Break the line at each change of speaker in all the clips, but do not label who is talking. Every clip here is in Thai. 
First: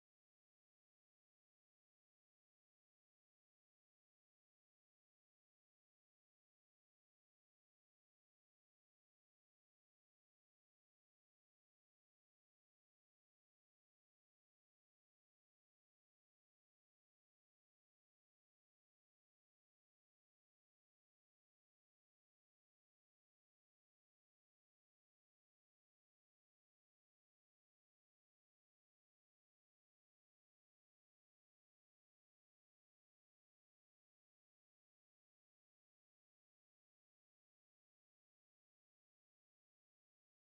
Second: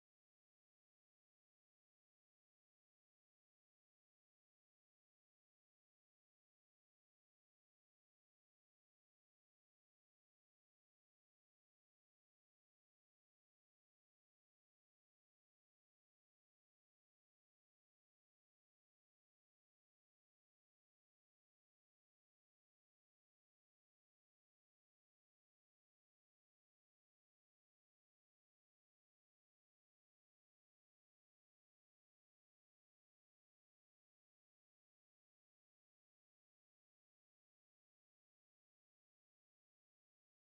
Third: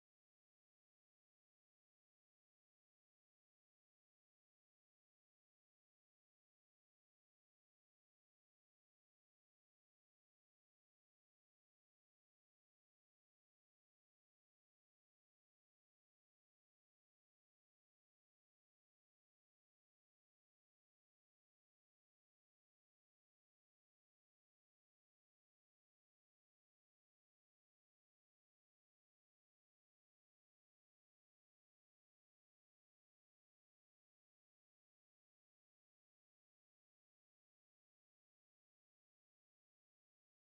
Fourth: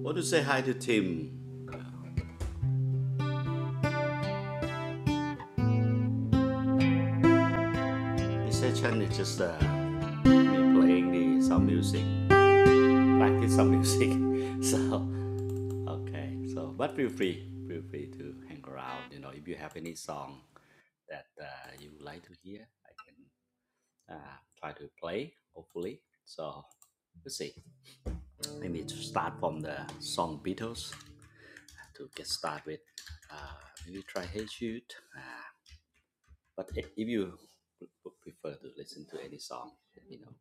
I want to say hi to Tim. This session is just uh, me playing the some music, practice some music. so okay, so but feel free, feel free to hang around. You know, if you have any song that uh, you would like to hear, I can uh, try to play. Hopefully, so we'll see. Maybe to start from the song Beatles to get started with. Uh, maybe try Hey Jude. Uh, But if you prefer to listen to any song, you know.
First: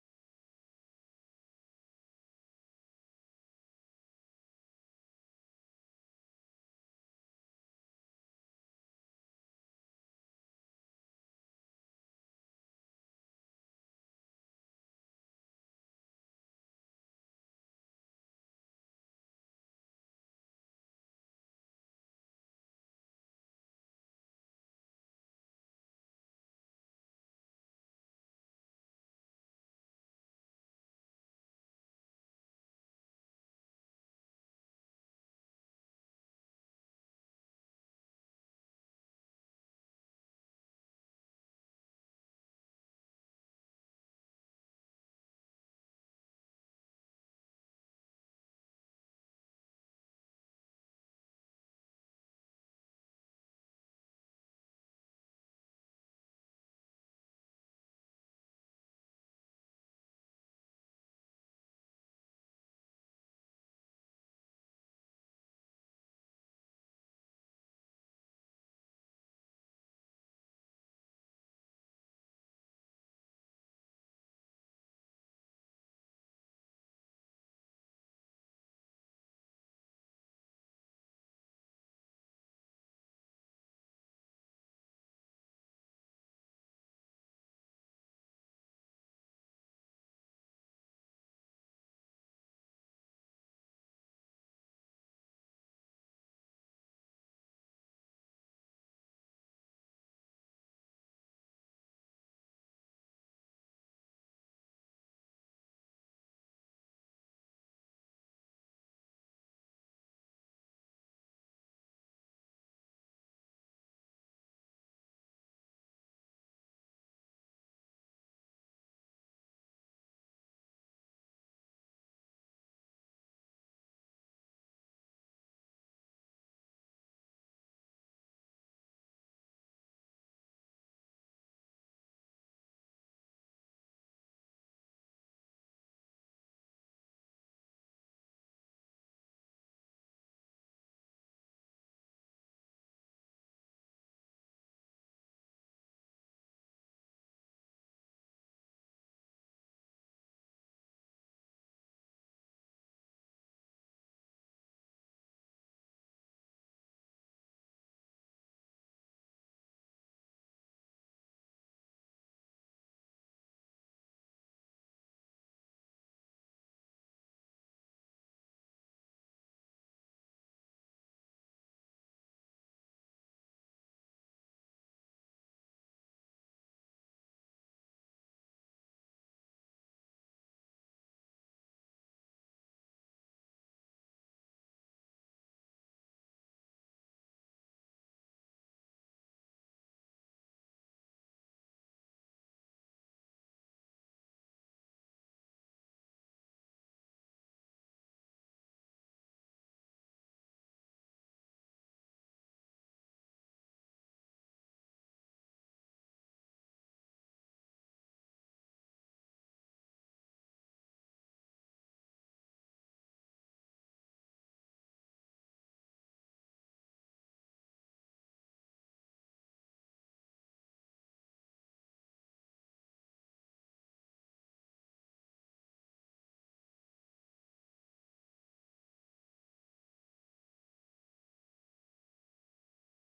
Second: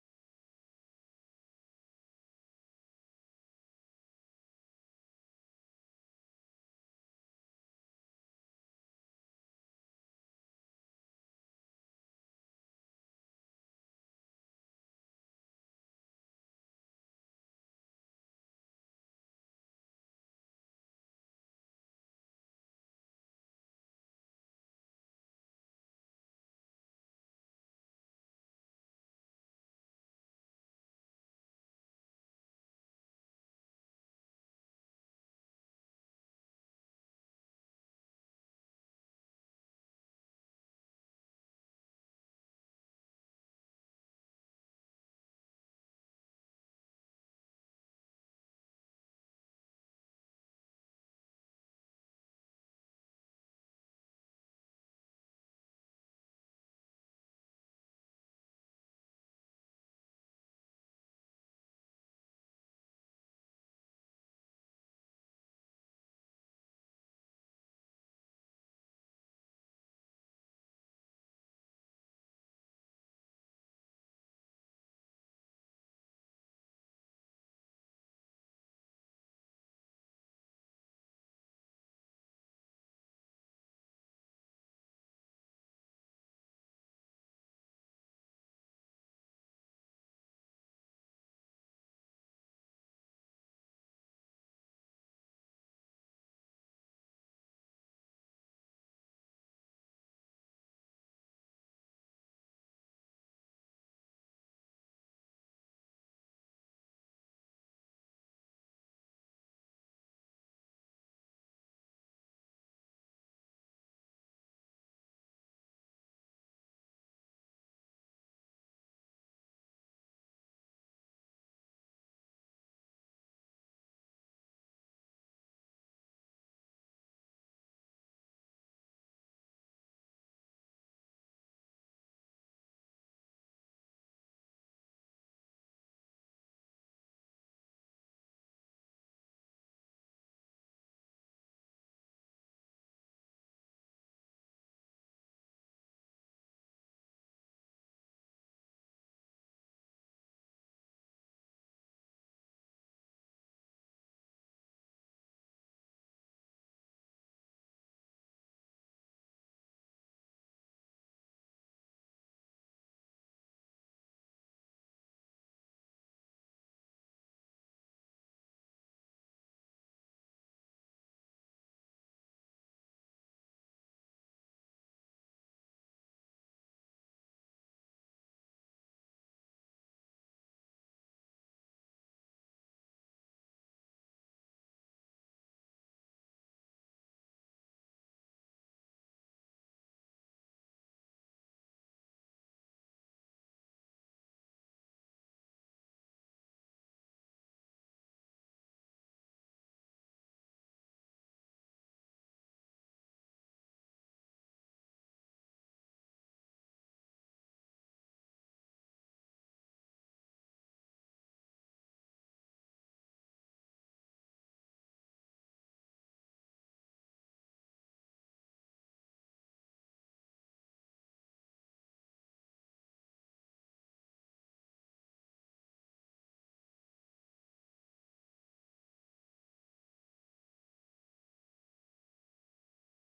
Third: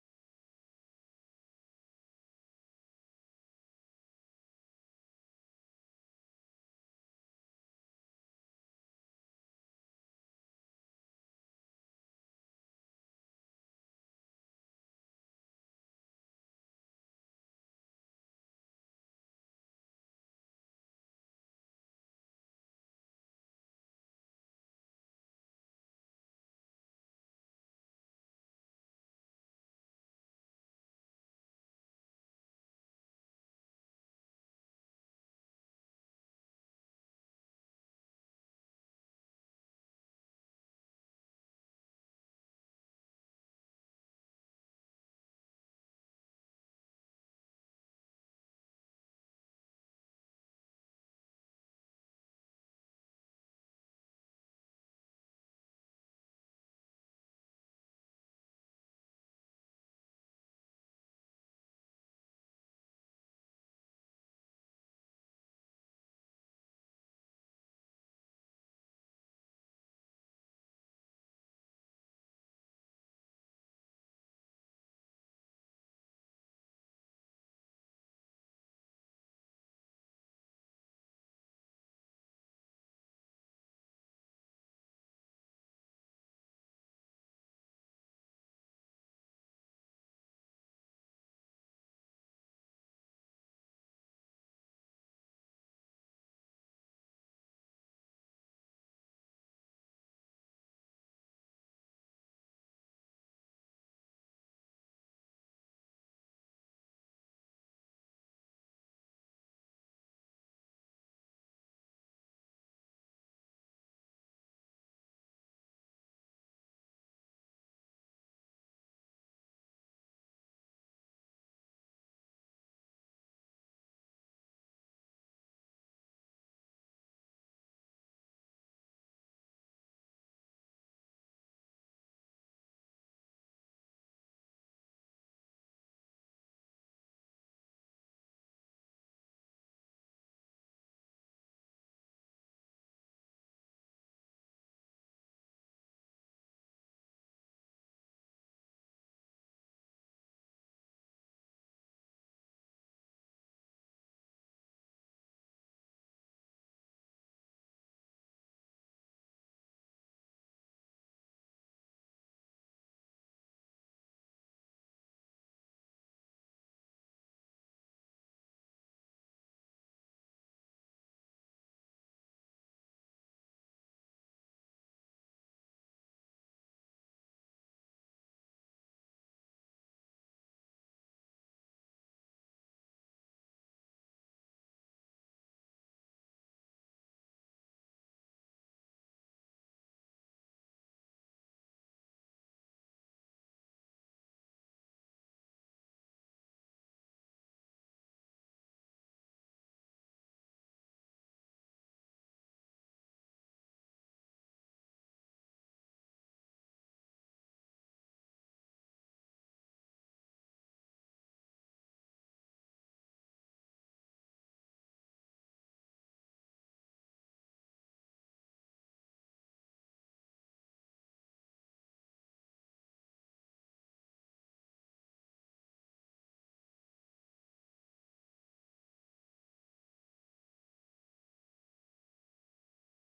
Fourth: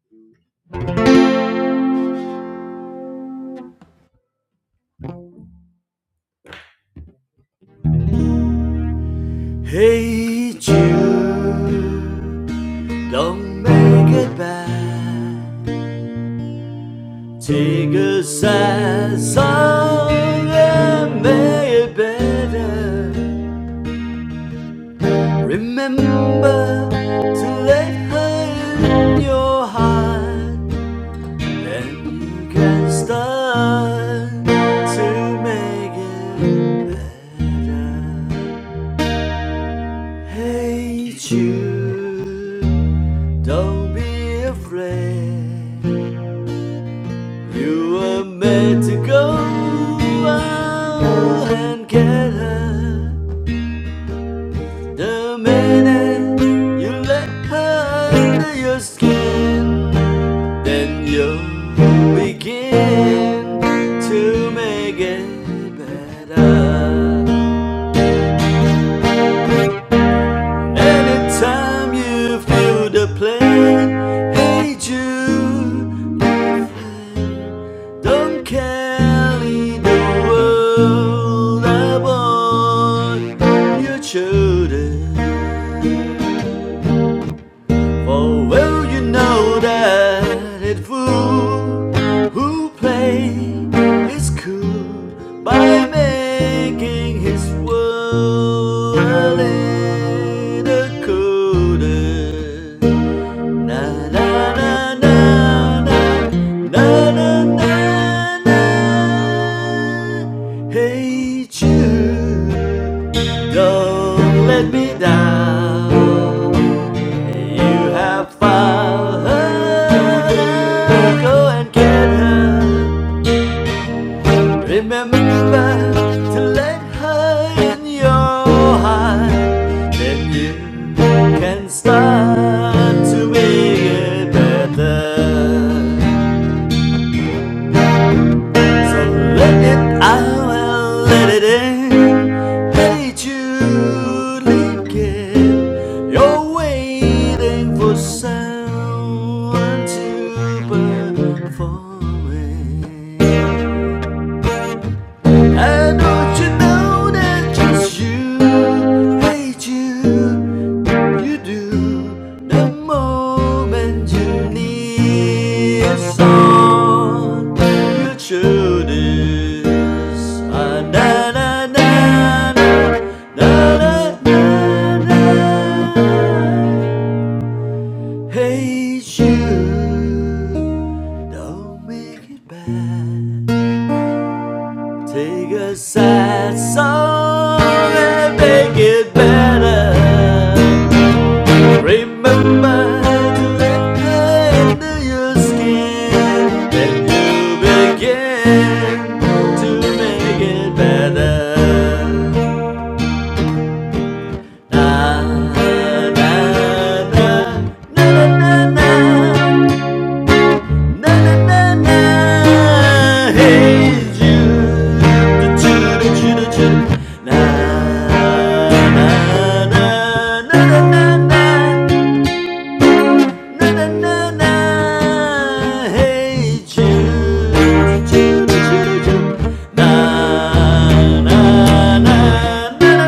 Hey Jude, don't make it bad. Take a sad song and make it better. Remember to let her in your heart, then you can start to make it better. hate you. Don't be afraid. You were made to go out and get her. The minute you let her under your skin, then you begin to make it better. Anytime you feel the pain, hey Jude, don't carry the world upon your shoulders. For well you know that it fool who play is cool by making his world in a coder. Na na na na na na na na na. Hey Jude. Don't let me down. You have found her. Go and get her. Remember never to let her in your heart. Then you can start to make it better. So let it out, let it in. Hey Julie, kid, you're waiting for someone to perform it. And don't you know that just you hate you? You do the moment you need a song. You choose is na na na na na na na. Hate you, don't make it bad. Take a sad song and make it better. Remember to let her into your skin, then you begin to make it better. Na na na na na na na. Na na na na, hey Jude, Jude, Jude, Jude. Na na na na na na na na na na, hey Jude, Jude, Jude, Jude. Na na na na na na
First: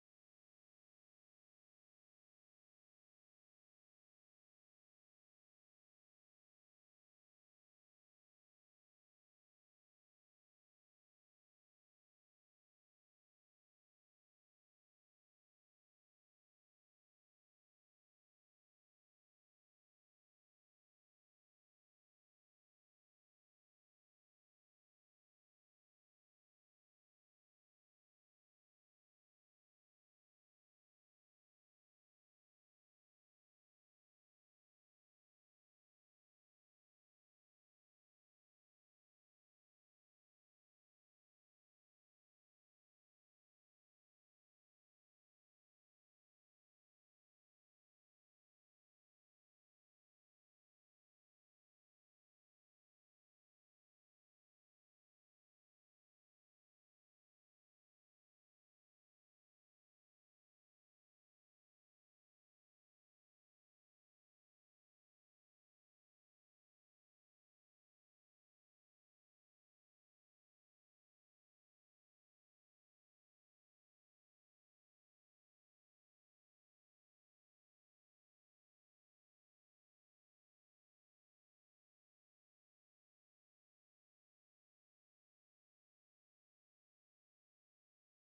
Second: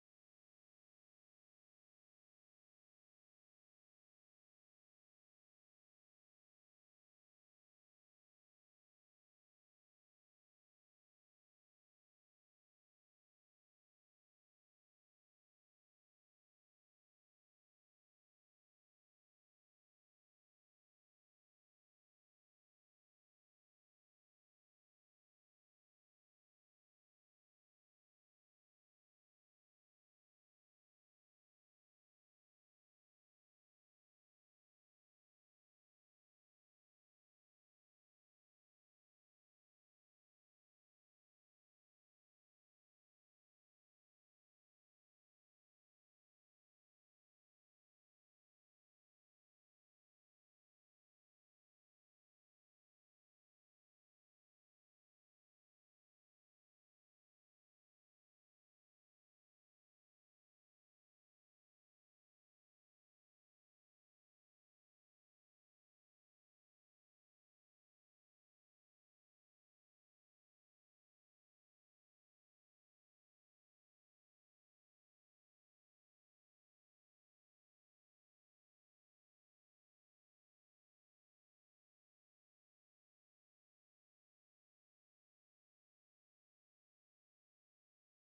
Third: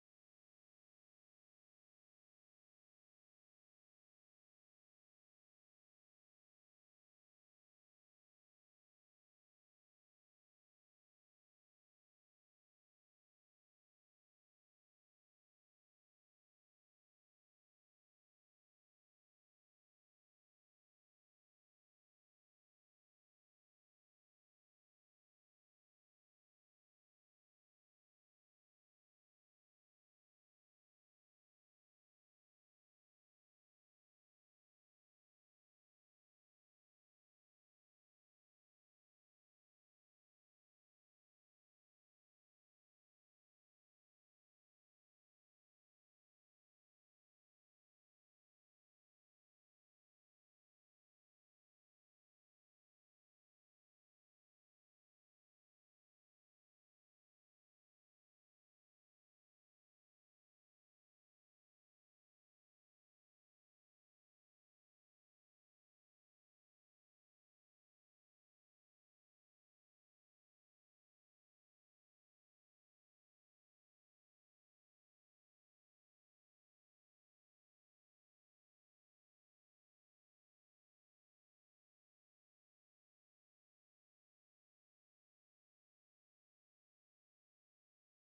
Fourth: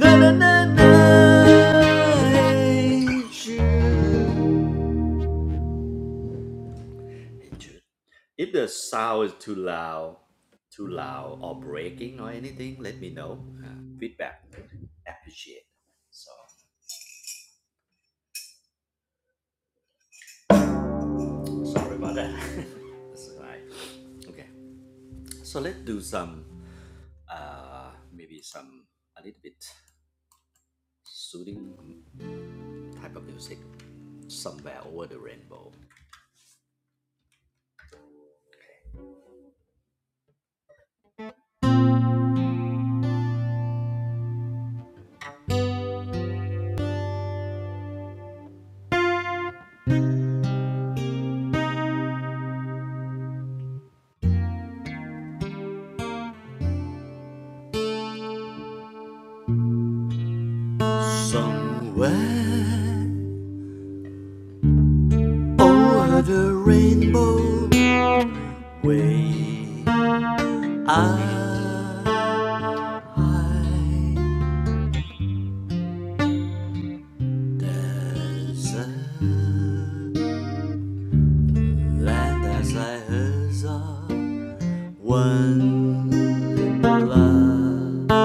na na na na, hey Jude. If the sound is too loud, too loud or breaking or anything, let me know. Uh, feedback, appreciate. So sorry about that. That's all right. Okay, so let's do some, uh, maybe some a little bit soothing type of music. Somewhere over the rainbow. Somewhere over the rainbow, way I I desert, land as I heard one lullaby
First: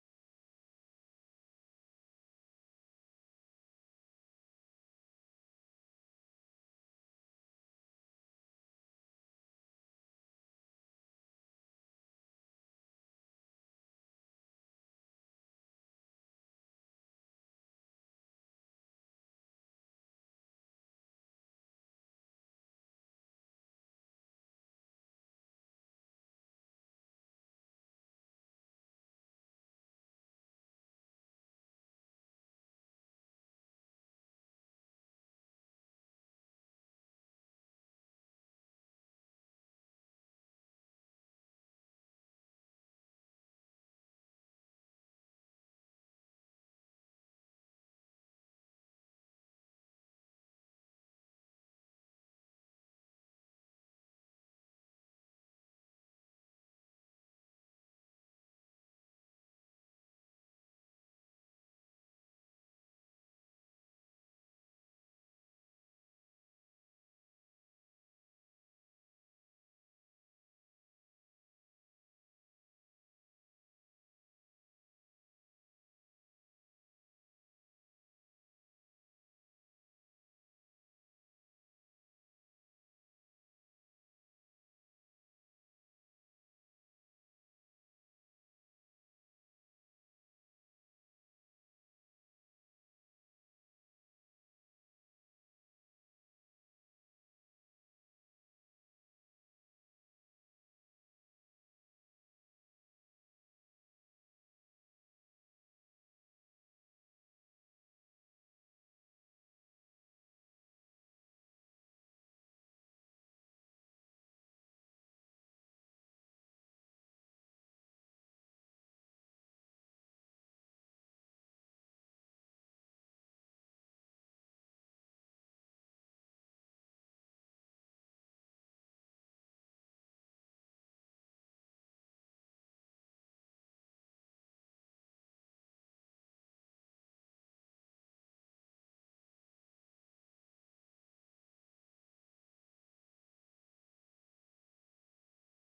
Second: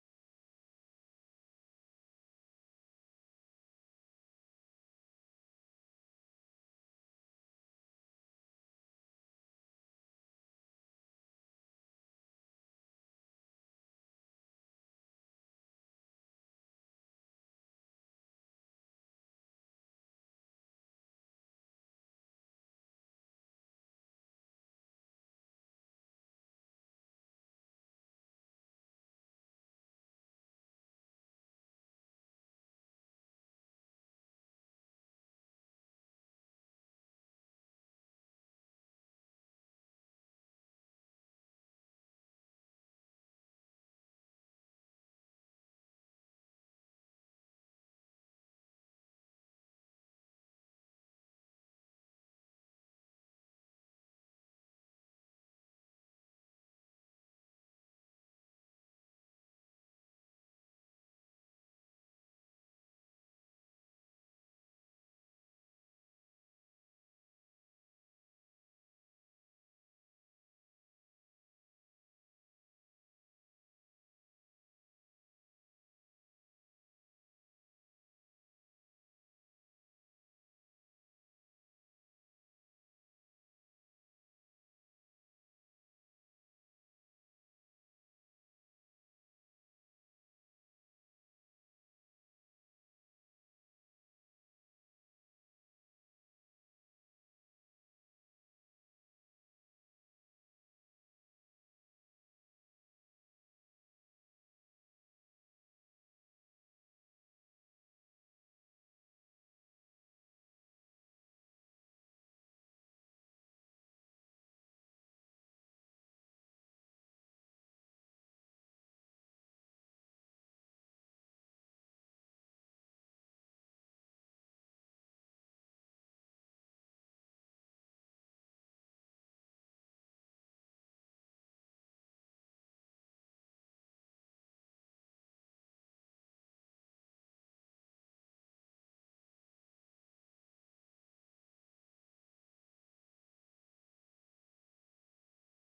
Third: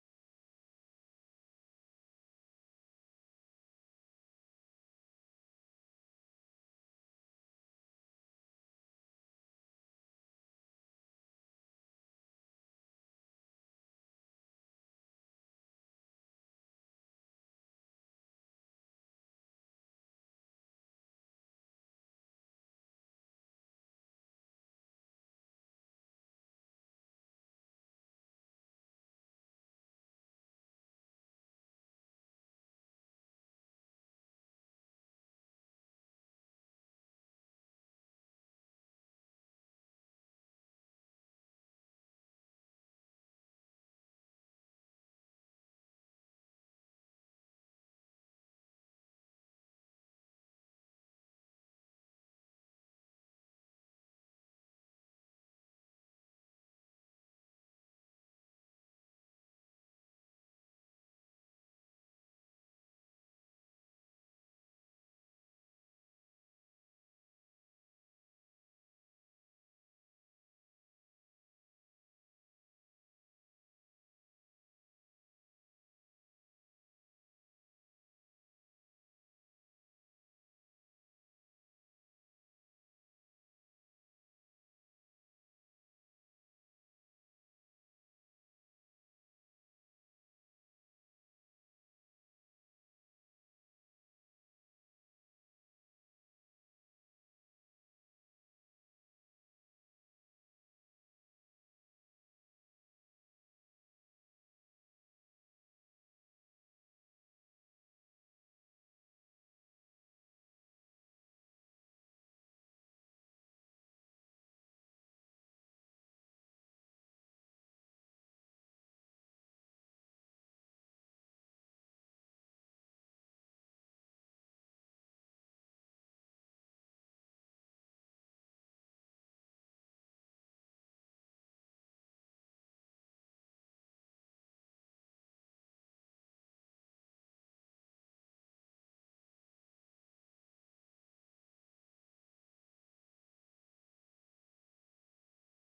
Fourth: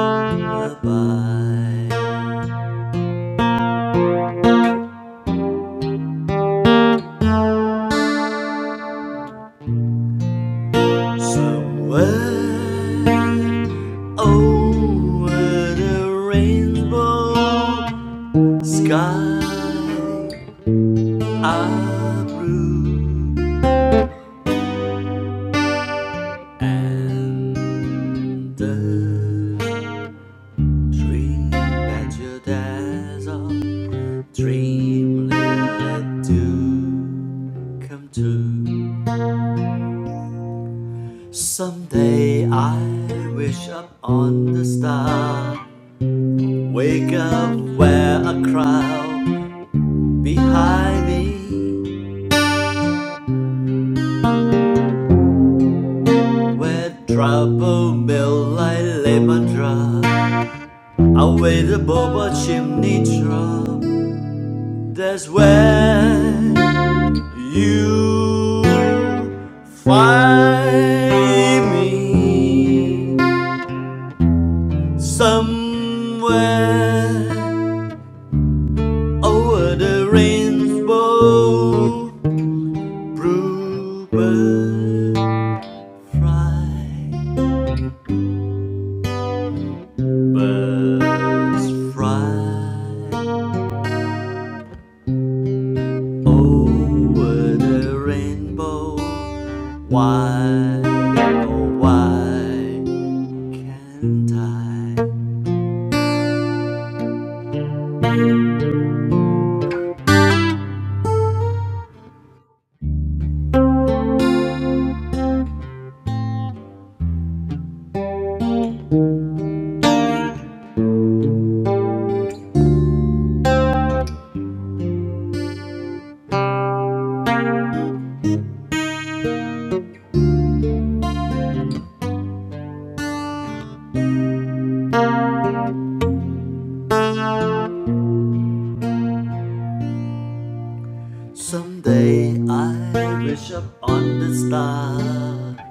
somewhere over the rainbow sky. I blue. And the dream that you dazzle, dream let do come true. Someday I wish up on the star, wake up where a crowd behind me, where trouble melt like lemon drop. away the above chimney drop. That's where you find me somewhere over the rainbow, bluebird fly, birds fly. Over the rainbow, why, oh why can't I? Someday I wish up on the star,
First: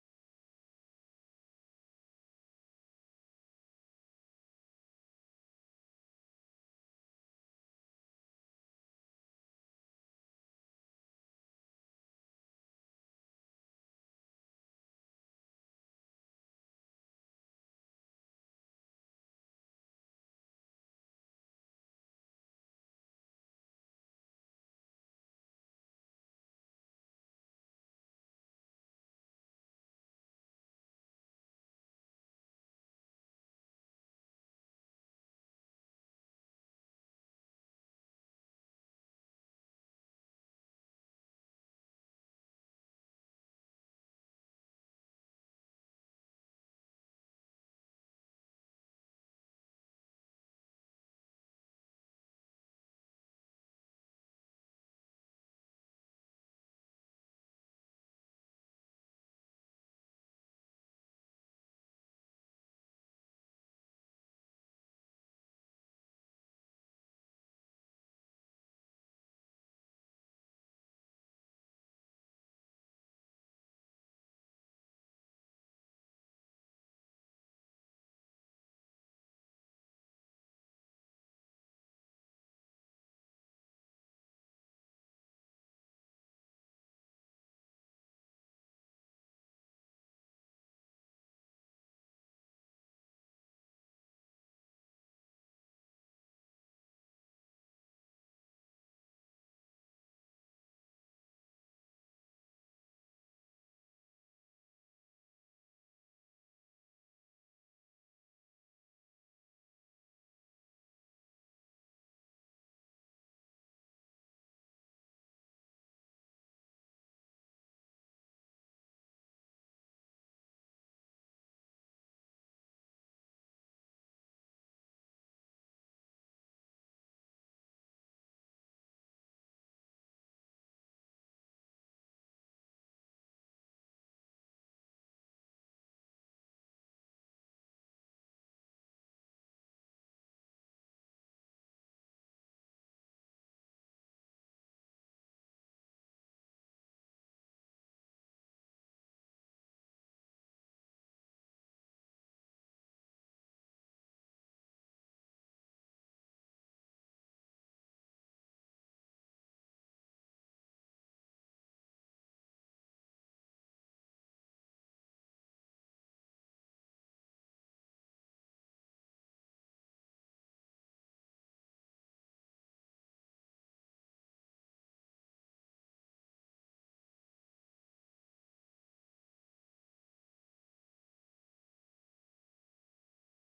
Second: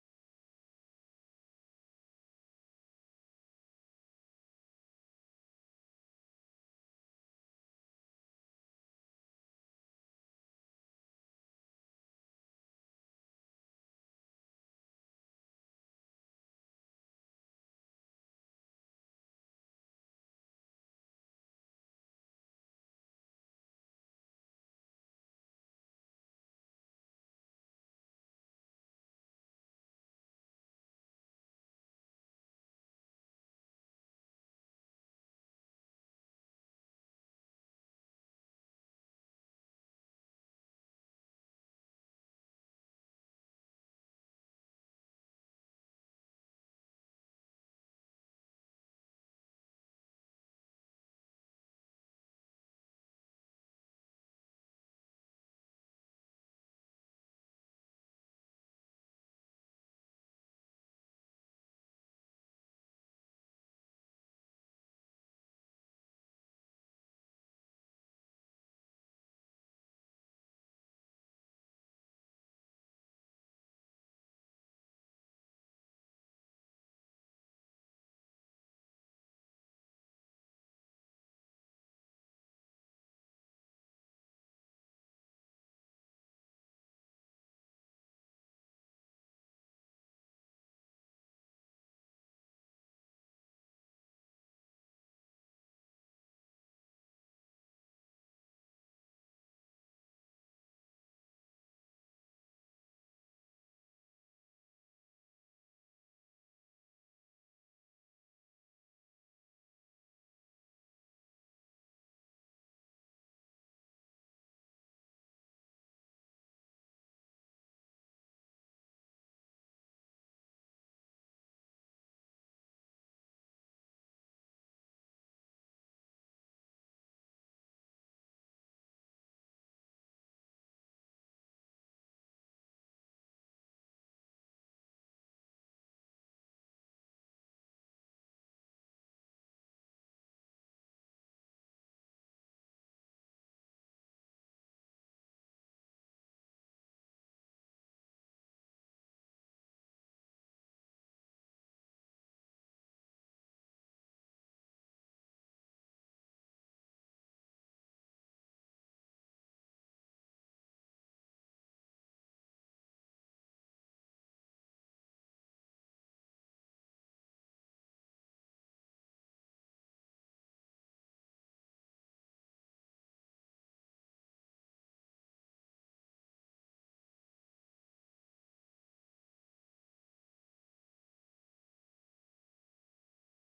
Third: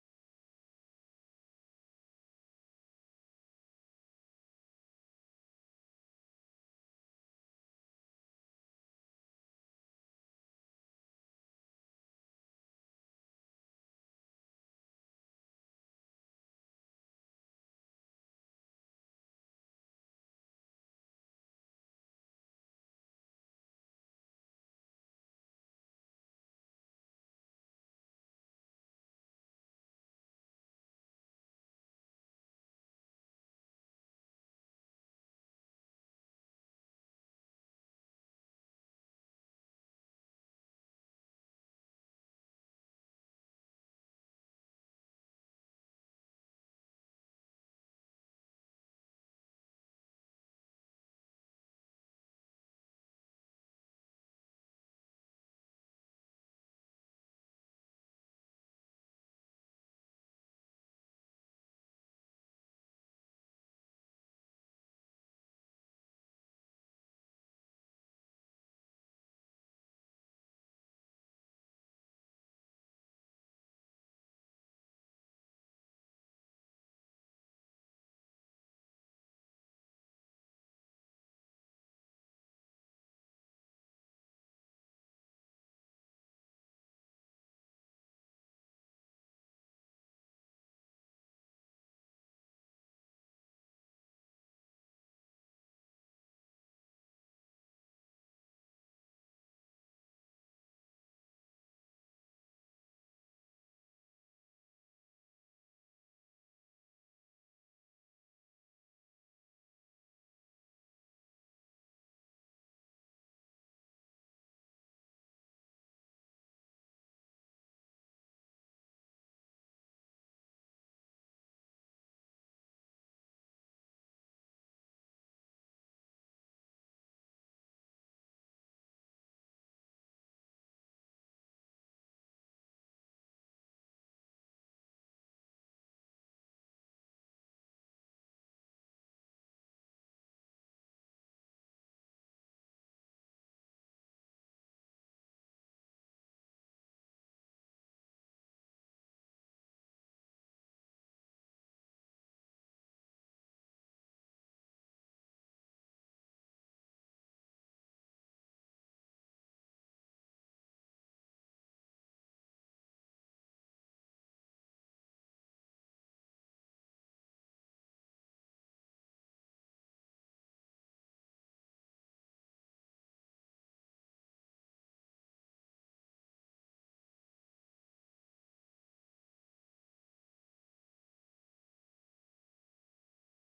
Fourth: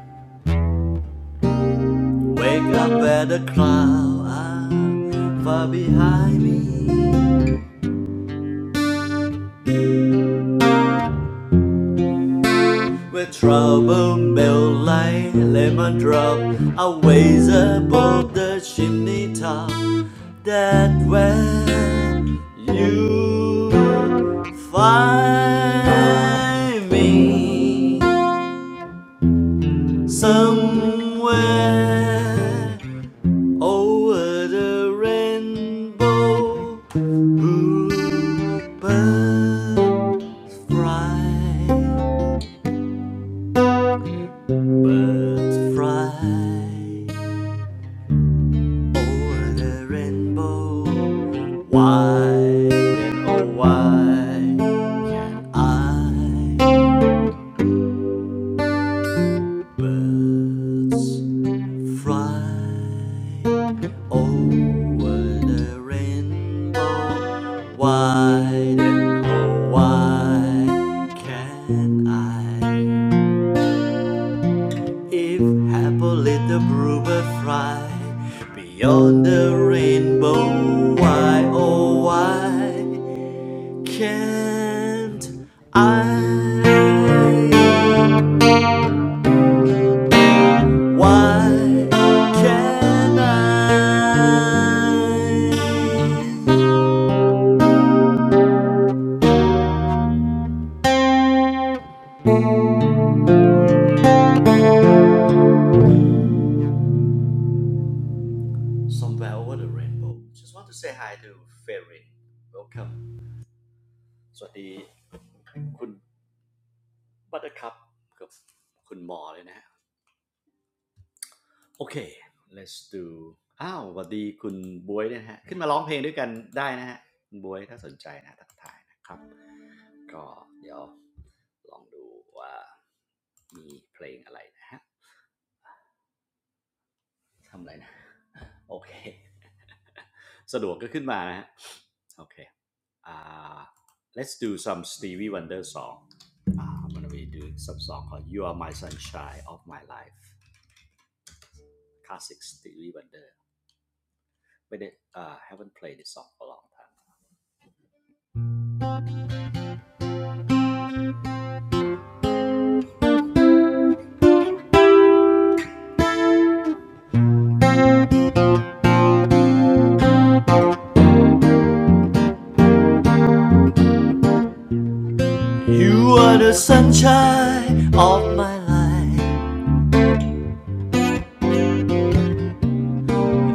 wake up where the clouds are far behind me. With trouble melt like lemon drop, I ways above the chimney top. That when you find me somewhere over the rainbow, bluebird fly, bird fly. Over the rainbow, wide and oh wide, I birds fly. Over the rainbow, wide and oh wide, can I? If happily the bluebird fly beyond the rainbow, why oh why? can't I? Why can't I? Somewhere over the rainbow. Just want to say hi to Fairy. Welcome. สวัสดีคุณบัตเตอร์คัพกับคุณหมอเลยนะฮะ โอเค let's do อ้าวสวัสดีคุณบวยนะฮะ ขึ้นมาร้องเพลงด้วยกันได้นะฮะ คุณบวยถ้าสนใจนะทักทายนะครับ ก็เดี๋ยวลองดูว่ามีเพลงอะไรนะฮะ ทำอะไรนะ โอเค สะดวกก็ขึ้นมานะฮะ โอเคอ่า let's do some Stevie Wonder song อ่า I'm gonna be doing some song called You Are My Sunshine of My Life classic Stevie Wonder ไม่ได้อ่า haven't played this song for a long time You are the sunshine of my life.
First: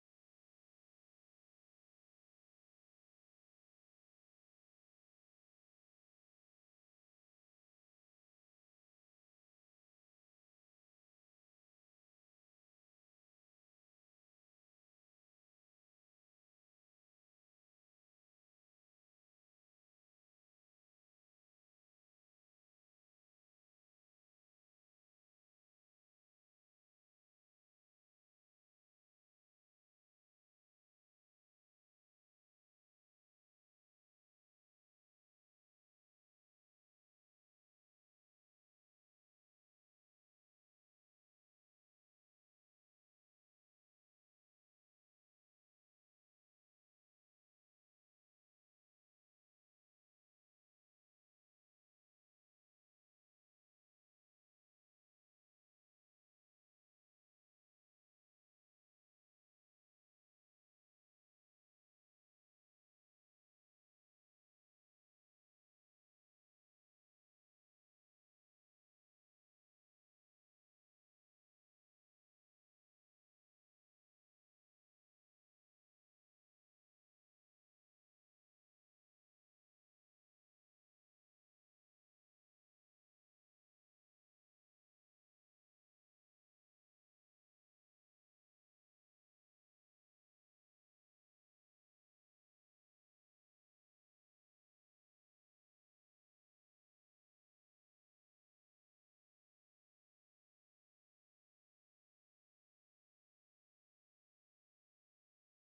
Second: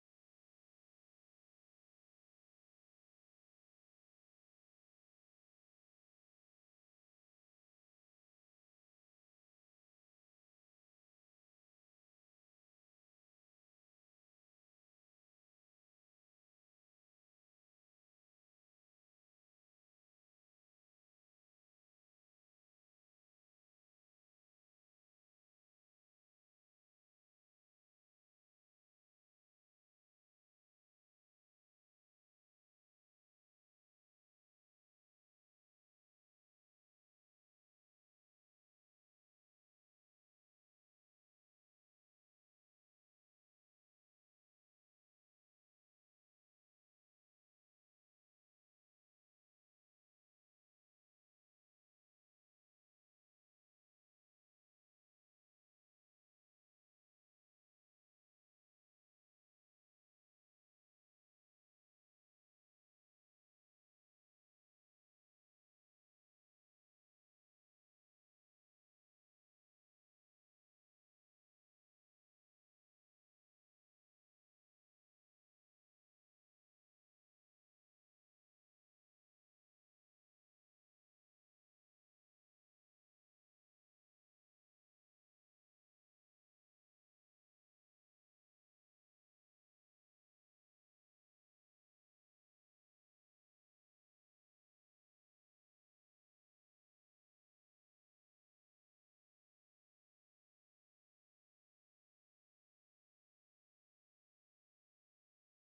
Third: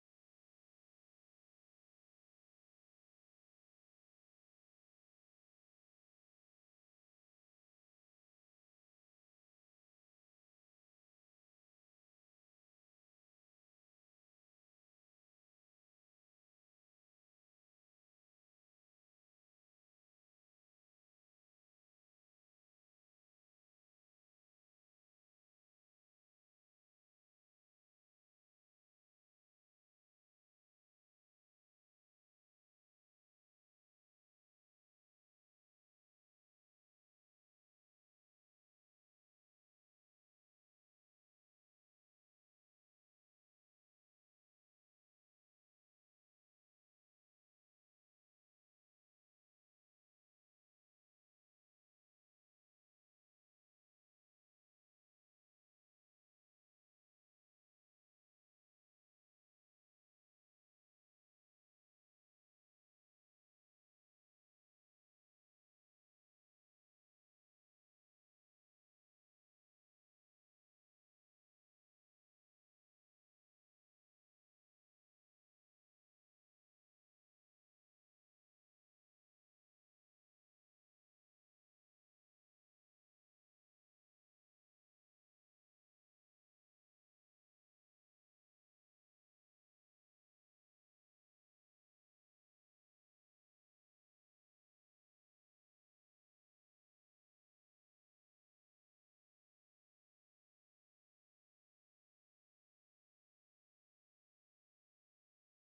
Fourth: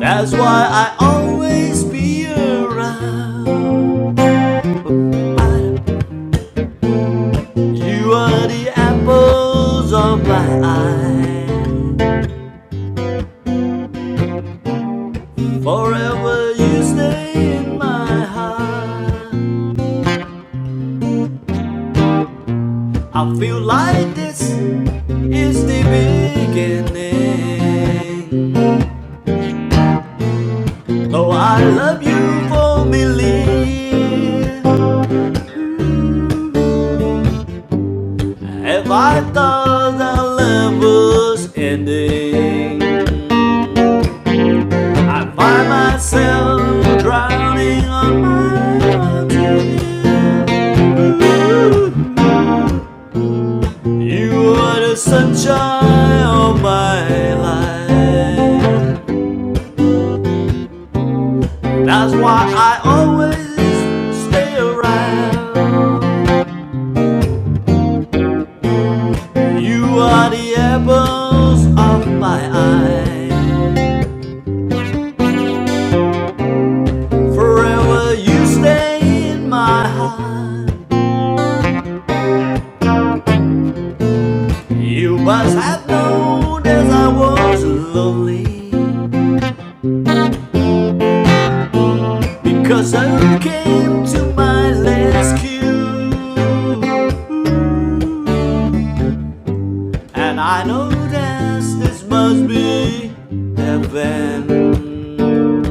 That's why I always be around. You are the apples of my eye. Forever you stay in my heart. I feel like this is the beginning. Though I love you for a million, If I thought that love was ending, I find myself drowning on my own. You are the sunshine of my life. That's why I always stay around. You are the apples of my eye. Forever you stay in my heart. You must have known as I was lonely because you came to my rescue. And I know that this must be heaven.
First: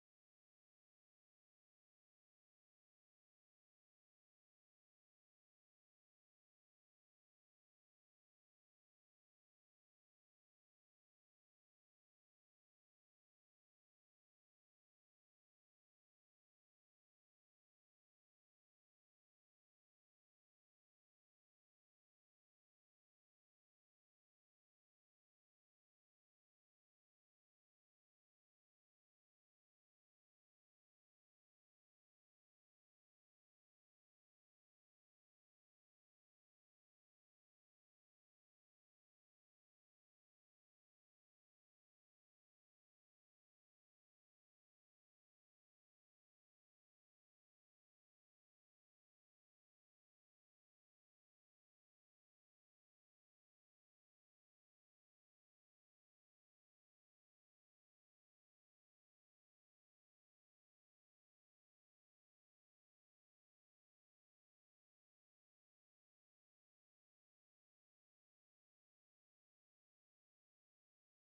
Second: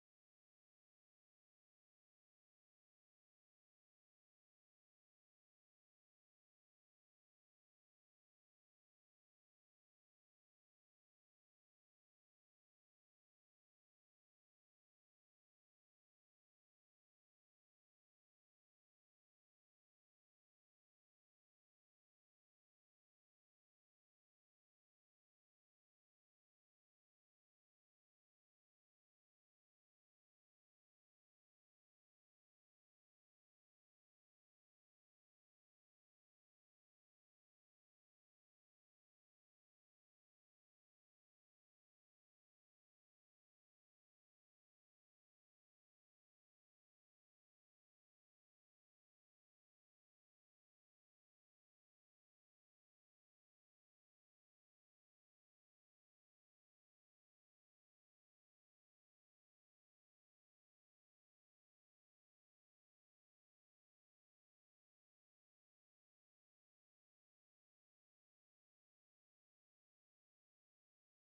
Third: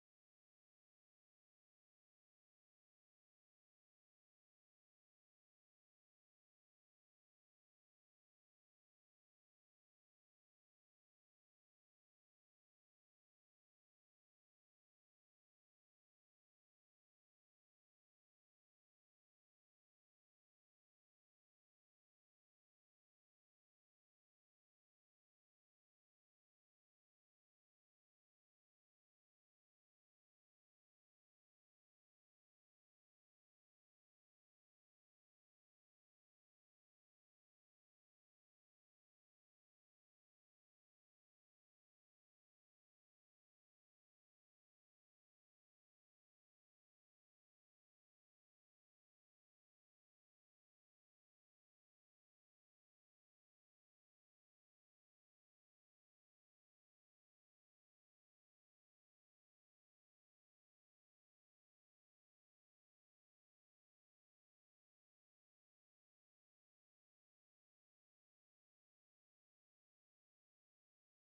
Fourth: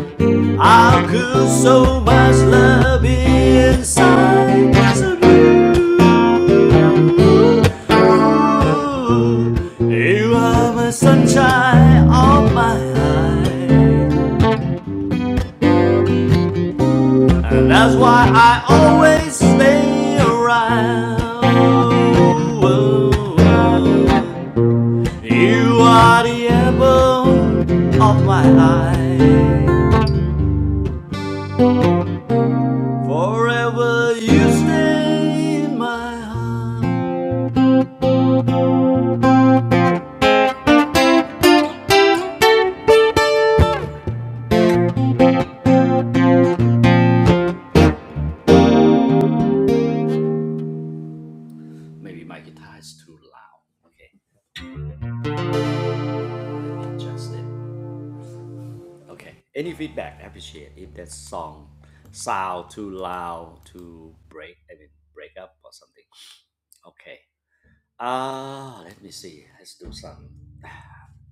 How could so much love be inside so you? You are the sunshine of my eyes, and that's why I always stay around. You are the apple of my eye, forever you stay in my heart. Maybe my guitar is too loud. Okay, adjust it. Okay. Any feedback, I appreciate if that song sound too loud, too break, I mean break up or something. Okay. Uh let me see. Let's do some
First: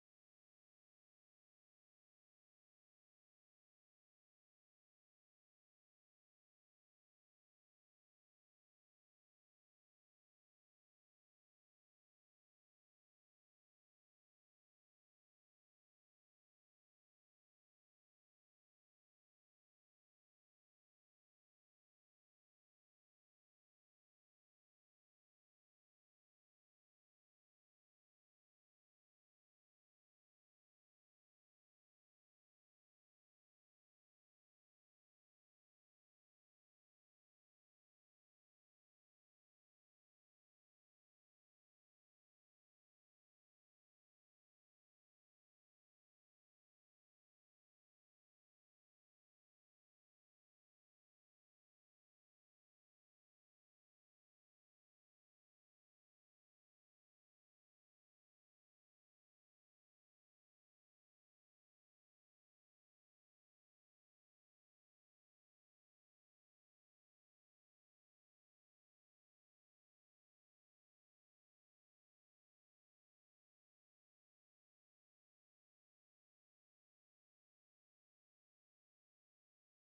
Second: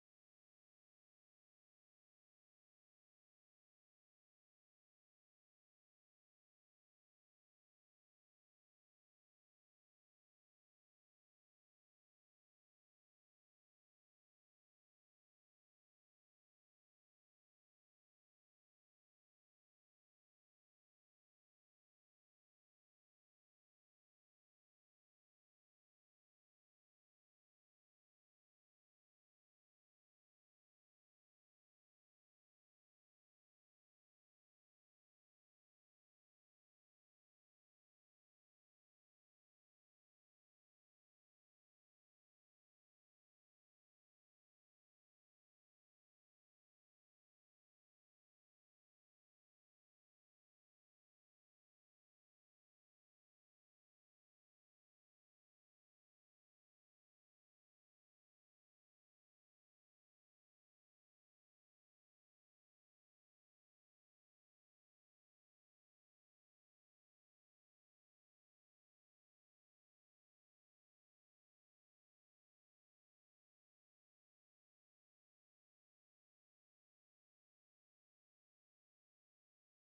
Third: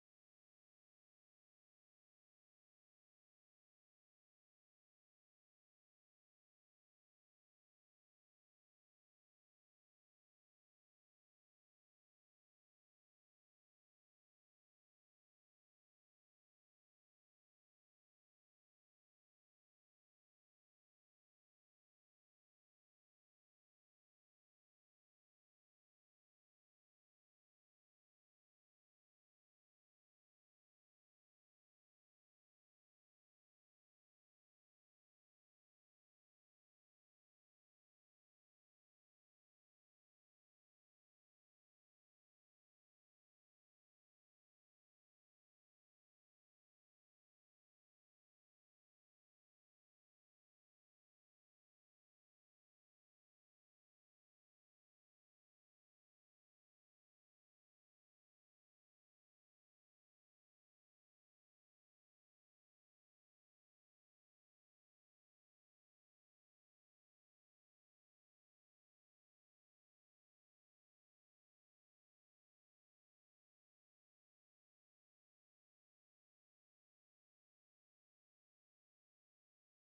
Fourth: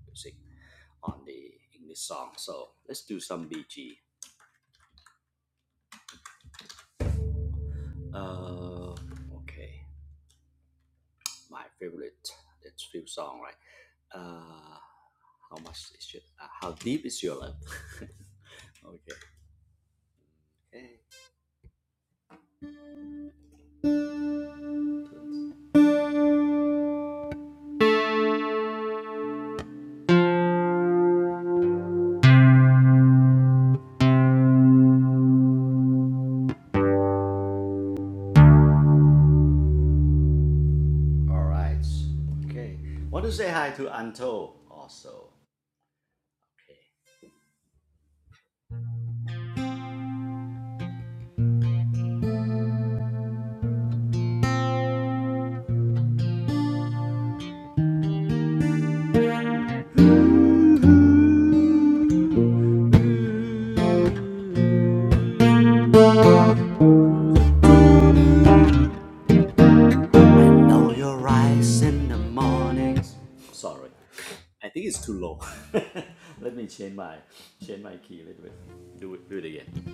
music on the English song. So let's do some BG. Uh, okay. My favorite. That's few song, right? Uh, how much is your? Uh, how deep is your love? okay. okay. All right. Okay. Want to say hi to Anto also. Know your rise in the morning. Sorry, I think it's too low. Let me change my change my key a little bit. Do it do it again.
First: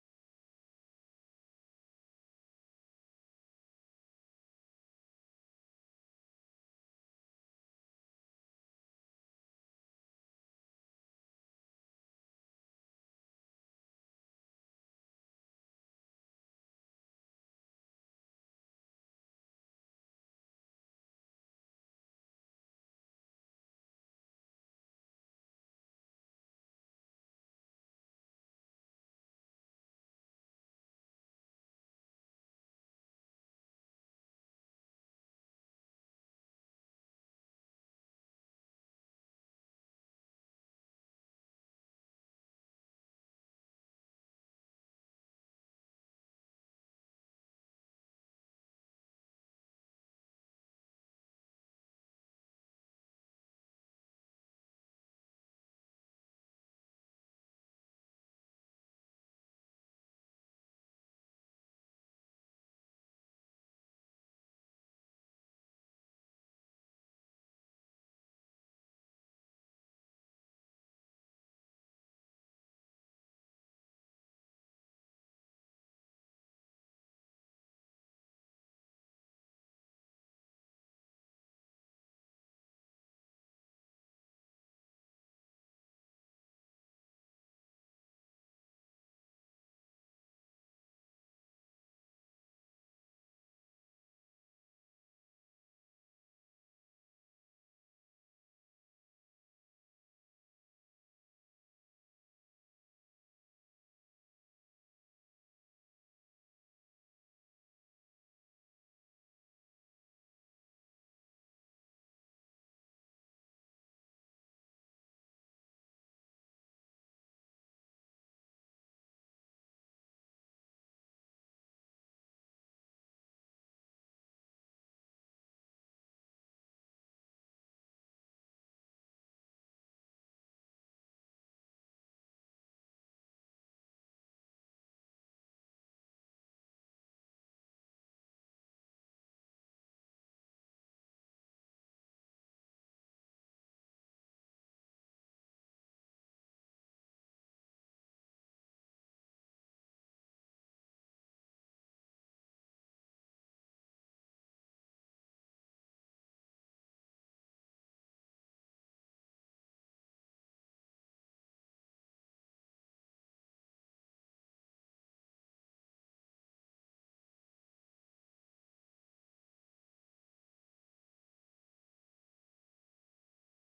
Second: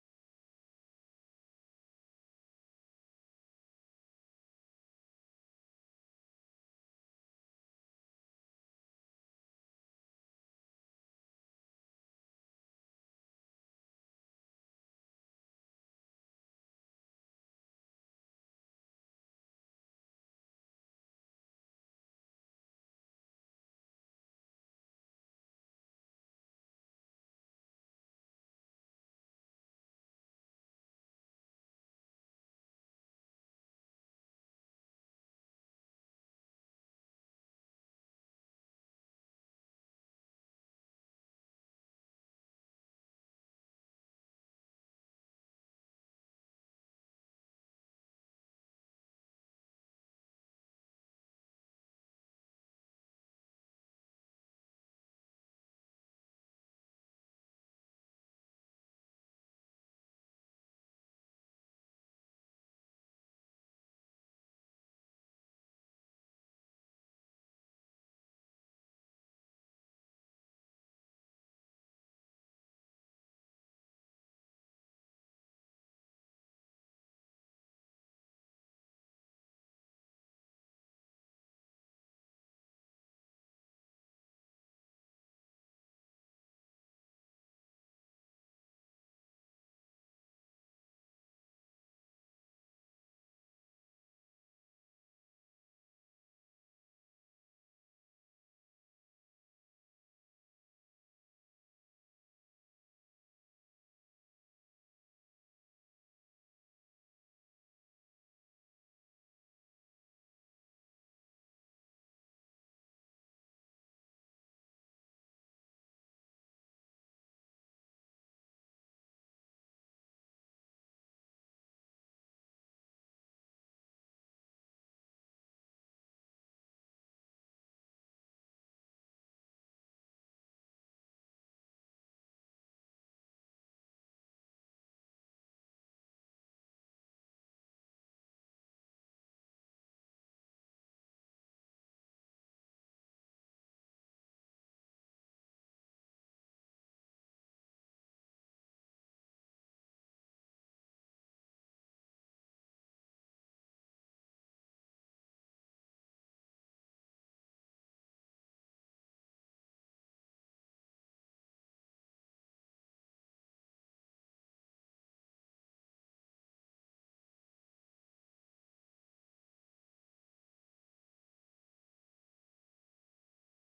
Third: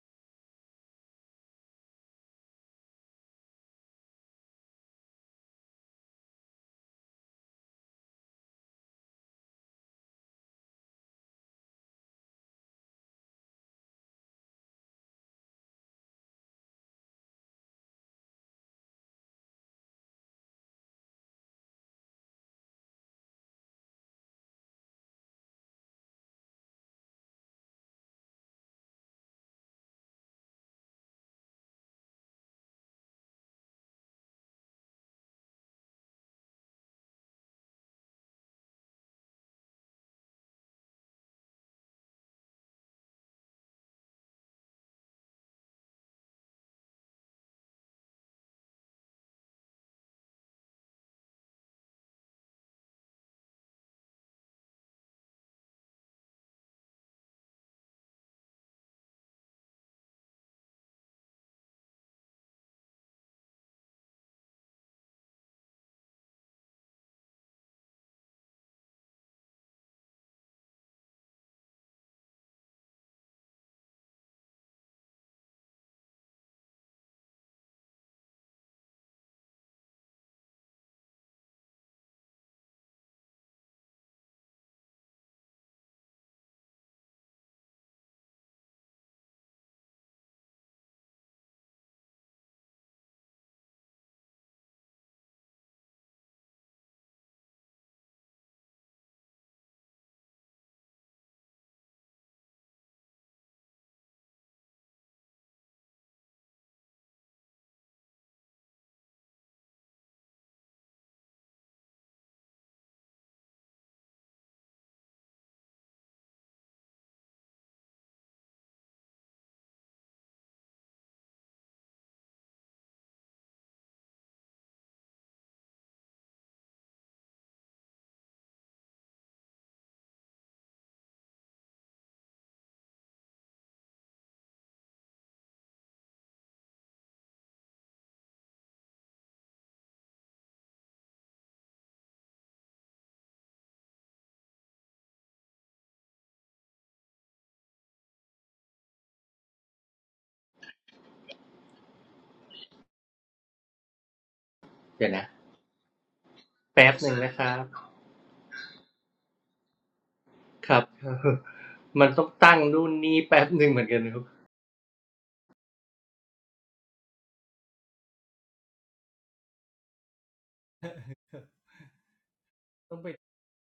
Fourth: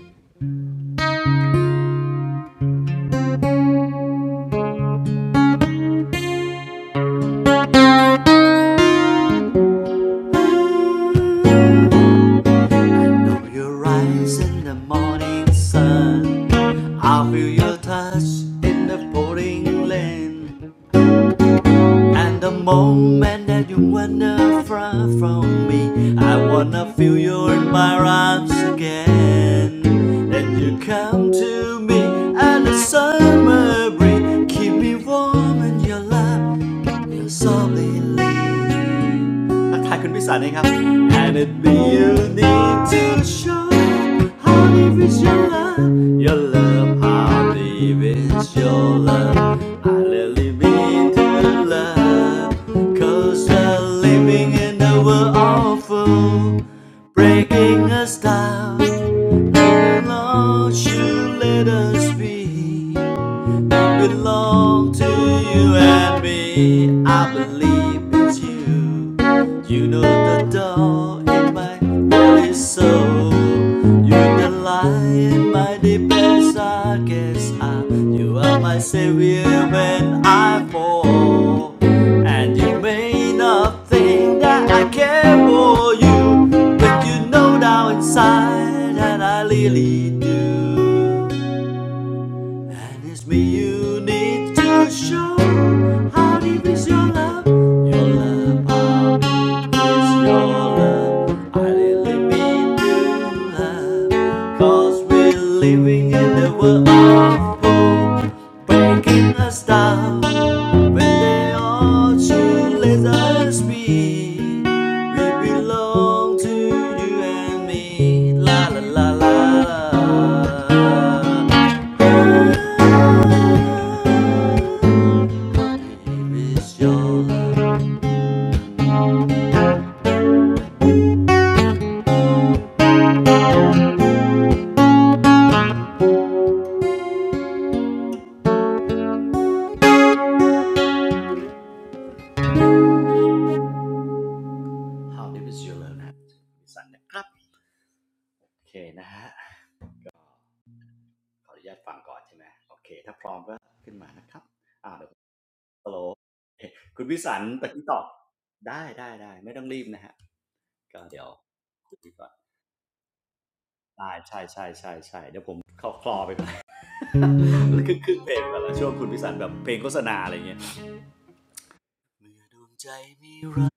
Know your rise in the morning sun. I feel your touch in the pouring rain. And the moment that you wanna fly from me, I wanna feel you in my arms again. Then you come to me, and the summer breeze keep me warm in your love, your softly. leave. ทักทายคุณพิสารเองครับ house. And it be you need to show how deep is your love, your love, how deep is your love. I really mean to love, cause we're living in a world awful, breaking us down. Lord, you let us be belong to you and me. I believe it's you. You know the door in my holy soul. You're the light in my deepest darkest hour. You are my savior when I fall. And you may not think that I care for you, but you know down inside that I really do. And it's me you need to show how deep is your love, your love, how deep is your love. I really mean to love, cause we're living in the world of hope, breaking us down. When they all should let us be, we belong to you and me. La la la la. la. how deep is your love นะครับดิสันนะครับโอเคนะฮะขออนุญาตฟังก่อนใช่ไหมโอเคถ้าพร้อมก็ขึ้นมานะครับอ่าเดี๋
เดี๋
ย
ย
ว
วนะ
ฮัลโหล
แป๊บ
คุ
ห
ณ
นึ่ง
วิ
นะ
สั
ค
น
รับ
ตะกี้ตอบได้ได้ได้ไม่ต้องรีบนะฮะ
ครับ
ก็เดี๋ ยวคุ
มัน
ย
ต้
ก่
อ
อ
ง
น
ตั้งนู่นนี่แป๊บหนึ่งเหมือนกัน
ได้
นะครับ
ใช่ใช่ใช่ใช่เดี๋ยวผมเข้าคลอไปก่อนขึ้นขึ้นเพลงก่อนละช่วงคุณวิสันแบบเพลงโฆษณาอะไรเงี้ยเมื่อดวงใจ
ต้องไป
มีรัก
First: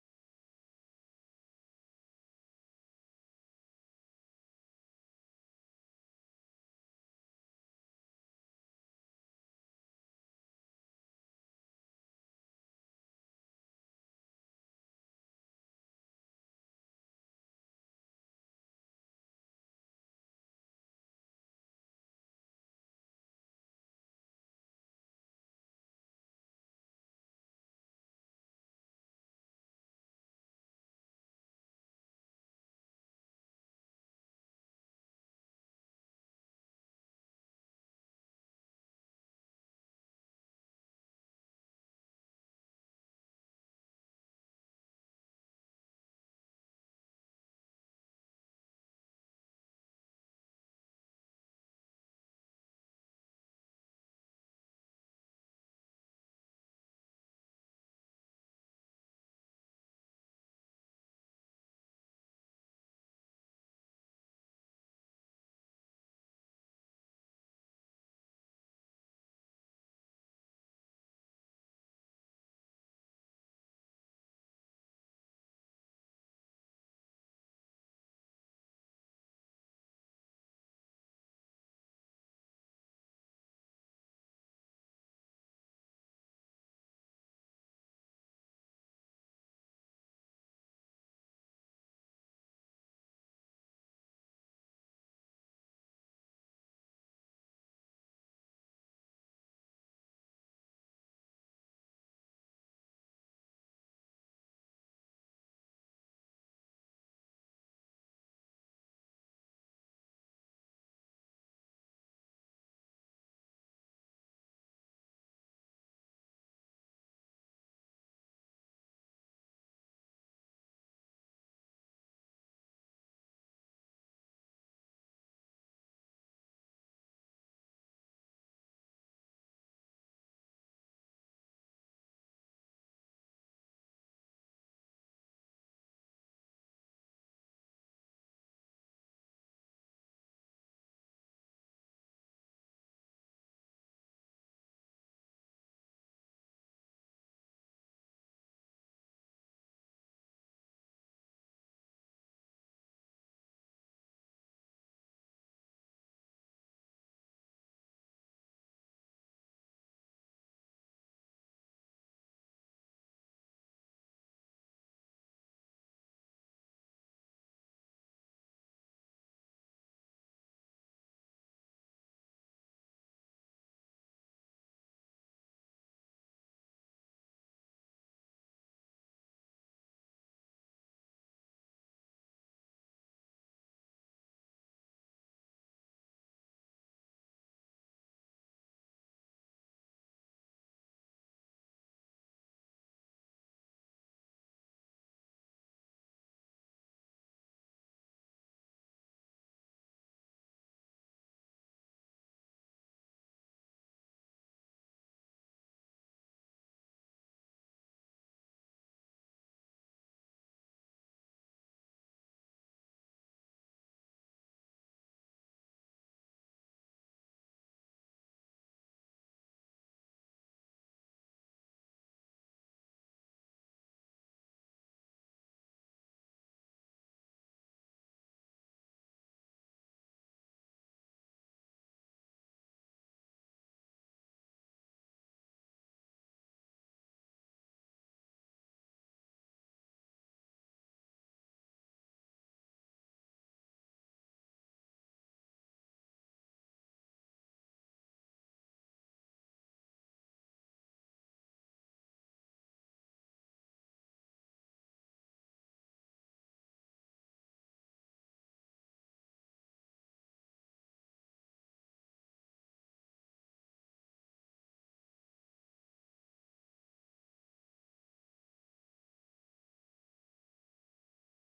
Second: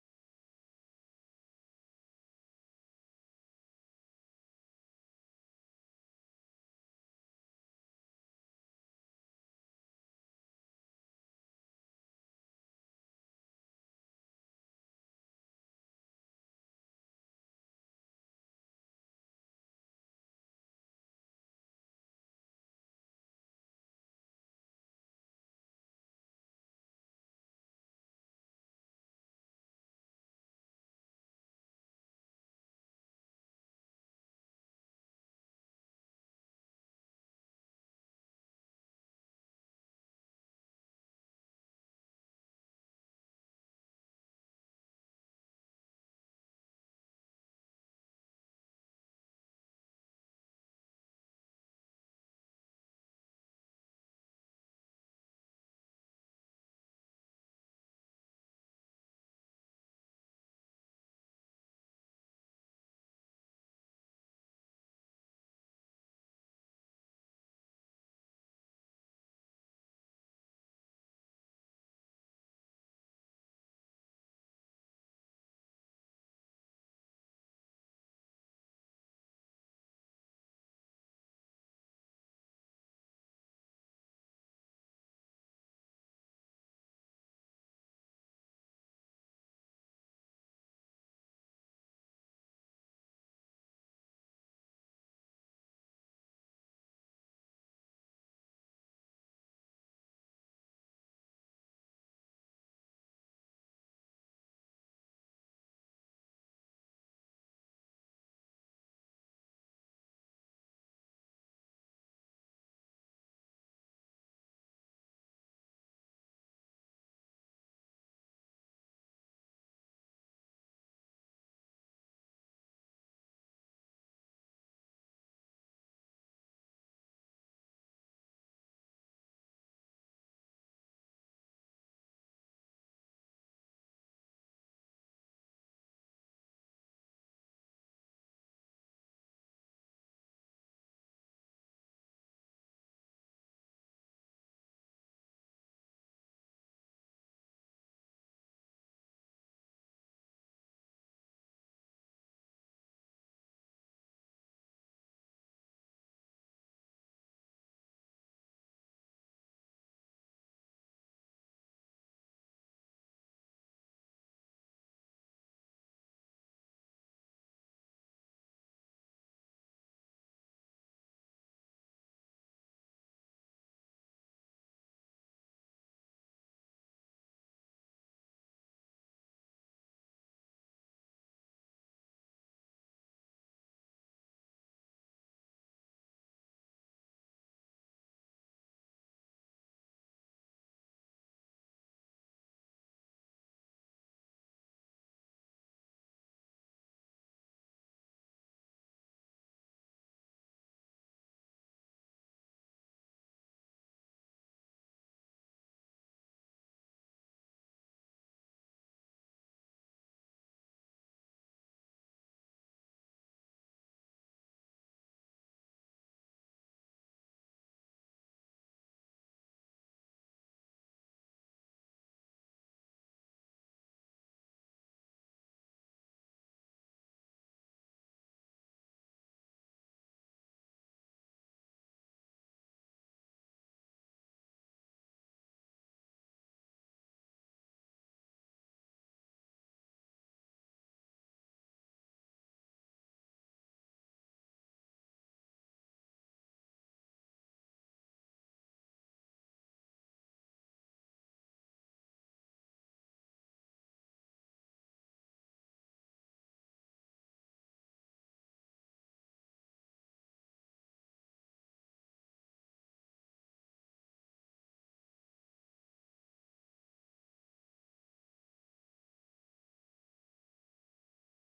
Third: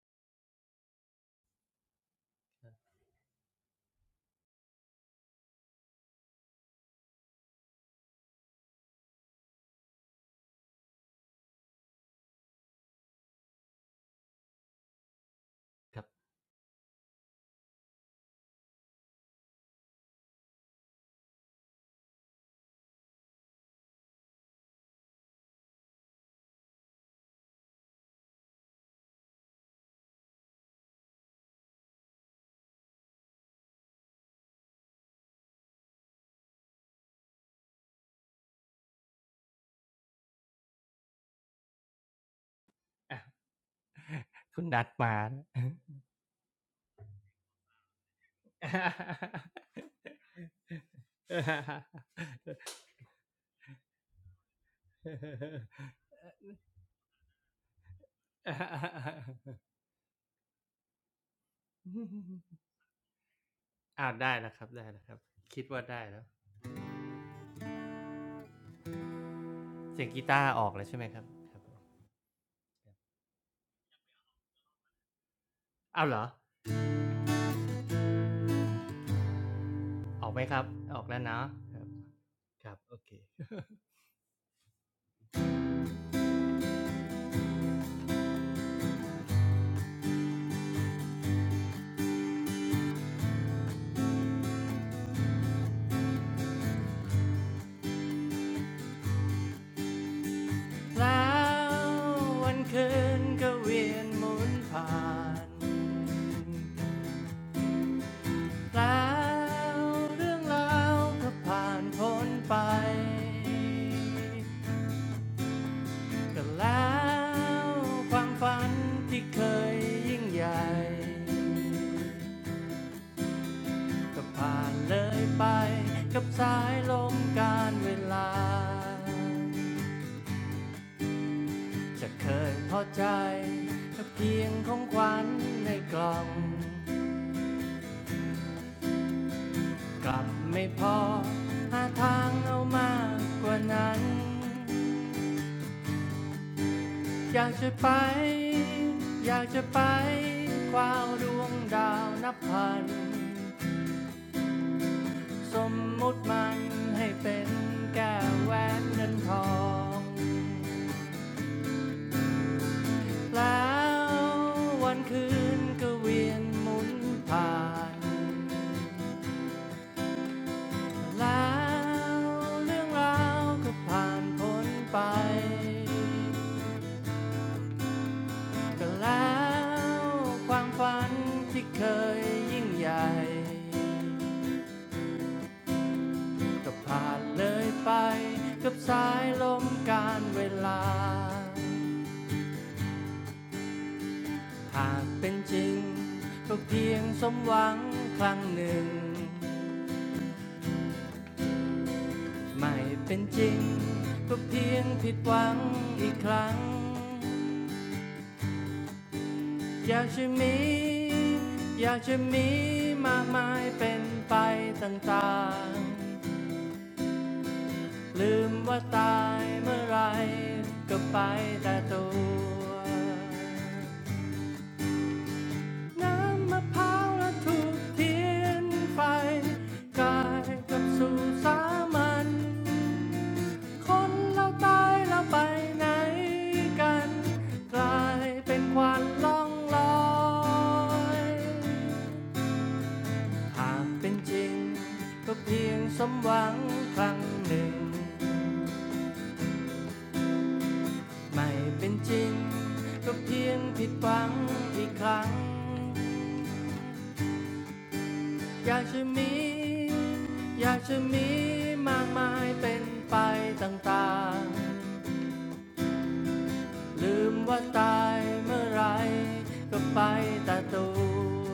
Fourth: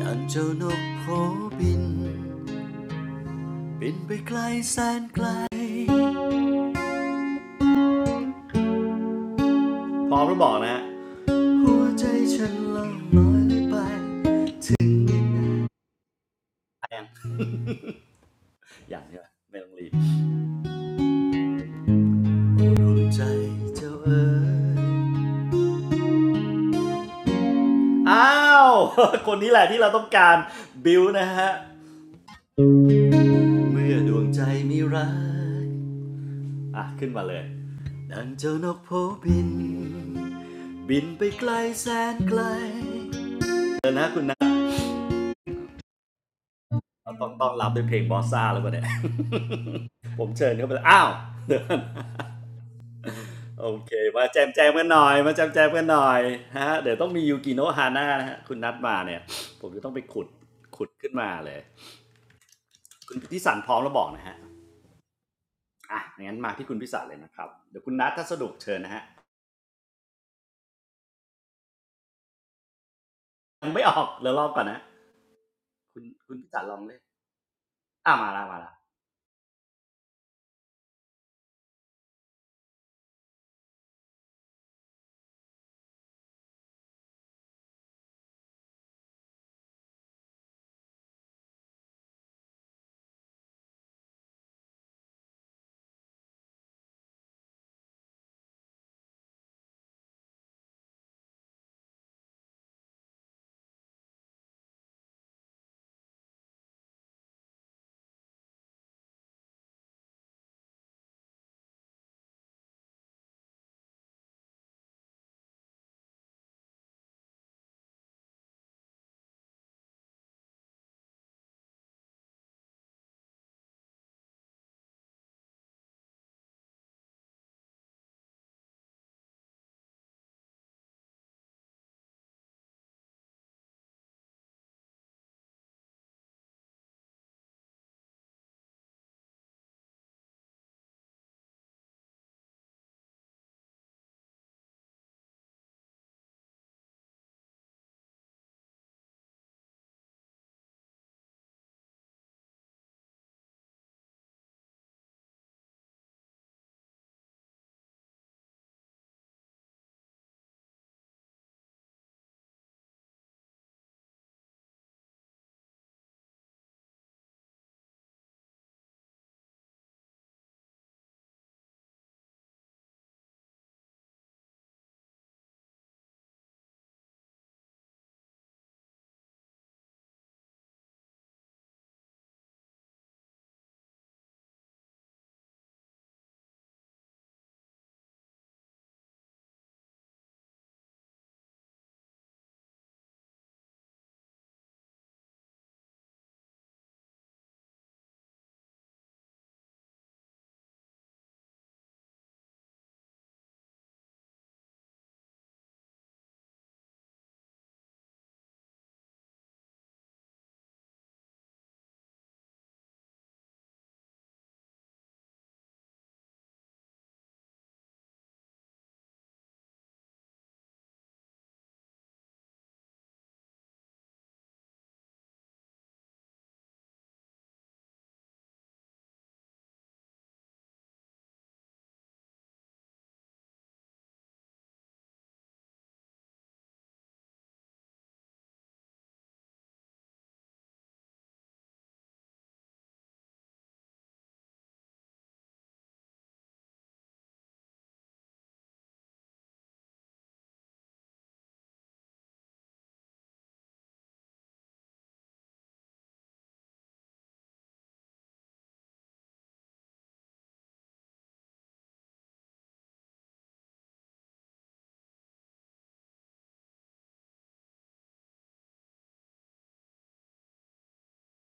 ดังเจ้านกโผบิน บินไปไกลแสนไกลพร้อมแล้วบอกนะหัวใจฉันละน้อยเลยไปอย่างเนี้ไม่ต้องรีบดวงใจเจ้าเอ๋ยอ้าวคนนี้แหละที่เราต้องการบิวนะฮะเมื่อดวงใจมีรักอ่ะขึ้นมาเลยดังเจ้านกโพบินบินไปไกลแสนไกลเออนะคุณนะ
คุณนัดมา
ต้องต้องรับด้วยเพลงบอสซ่าแล้วปะเนี่ยผมเชิญเขาไปอ้าวเดิน โอเคมาแจมแจมกันหน่อยมาแจมแจมกันหน่อยฮะเดี๋ยวต้องมียูกิโนะฮาน่านะฮะคุณนัดมาเนี่ยผมจะต้องไปขุดขุดขึ้นมาเลยคุณพิสันพร้อมแล้วบอ
อ้า
ก
ว
นะ
ได้
ฮะ
นะครับได้นะครับคิดว่า
อ่ะ
ได้แล้ว
งั้นมาที่คุณพิสันเลยนะครับเดี๋ยวคุณนัดถ้าสะดวกเชิญนะฮะ
เสียงกีตาร์ออกแล้วใช่ไหมครับครับ
ยังไม่ออกเดี๋ยวรอก่อนนะคุณ
อ้าวเหรอ
คุณพิสันลองเลยอ่ะมาละมาละ
ออกไหมครับออกแล้วเนาะครับครับโอเค แล้ววันคืนก็เวียนหมุนผ่าน แล้วเรื่องราวก็ผ่านพ้นไปก็แล้วความฝันที่เคยยิ่งใหญ่ ก็ผ่านเลยไปกับสายลมการเวลา จะเคยพอใจกับเพียงของขวัญในกล่อง กลับไม่พอหาทางเอามากกว่านั้น อยากจะไปอยากจะไปคว้าวดวงดาวนับพันสมมุติมันให้เป็นแก้วแหวนเงินทองแล้ววันคืนก็เวียนหมุนผ่านแล้วเรื่องราวก็ผ่านพ้นไปก็แล้วความฝันที่เคยยิ่งใหญ่ ก็ผ่านเลยไปกับสายลมการเวลา หากเป็นจริงก็เพียงสมหวังครั้งหนึ่ง ไม่เป็นจริงก็เพียงผิดหวังอีกครั้ง อยากจะมีอยากจะมีมากมายเป็นไปต่างๆลืมว่าตายเมื่อไรก็ไปแต่ตัว น้ำมะพร้าวและถูกเทียนไฟกลายกับสู่สามัญคนเราตายแล้วไปไหนกันกลายเป็นควันล่องลอย หากเป็นจริงก็เพียงสมหวังครั้งหนึ่งไม่เป็นจริงก็เพียงผิดหวังอีกครั้ง อยากจะมีอยากจะมีมากมายเป็นไปต่างๆ ลืมว่าตายเมื่อไรก็ไปแต่ตัว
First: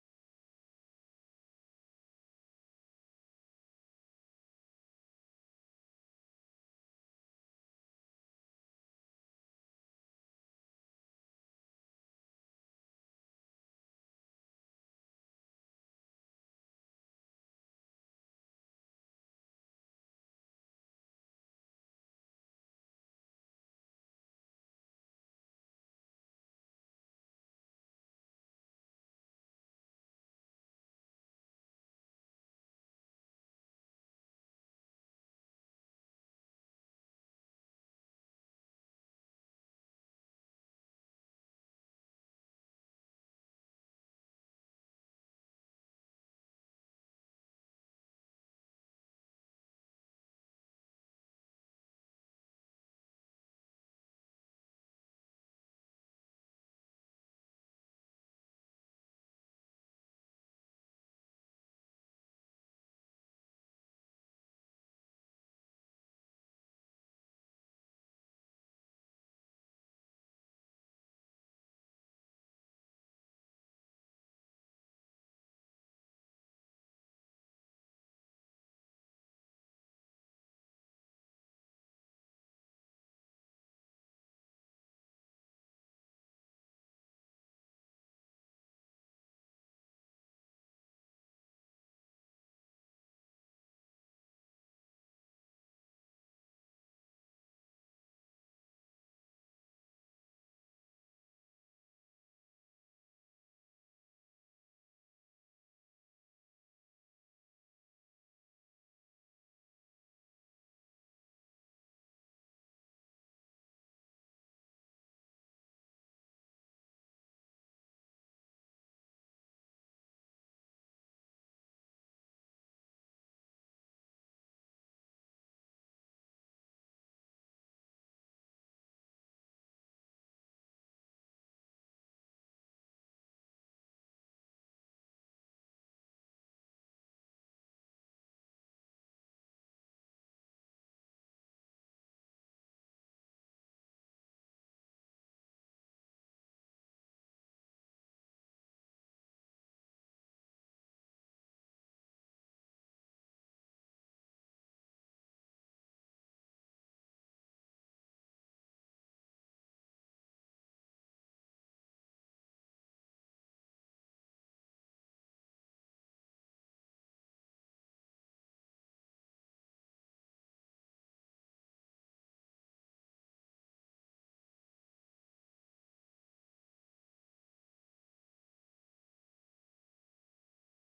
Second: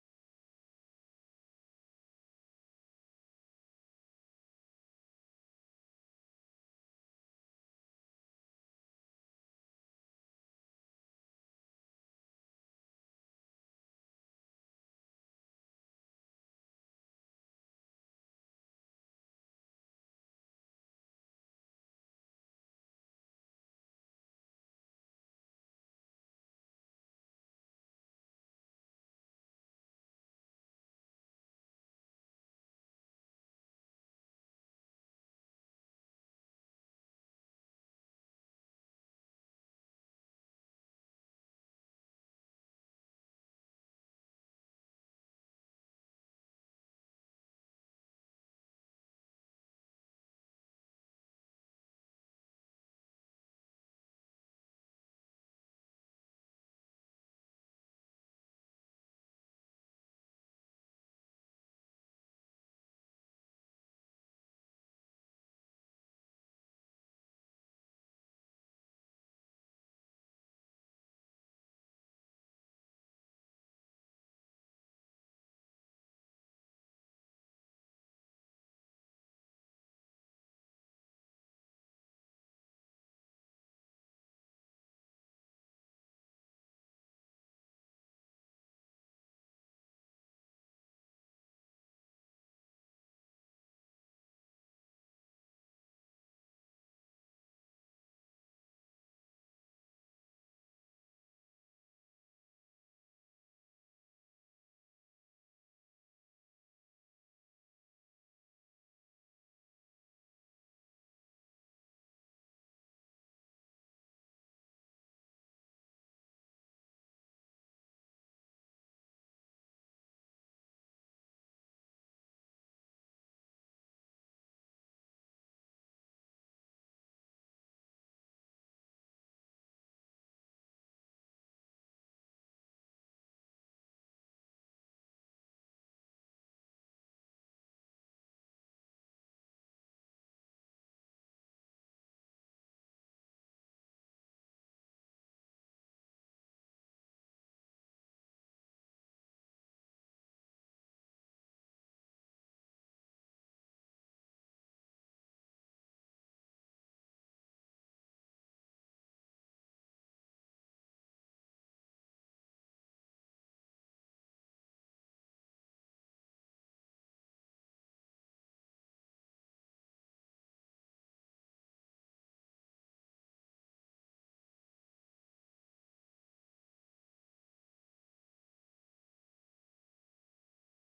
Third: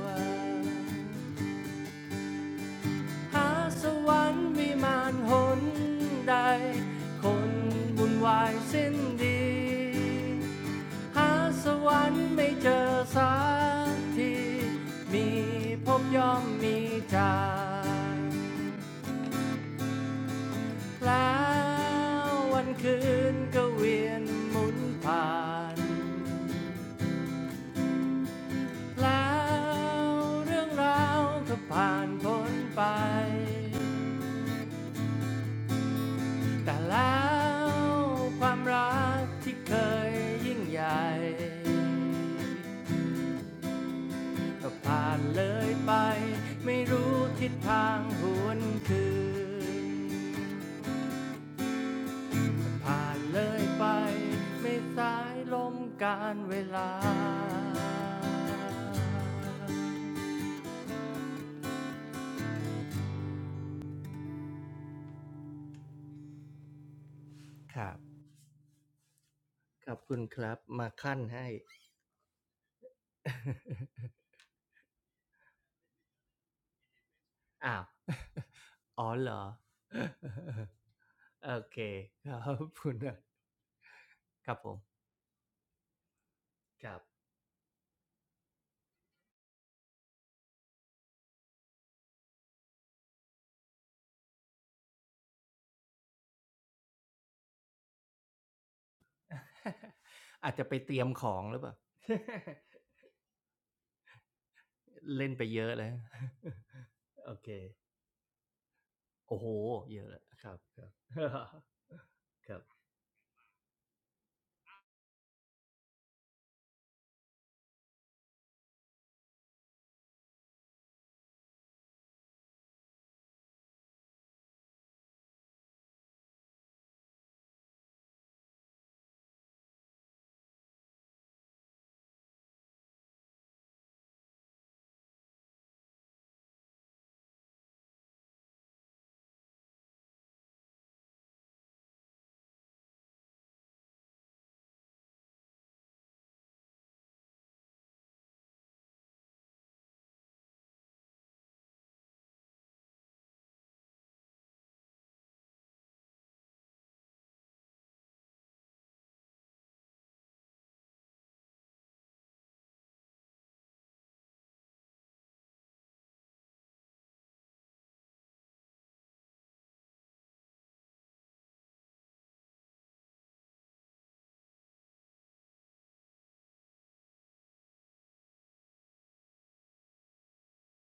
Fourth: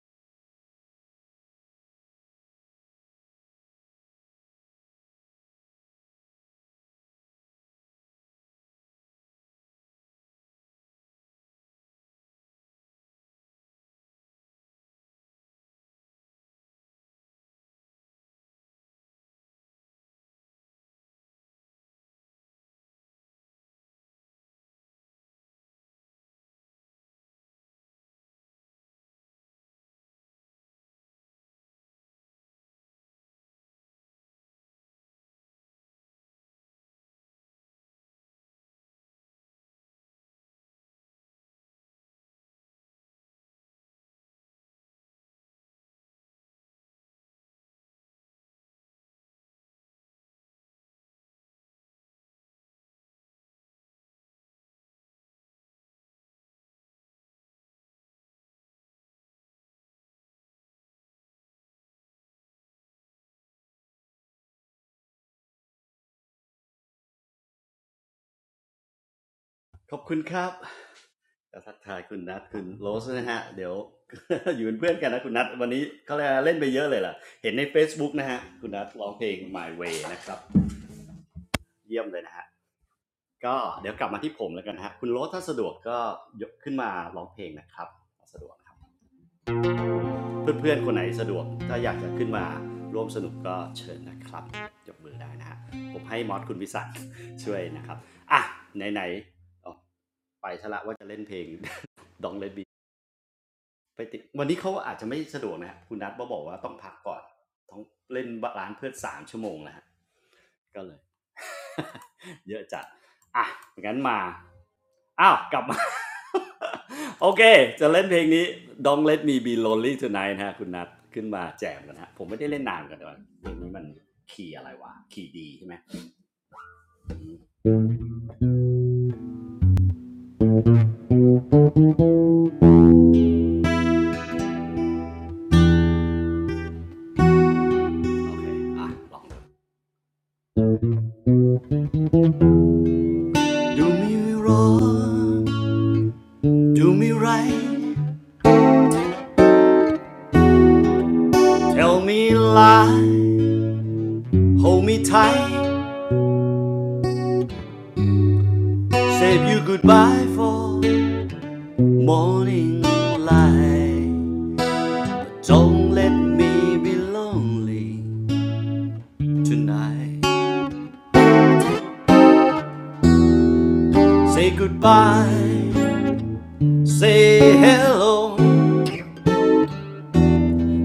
หาสวรรค์วิมานหนใดคนบุญวายสิ้นดี หาสวรรค์ไม่เจอสักทีมีพบย่อมมีจาก แล้ววันคืนก็เวียนหมุนผ่านแล้วเรื่องราวก็ผ่านพ้นไปแต่แล้วความรักที่เคยยิ่งใหญ่ก็ผ่านเลยไปไม่รู้ทิศทางหวนคืน ผ่านเลยไปไม่สายลมการเวลาครับข
ข
อ
อ
บ
บคุ
คุ
ณ
ณ
ค
ค
รับ
รับมาขั้นให้
จะทักทายคุณนัดคุณโรสนะฮะเดี๋ยว อยู่เป็นเพื่อนกันนะคุณนัดวันนี้เขาเลย่เล่นไปเยอะเลยล่ะเห็นใน
อ้าว
Facebook นะฮะคุณนัท ร้
อ๋
อ
อ
งเพล
เหร
ง
อ
My Way นะครับ
โอเค
เยี่ยมเลย
ค
นะ
รับ
ฮะ
ขอบคุณนะ
ก็เดี๋ยวกลับมาที่ผ
ค
ม
รับ
แล้ว
ผ
กัน
ม
นะฮะคุณโรสถ้าสะดวกก็ยกขึ้น
ค
มา
รับ
ร้องเพลงนะครับสะดวกครับเพื่อนๆคนไหนสะดวกถ้าอยากจะขึ้นมาร่วมสนุกก็เชิญนะครับยกมือได้นะฮะผมให้มอสคุณวิสัทช่วยนะครับอ่ะไหนๆอ๋อ ไป
อาจจะ
ซะ
ไป
ละ
เต
ว่า
รีย
จะ
ม
เล่น
ข
เพ
อ
ล
ง
ง
หรือเปล่า
ดองเลนบีไปติดวันนี้เขาอาจจะไม่
เล่น
สะ
ไป
ดวก
เย
นะ
อะ
ฮะ
แล้
คุ
ว
ณนัทบอกว่าต้องพักก่อน
โอเค
ต้องเล่นร้านเพื่อนสามชั่
โอ้
ว
โห
โมงนะฮะ
เยอะแล้วครับค
ก็
รั
เล
บ
ย
ค
เย
รับ
อะจัดอ่ะงั้นมา อ้าว กลับมา โอเค จะเล่นเพลงนี้ Don't Let Me Be Lonely Tonight นะฮะคุณนัทขึ้นมาแจมกันนะฮะ ผมไม่ได้เล่นนานกันแต่ว่าเพลงนี้มันคีย์อะไรวะคีย์ดีใช่ไหม โอเค อ่ะ ลองดู Do me wrong Do me right Tell me lie Hold me tight Save you goodbye for morning light Don't let me be lonely tonight. Say goodbye, say hello.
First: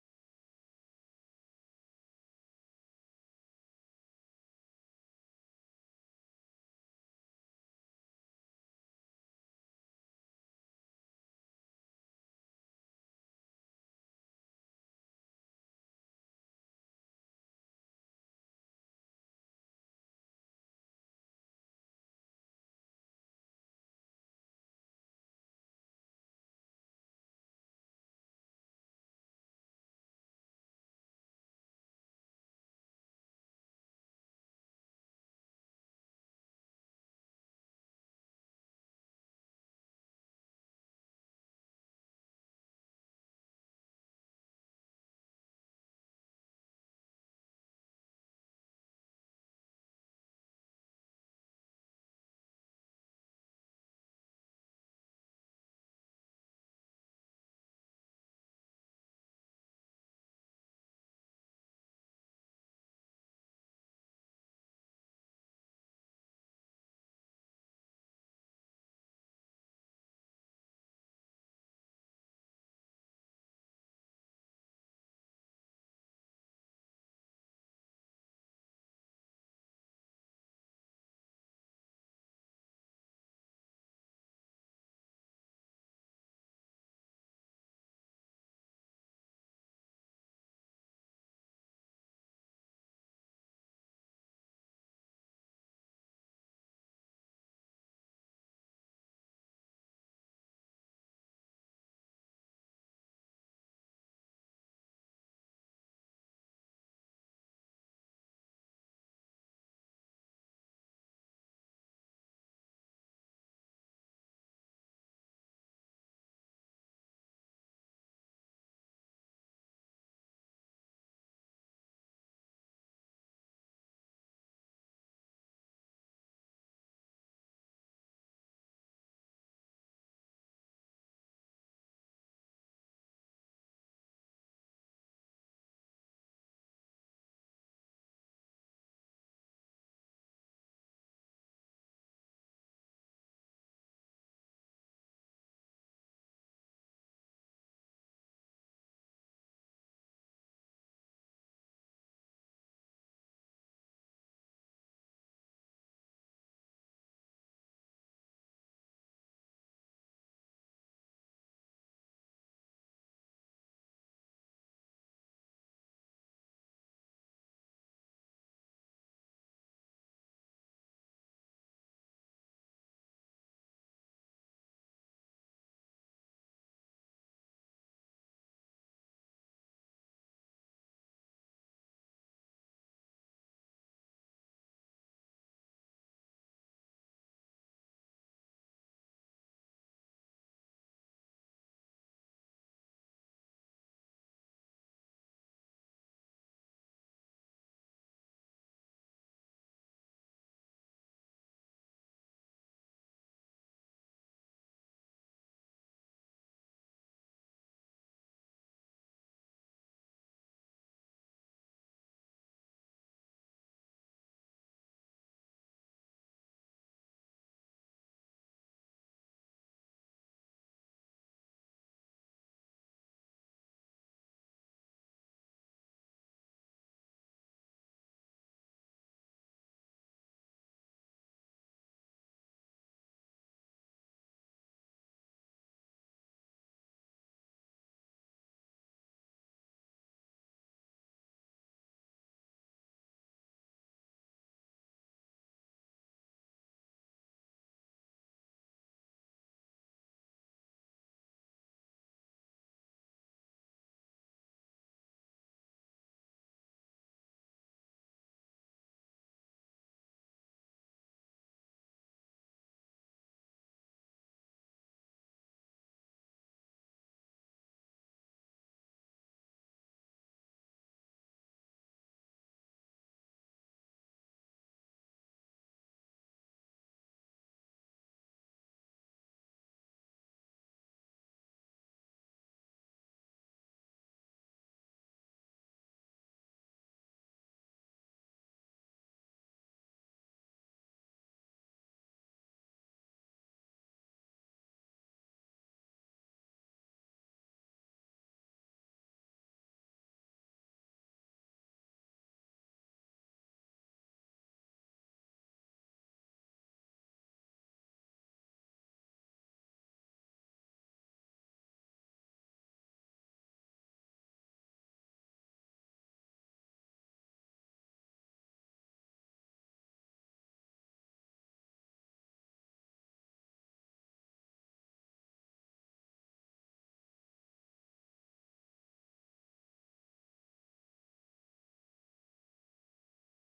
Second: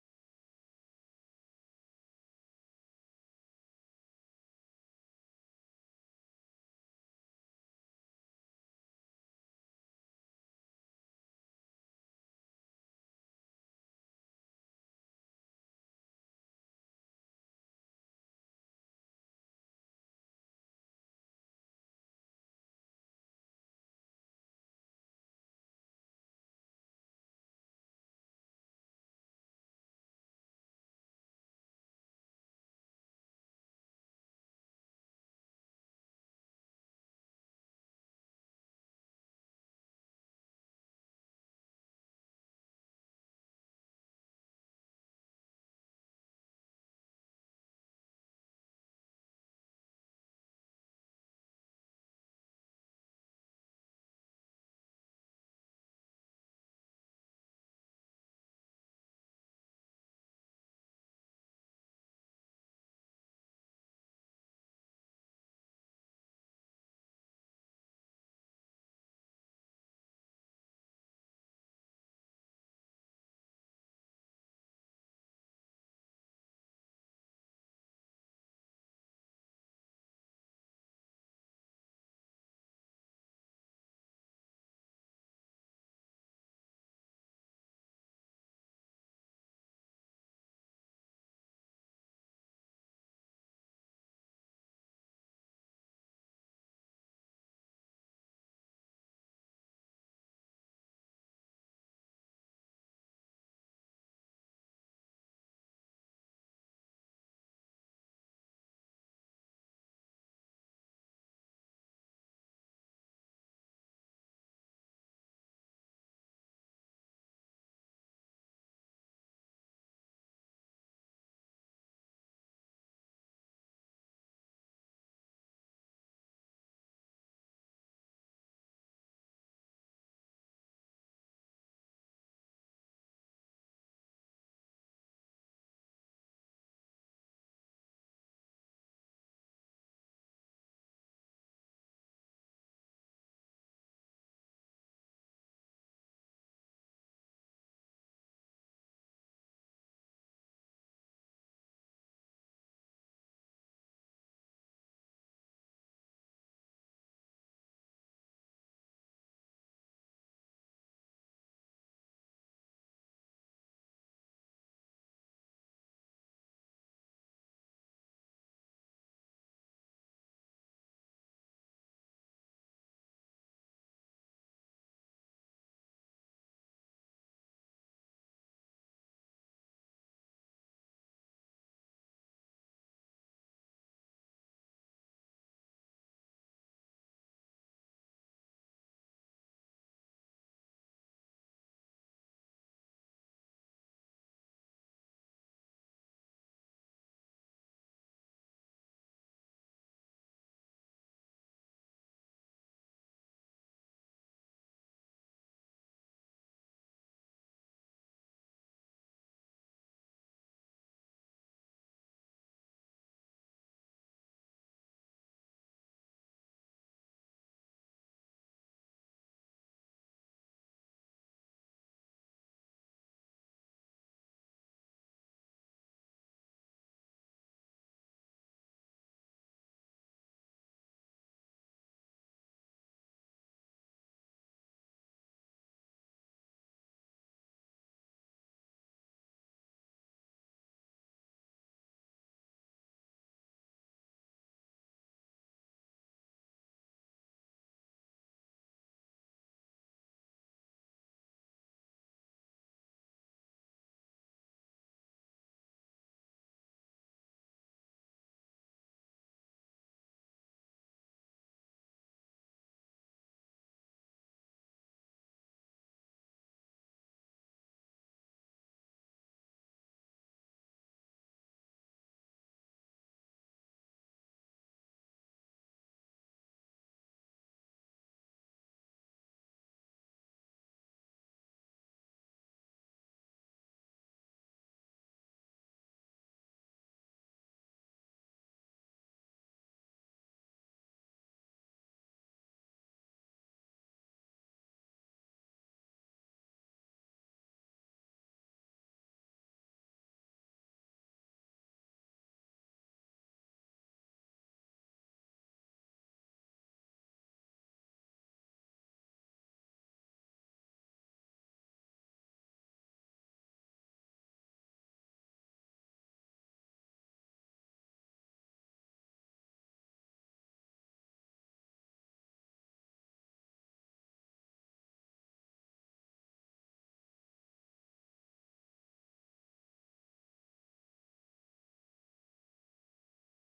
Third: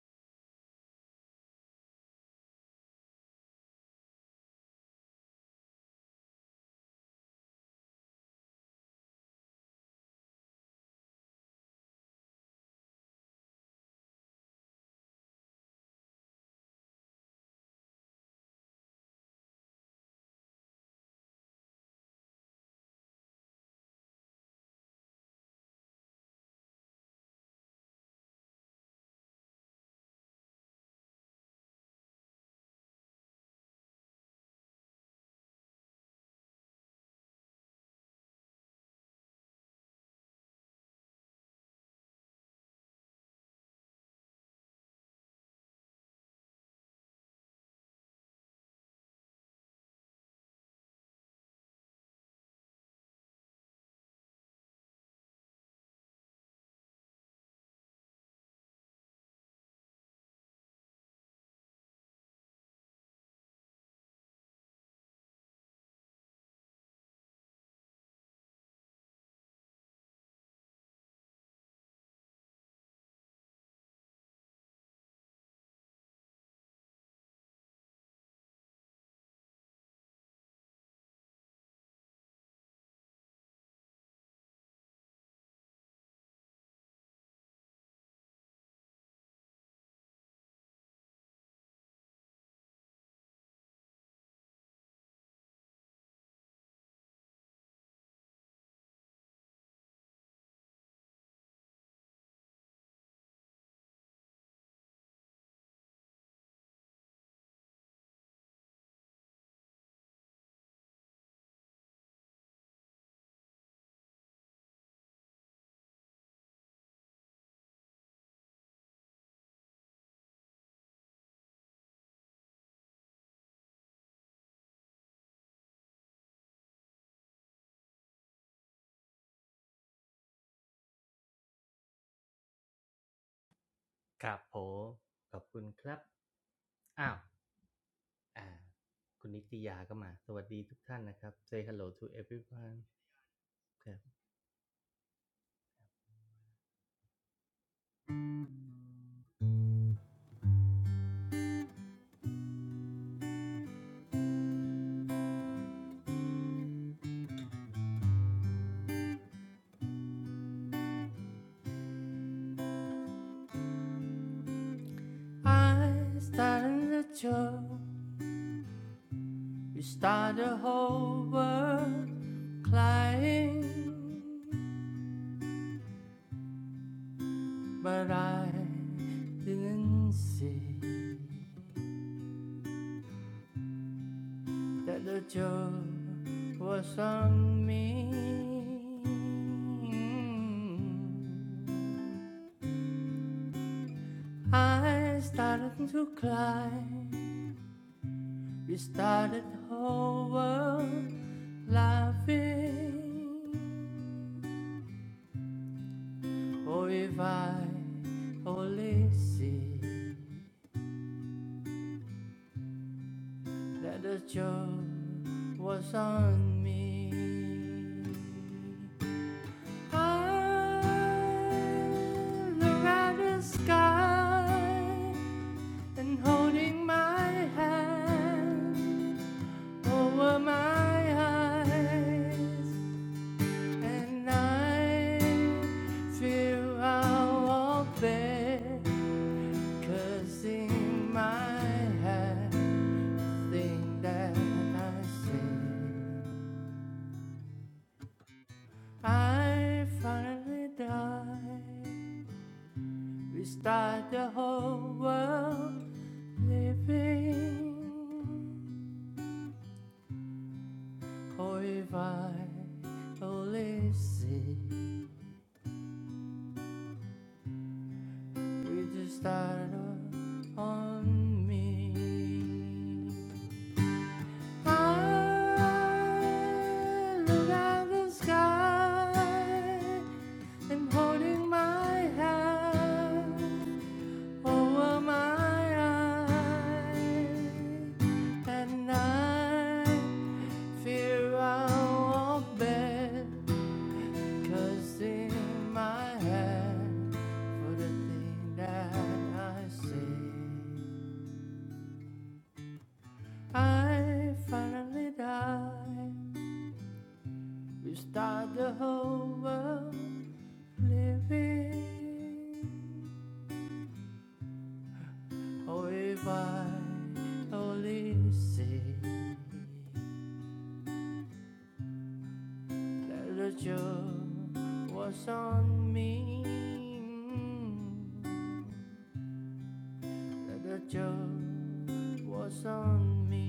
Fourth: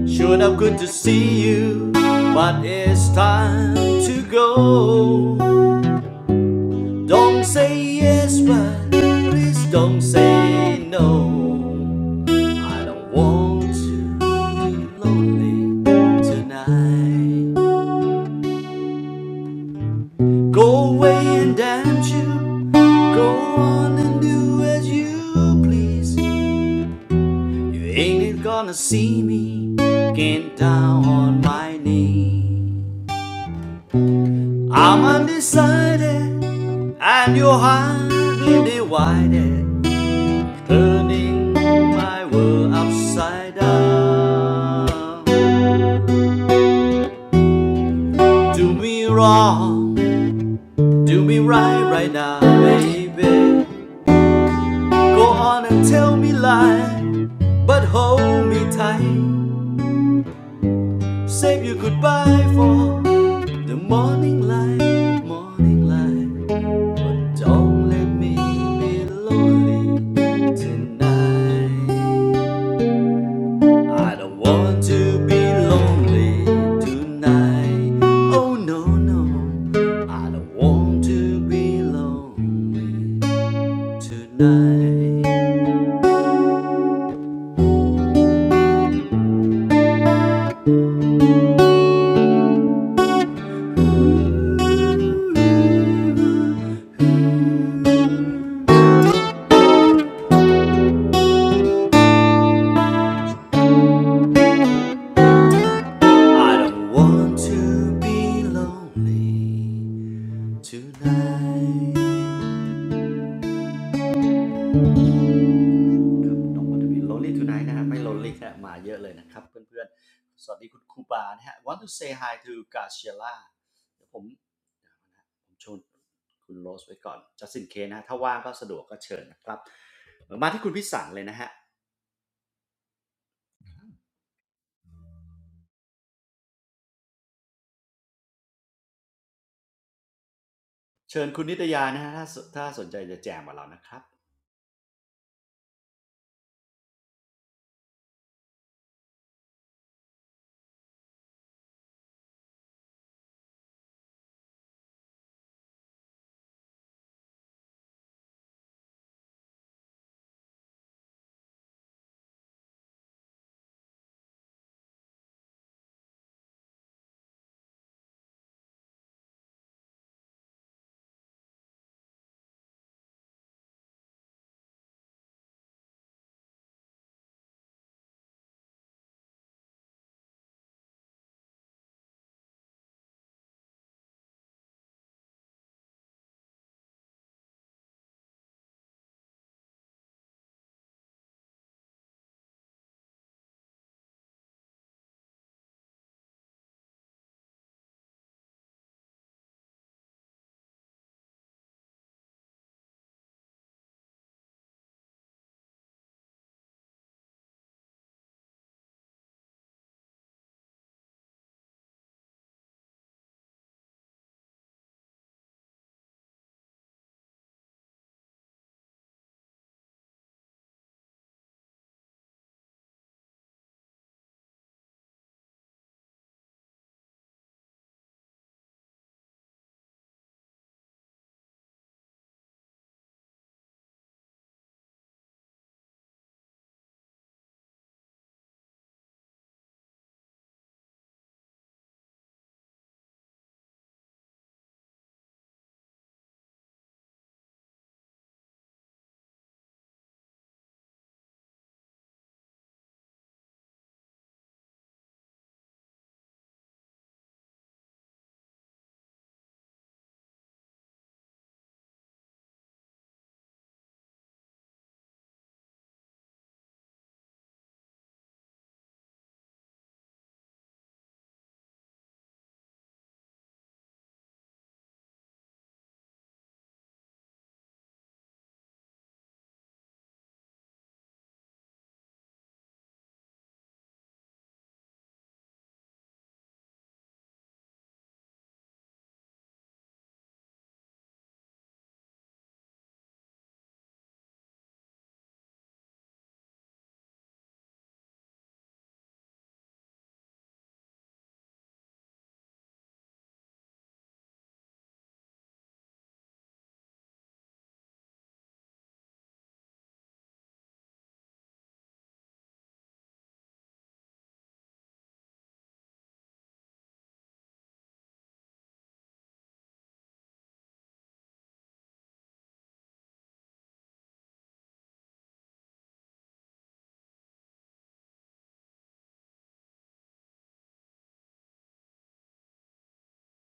Sure enough, good to see you, but it's time to go. Don't say yes, but please don't say no. I don't want to be lonely tonight. Go away and dance you. Go on and do as you please. You ain't gonna see me. Get down on my knees. I'm undecided, and you're hardly divided. Turning my world upside down. Do me wrong, do me right right now, baby. Go on and tell me lie, but hold me tight. Save you goodbye for the morning light, morning light. But don't let me be lonely tonight. I don't want to be lonely tonight. Oh no no, I don't want to be lonely tonight. I don't want to be lonely tonight ครับน้องวันจะ lonely tonight นะไม่ lonely ฮะมาเยอะเลยนะครับเพื่อนๆสวัสดีคุณครูบานะฮะ want to say hi to Graciela เดี๋ยวผมช่ยวผมชวนคุณโรสไว้ก่อน just in case นะถ้าว่างก็สะดวกก็เชิญนะครับ มาที่คุณพิสันเลยนะฮะ
ครับผมขอบคุณครับ อ้าวอ่าคุณนิตยาก็มา สวัสดีทุกท่านนะค
เชิ
รั
ญ
บ
คุณนิ
Say
ตยา
hello
นะ
to
ฮะถ้าถ้า
everyone
สนใจจะแจมกับเรานะ
ค
ค
รั
รั
บ
บ
I started a joke, you start e d the whole world crying, but I didn't see that the joke was on me. I started to cry. We started over laughing. Oh, if I only see that the joke was on me. I look at the sky and holding my hand. over my eyes, and I feel I'll walk there, 'cause in my head, thing that I see, I finally die. Restart the whole world living, or if I only see. We just started up on me. I look at the sky and holding my hand over my eyes, and I fear I'll bed. Cause in my hand for the thing that I say, I finally die. We start the whole world living. Oh, if I only see that the joke was on me. that the joke was on me.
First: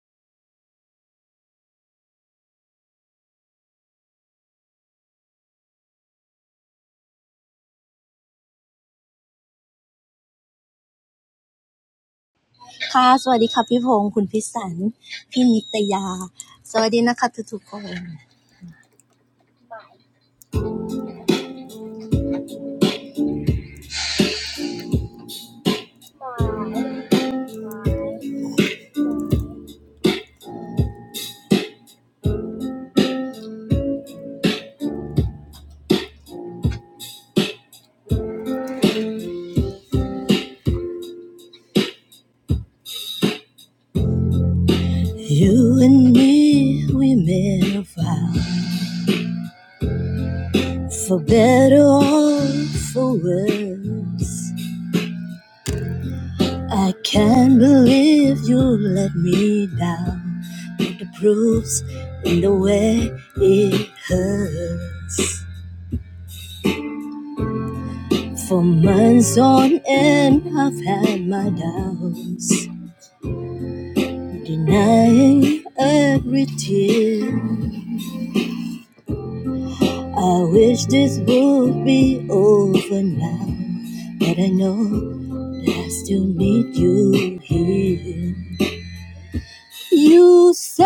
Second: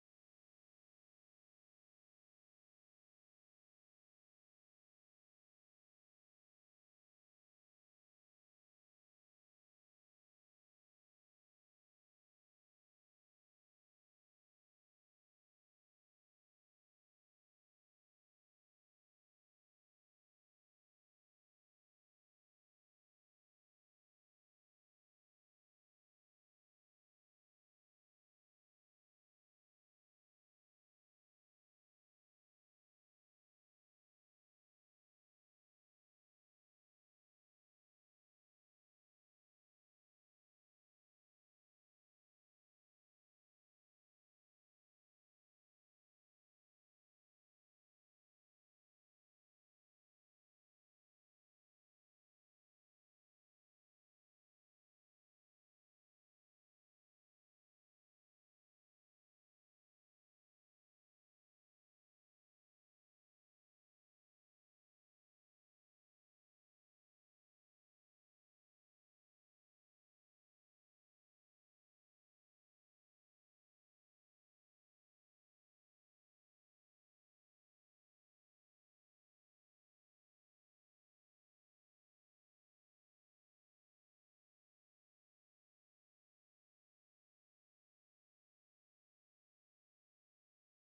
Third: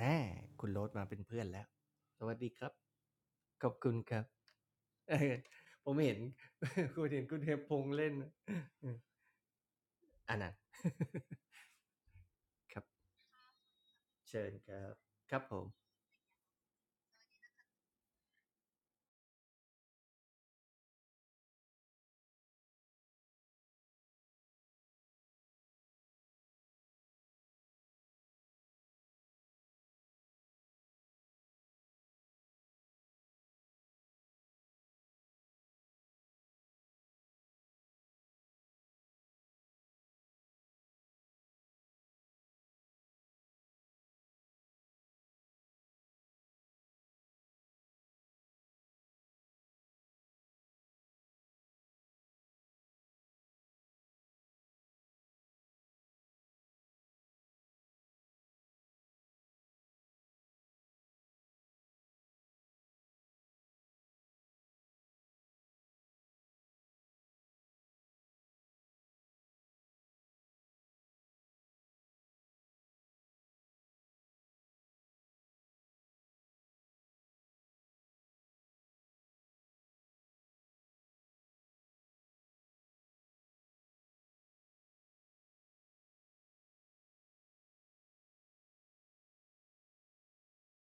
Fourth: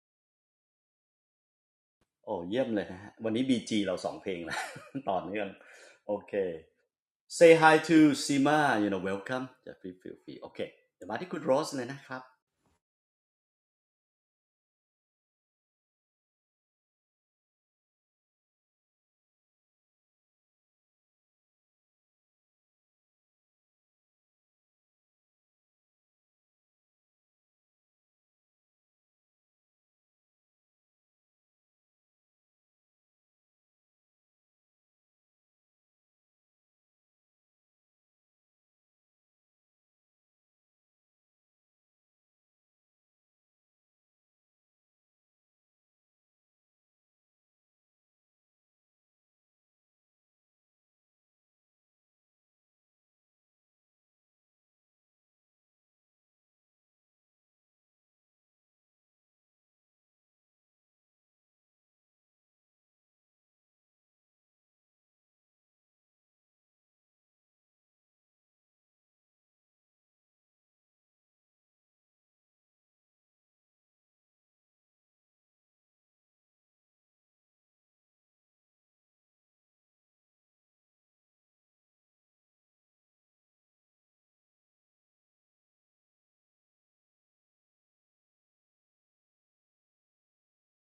h แน่คุณโรสมาเป็นเพื่อนแล้วส
โอ้
วัสดี
เยี่
ค
ยม
รับ
เลยนะฮะวันนี้บี
ขอบ
จี
คุ
เรา
ณ
สอ
ค
ง
รับ
เพลงละ ต่อเนื่อง
ผม
โอ
เห็น
เค
คุณเห็นคุณเท
say
พพ
hi
งษ์
to
เล่น
Sima
อ
you know welcome จะฟ e e ฟ f e
ัน
โอ
นั้น
เคเดี๋ยวมาที่คุ ณโรสเลยนะครับ
ครับ
ค่ะ
เชิญครับครับผม
You and me we made a vow for better or for worse I can't believe you let me down The proofs in the way it hurts For months on end I've had my doubts Denying every tear I wish this would be over now, but I know that I still need you here. You say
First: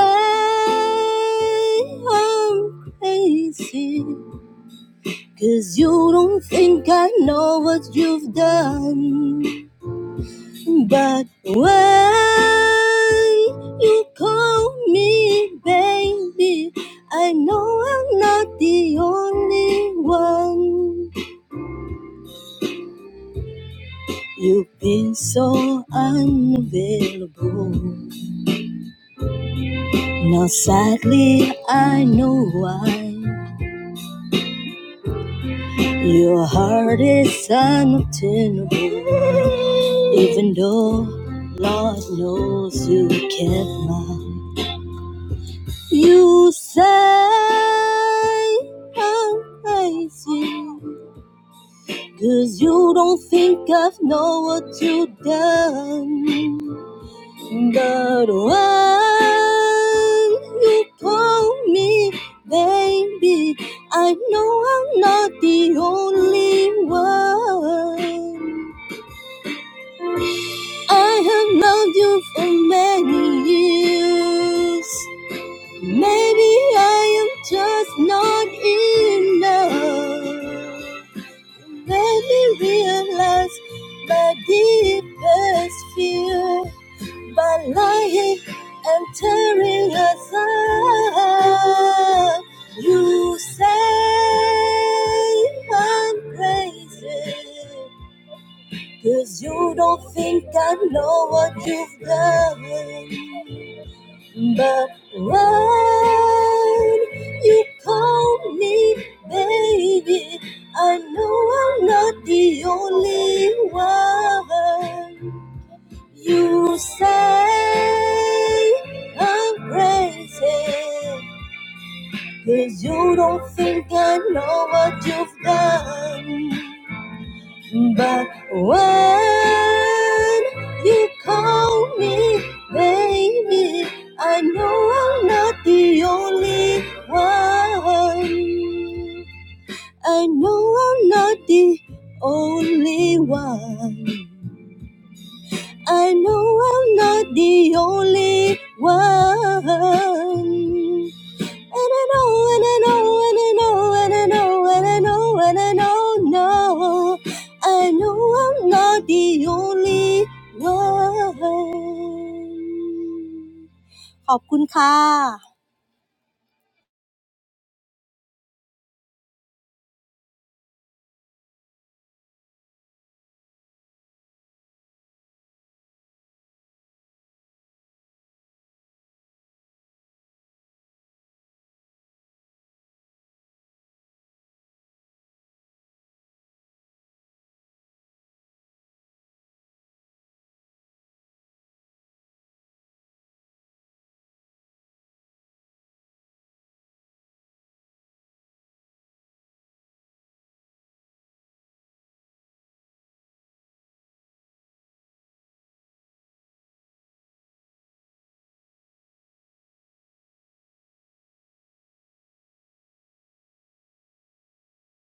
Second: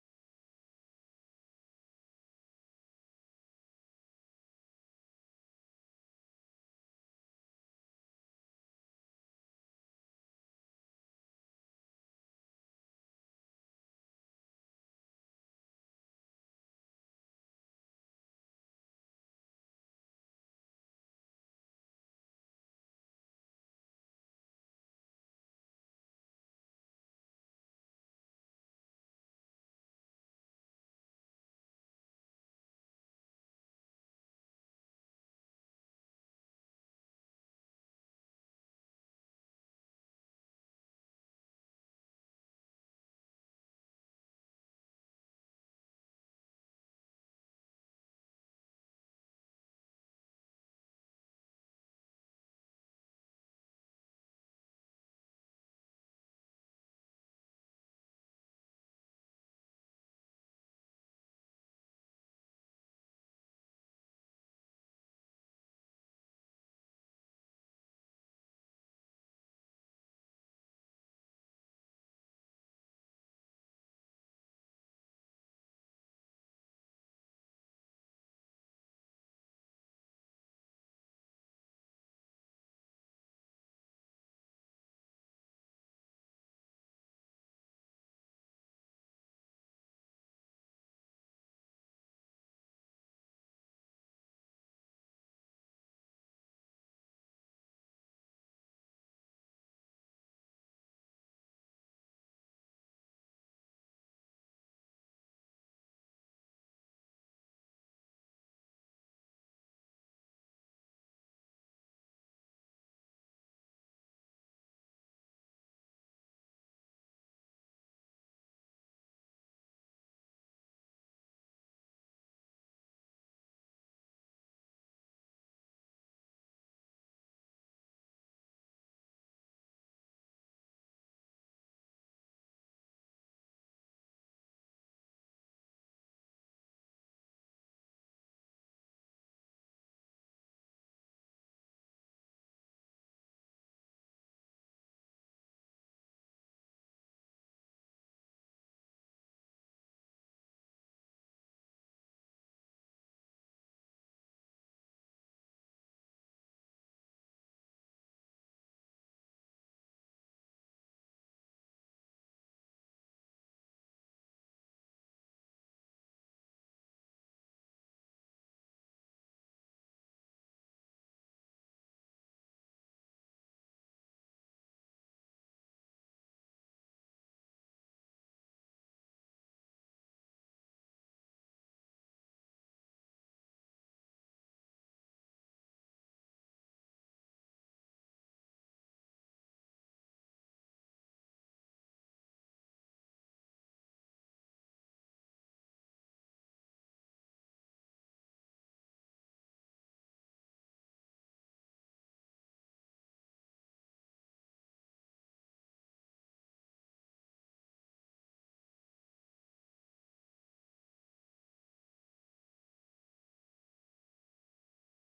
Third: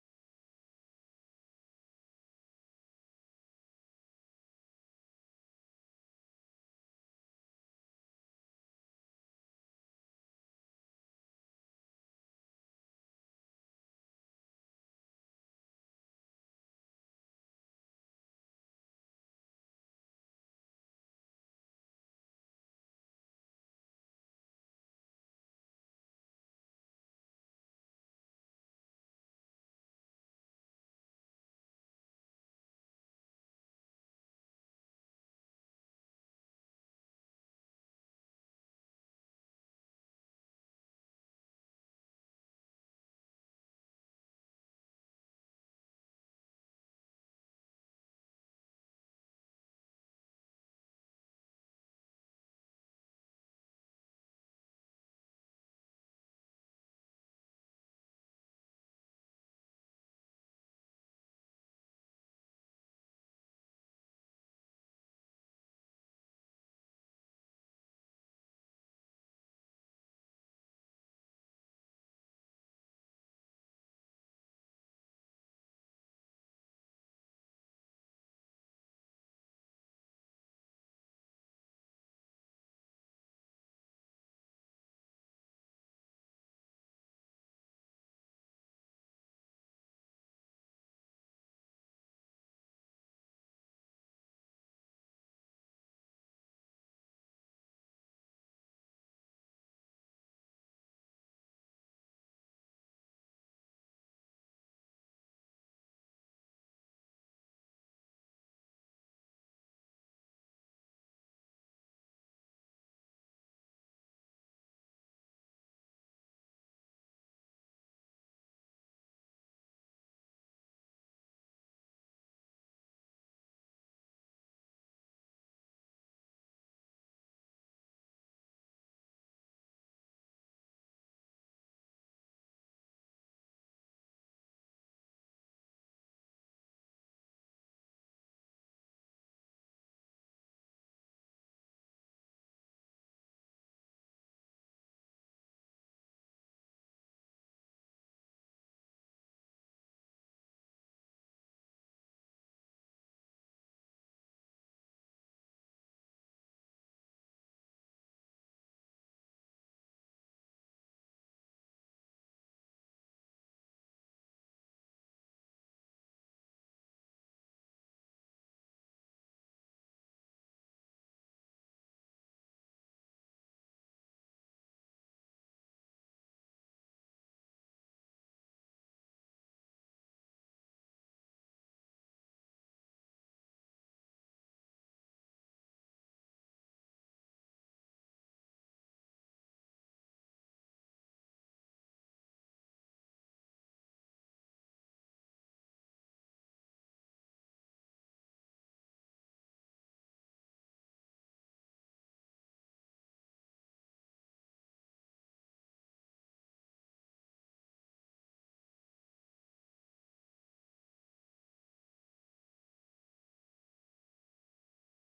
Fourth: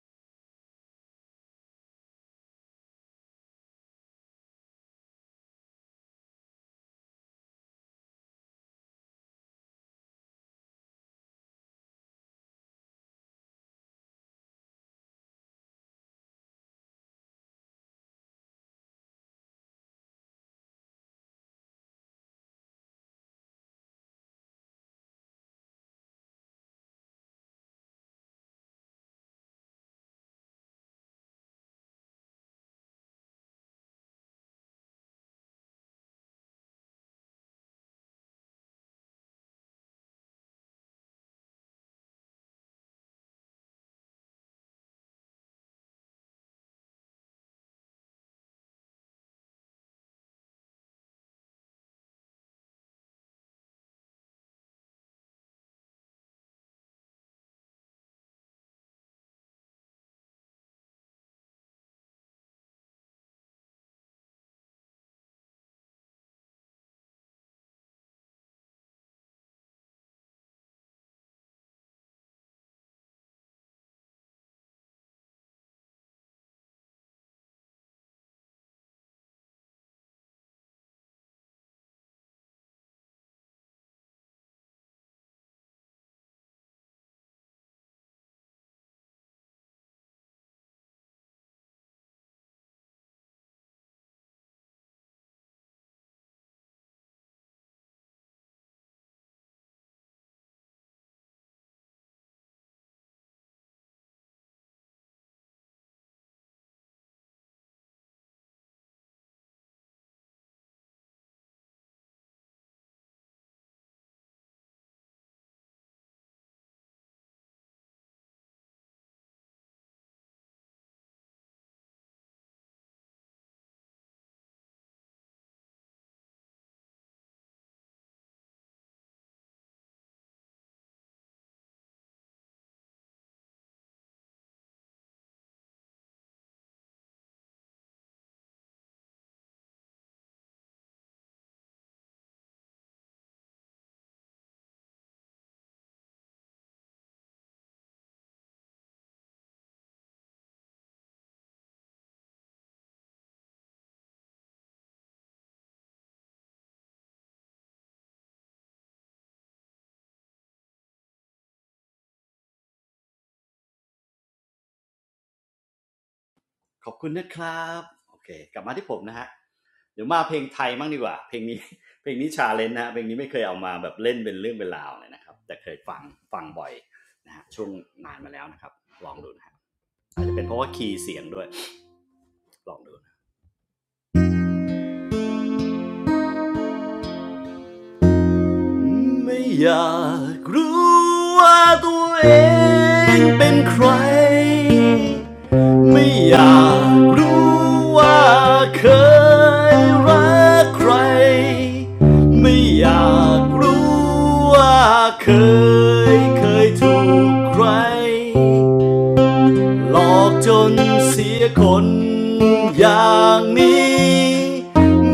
I'm crazy, cause you don't think I know what you've done. But when you call me baby, I know I'm not the only one. You've been so unavailable. Now, sadly, I know why. Your heart is unobtainable. Even though Lord knows you kept mine. You say I'm crazy, 'cause you don't think I've known what you've done. The one who told me, baby, I know I'm not the only one. I have loved you for many years. Maybe I am just not enough. Let me realize my deepest fear. by lying and tearing us up. You say I'm crazy, cause you don't think I know what you've done. But when you call me baby, I know I'm not the only one. You say I'm crazy Cause you don't think I know what you've done But when you call me baby I know I'm not the only one I know I'm not the only one I know I'm not the only one. And I know, and I know, and I know, and I know, and I know, and I know, no. I know I'm not the only one. ขอบคุณค่ะ
ขอบคุณนะครับโอเคกลับมาที่ผมนะฮะเดี๋ยวมาเพลงไทยมัางดีกว่าเพลงนี้ เพลงนี้ชาเลนจ์นะะเพลงนี้ไม่เคยเอามาแบบเล่นเป็นเรื่องเป็นราวเลยนะครับแต่เคยฟังฟังบ่อยนะฮะช่วงนานมาแล้วนะครับลองดูนะฮะอาจจะเป็นเพราะว่าคีย์เสียงด้วยลองดู ไม่อยากรู้ว่าตัวเองเป็นใคร ไม่อยากรู้ว่าเคยรักใคร ไม่อยากรู้ว่าเคยเคยถูกใคร หลอกจนเสียคนอย่างนี้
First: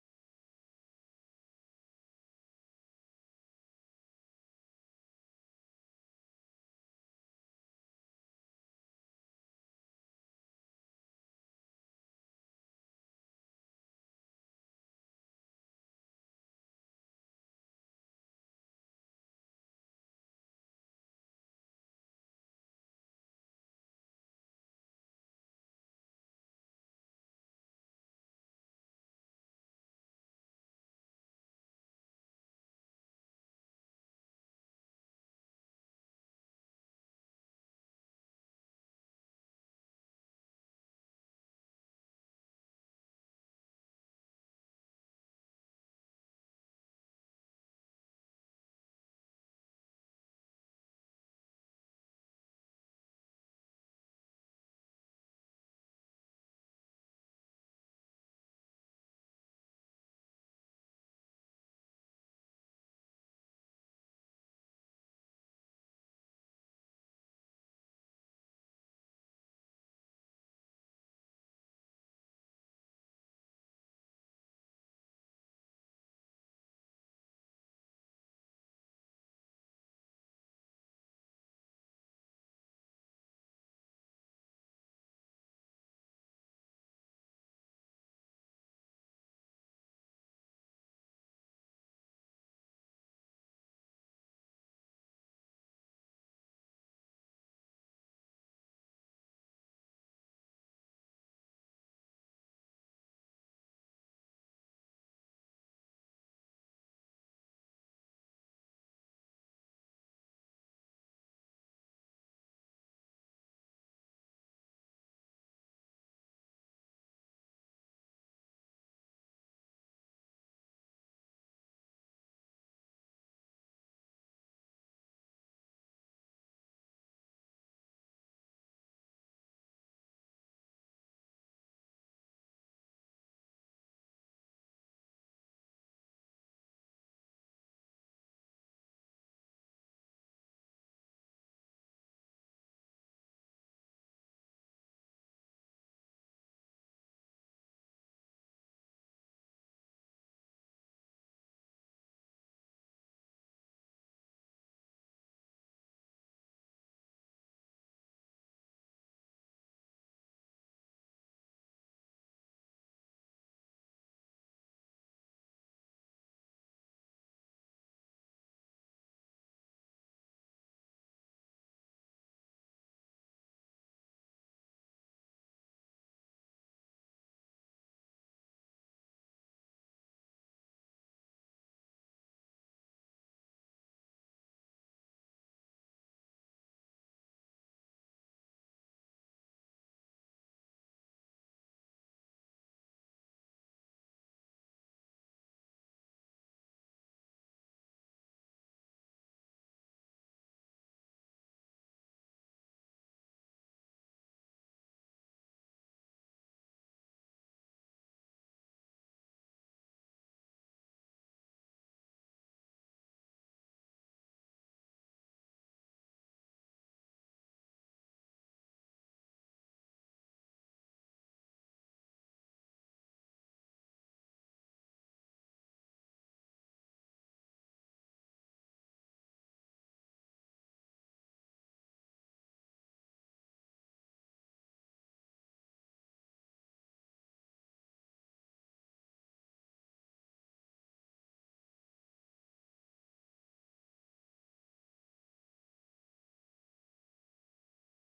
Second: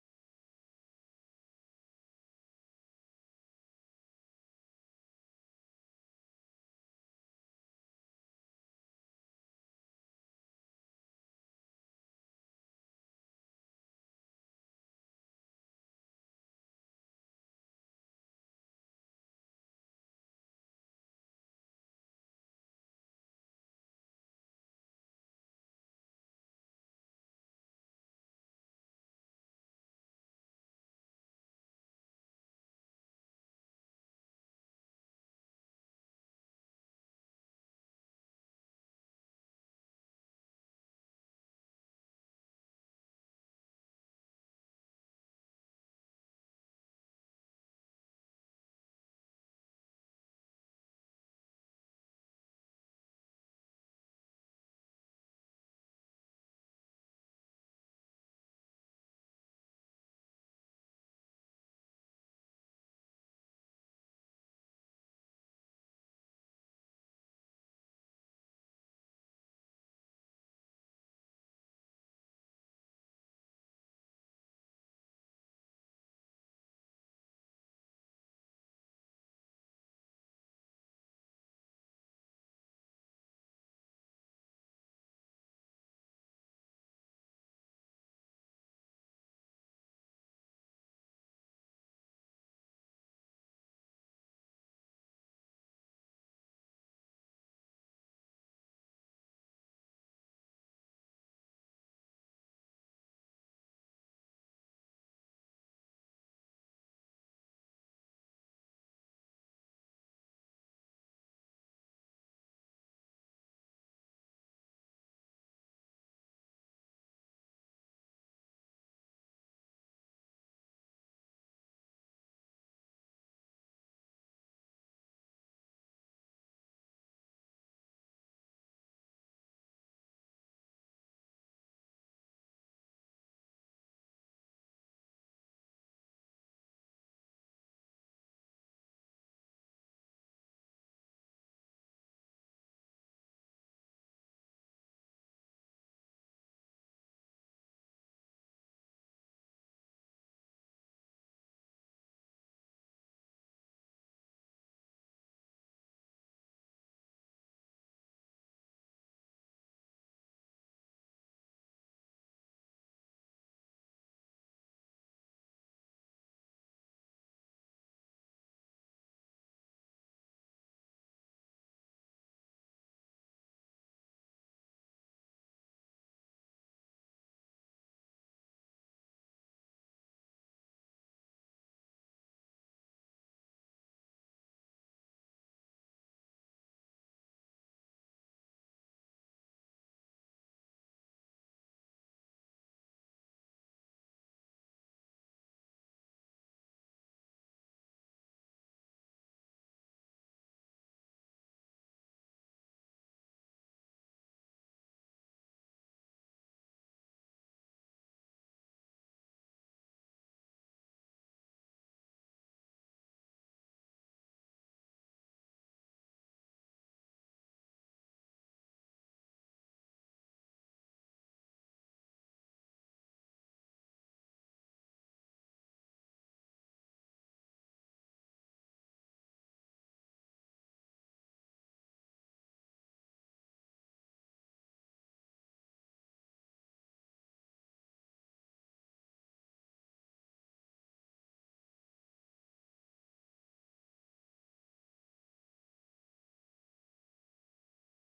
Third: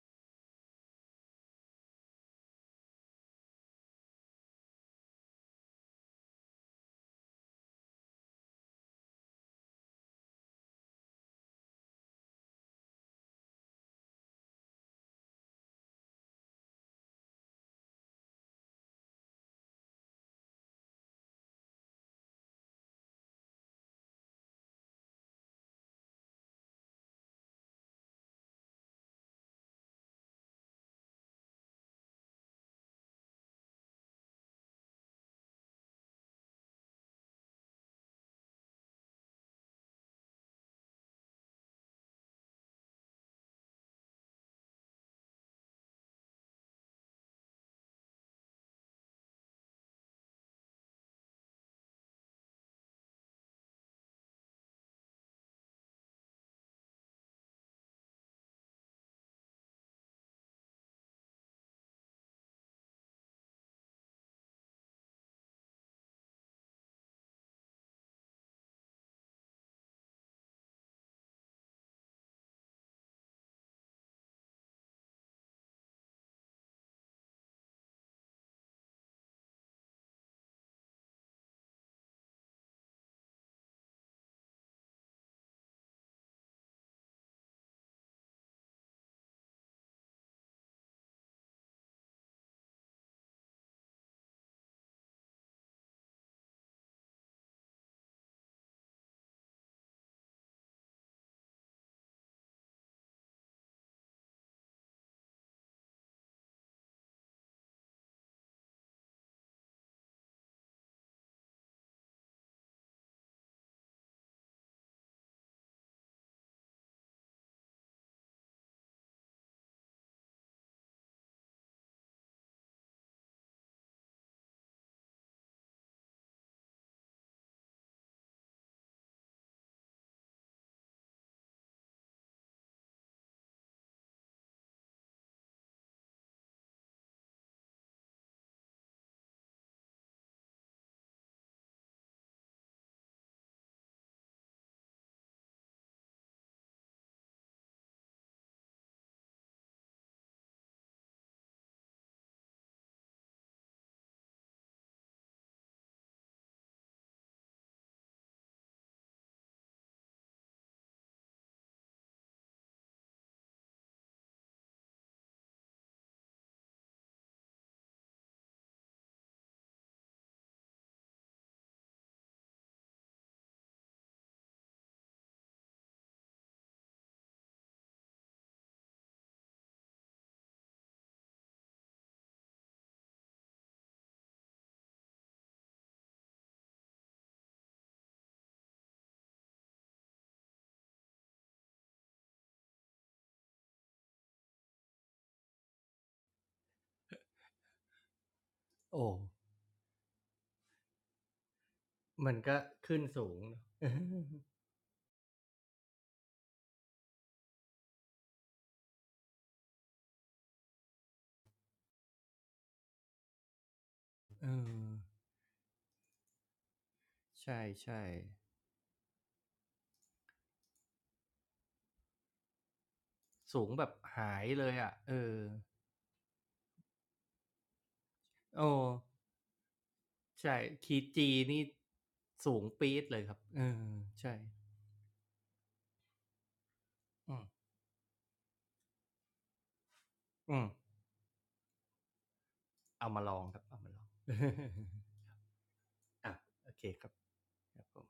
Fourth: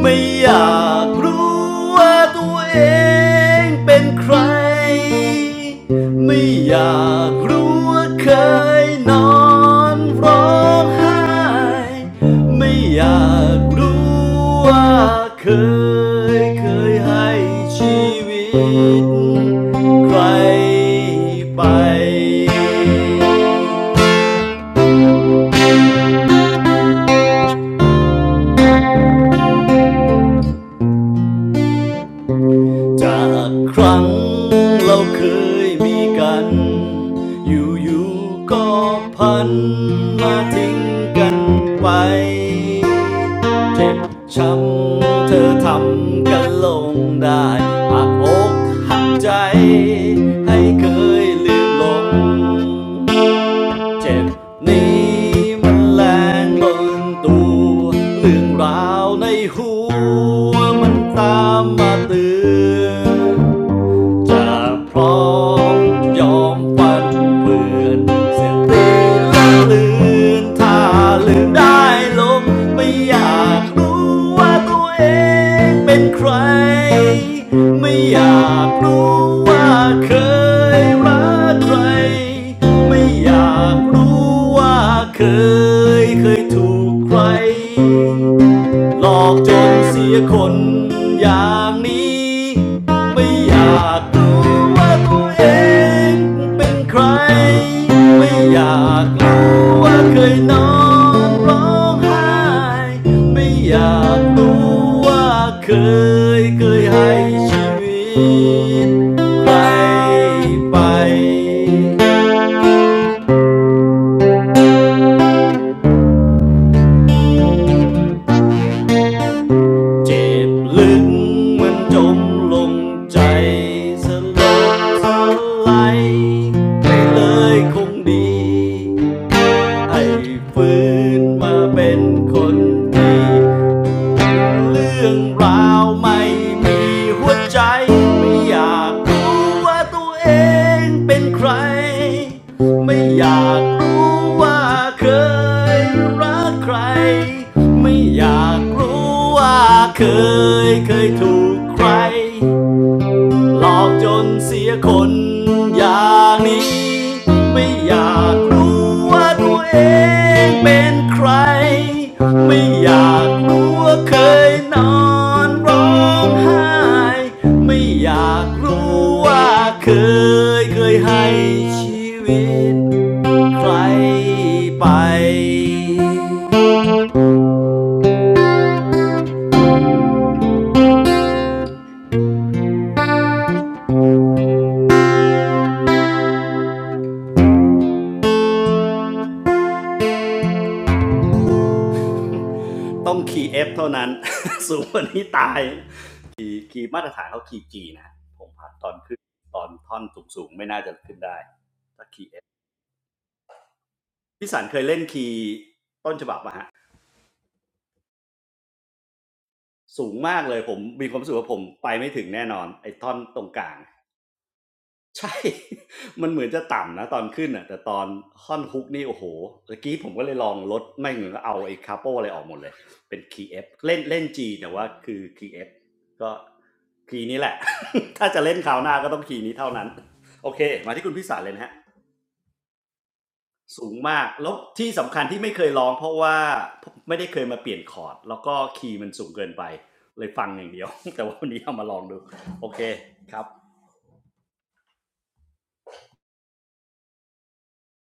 ไม่อยากรู้ว่าตัวเองเป็นใครไม่อยากรู้ว่าเคยนอนร้องไห้ไม่อยากรู้ว่าเคยเคยให้ชีวิตใครไป จากครั้งเราเคยมีกัน อยู่ๆก็พันมาทิ้งกันไปเจ็บช้ำเธอทำกันลงได้หักอกหักใจให้เคยลืมลง เจ็บนี้มันแรงเบินตัวเรื่องราวในหัวมันตามมาเตือน จะพร้อมยอมฟันเปื่อนเสียตีละลืนถ้าลืมได้ลมไม่อยากรู้ว่าตัวเองเป็นใครไม่อยากรู้ว่าเคยรักใครไม่อยากรู้ว่าเคยเคยถูกใคร หลอกจนเสียคนอย่างนี้ไม่อยากรู้ว่าตัวเองเป็นใครไม่อยากรู้ว่าเคยนอนร้องไห้ไม่อยากรู้ว่าเคยเคยให้ชีวิตใครไป เจ็บลึกมันจมลงใจสลบสลายไปเลยคงดีไอ้ฟื้นมาเป็นคนดี เรื่องราวไม่มีหัวใจไม่อยากรู้ว่าตัวเองเป็นใครไม่อยากรู้ว่าเคยรักใครไม่อยากรู้ว่าเคยเคยถูกใคร หลอกจนเสียคนอย่างนี้ไม่อยากรู้ว่าตัวเองเป็นใครไม่อยากรู้ว่าเคยนอนร้องไห้ไม่อยากรู้ว่าเคยเคยให้ชีวิตใครไปต้องขี่เอฟเท่านั้น สูงกว่านี้ตาย คีย์มาตรฐานเขาคีย์จีนะผมผ่านตอน
โอ้
ขึ้นตอนท่อนสูงๆไม่น่าจะขึ้นได้ถ้าคีย์
มั
เอ
นก็ขึ้นสูง
พี่สันเคยเล่นคีย์ต้นฉบับปะฮะสูงมากเลยผมมีความรู้สึกว่าผมไปไม่ถึงแน่นอนไอ้ท่อนตรงกลาง
เออ
ใช่ มันเหมือนจะต่ำนะตอนขึ้น
ใช่
อ่ะแต่ตอนท่อนฮุกนี่โอ้โหเมื่อกี้ผมก็เลยลองลดไม่เหมือนก็เอาไอ้คาโปอะไรออกหมดเลยเป็นคีย์
ๆ
เอ
สู
ฟ
งแบบ
เล่นเล่น
หา
G
ยเล
แต่
ย
ว่า
อะเอ
คือ
อ
คีย์เอฟก็คีย์นี้แหละ ถ้าจะเล่น
เอ
คราว
อ
หน้าก็ต้องคีย์นี้เท่านั้นโอ
ใช่
เคมา
คี
ที่
ย์
คุณ
G
พ่สารเลย
นี่
นะฮะ
สูงปี๊ดเลยครับเออ
สูงมาก
ใช่
แล้วที่สำคัญที่ไม่เคยร้องเพราะว่าไม่ได้
อื
เคย
ม
มาเปลี่ยนคอร์ดแล้วก็คีย์มันสูงเกินไปเลยฟัง
อื
อ
ม
ย่างเดียว แต่ว่าวันนี้เอามาลองดูโอเค
เอามาล
ค
อ
รั
ง
บ
ครับเอามาลอง อาโอเคครับครับผม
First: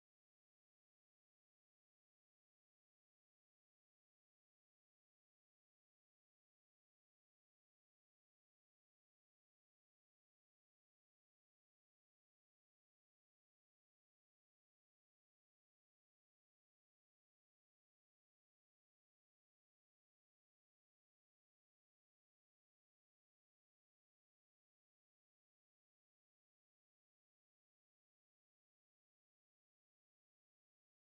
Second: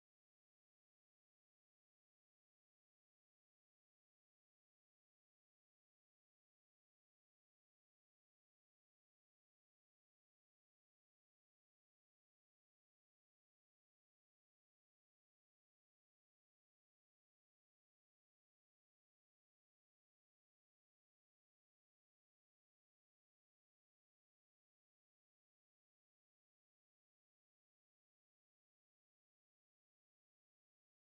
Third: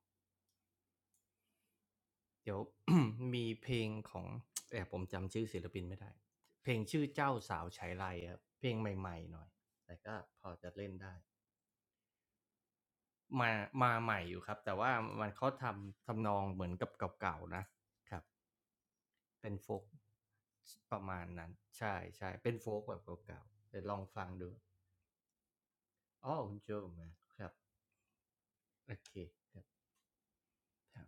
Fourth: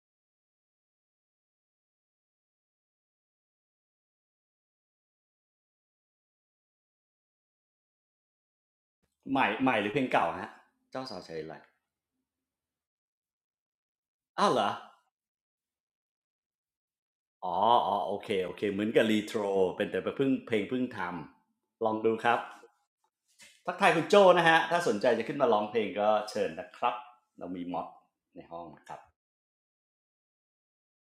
เดี๋ยว มีเพลงของแหมผมจำชื่อศิลปินไม่ได้เพลงชื่อเจ้าสาวไฉไลครับเพลงใหม่ๆห
ให
น่อ
ม่
ย
ใหม่หรือ
แต่
เพลง
ก็
เก่า
พอ
ฮะ
จะเล่น
เจ้า
ได้
สาวใช้อะไร
มามาใหม่อยู่
อ้า
ค
ว
รับ
เหรอ
แต่ว่ามันเขาทำทำนองเหมือนกับเก่า
อ๋
ๆ
อ
นะ
อ๋อ
ค
โอ
รับ
เคโอเคเหมือนกับรีโทร
เป็นโฟล์
เป็
ก
นแต่เพิ่งเพลงเพิ่ง
ป
ท
ระมาณนั้น
ำลอ
ใช่
งดูค
ใช่
รับ
เป็นโฟล์กแบบเก่าๆ
ทัก
เดี๋ยว
ทาย
ลอ
คุ
ง
ณโจ
ฟัง
นะ
ดู
ฮะถ้าสนใจจะขึ้นมาร้องเพลงก็
อ๋อ
เชิญ
คุณ
นะ
โจ
ครับ
มาค
เรา
รับ
มีม็อดในห้องนะค
โอ
รับ
เคครับครับ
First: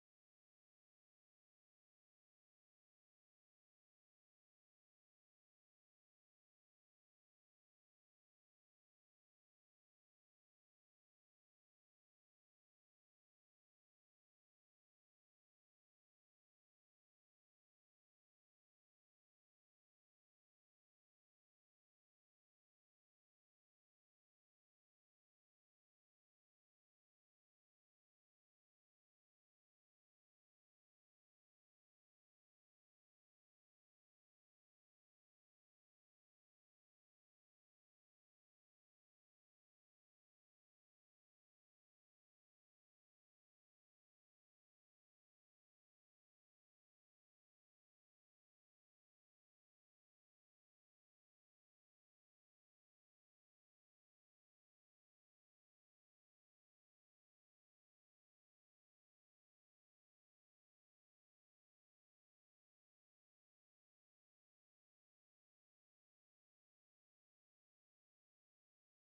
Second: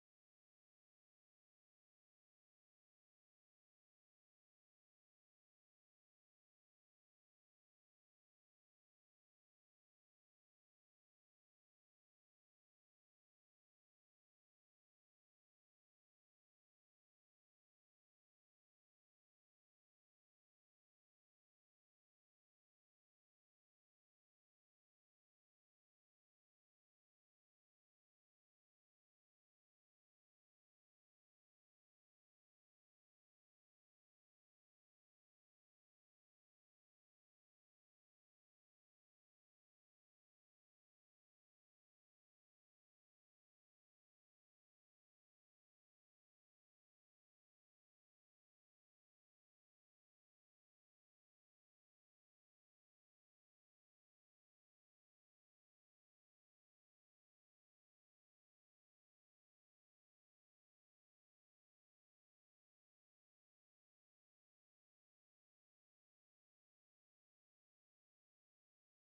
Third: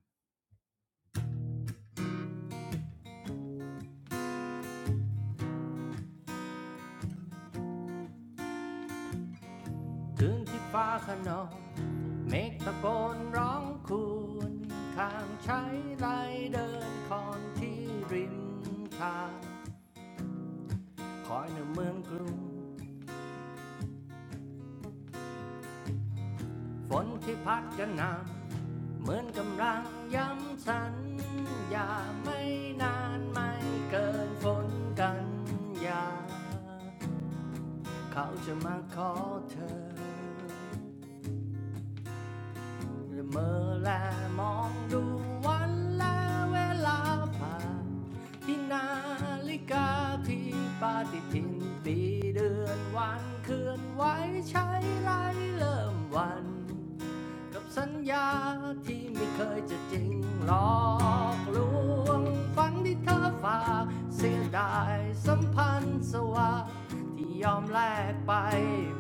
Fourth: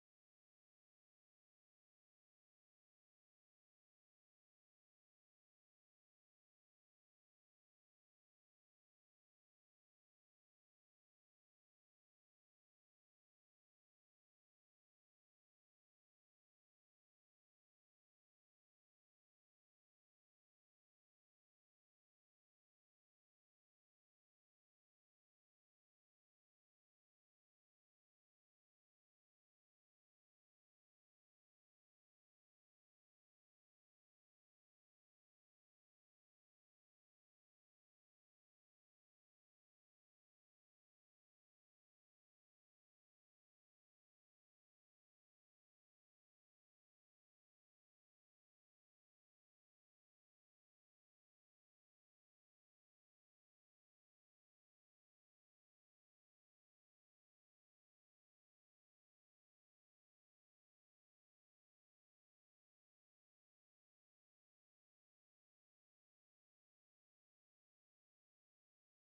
คืนที่ฟ้าขนองเมฆตะโกนร้องคูนข้างใช้ไรเดินคอนที่ริมทางคอยในเมืองกรุง ฝนที่พัดกระหน่ำเหมือนกำลังย้ำสัญญาไม่นานไม่เกินฝนกันยาเขาจะมาขอเธอละเมอแลมองดูวันและเวลาผ่านที่นาฬิกาที่ปฏิทินปีเดือนวันเคลื่อนไหวใช้ไล่เริ่มวัน กับสัญญาที่ไม่เคยจะจริงหลอกลวงฝันที่เธอฝากเสียดายสัมพันธ์สวาที่ยอมแลกไป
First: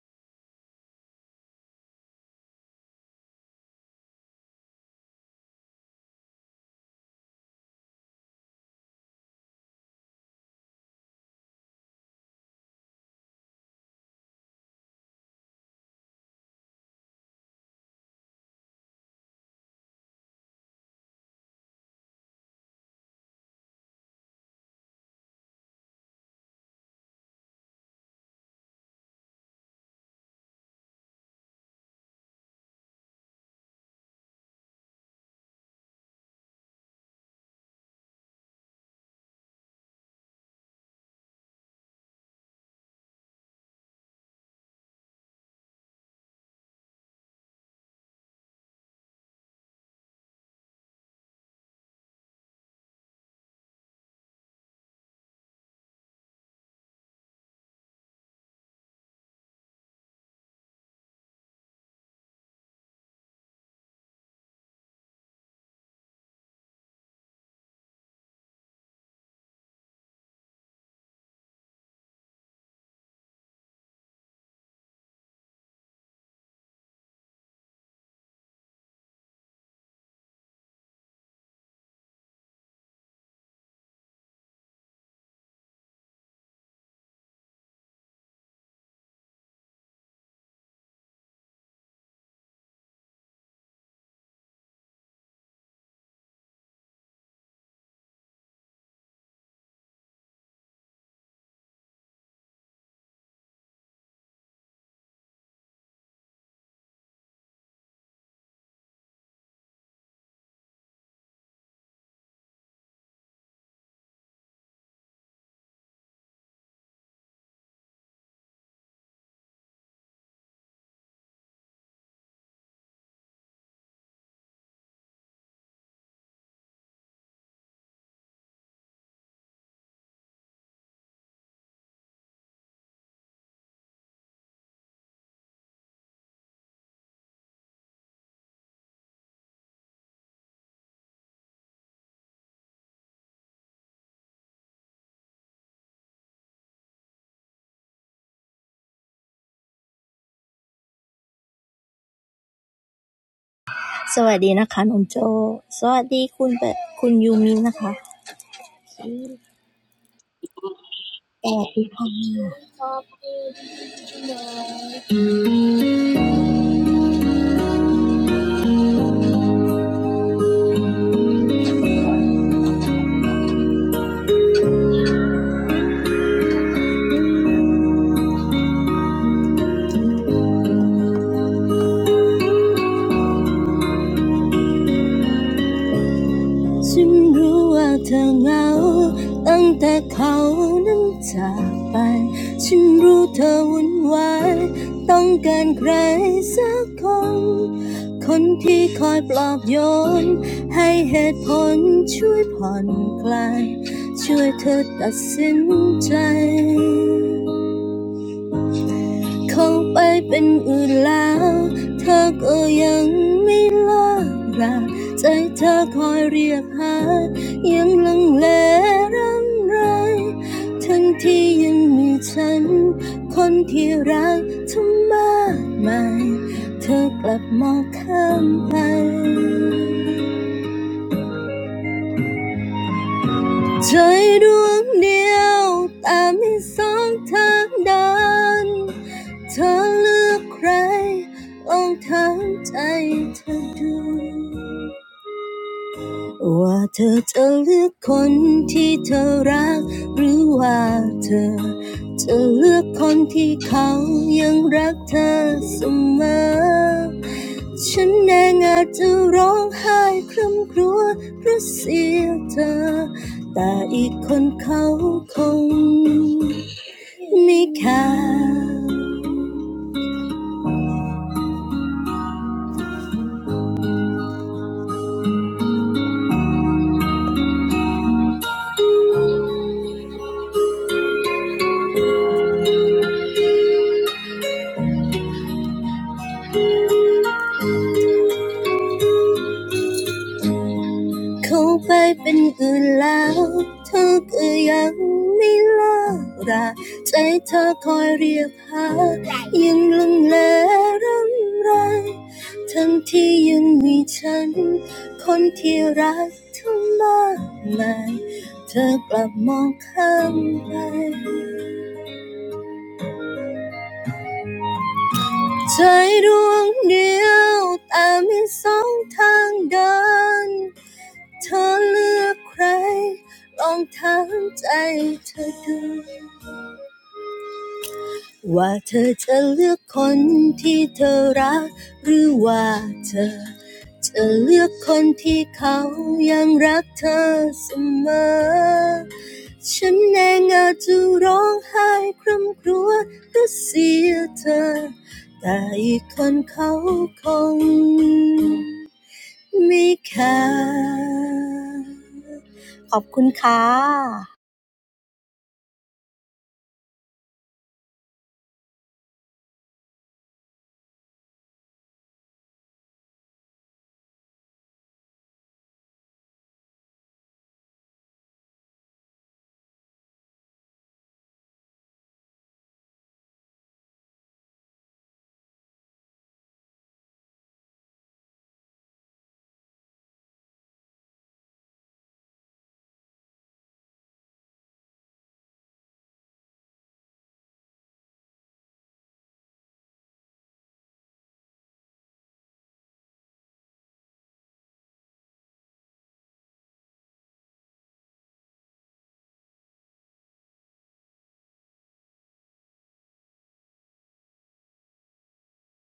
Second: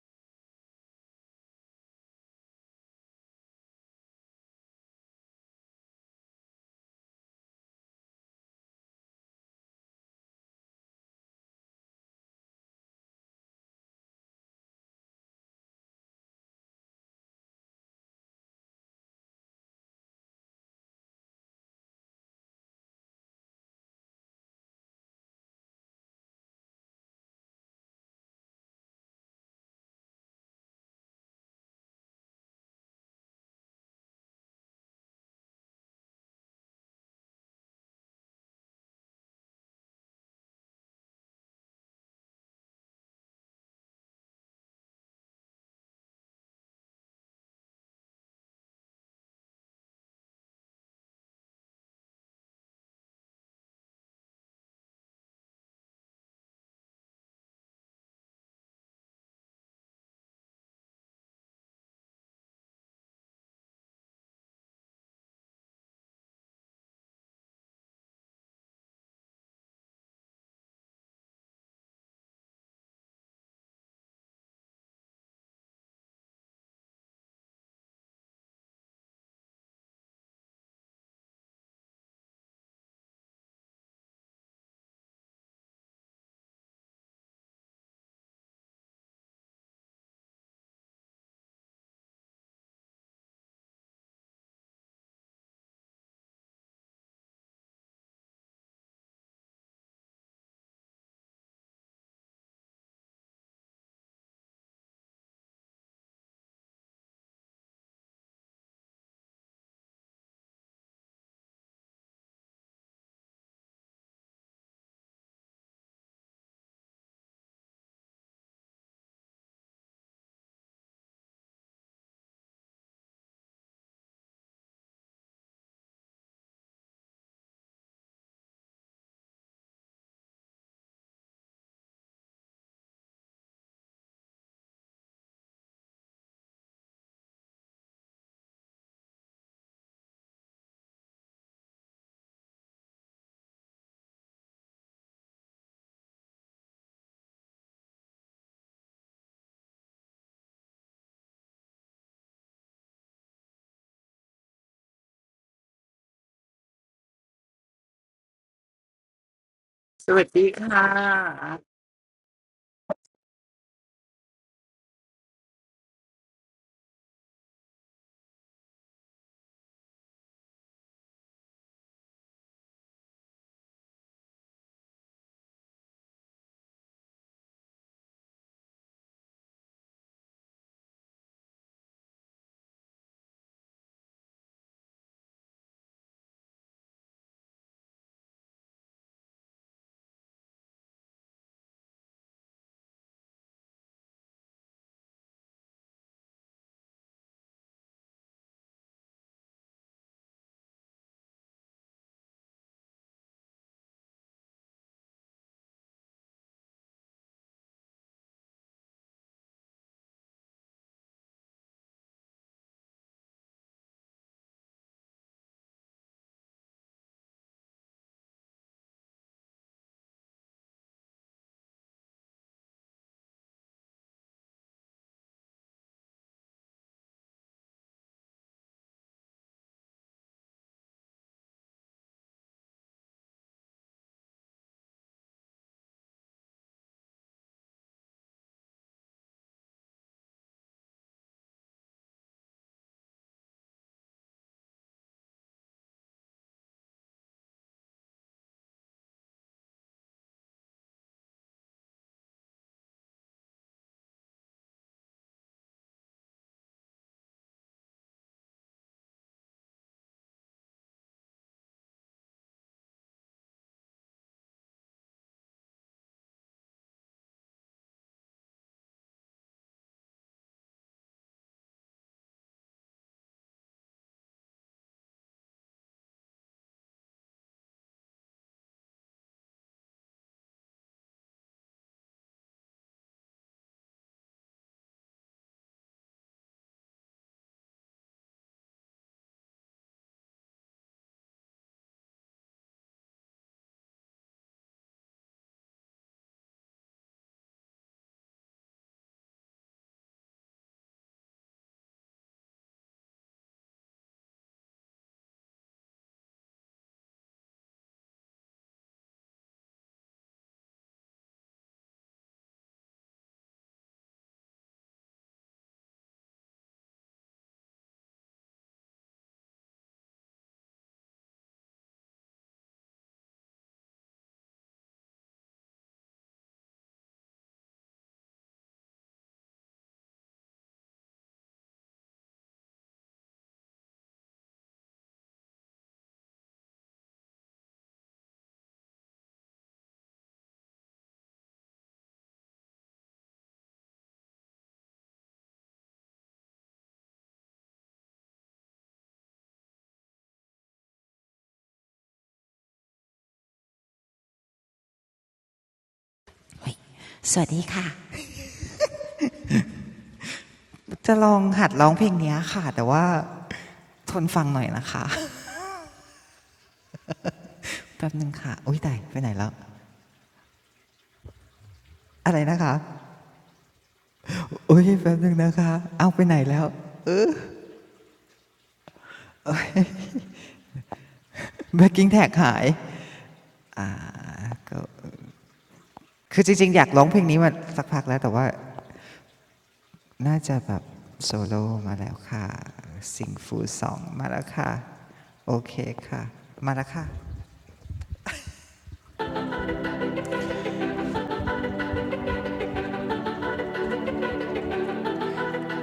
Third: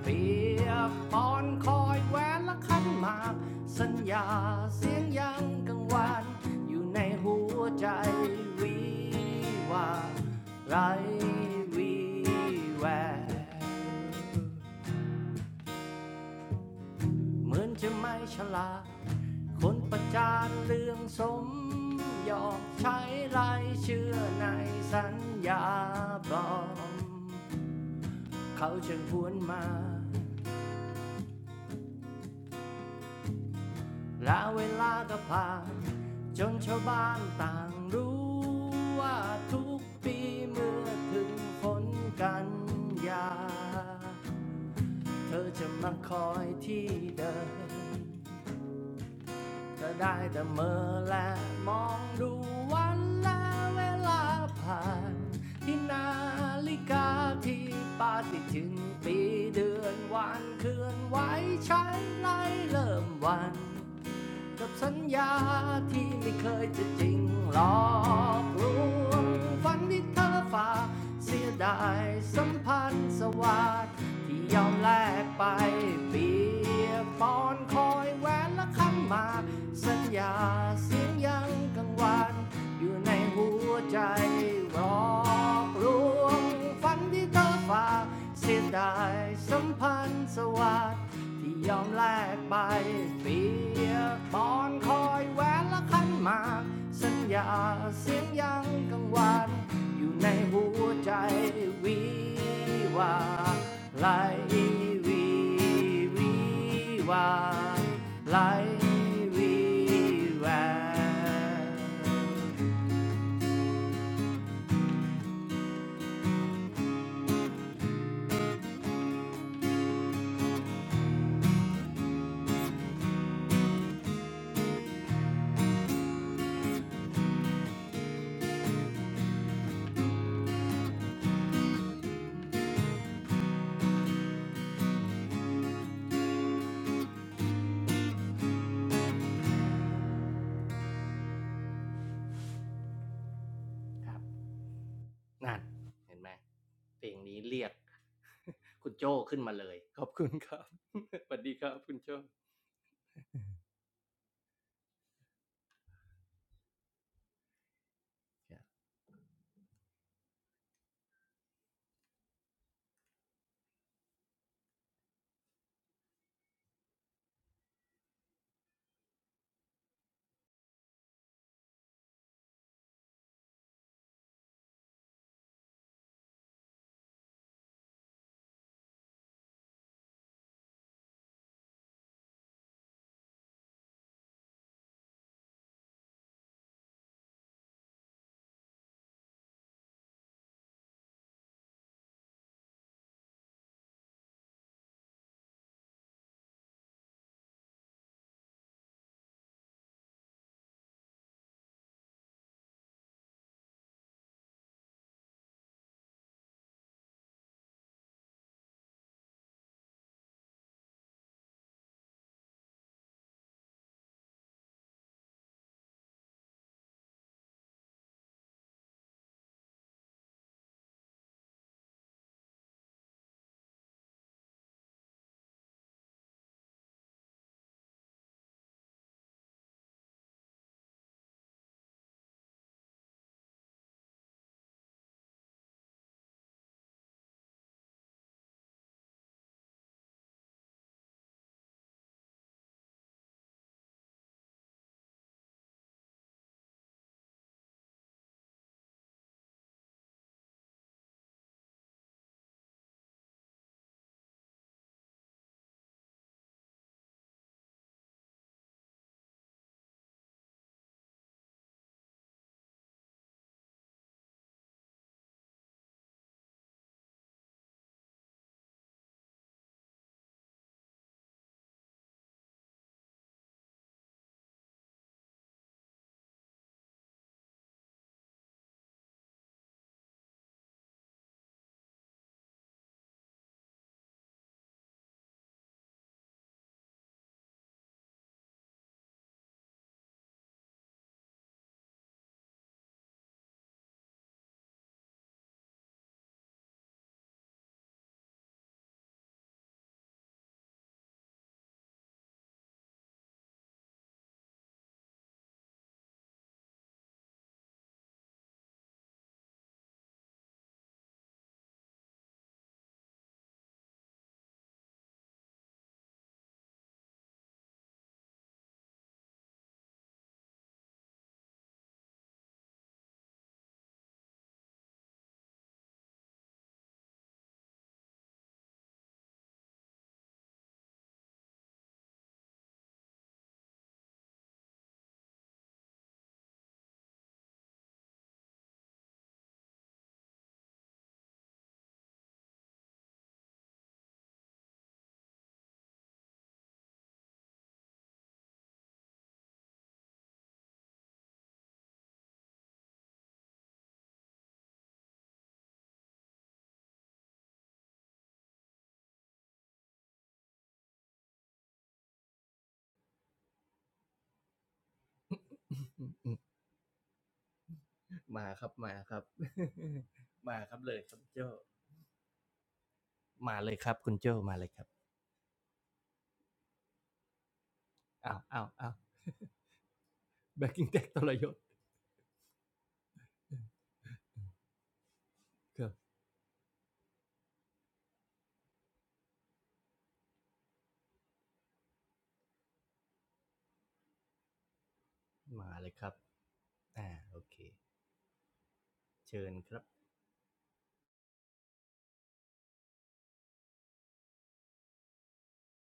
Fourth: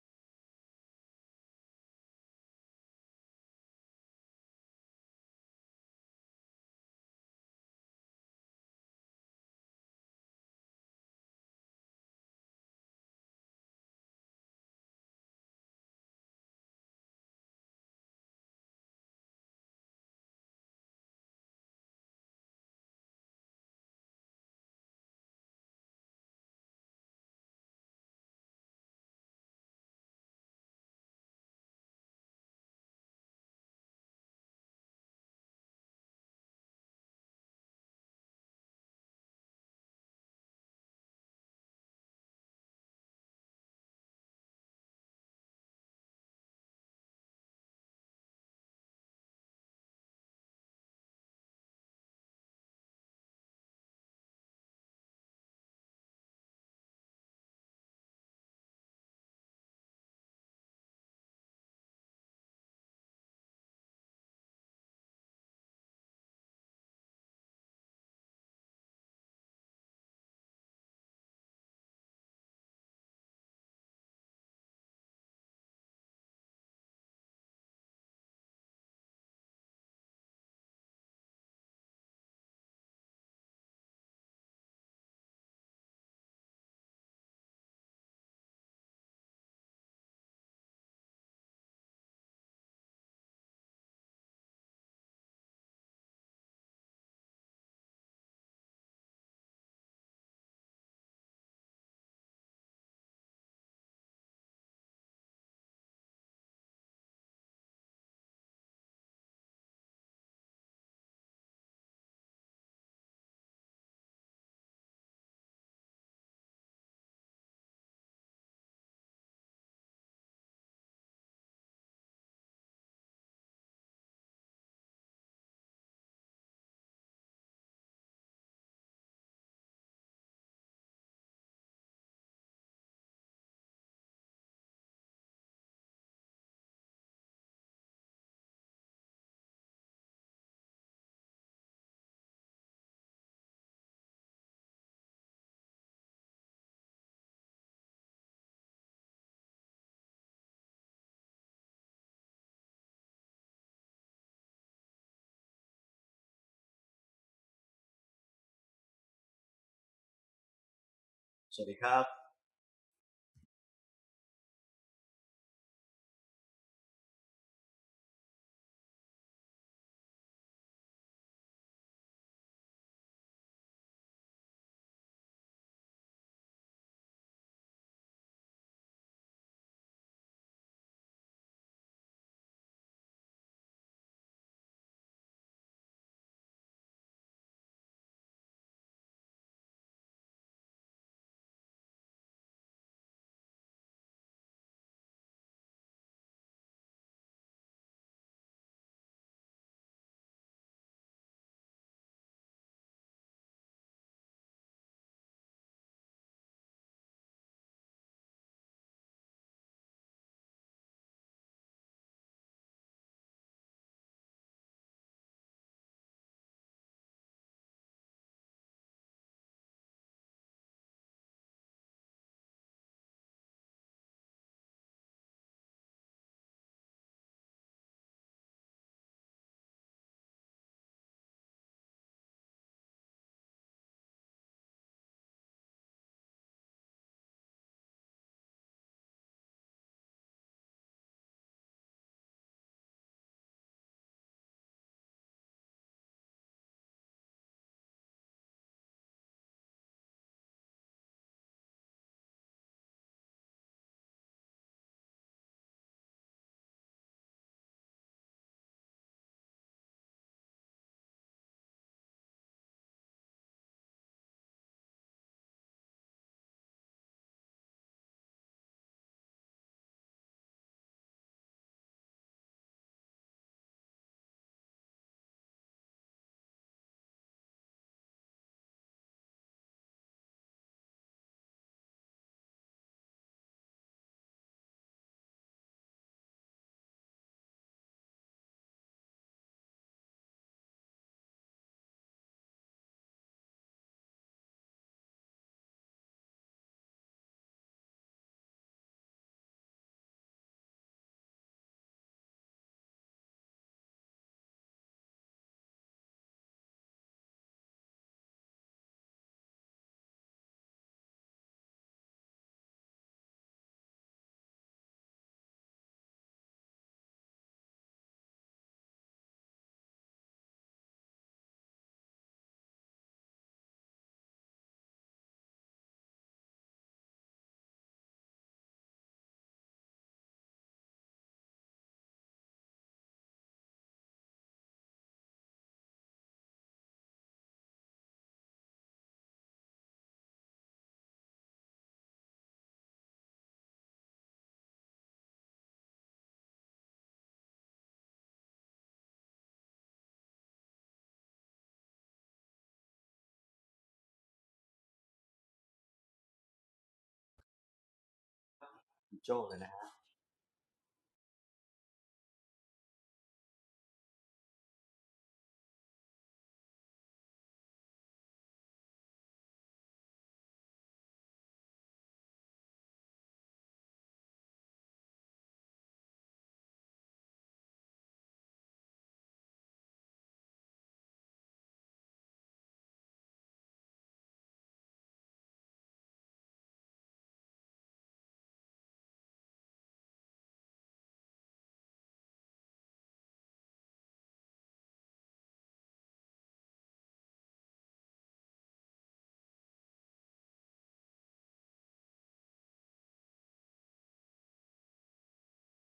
เปรียบปอนคอยแหวนและขันหมากสัญญาเสียงยังกังวานอยู่ในหัวใจวิวาไรวีแววเหมือนจะไม่ฉลาด คนประจานเรื่องสมยอมใช้ไรายชื่อในสัญญาปลอม เขาจึงพวนมาและเวลาก็ผ่านจนชาวบ้านต่างรู้ว่าทุกปีเมื่อถึงฝนกันยาเธอจะมาคอยที่เดิม ก็ได้แต่เมื่อและมองดูวันและเวลาผ่านที่นาฬิกาที่ปาฏิทินปีเดือนวันเคลื่อนไหวใช้ไล่เริ่มวัน กับสัญญาที่ไม่เคยจะจริงหลอกลวงฝันที่เธอฝากเสียดายสัมพันธ์สวัสด์ที่ยอมแลกไปเปียบปอนคอยแหวนและขันหมากสัญญาเสียงยังกังวานอยู่ในหัวใจหลอกลวง ฝันที่เธอฝากเสียดายสัมพันธ์สวัสดิ์ที่ยอมแลกไปเปียกบอนคอยแหวนละคันหมากสัญญาเสียงยังกังวานอยู่ในหัวใจวิวาไหลวีวิวาไหลวีแววค นั่นเห็นไหมเพลงนี้เรียก คุณโจ้ขึ้นมาเลยขอบคุณครับ สวัสดีครับคุณโจ้
สวัสดีนะคะน้องโจสวัสดีคุณเปคุณยูมินะคะ
สวัสดีค่ะ
สวัสดีครับ
ฉันรู้ว่าเธอเหงาตั้งแต่เขานั้นจากไปฉันรู้เธอวุ่นวายต้องการใครสักคน คงไปเป็นอื่นแล้วเธอก็ยังไม่เลิกราใจเธอคอยเรียกหายังลังเลรังไรทั้งที่ยังมีฉันคนที่รักทั้งมากมายเธอกลับมองข้ามไป trời đuông điệu tám mươi sóng tháng đón เธอเลือกใครลองถามใจเธอดู ว่าเธอจะเลือกคนที่เธอรักหรือว่าเธอจะเลือกคนที่เขายังรักเธอเสมอ คงไปเป็นอื่นแล้วเธอก็ยังไม่เลิกราใจเธอคอยเรียกหายังลงเลรำไรทั้งที่ยังมีฉันคนที่รักเธอมากมายเธอกลับมองข้ามไปใจดวงเดียวแต่มีสองทางเดิน เธอเลือกใคร ไม่ค่ะขอบคุณค่ะ
สวัสดีค่ะ
คุณโจเลยนะฮะ
จะลองหัดร้องเพลงนี้ยค่ะแต่ว่าทนฟังหน่อยนะคะแป๊บนึง
มา
ค่ะ
ครับ
อุ้ย
มา
ตาย
ค
ไป
รับ
ไหนแล้ว
มาครับเลยครับโจ้
อะไรนะคะ
มาเลยครับคุณโจ้มาเลยค
อุ้ย
รับ
แป๊บนึงนะคะเอาไปไหนแล้ว
อ้าวอ้าวอ้าวแบกกิ้งแท็กตระยศ
แบ็กกิ้งแท็กหายก็
ครับ
คือจริงๆอยากร้องเพลงนี้มาสักพักแล้วแต่ว่าน่าจะแบบโซโล่มาแล้วค่ะซิงฟูสองมาแล้วค่ะโอ
มา
เค
เลยครับ
ค่ะมาแล้วค่ะ
อ่าโอเคเชิญครับ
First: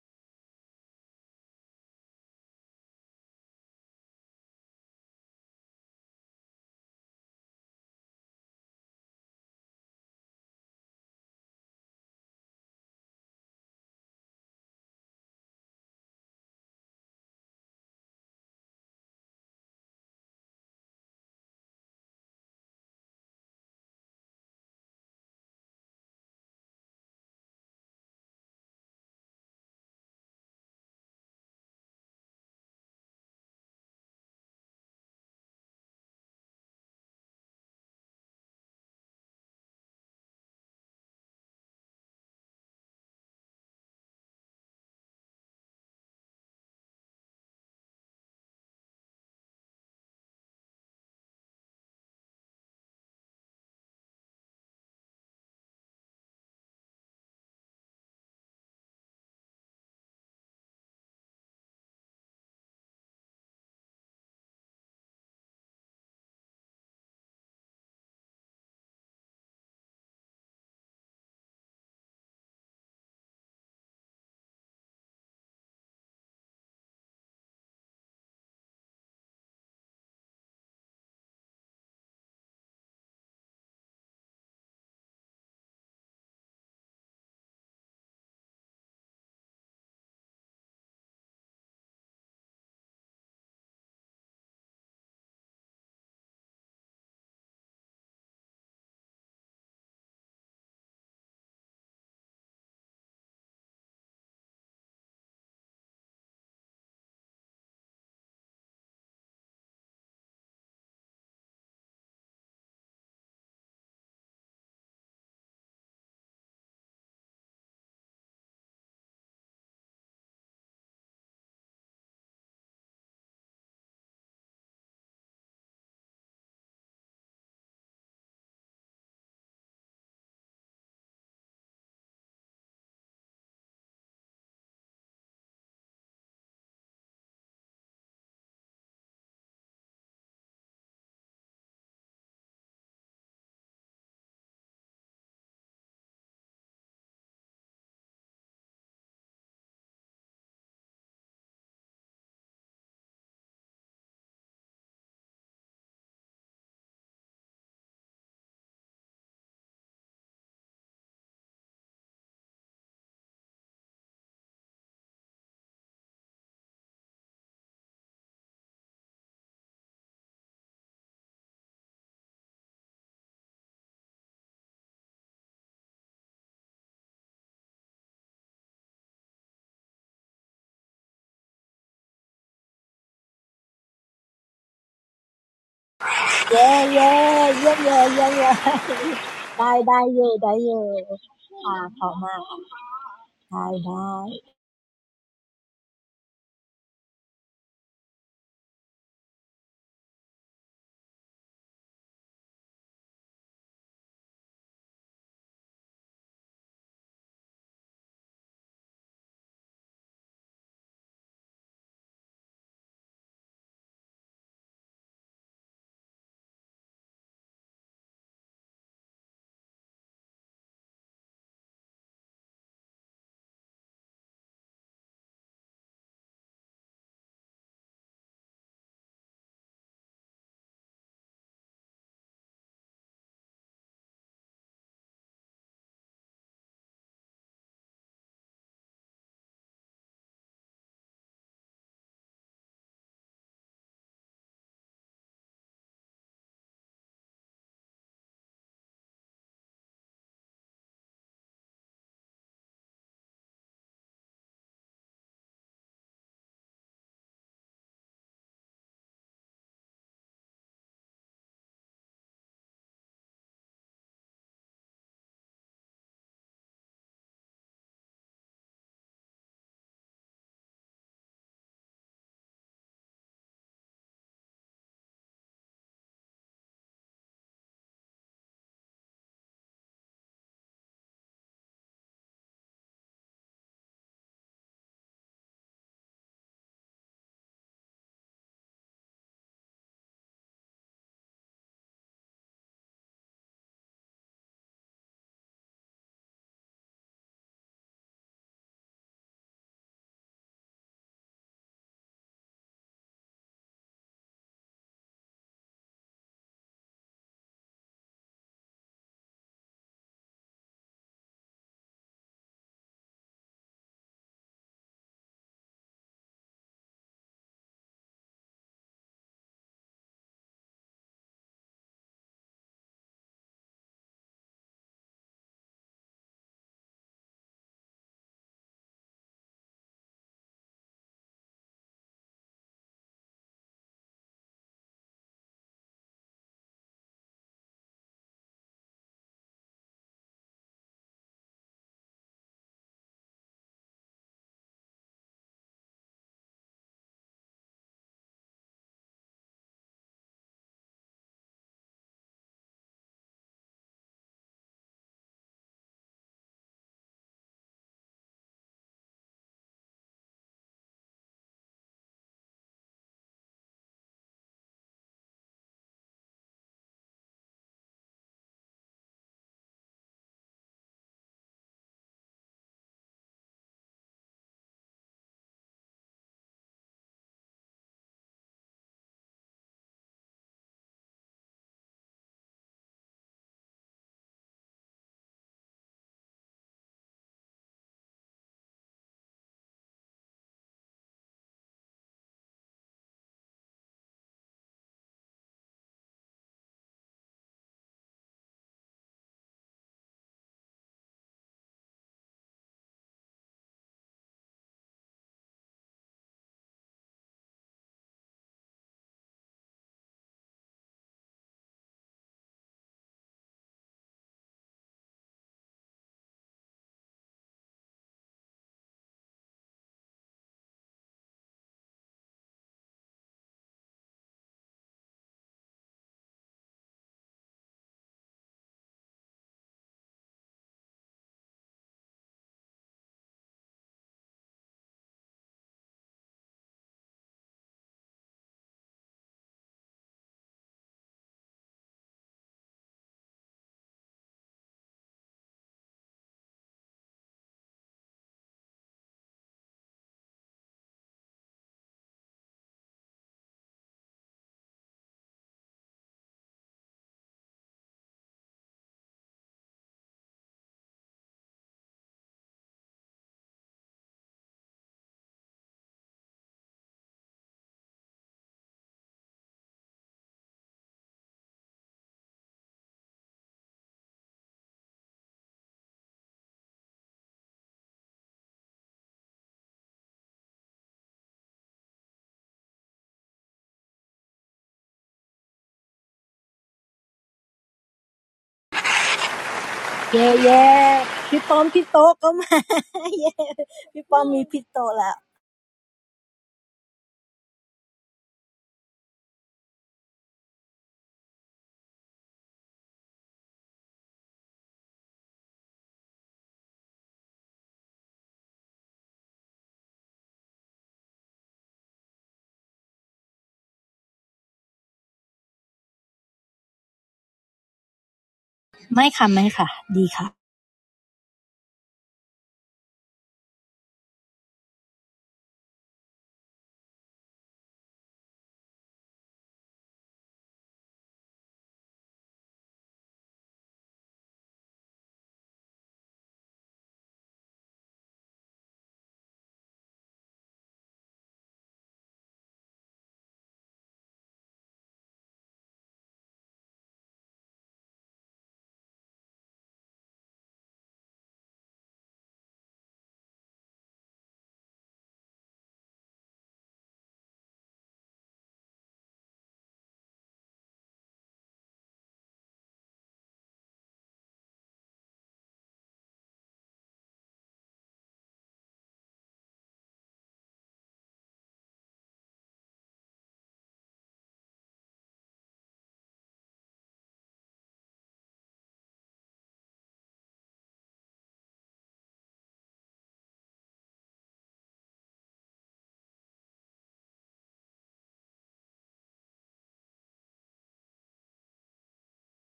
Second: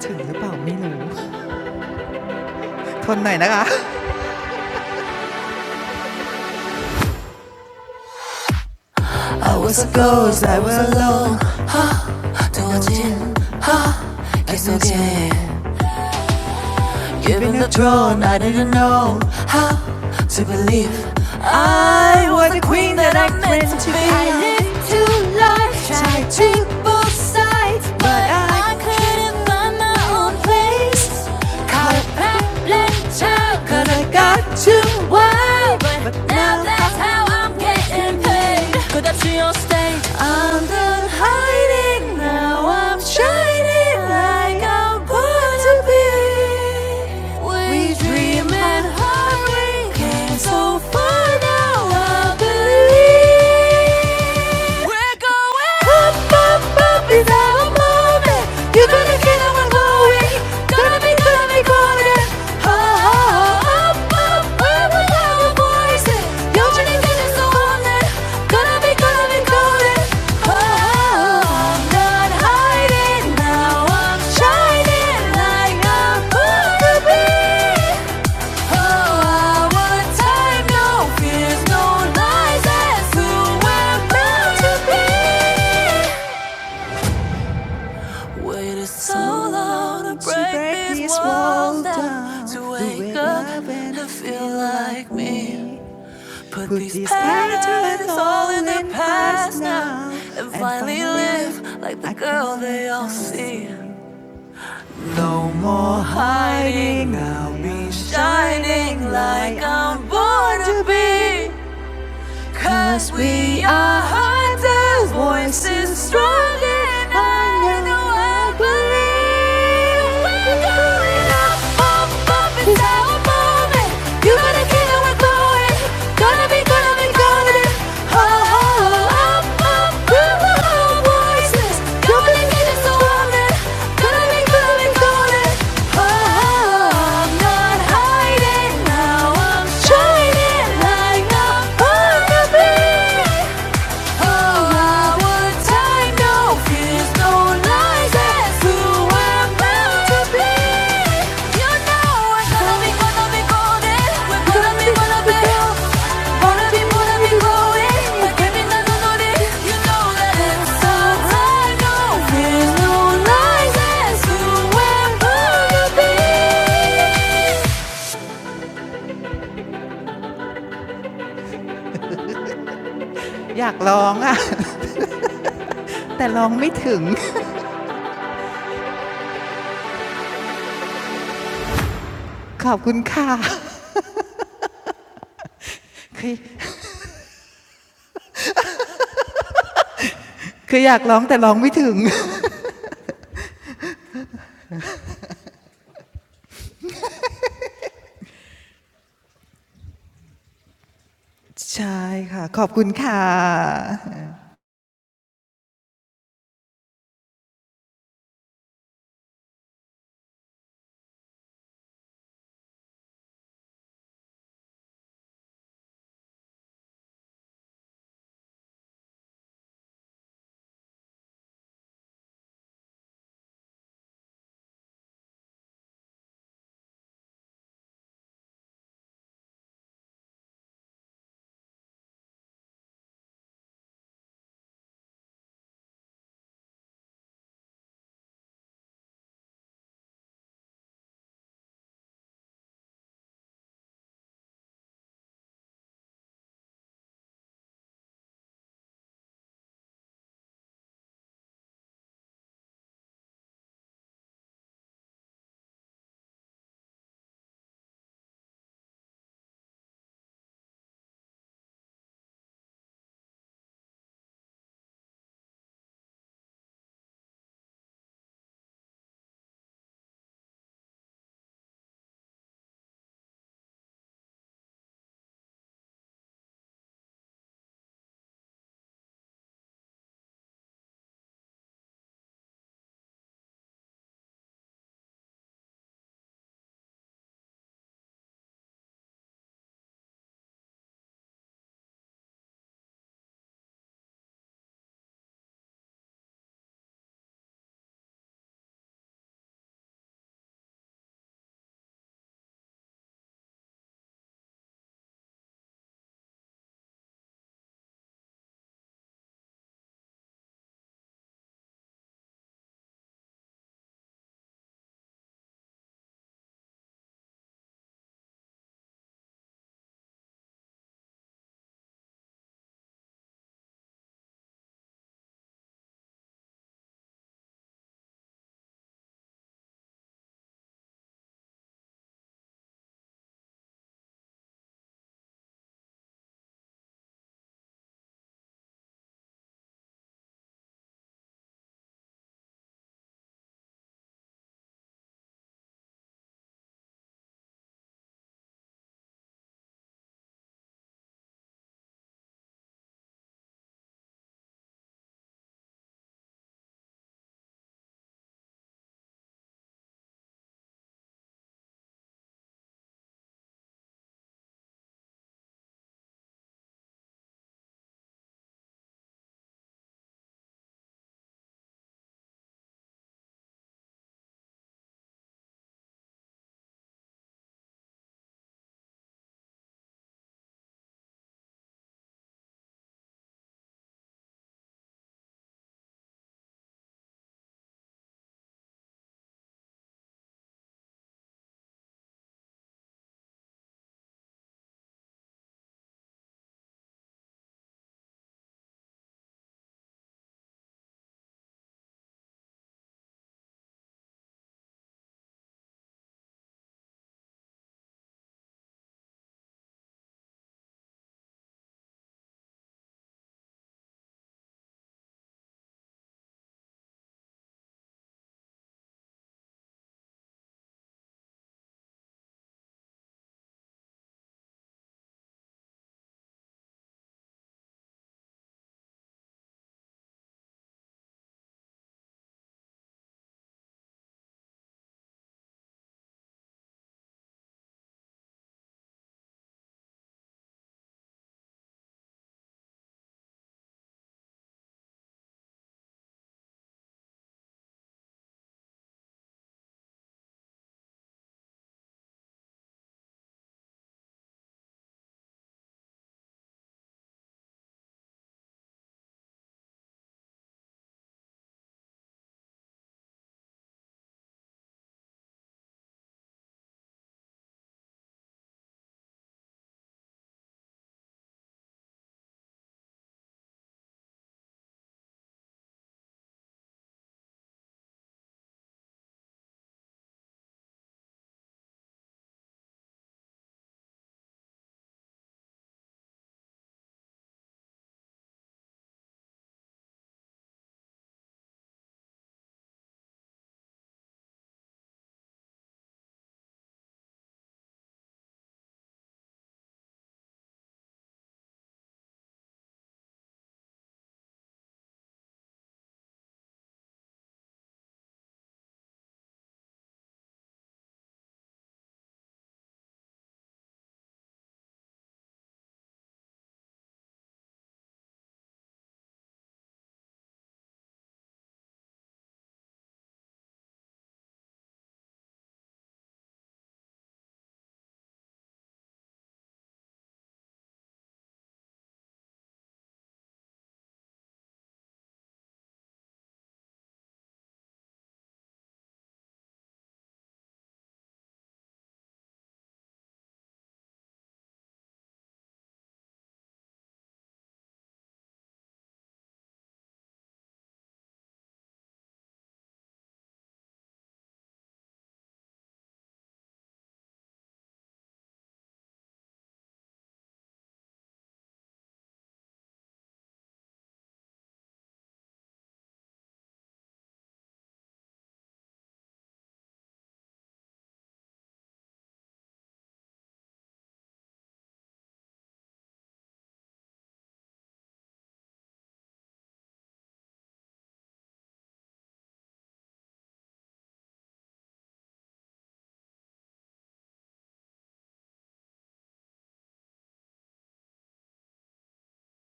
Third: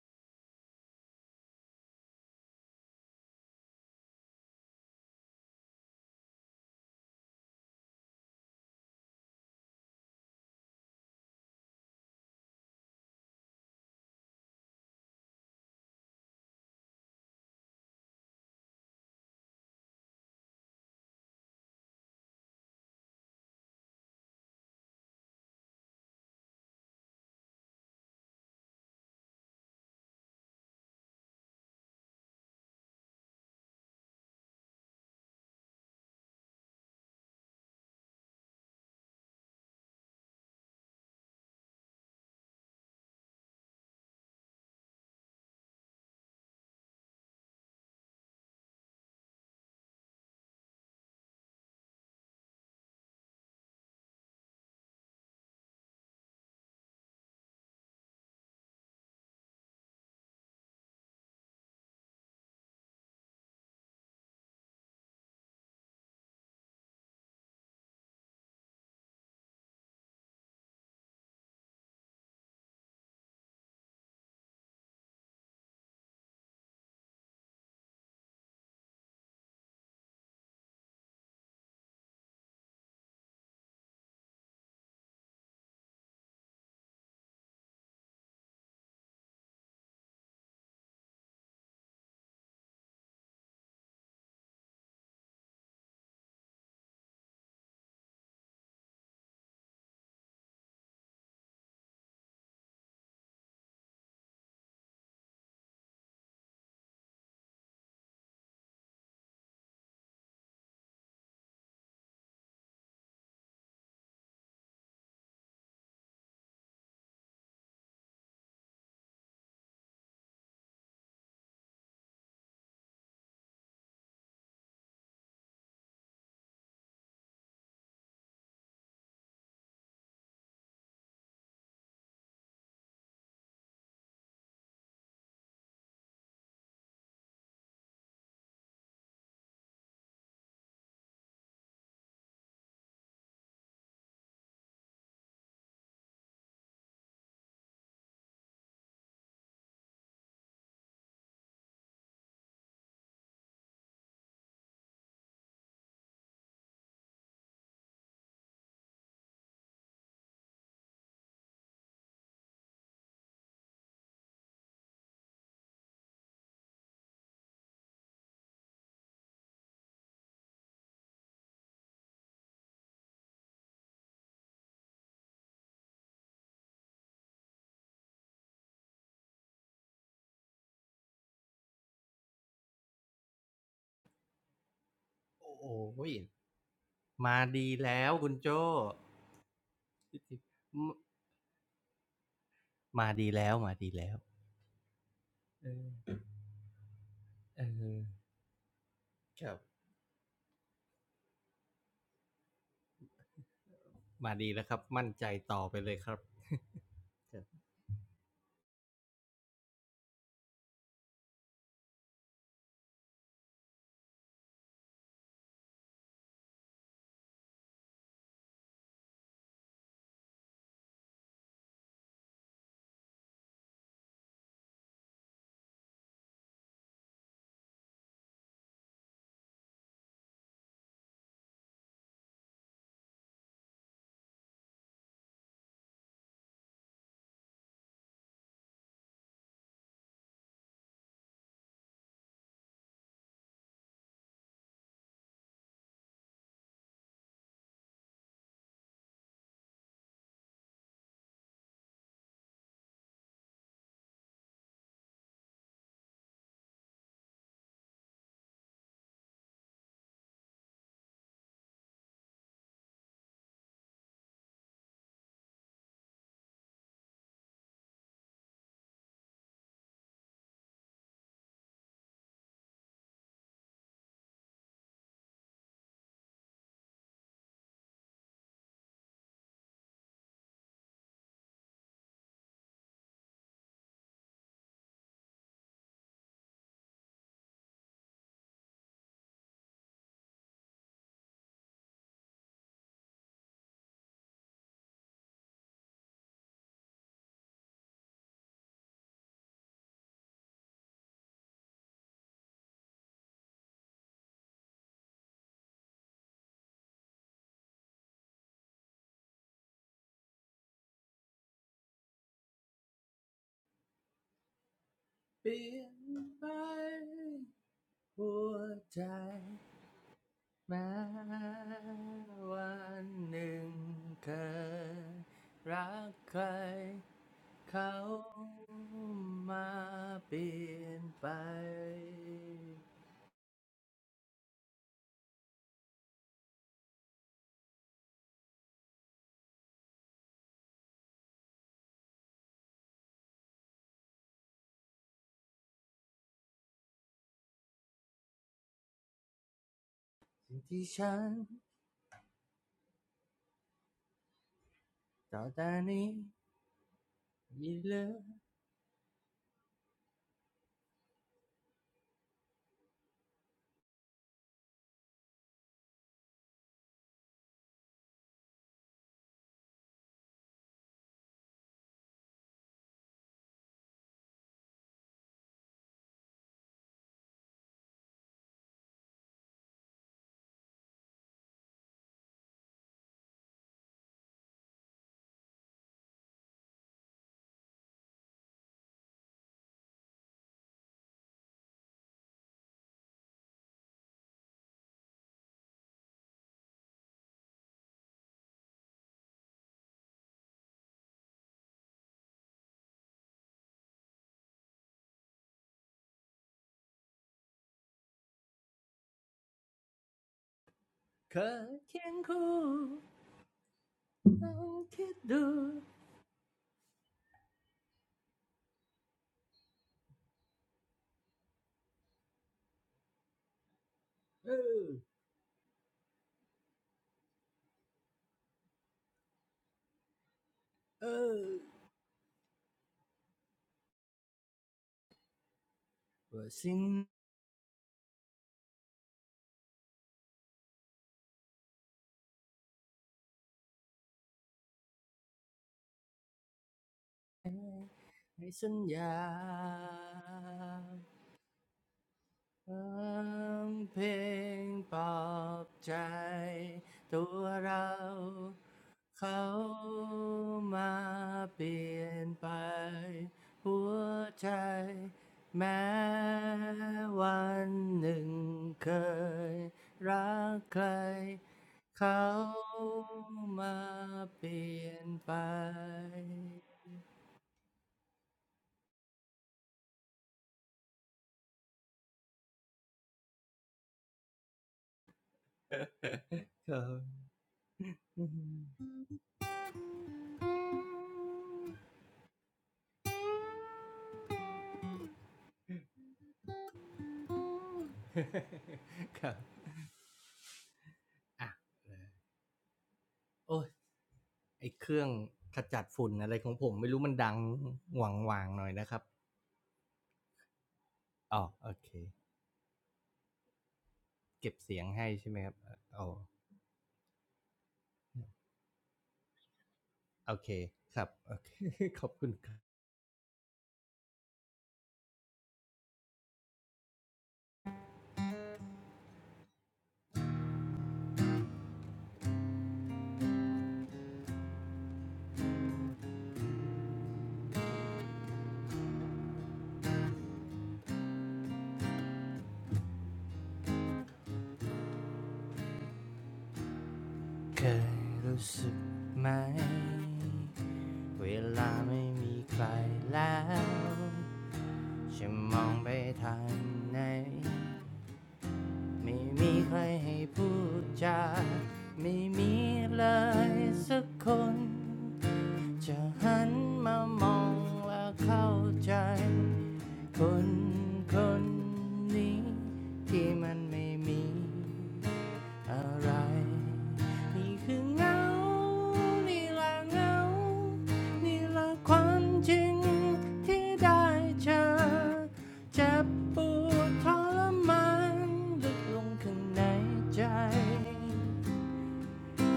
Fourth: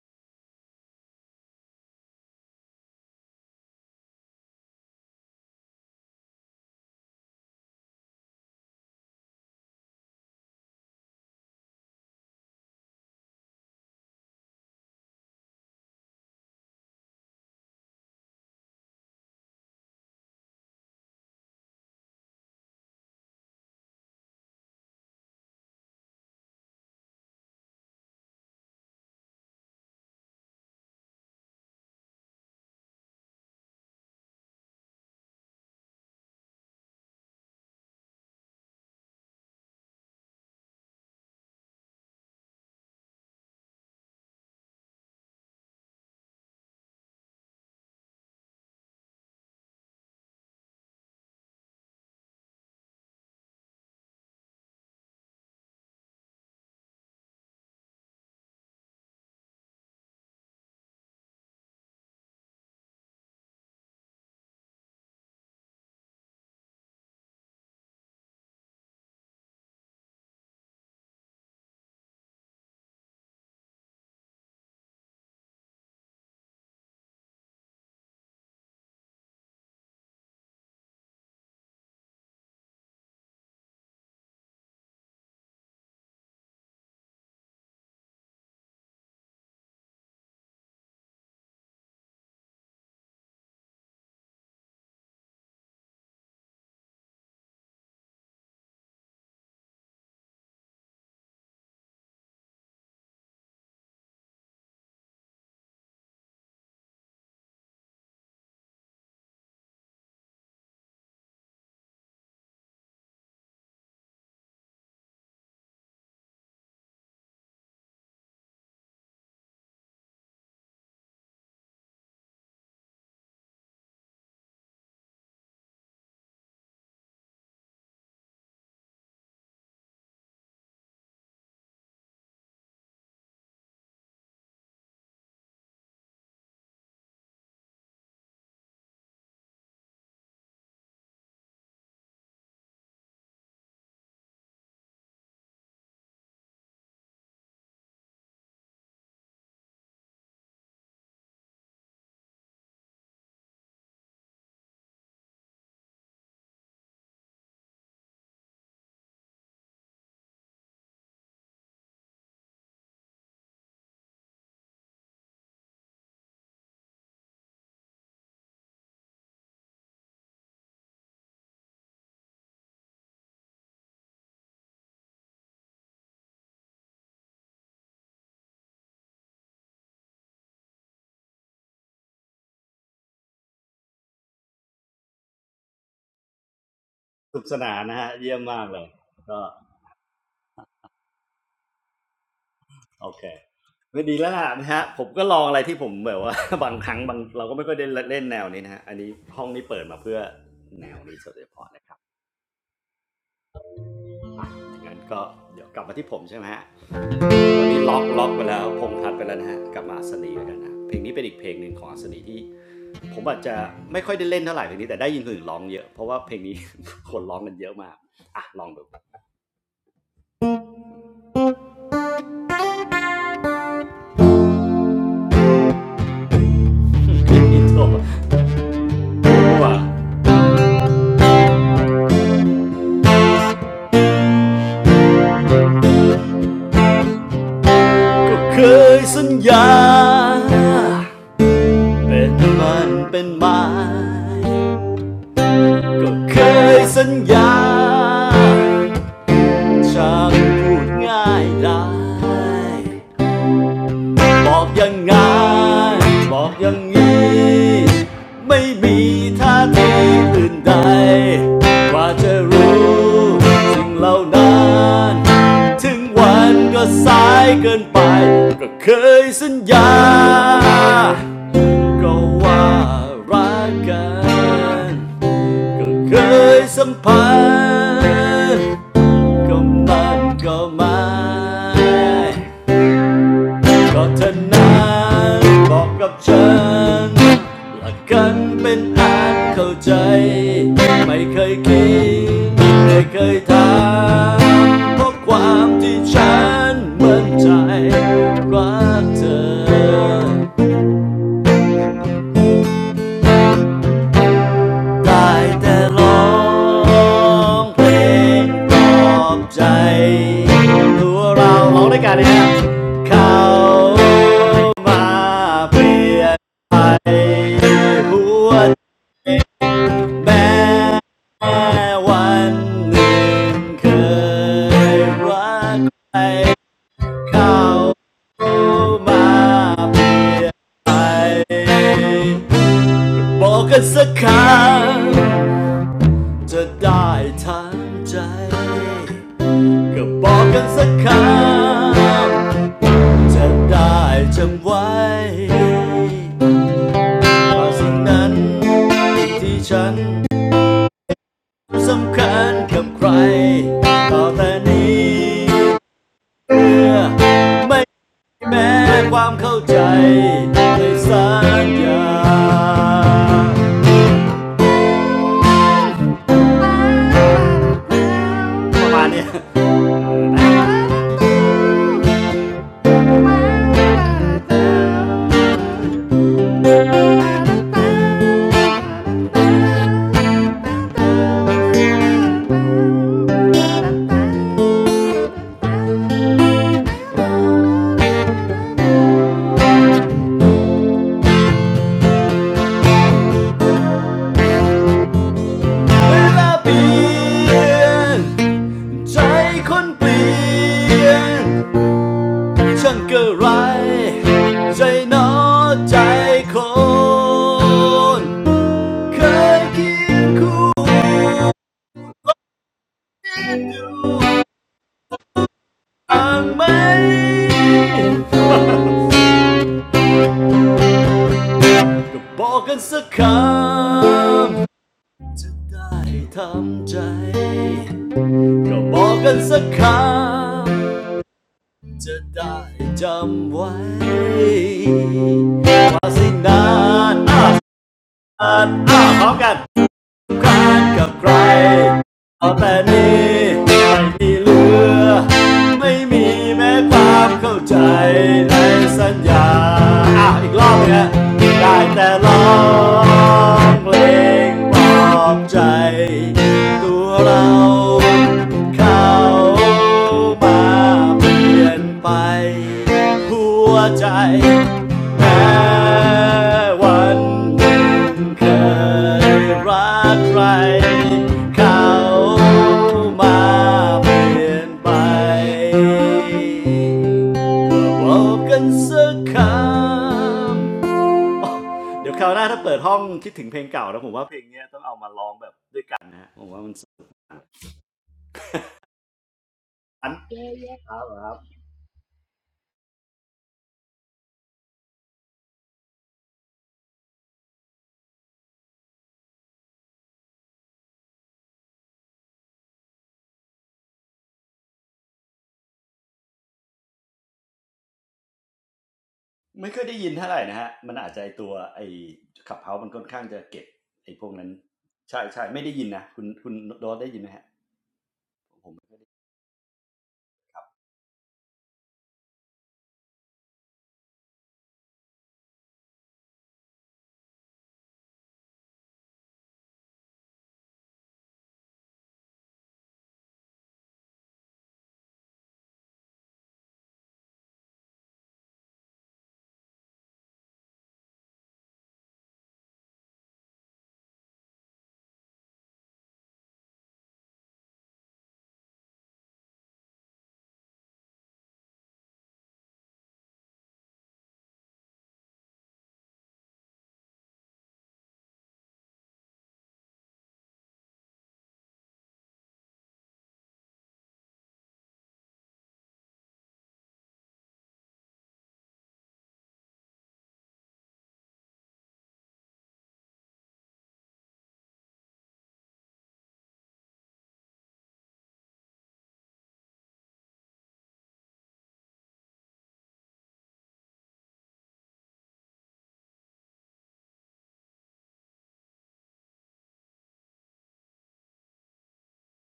ถึงหรือเปล่าไม่รู้ทนหน่อยนะคะ Given the throne, I didn't know how to believe I was the queen that I meant to be. I lived two lives, tried to both sides, but I couldn't find my own place. Caught a babbling child, 'cause I got too wild. But now that's how I'm I'm getting paid. Could that your state? I'm done hiding now. I'm shining like I'm born to be. We dream and hard, we came so far now. I believe we're going up, up, up. Is our you're gonna get on my glory. Gonna be, gonna be golden. Ha ha ha. Up, up, up with our voices. Your journey is golden. Gonna be, gonna be golden. Ha ha ha. I'm not hiding now. I'm shining like I'm born to be. Oh, our time, no fears, no lies. That's who we're bound to be. Waited so long to break break these this walls wall down, to wake up and to feel like like me. Put these patterns all in the past now, and finally live like the like girl they all see. No More Hiding, I'll be Shining like I'm born to be Cause we are hunters, voices strong and I know I believe We're going up, up, up, it's our moment You gotta kill it, we're going Gonna be, gonna be, gonna be, oh, oh, oh. Shining like a butterfly อยากร้องอะแต่ร้องไม่ถึงขอบคุณค่ะ
โอ้โหย
คือ
ส
มา
นุกส
ดี
นานนะ
แล้
ฮะ
วคุ
เยี่
ณ
ยม
โจ้
มากเลยก็
คื ออยากร้องแต่ร้องไม่ถึงค่ะขอบคุณค่ะ
เย้เย้เยี่ยมเลยเยี่ยมเลยได้ได้เย่ได้เย่ค่ะขอบมาก
มา
โอเค
ดีแล้วมาดี
ก็
แล้
ดี
ว
แล้วล่ะนะฮะผมก็ลองอะไร
เอ
ที่ผ
อ
มแบบว่า บางครั้งบางเราก็
เอ
ไม่ค่อยได้
อ
เล่นแนวนี้นะฮะอันนี้ห้
ค
อง
รับ
นี้เปิดมาเพื่อแนวนี้โดยเฉพาะนะครั
ใช่
บ
ค่ะขอบคุณค่ะ
มา
อ่ะ
ดีแล้วครับ
งั้น
มั่น
ก็
ใจต่อ
เดี๋ยว
ไป
กลับ
เล
มา
ย
ที่
ค
ผ
รับ
มใช่ไหมฮะวันนี้ล็อกล็อกไปแล้วพงษ์ทัดไปแล้วนะฮะกลับมาอัศนีแล้วกันนะเพลงนี้เป็นอีกเพลงหนึ่งของอัศนีที่ผมอาจจะไม่ค่อยได้เล่นเท่าไหร่เพลงนี้แต่ได้ยินคนอื่นร้องเยอะเพราะว่าเพลงนี้ คนร้องกันเยอะมากอ่ะลองดูอินโทรก็เคยสัญญา เป็นมันเป็นไม้ก็เคยสัญญา ช่างพูดง่ายได้บอกอย่างไงนบอกอย่างนี้ไม่มีท่าทีอื่นใดกว่าจะรู้สิ่งเหล่านั้นถึงวันก็สายเกินไปก็เคยสัญญาก็ว่ารักกัน ก็เคยสัมผัสก็มันก็ไม่ก็เธอนั้นบอกกับฉันหลักกันเป็นอันเข้าใจไม่เคยคิดไม่เคยถามเพราะความที่ฉันมั่นใจรักเธอ ได้แต่ร้องเพลงปลอบใจตัวเราร้องด้วยกันเลยนะฮะเขามา
เปลี่
เป
ย
ลี่ย
น
น
ไป
ไปห
หั
ว
ว
ด
ใจ
แม้
แม้
วัน
วั
ห
น
นึ่
ห
ง
นึ่ง
เค
เค
ย
ย
รัก
รัก
ใคร
ใคร
เขา
เขา
มา
มา
เปลี่
เป
ย
ลี่
น
ย
ไป
นไป
บอกกันสักครั้ง จะได้ทางใจก็บอกกันสักคำจะได้จำไว้ว่าสิ่งนั้นที่ฉัน
สิ่งที่ฉัน
สำคัญกับใครต่อแต่นี้
ต่อแต่นี้
เมื่อ
มี
ไม่
เหลือ
แม้ความเข้าใจในสัญญาประมาณเนี้ย เวลาเปลี่ยนใจคนเปลี่ยนชัาเกระไรใจนอใจคนเคยเคียงคู
เค
่
ยเคียงคู่ลองคิดดู
อ่างไหมบอกกันสักค
เอ
ำ
อ
จะได้ทำใจ ก็บอกกันสักค
เออ
ำ จะได้จำไว้ว่าสิ
ว่า
นา
สิ่ง
นอ่ะอ่ะอ่ะพร้อมกันำลานกับใครเอาแต่นี้ไม่มีเหลือไม่มีแม้ความเข้าใจ
ให้
ใน
สัญ
สัญ
ญา
ญาอาวอีกรอบเนี่ยได้แต่ร้อ
เพิ่ม
งเพล
เพล
ง
ง
ปล
ปล
อ
อ
บใจ
บใจ
ตัว
ตัว
เรา
เรา
เขา
เขา
มา
มา
เปลี่
เป
ยน
ลี่ย
ไป
นไป
หัว
หัว
ใจ
ใจ
แม้
แม้
วัน
วันหนึ่ง
เค
เค
ย
ย
รั
รั
กใคร
กใคร
เขา
เขา
มา
มา
เป
เป
ลี่ย
ลี่
น
ย
ไป
นไป
บอกกันสักคำเดี๋ยวคราวหน้าถ้าเปิดห้องคิดถึงเพลงเก่าแล้วผมว่าเพลงเนี้ยต้องเอามาร้องแบบด้วยกันนะฮะผมว่า
ค
มันส
รั
น
บ
ั้นครับ
ได้ได้เย่เย่พี่ป้อมพี่โต๊ะก็มาเย่พี่ป้อมมีพี่โต๊ะแล้ว
ครับ อ่ะโอ้ยไอเครื่องขจัดฝุ่นอะไรของผมไม่รู้มันดังหวังวางๆหน่อยนะครับ
ไม่เคยได้ยินเท่าไหร่นะฮะ มันอาจจะไอ
อ๋อ
ตัว
โอ
ไอ
เค
ขับเฮามันค่อนข้างจะเก็บไอพวกนั้น
เก็บเสียงให้
ใช่
ใช่ไหม
ใช่
ครับ
ไม่ได้ยินนะ
อ๋อ
คุณคุณโดนได้ยินไหมฮะผมไม่ค ได้
ไม่ค่ะไม่ค่ะดีค่ะ
โอเคครับโอเค ขอบคุณครับเคยรู้สึกไหมเวลาไม่มีใครแล้วฉันมองไปทางไหนไม่มีใครให้พูดจาไม่มีเลยสักคน จะหันมามองและเข้าใจคนคนนี้ที่มันไม่มีอะไรนี่คือเงา นี่ละเงา นี่ละความจริงที่ได้เจอเจ็บปวดทรมานลึกลงข้างในใจ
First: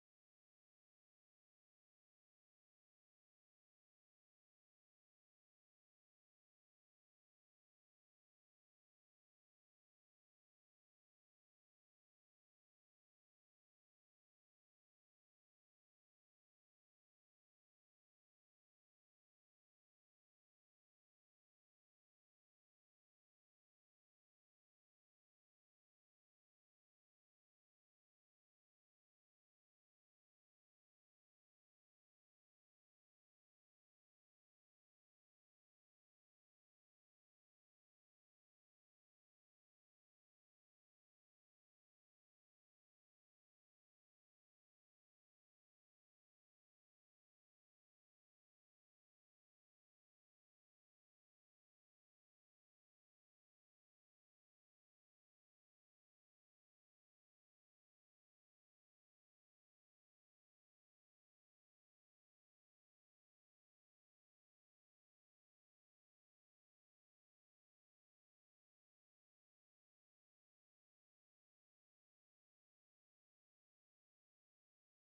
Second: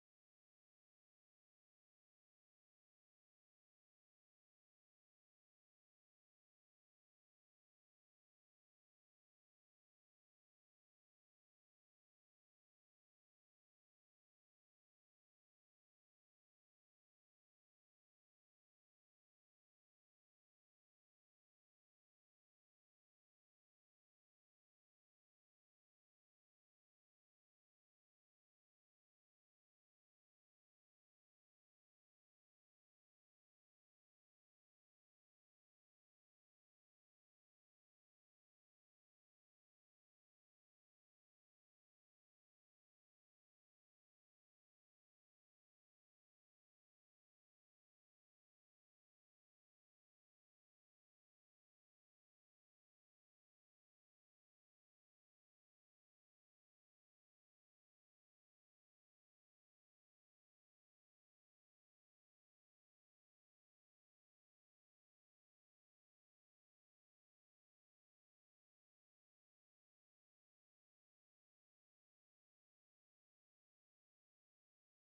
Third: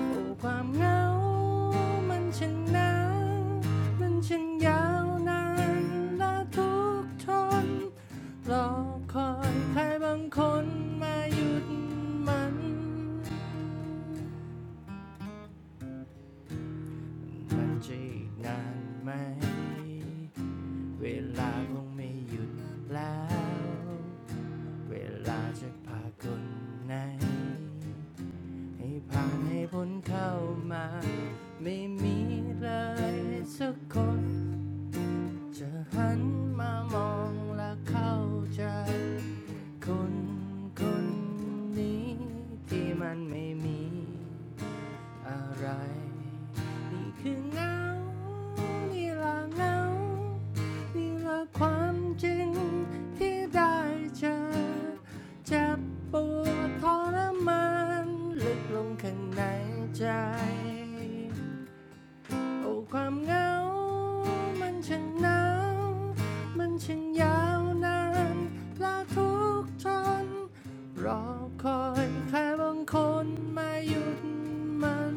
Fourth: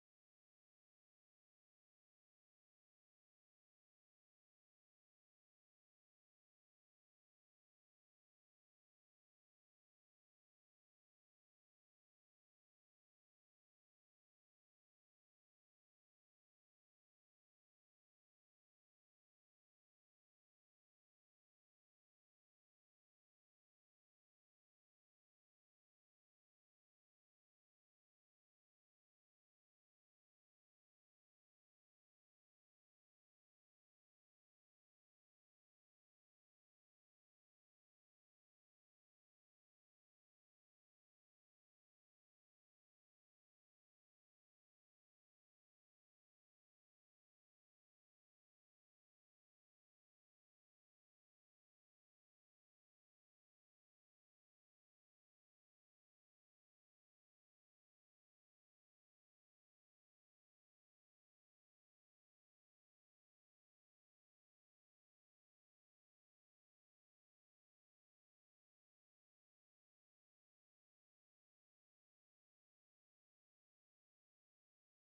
โอ้ความเหงามันช่างหนาวมันช่างยาวนานและทุกทนรอคอยใครบางคนมาหยุดมันมันจะอีกนานไหมเวลาคงไม่หยุดแล้วเวลาจะพาคนไหน ให้ผ่านให้พ้นเข้ามาไม่มีเลยสักคนจะหันมามองและเข้าใจคนคนนี้ที่มันไม่มี อะไรนี่คือเงา นี่ละเงา นี่ละความจริงที่ได้เจอเจ็บปวดทรมานลึกลงข้างในใจ โอ้ความเหงา มันช่างหนาวมันช่างยาวนานและทุกข์ทนรอคอยใครบางคนมาหยุดมัน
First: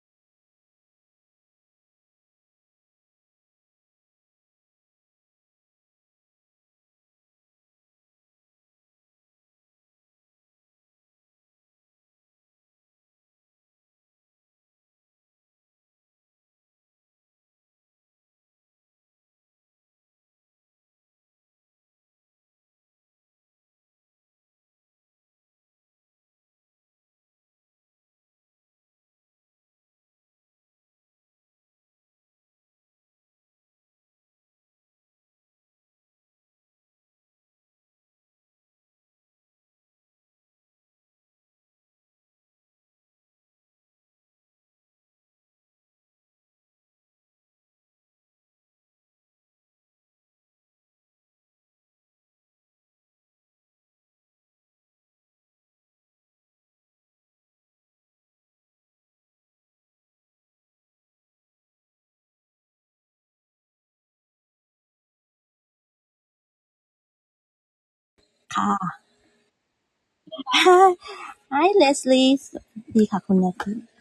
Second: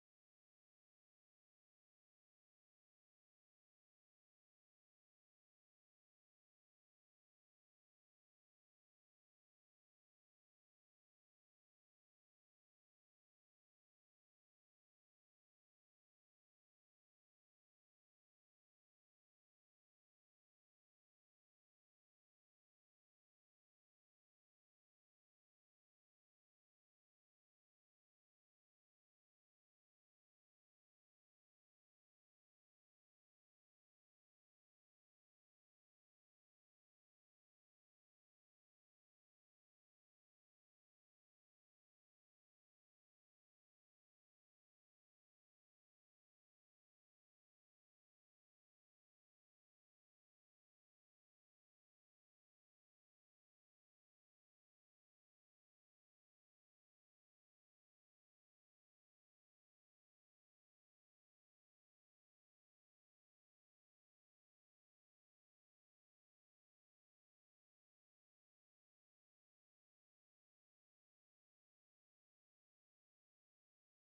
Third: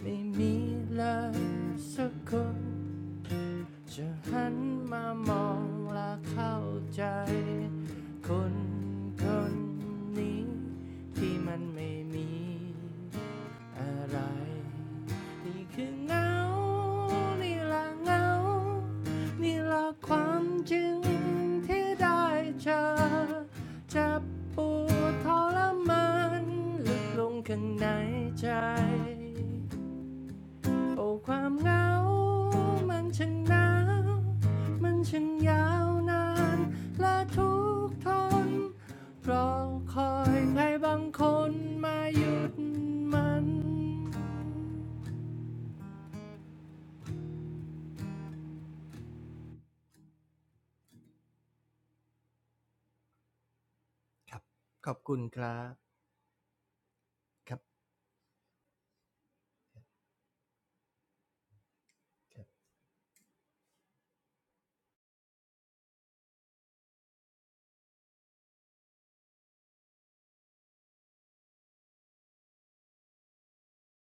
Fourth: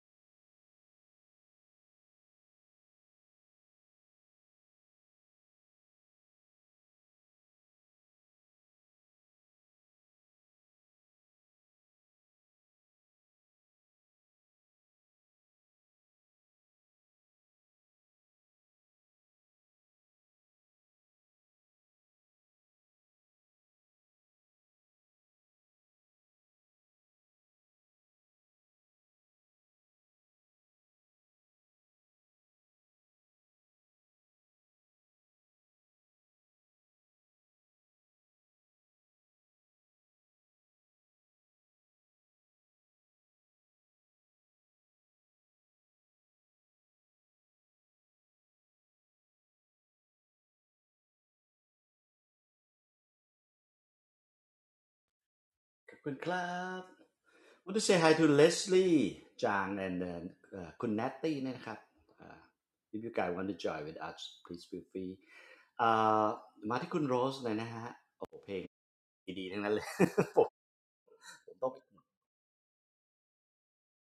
ไม่มีเลยสักคน จะหันมามองและเข้าใจ คนคนนี้ที่มันไม่มี อะไรนี่คือเงา นี่ละเงา นี่ละความจริงที่ได้เจอจจะปวดทรมานลึกลงข้างในใจ โอ้ความเหงามันช่างหนาวมันช่างยาวนานและทุกข์ทนรอคอยใครบางคนมาหยุดมันครับขอบคุณครับ
ขอบคุณครับ
ครับ
want to say hi to Leslie จาง and uh, อคุณ Natty เนยนะครับ uh,
ค
if you guys want to join with us please feel free อ่ามาที่คุณโรสเลยนะฮะ โอ้เพลง
ค่ะ
ดีๆทั้งนั้นเลย ผม
Hi
ต้อง
Leslie สวัสดีค่ะคุณนาคือไม่ได้ยิน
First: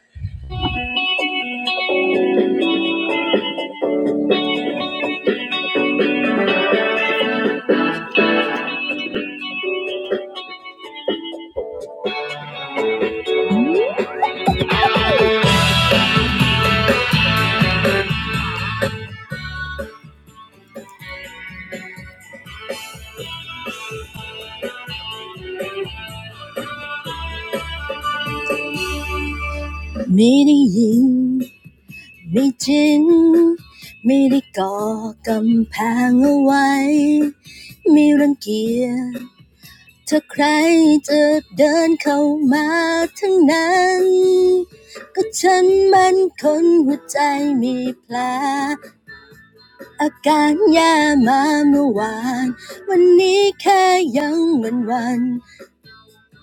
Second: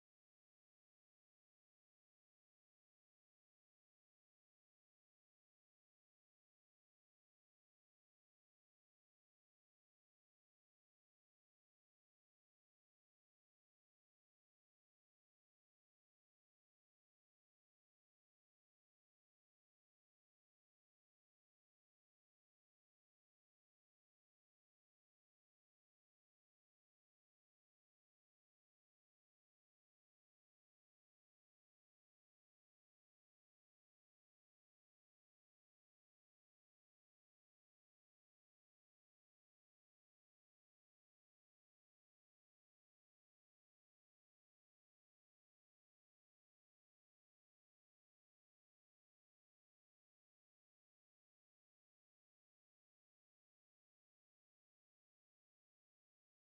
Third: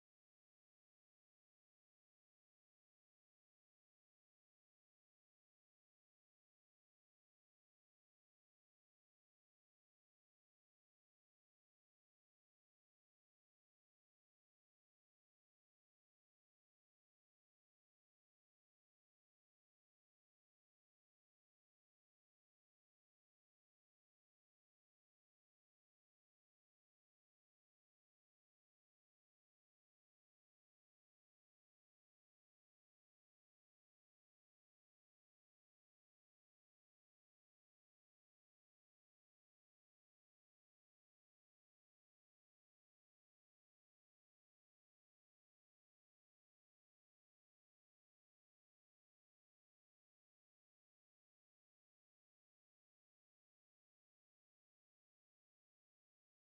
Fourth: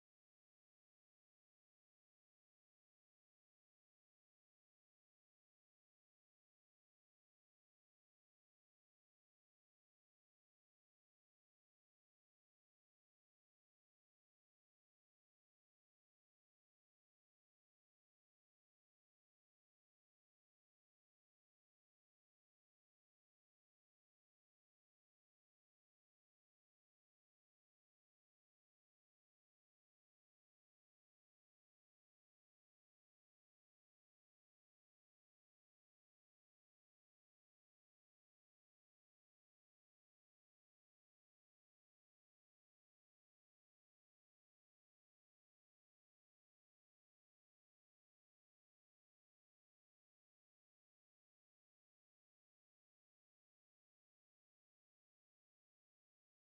ไม่จริงไม่ได้ก่อกำแพงเอาไว้ไม่รังเกียจถ้าใครจะเดินเข้ามาทั้งนั้น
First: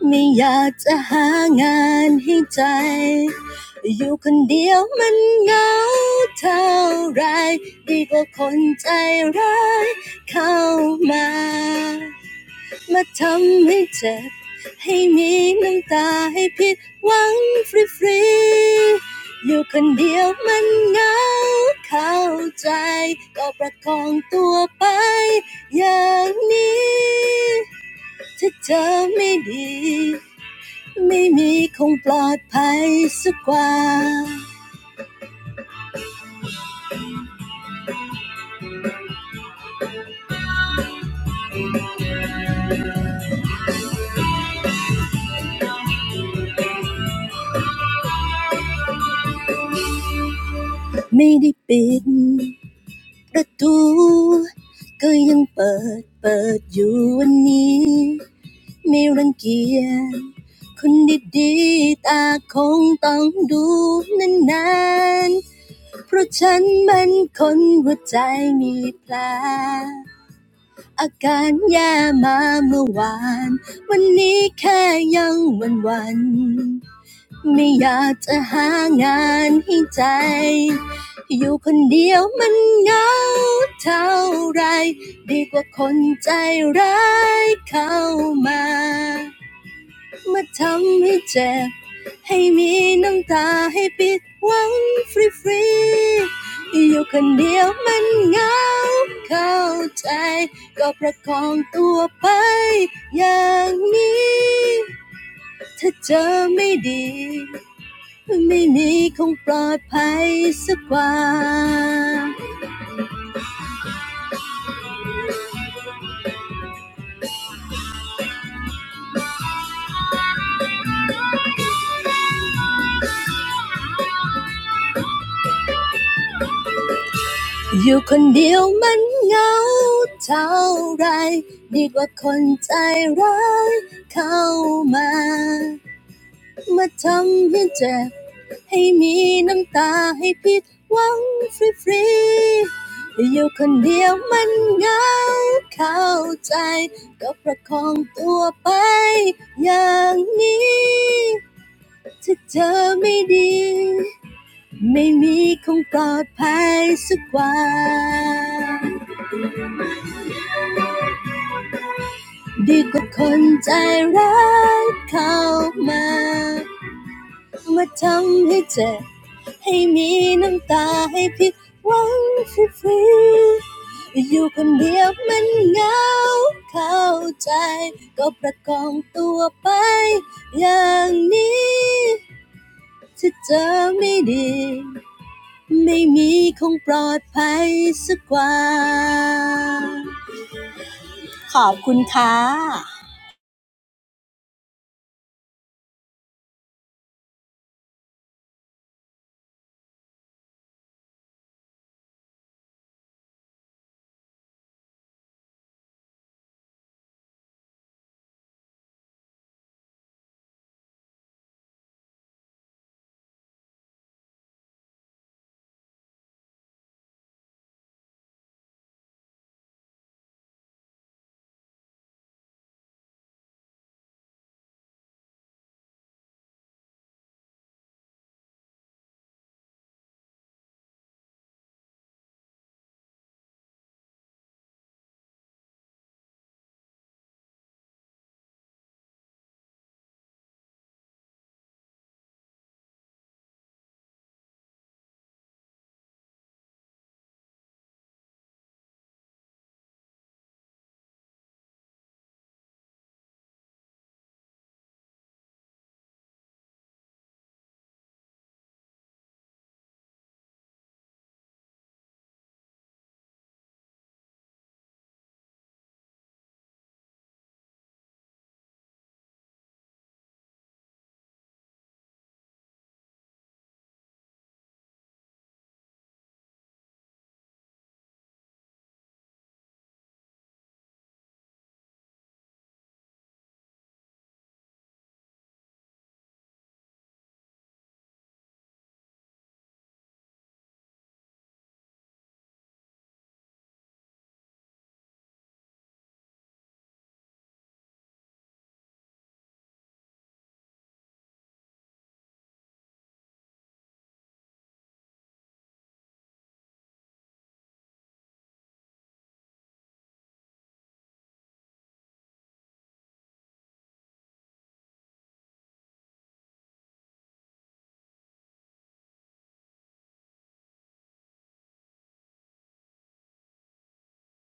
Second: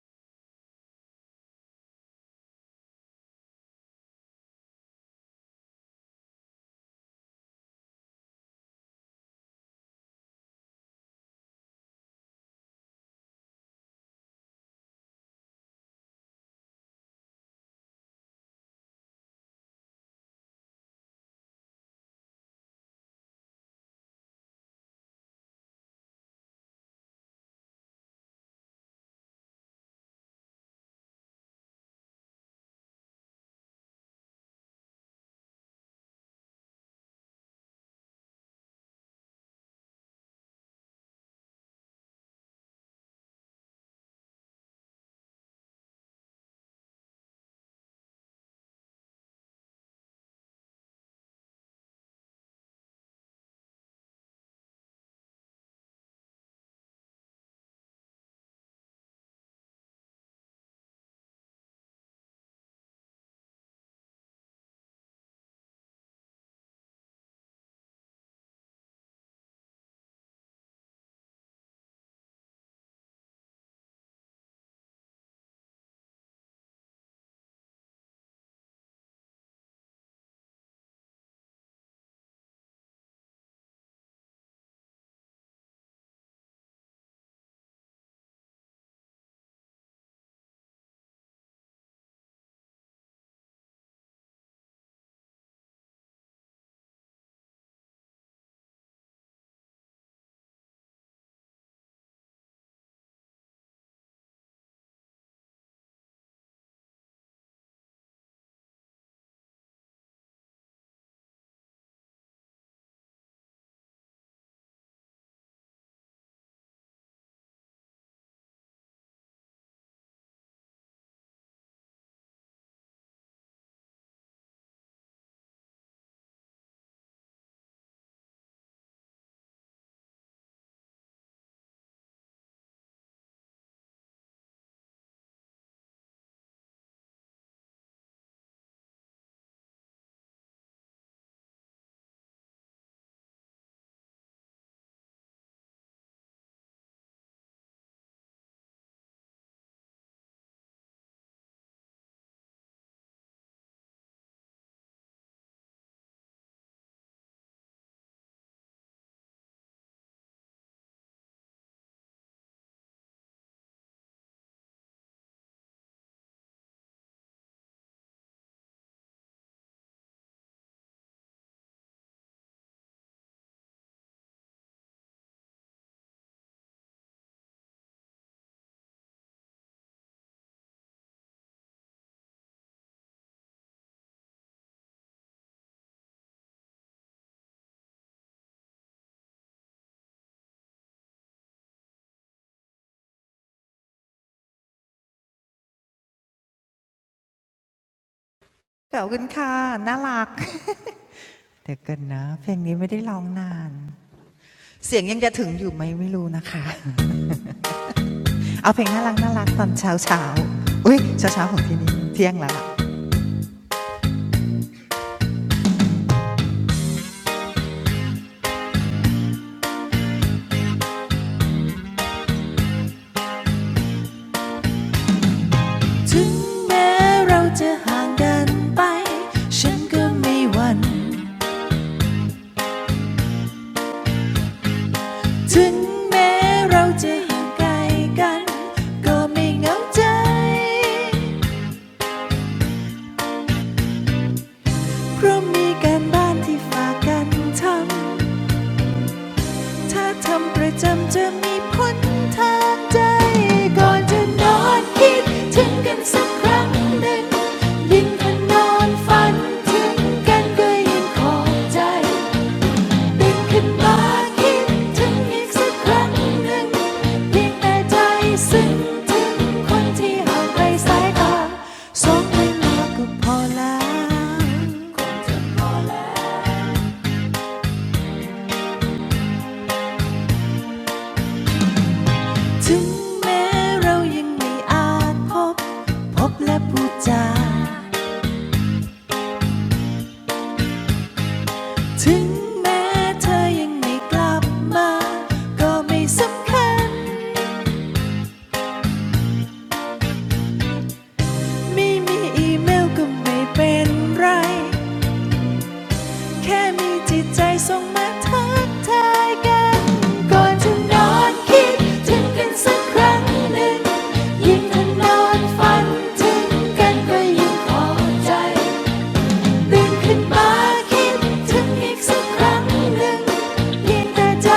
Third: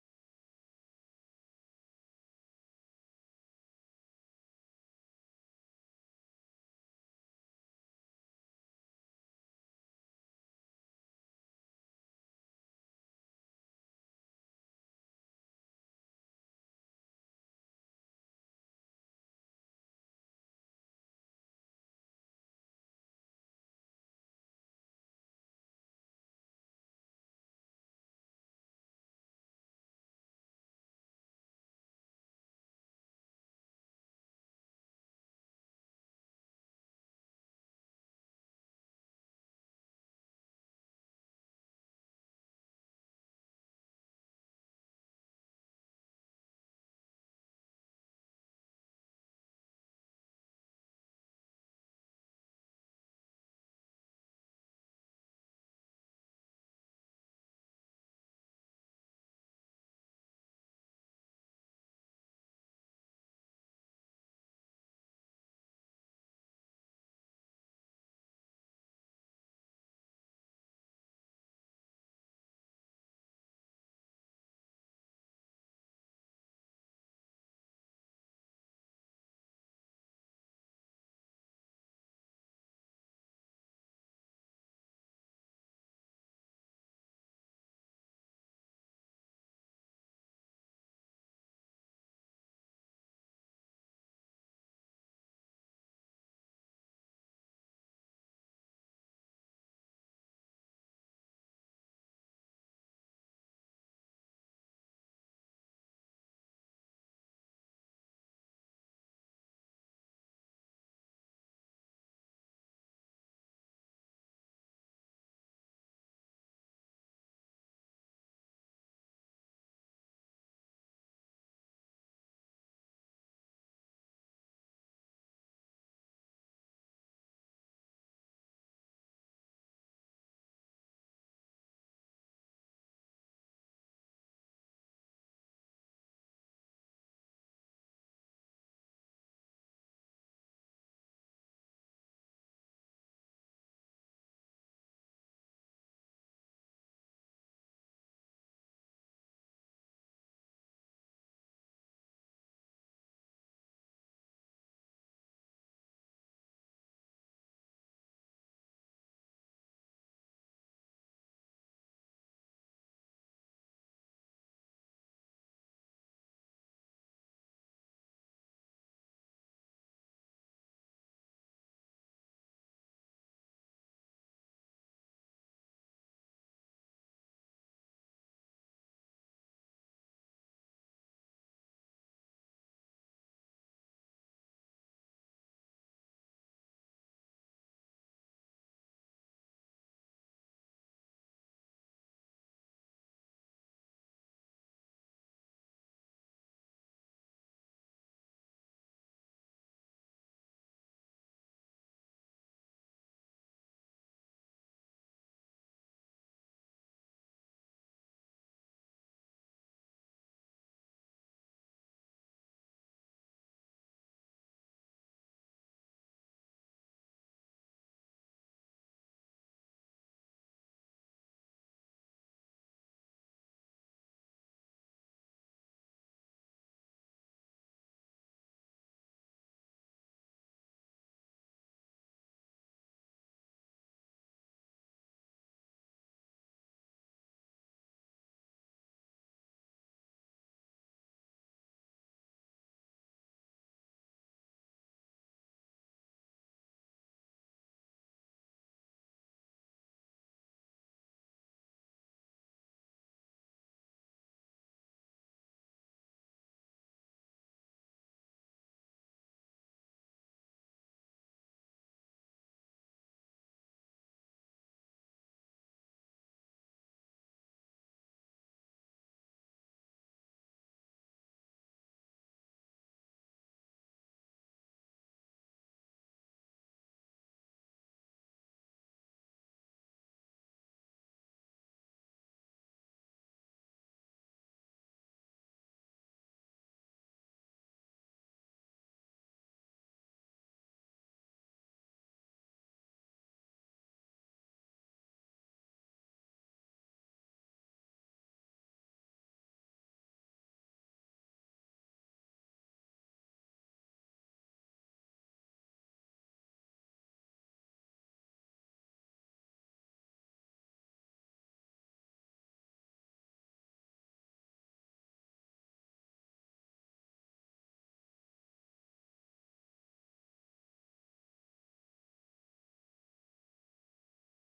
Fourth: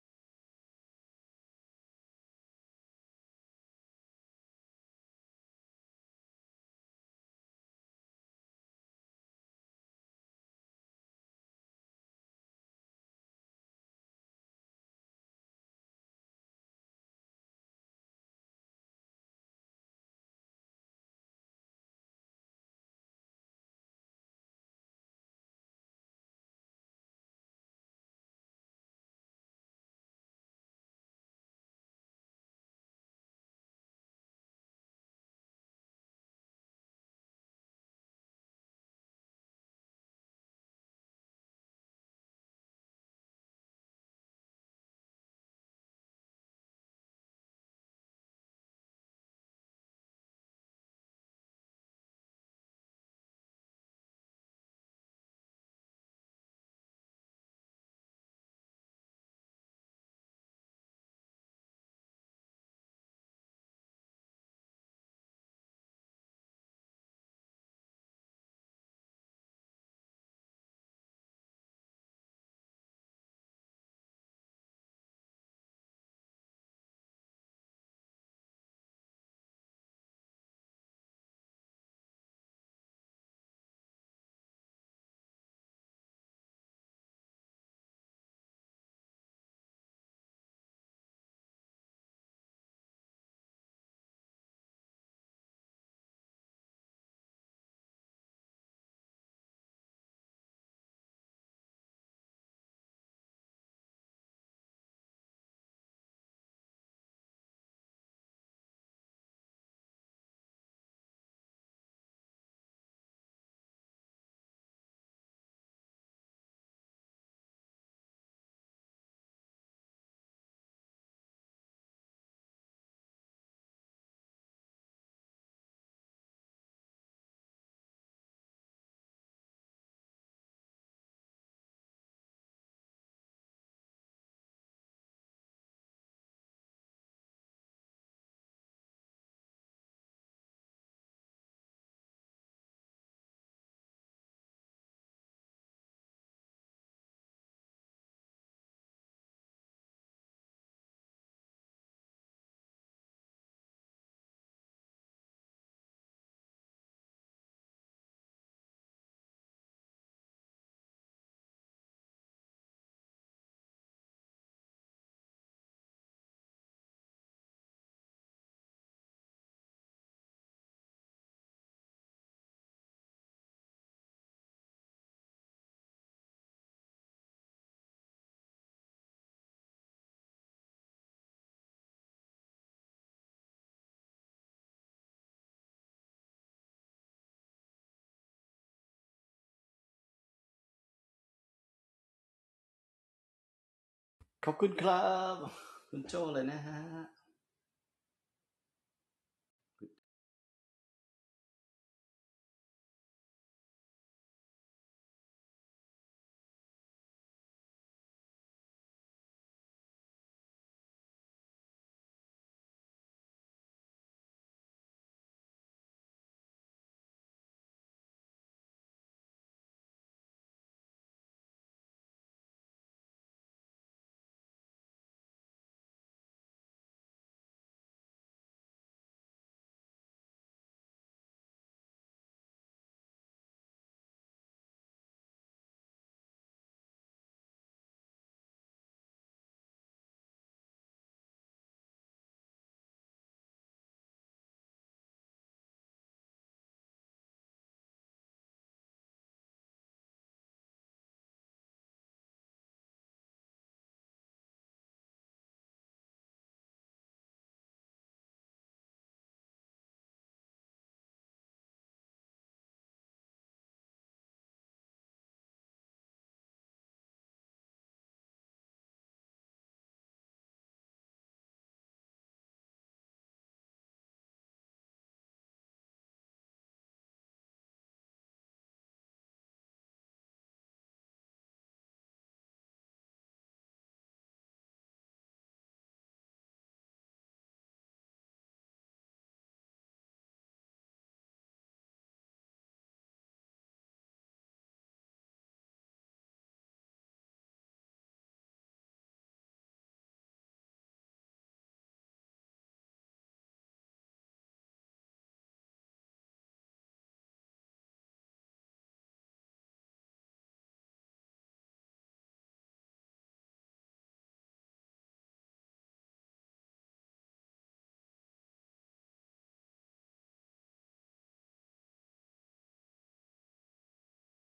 ไม่อยากจะหางานให้ใจ ไม่มีคงปลอดภัยสักกว่า ไม่อยากจะหางานให้ใจอยู่คนเดียวมันเหงาเท่าไรดีกว่าคนใจร้ายเข้ามามาทำให้เจ็บให้มีน้ำตาให้ปิดหวังฟรีๆอยู่คนเดียวมันเหงาเข้าใจก็ประคองตัวไปอย่างนี้ถ้าเจอไม่ดี ไม่มีคงปลอดภัยสักกว่าอยู่คนเดียวมันเหงาเท่าไรดีกว่าคนใจร้ายเข้ามา ไม่มีคงปลอดภัยสักวันดีกว่าคนใจร้ายเข้ามา มาทำให้เจ็บให้มีน้ำตาให้ผิดหวังฟรีๆอยู่คนเดียวมันเหงาเข้าใจ ก็ประกองตัวไปอย่างนี้ถ้าเจอไม่ดี ไม่มีคงปลอดภัยสักกว่า
ขอบคุณครับ คุณโจเลยนะฮะ
ขอบคุณค่ะน่ารัก เดี๋ยวกันนะเพลงนี้ไม่ได้ร้องนานเสียงยังจะถึงอยู่ไหมไม่รู้นะคะเอาเพลงน่ารักน่ารักตอนเช้าเช้าอุ้ยเช้าเช้าของที่นี่เที่ยงแล้วถึงแม้เราจะห่างกันไปฉันก็ไม่หวั่นถึงแม้เราจะห่างไกลกันก็ไม่เหงาใจเพราะมีการบ้านที่ฝากกันทำ ถ้าทำประจำจะมีผลทางใจก่อนจะนอนคิดถึงกันสักครั้งหนึ่งยิ่งถ้านอนฝันถึงกันก็ยิ่งขอบใจตื่นขึ้นมาคิดถึงอีกสักครั้งหนึ่งเพียงแต่ใจซึ้งถึงคนที่ห่างไกลสายตาสองเวลาก็พอแล้วคงจะพอแล้ว ถึงแม้เรายังไม่อาจพบพบและพูดจาถึงแม้เธอยังไม่กลับมา ก็ไม่สำคัญไม่มีอีเมลก็ไม่เป็นไร แค่มีจิตใจส่งมาทักทายกันก่อนจะนอนคิดถึงกันสักครั้งหนึ่ง ยิ่งถ้านอนฝันถึงกันก็ยิ่งพอใจ ตื่นขึ้นมาคิดถึงอีกสักครั้งหนึ่งเพียงแต่ใจ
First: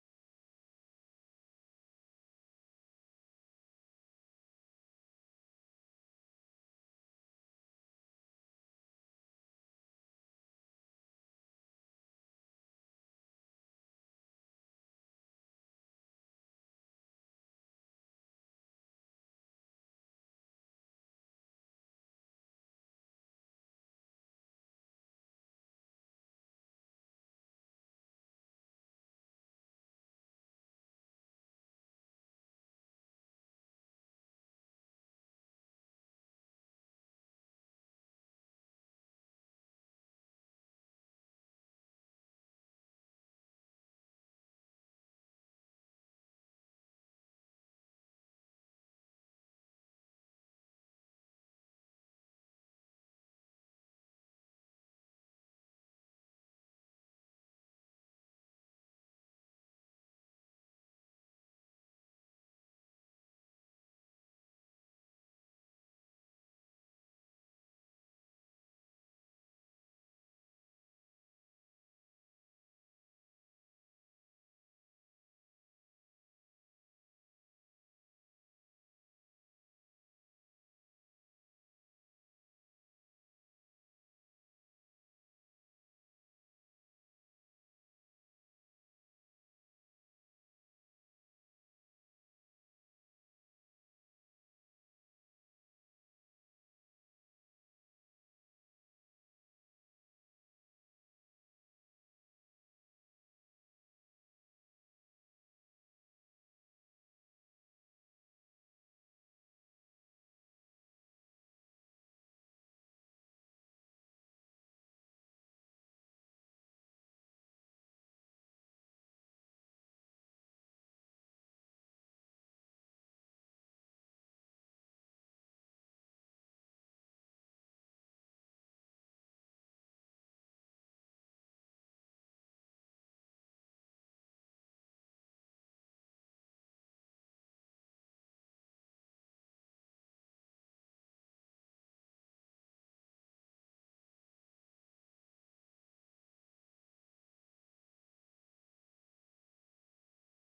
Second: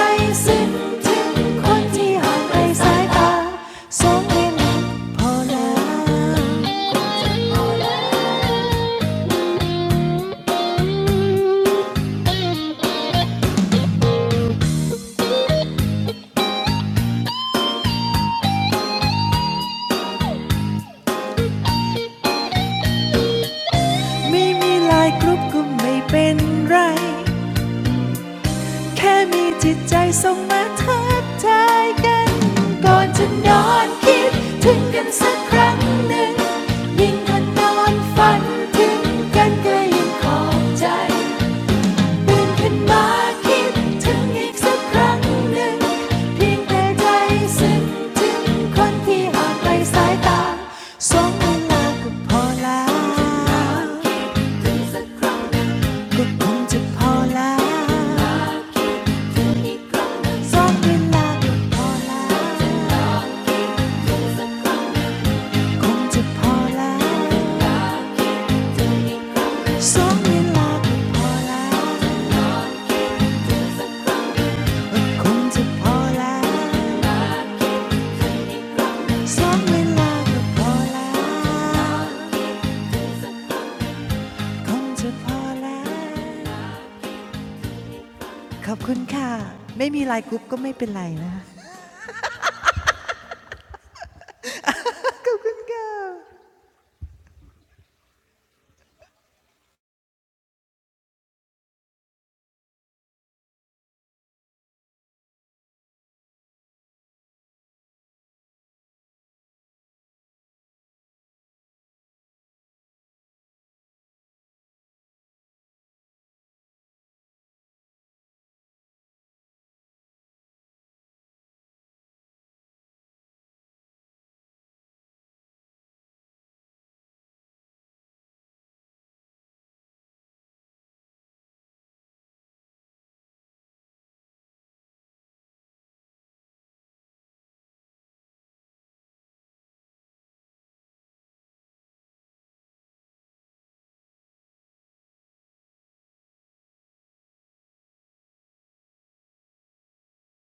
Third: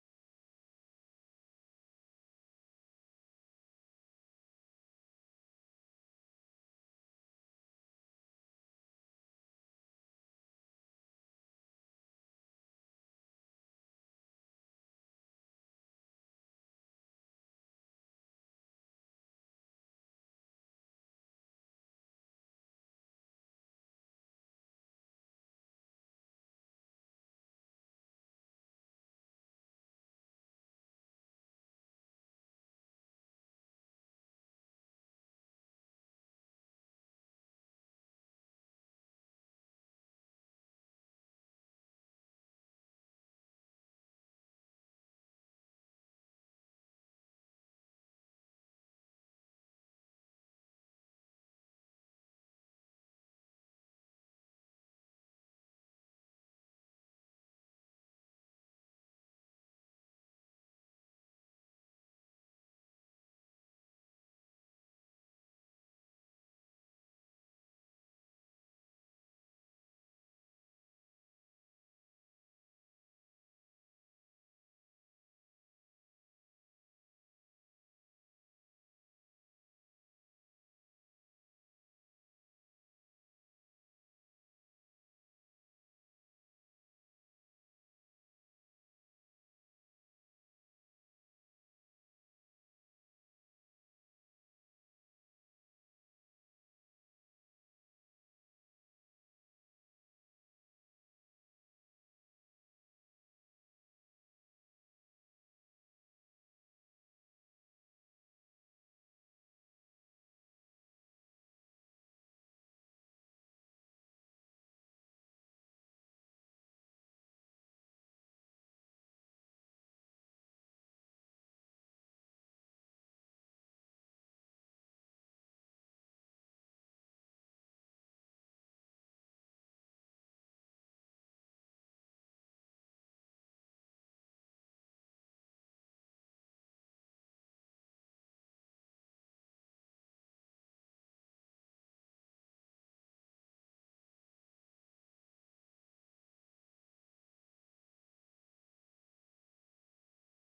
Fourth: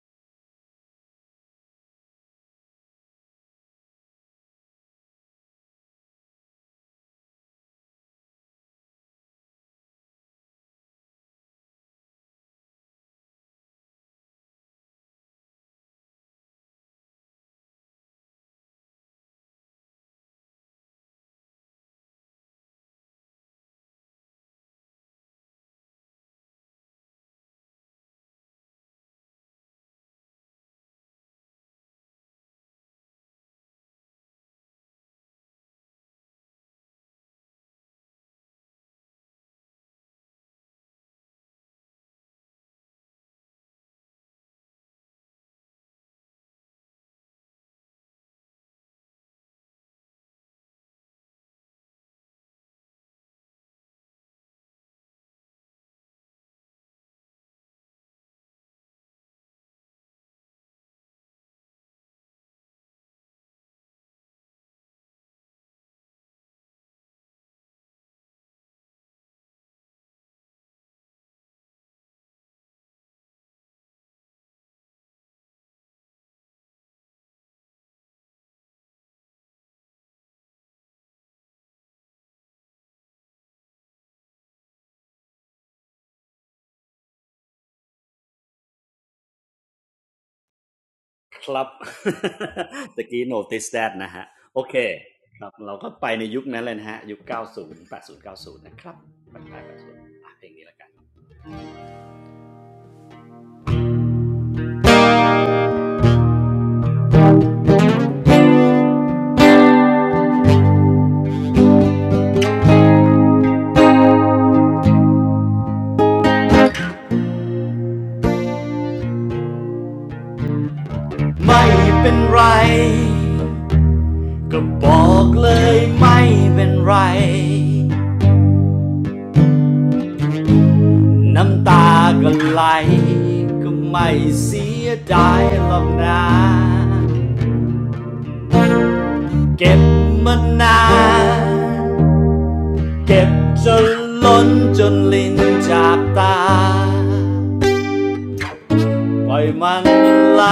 ซึ้งถึงคนที่ห่างไกลสายตาสองเอ็พอแล้วไม่มีไลายกรุ๊ปก็ไม่เป็นไรแค่มีจิตใจส่งมาทักทายกันก่อนจะนอนคิดถึงกันสักครั้งหนึ่งยิ่งถ้านอนฝันถึงกันก็ยิ่งขอบใจ ลุนขึ้นมาคิดถึงอีกสักครั้งหนึ่งเพียงแต่ใจซึ้งถึงคนที่ห่างไสายตาสองเวลาก็พอแล้วก็คงจะพอแล้วสองเวลาก็พอแล้วคงจะพอแล้วสองเวลาก็พอแล้วคงจะพอแล้ว สองเวลาก็พอแล้วคงจะพอแล้วขอบคุณค่ะไม่มีไลน์กรุ๊ปก็ไม่เป็นไรนะ
ครับ ตะกี้ notice that นะฮะโอเค
ขอบ
ครั
คุ
บ
ณ
เรา
ค่ะ
ก็ไปในยุคนั้นเลยนะฮะยุค90 80 9ูนะครับปลาย80อ่ะเพลงนี้ละกันไม่เป็นไรก็บอกเลยไม่เป็นไรน้ำตาก็ไหลก็ไม่เสียดายหรอกนะเก็บมานานเก็บจนล้นจนลิ้นจากตา ปล่อยมันไหล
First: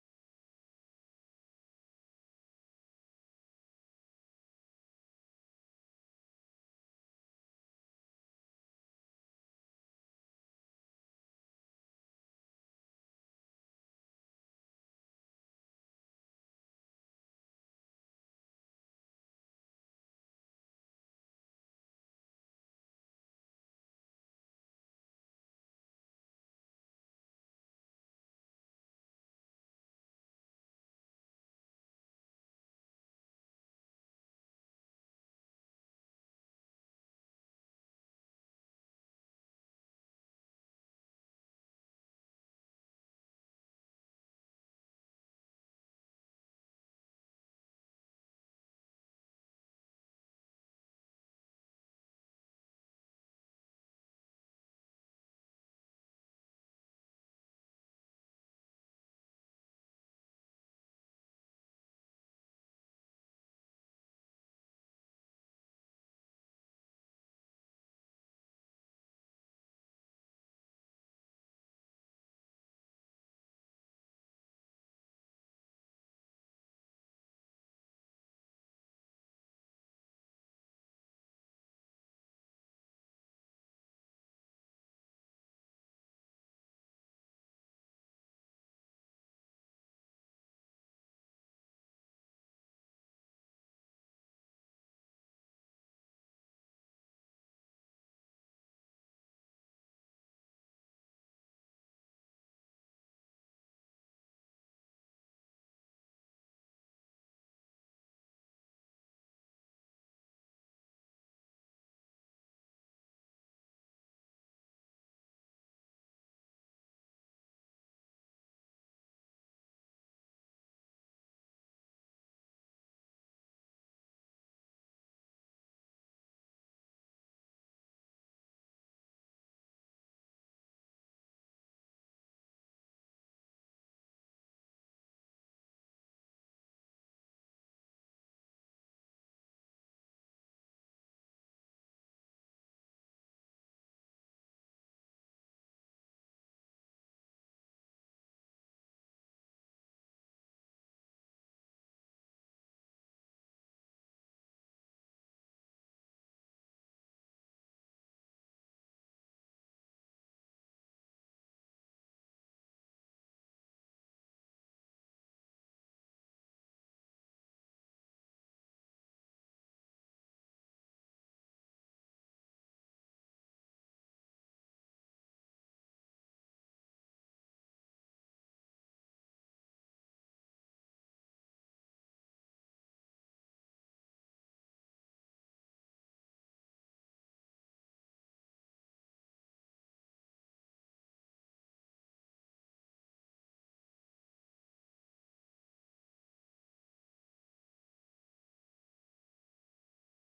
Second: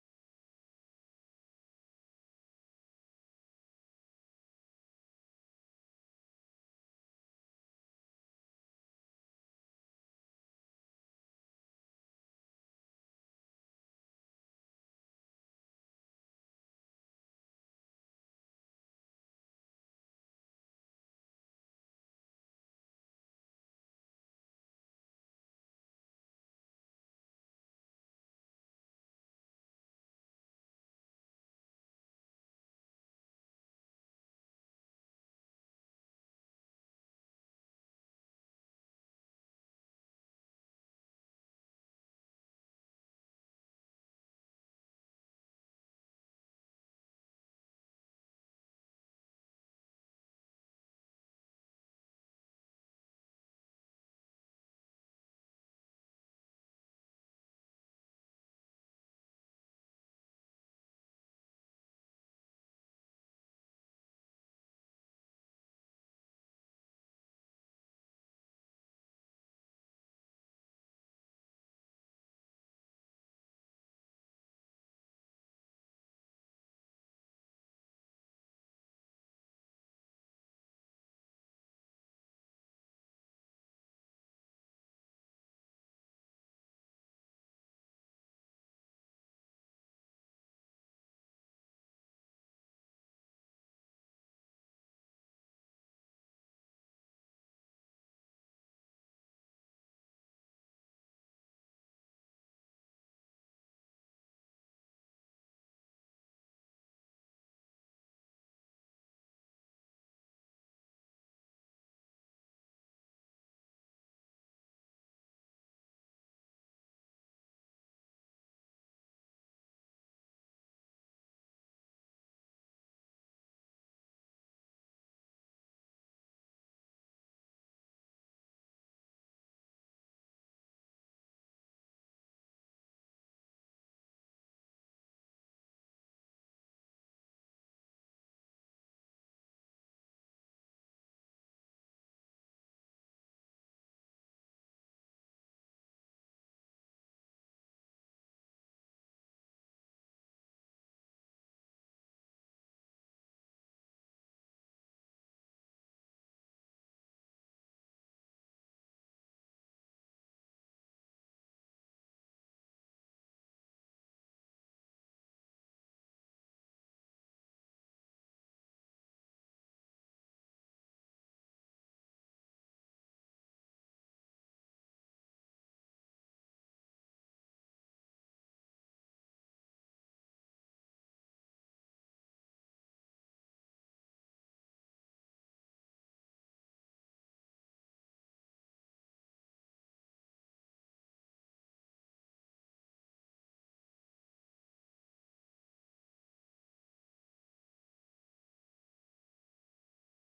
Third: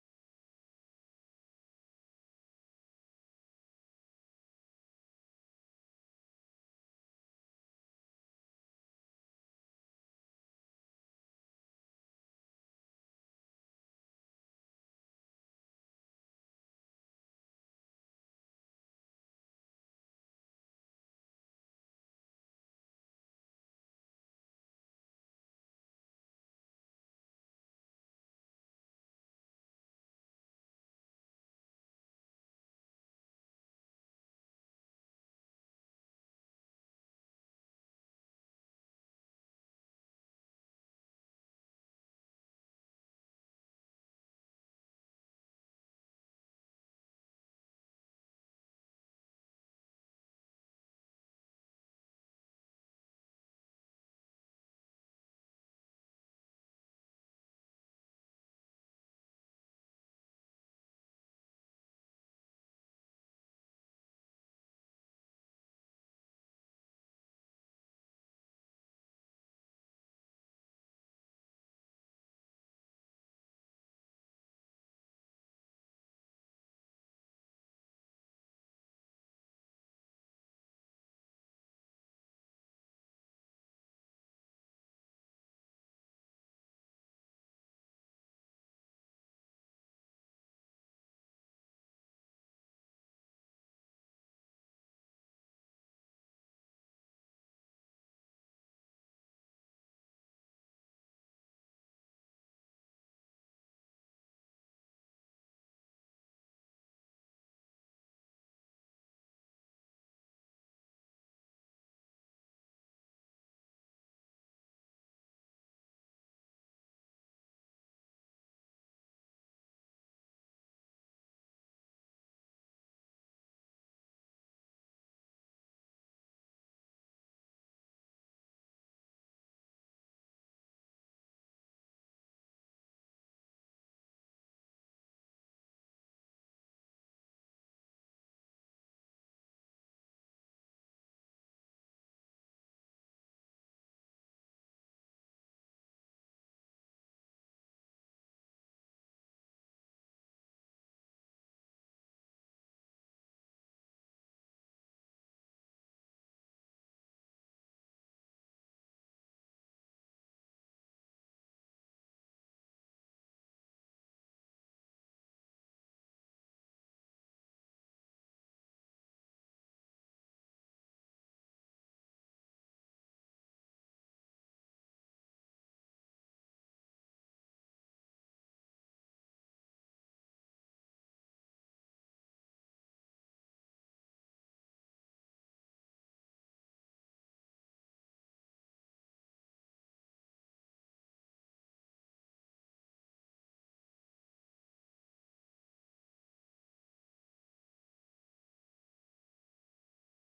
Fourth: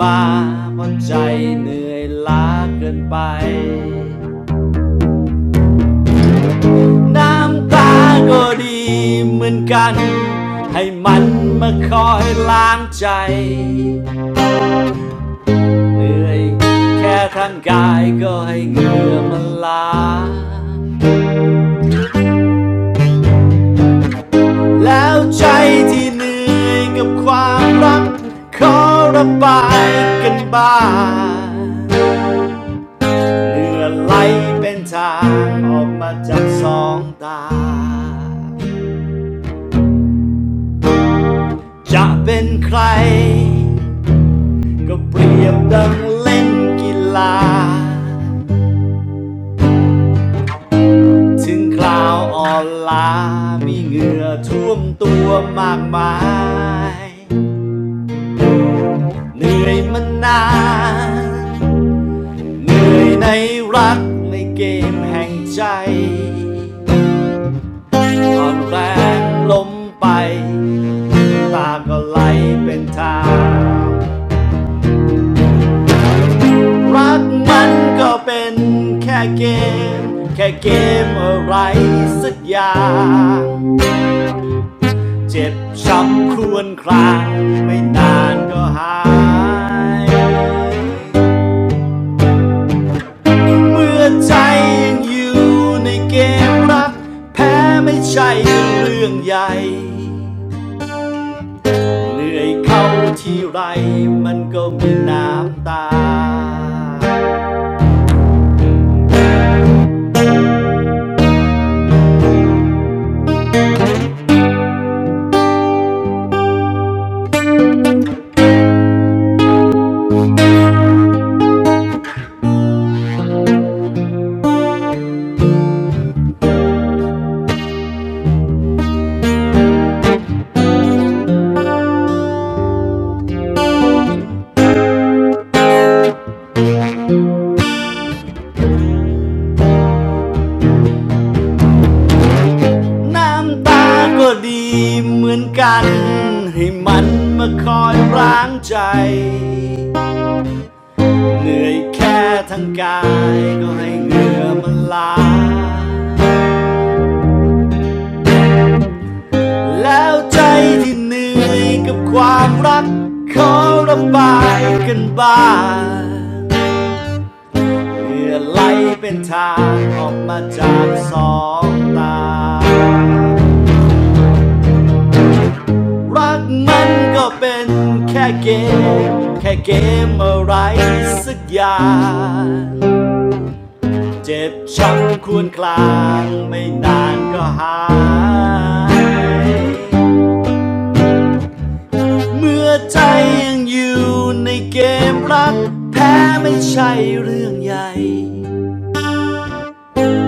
มาเพราะใจเหนื่อยล้าเกินไป น้ำตาก็ดีเหมือนกันให้มันมาคอยล้างใจเหนื่อยแค่ทางกายก็ให้เหงื่อมันล้าแล้วใจที่เหนื่อยกับความรักขอระบายกันบ้าง เลือดไหลเป็นทางออกมาจากสองตา จะเป็นใครก็เปรียบดังเล่นกีฬาถึงคราวอ่อนล้ามีเหงื่อท่วมตัวมากมาย เหนื่อยมานานเหนื่อยในรักในเกมแห่งใจอ่อนแรงล้มไปตาก็ไหลเป็นทาง รักมันก็เป็นแค่เกม แค่เกมอะไรสักอย่างเจ็บช้ำครวญครางไม่นานก็หายเมื่อใจยังอยู่ในเกมรักแพ้ไม่ใช่เรื่องใหญ่ เหนื่อยเข้าที่ไรมันก็มีน้ำตา น้ำตาก็ดีเหมือนกันให้มันมาคอยร้างใจเหนื่อยแค่ทั้งกายก็ให้เหงื่อมันล้าแล้วใจที่เหนื่อยกับความรักขอระบายกันบ้างเหื่อไหลเป็นทางออกมาจากสองตา รักมันก็เป็นแค่เกม แค่เกมอะไรสักอย่าง เจ็บช้ำควรคลางไม่นานก็หาย เมื่อใจยังอยู่ในเกมรักแพ้ไม่ใช่เรื่องใหญ่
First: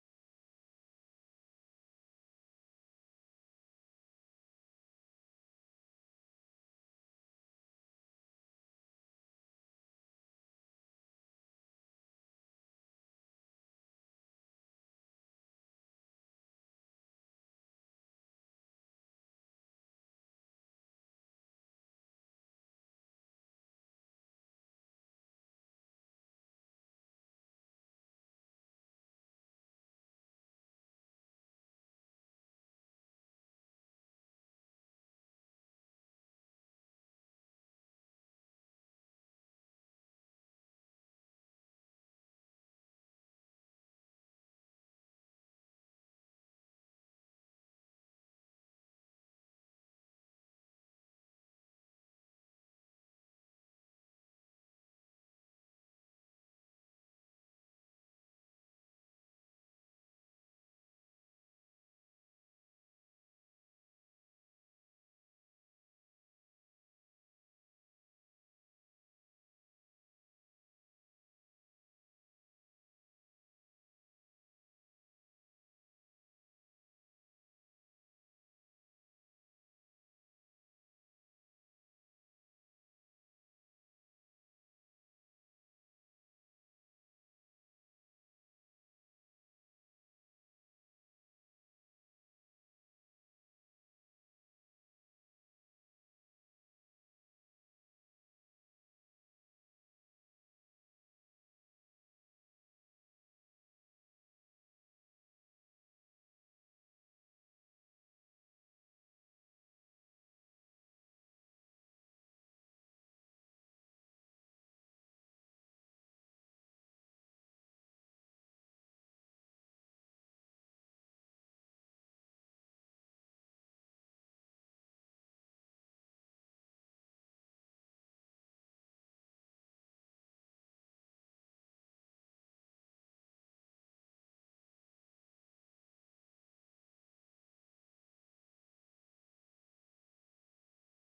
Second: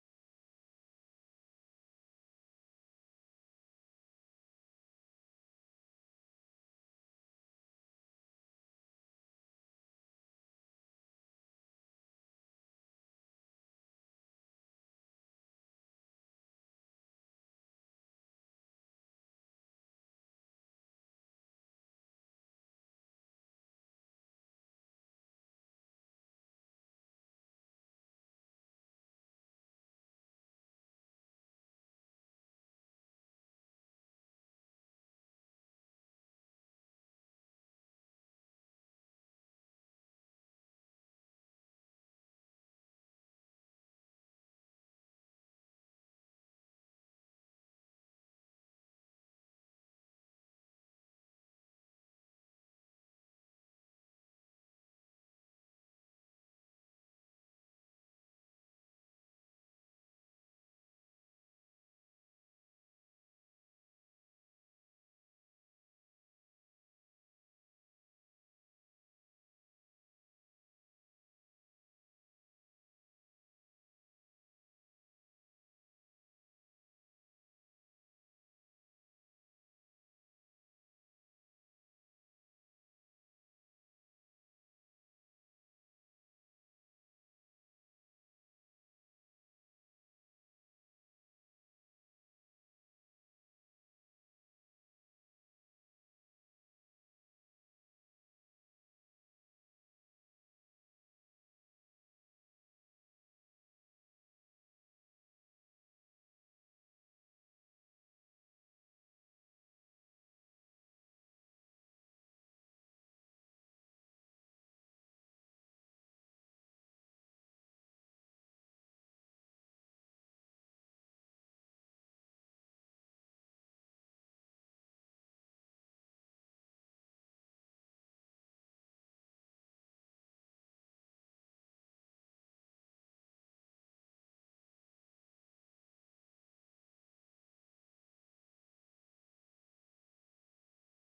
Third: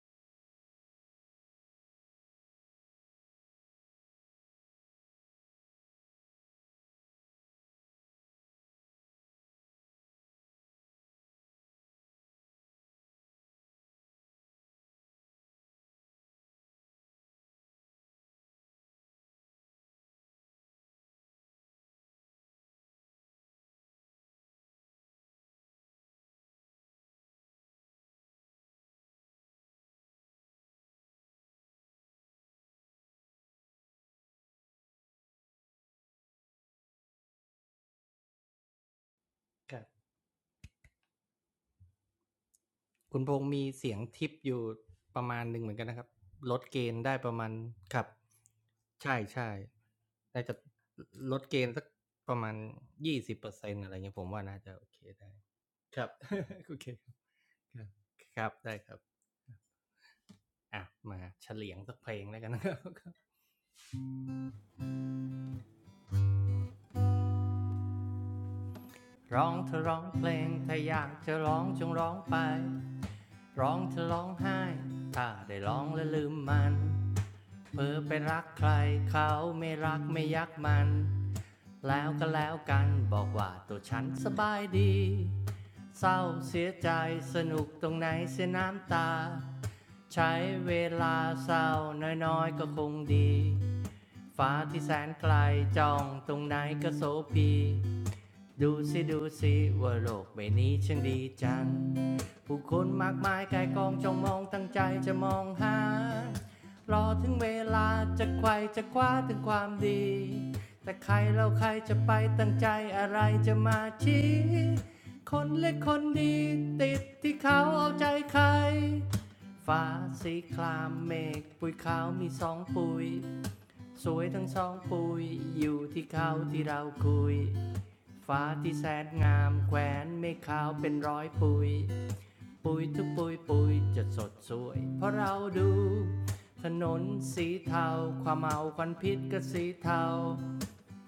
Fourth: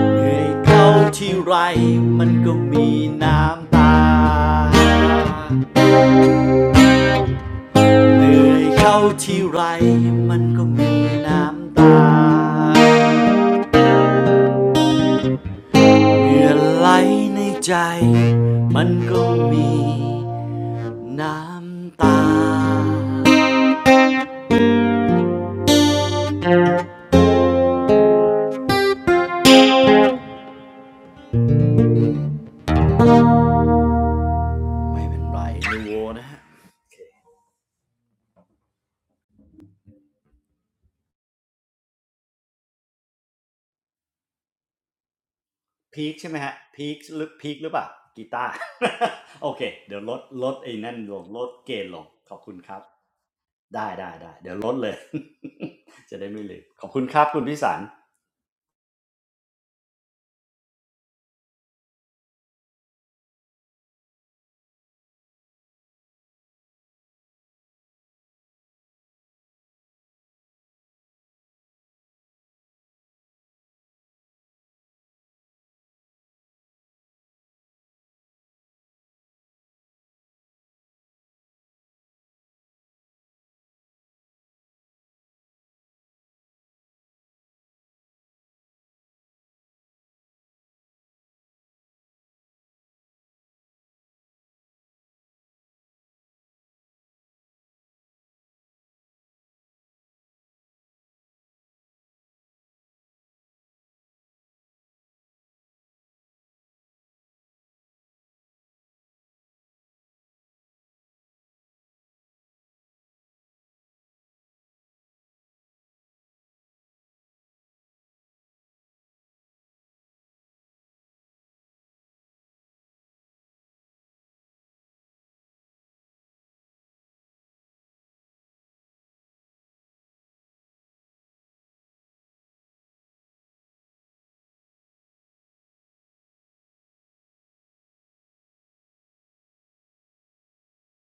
เหนื่อยเข้าที่ไรมันก็มีน้ำตา เหนื่อยเข้าที่ไรมันก็มีน้ำตาเหงื่อไหลในใจมันก็มีน้ำตาไม่เป็นไรดูโวนะฮะ
รับ คุณพงษ์มีเสียงทิปอยู่ประมาณหนึ่งเหมือนกันนะค
พี
รับ
คใช่ไหมฮะ
ลดเก
พี
ณ
ค
ฑ์ได้
หรื
ป
อ
ระมา
พี
ณ
คหรือเปล่า
ครับ
กีตาร์
ใช่
โอ
ใช่
เคเดี๋ยวลด
น่า
ล
จะ
ดไอ้นั่นลง
ล
ล
ด
ด
เกณ
เก
ฑ์สั
ณ
ก
ฑ์ลงข
ป
อ
ระ
บ
มา
คุ
ณ
ณครับ
ยี่สิบเปอร์เซ็น
ได้
อะไร
ได้
เงี้ยผม
ได้
ว่า
เดี๋ยว
น่า
ล
จะ
ด
โอ
เลย
เค ได้ครับ
จะได้ไม่ลืม
โอ
ข
เค
อบคุณครับคุณพิสา
ค
ร
รับครับได้ครับอ่ะมาเฉลียงสักเพลงแล้วกันนะครับ ร้องเธอร้องเพลงถ้าอยากจะร้องจงร้องไปร้องเธอร้องไห้ถ้าได้ร้องแล้วลืมมันเพ้อไปรักใครเขาไม่รักไม่ยักมัน แล้วก็แล้วกันบอกว่าตัวฉันสบายดี เศร้าเสียใจสนุกตรงไหนเสียน้ำตา ใช้เวลาเศร้าน้อยๆก็คงดีฟ้าที่แสนไกลจ้องตรงไหนก็โสภี ดูสิดูสิว่าโลกใบนี้ช่างดีจังผู้คนมากมายกายกองจ้องมองตั้งใจจะมองหารอถึงเวลาจะไขว่จะคว้าถึงความดีแต่ใครเราใครจะไปตั้งใจอะไรจะมาชี้คนเล็กคนดีติดที่เขาเอาใจใครฟ้าสีครามเมฆปุยขาวมีสองปุยสวยทั้งสองปุยอยู่ที่เขาที่เราคุย ฟ้าที่แสนงามแขวนเมฆขาวเป็นร้อยปุยปุยทุกปุยปุยจะสดสวยเพราะเราดูถนนสีเทาความเมาควันพิษก็สีเทา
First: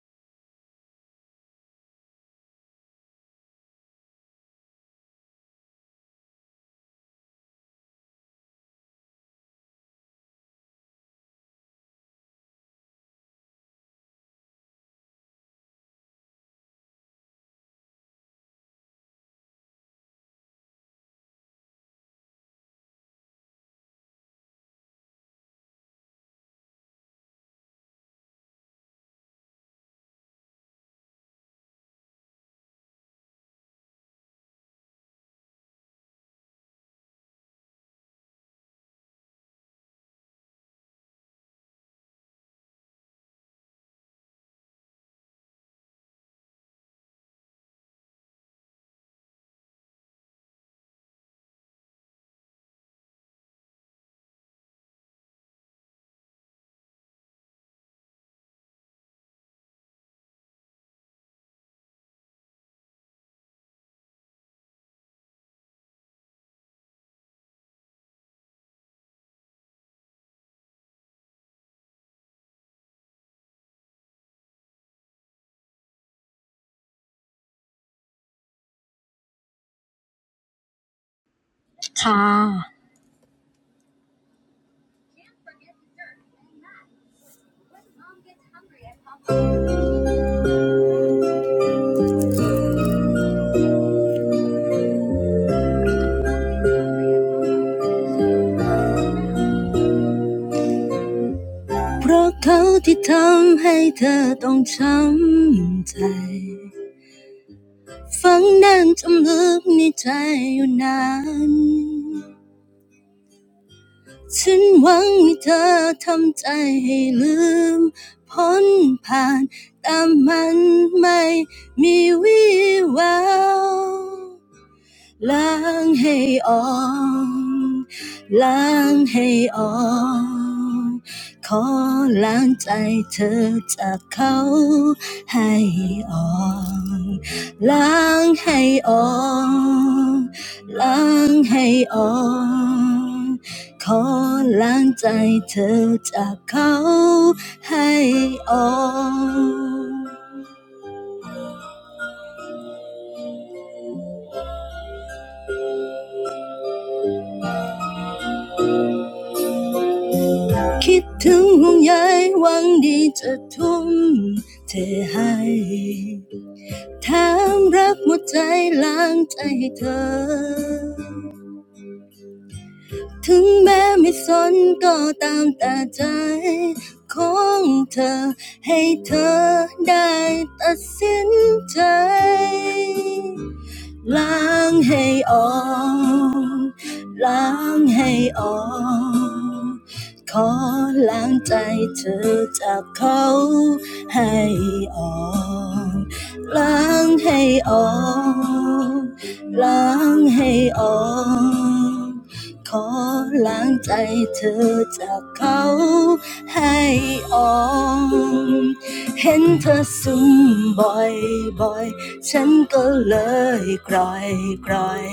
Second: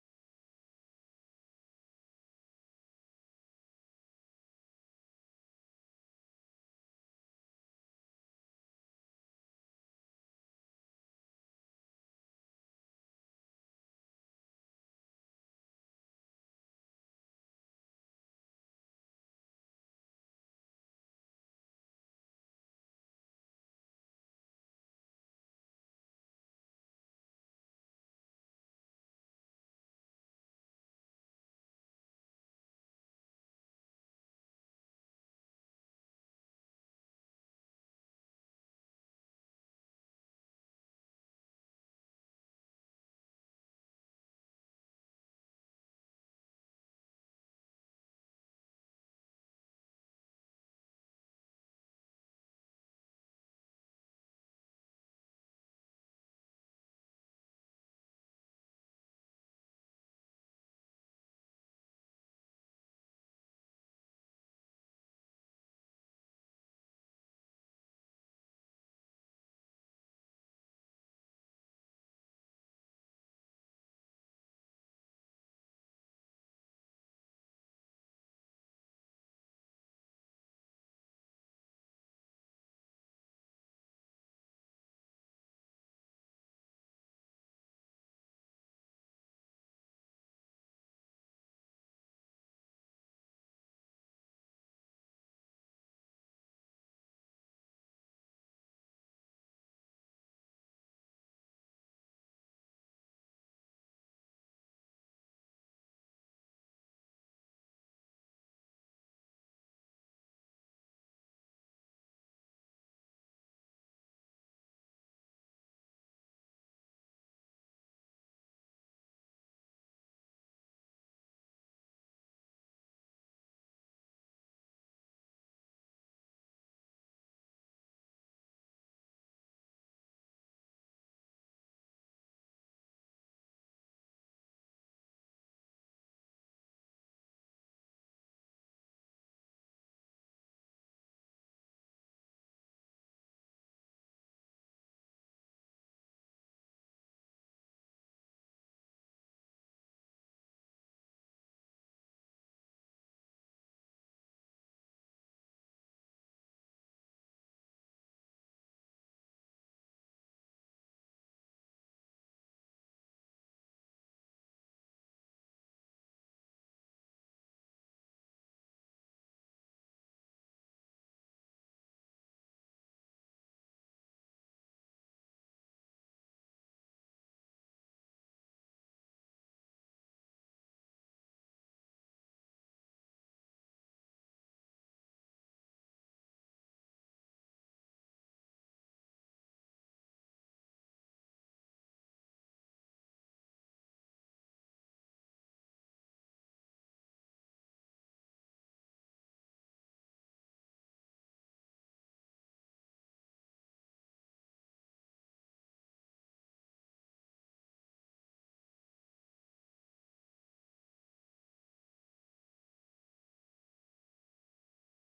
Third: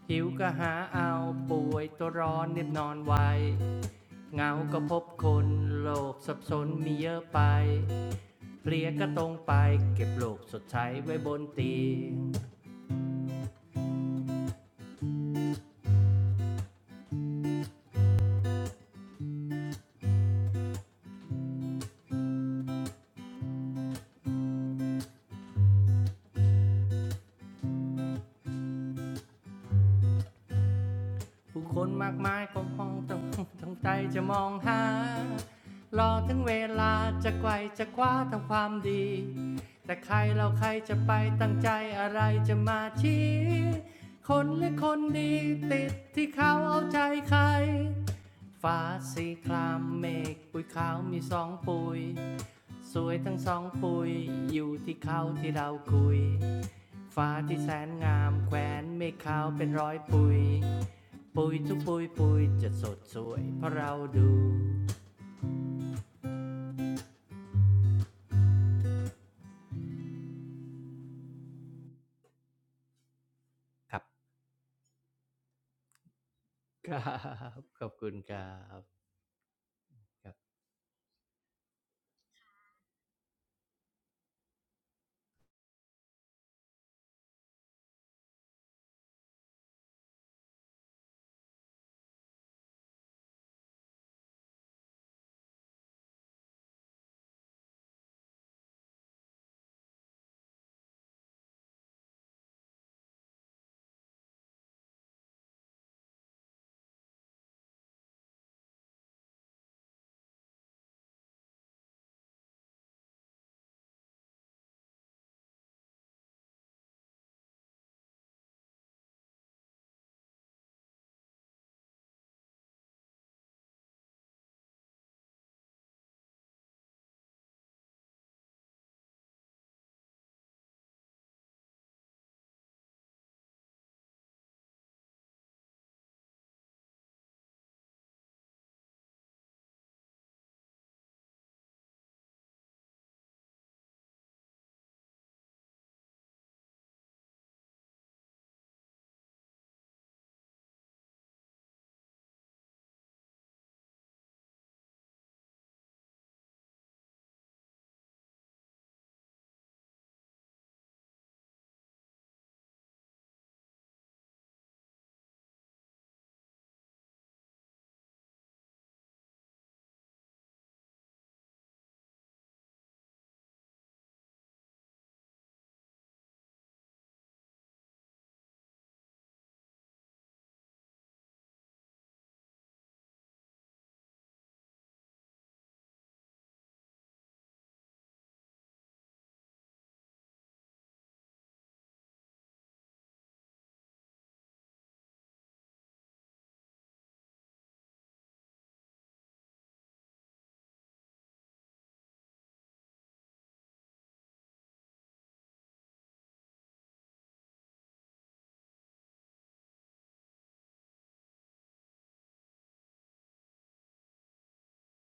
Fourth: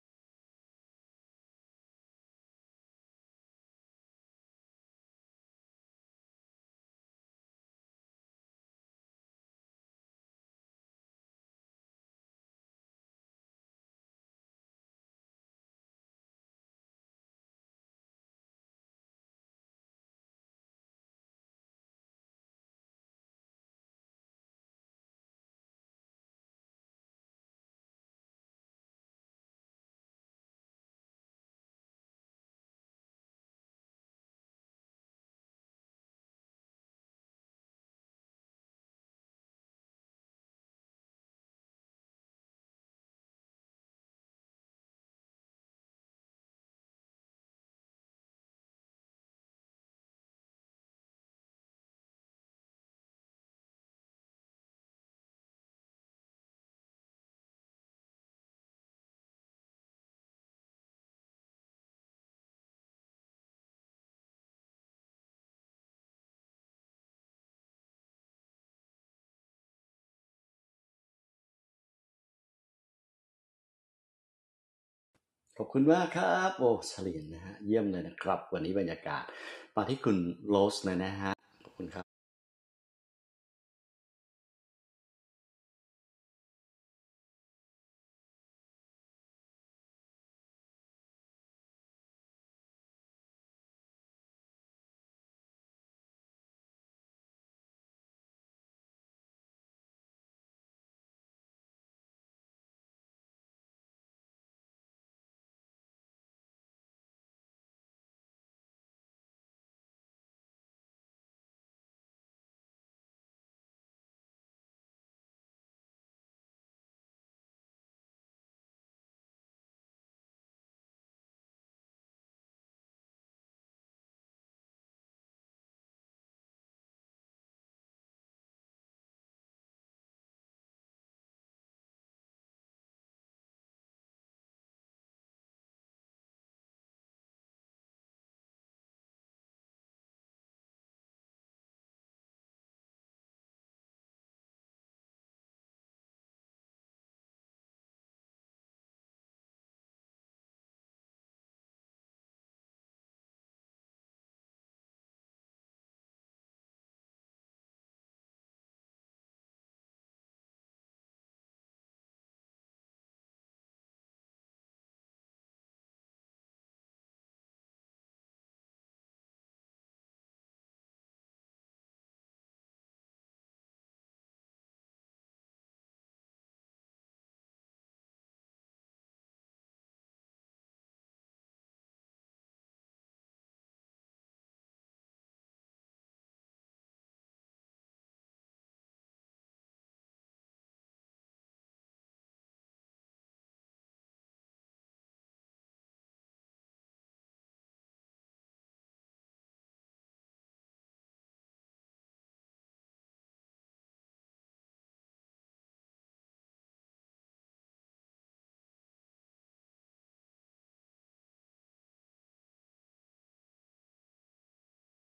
หิวก็หาเอาป่วยตัวร้อนเน็บนอนไวเงาก็พบคนโลกสับสนมีเยอะไปเพลียก็ตรงไปเก็บโลกสดใสไว้บนเตียง ผู้คนมากมายก็มองต้องต้องใจจะมองหารอถึงเวลาจะไกวจะคว้าทำความดีแต่ใครเราใครจะไปตั้งใจอะไรจะมาชี้คนและคนดีติดที่เขาเอาใจใครฟ้าสีครามเมฆปุยขาวมีสองปุยสวยทั้งสองปุยอยู่ที่เขาที่เราคุยฟ้าที่แสนงามแขวนเมฆขาวเป็นร้อยปุย ปุ๋ยทุกปุ๋ยปุ๋ยจะสดสวยเพราะเราดูครับ
ขอบคุณมากครับโอ้
ค
เฉ
รั
ลี่ยนนะฮะ
บ
เยี่
ข
ยม
อบ
เลย
คุณ
นะค
ค
รับ
รั
วันนี้
บ
บรรยากาศมาที่คุณ
ครับ
โรสเลยนะฮะขอบคุณครับ
Lắng hay ồn, lắng hay ồn. Khó lắng trái เธอจาก anh. Hay ồn, lắng hay ồn, lắng hay ồn. Khó lắng trái เธอจาก anh. คิดถึงห่วงใยหวังดีจะทุ่มเทให้ Lắng hay ỏng, lắng hay ỏng. Khó lắng trái เธอจาก anh. Hay ỏng, lắng hay ỏng, lắng hay ỏng. Khó lắng trái เธอจาก anh. Hay ỏng, thấy anh sụm bỏi bỏi. ฉันก็เลยกร่อยกร่อย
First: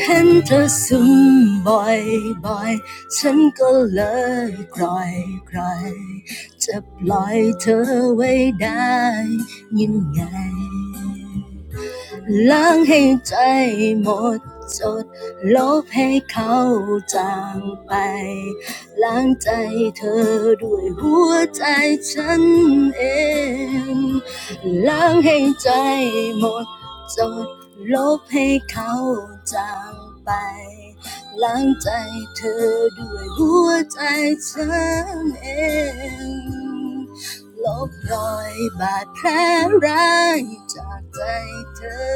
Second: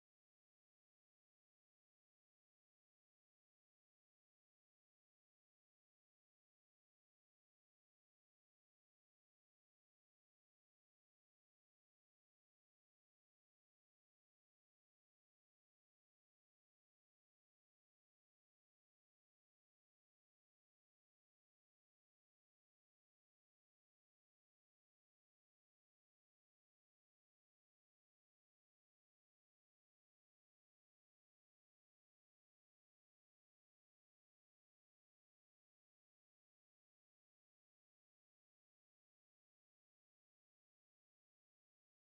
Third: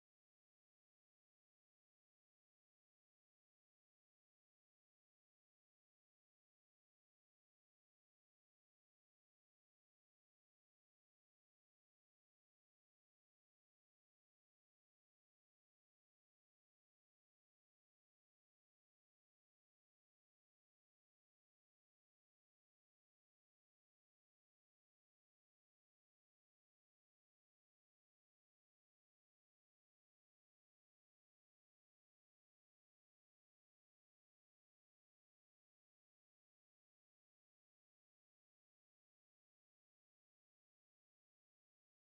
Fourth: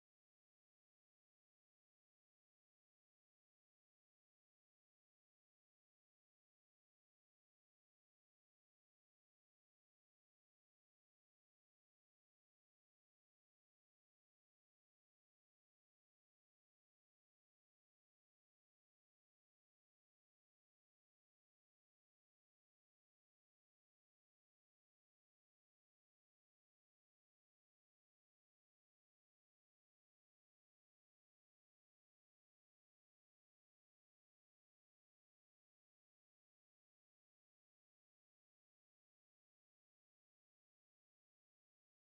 เห็นเธอซึมบ่อยๆฉันก็เลยกล่อยกลอยจะปล่อยเธอไว้ได้ยังไง 冷氣仔หมดจด ลบรอยบาดแผลร้ายจากใจเธอ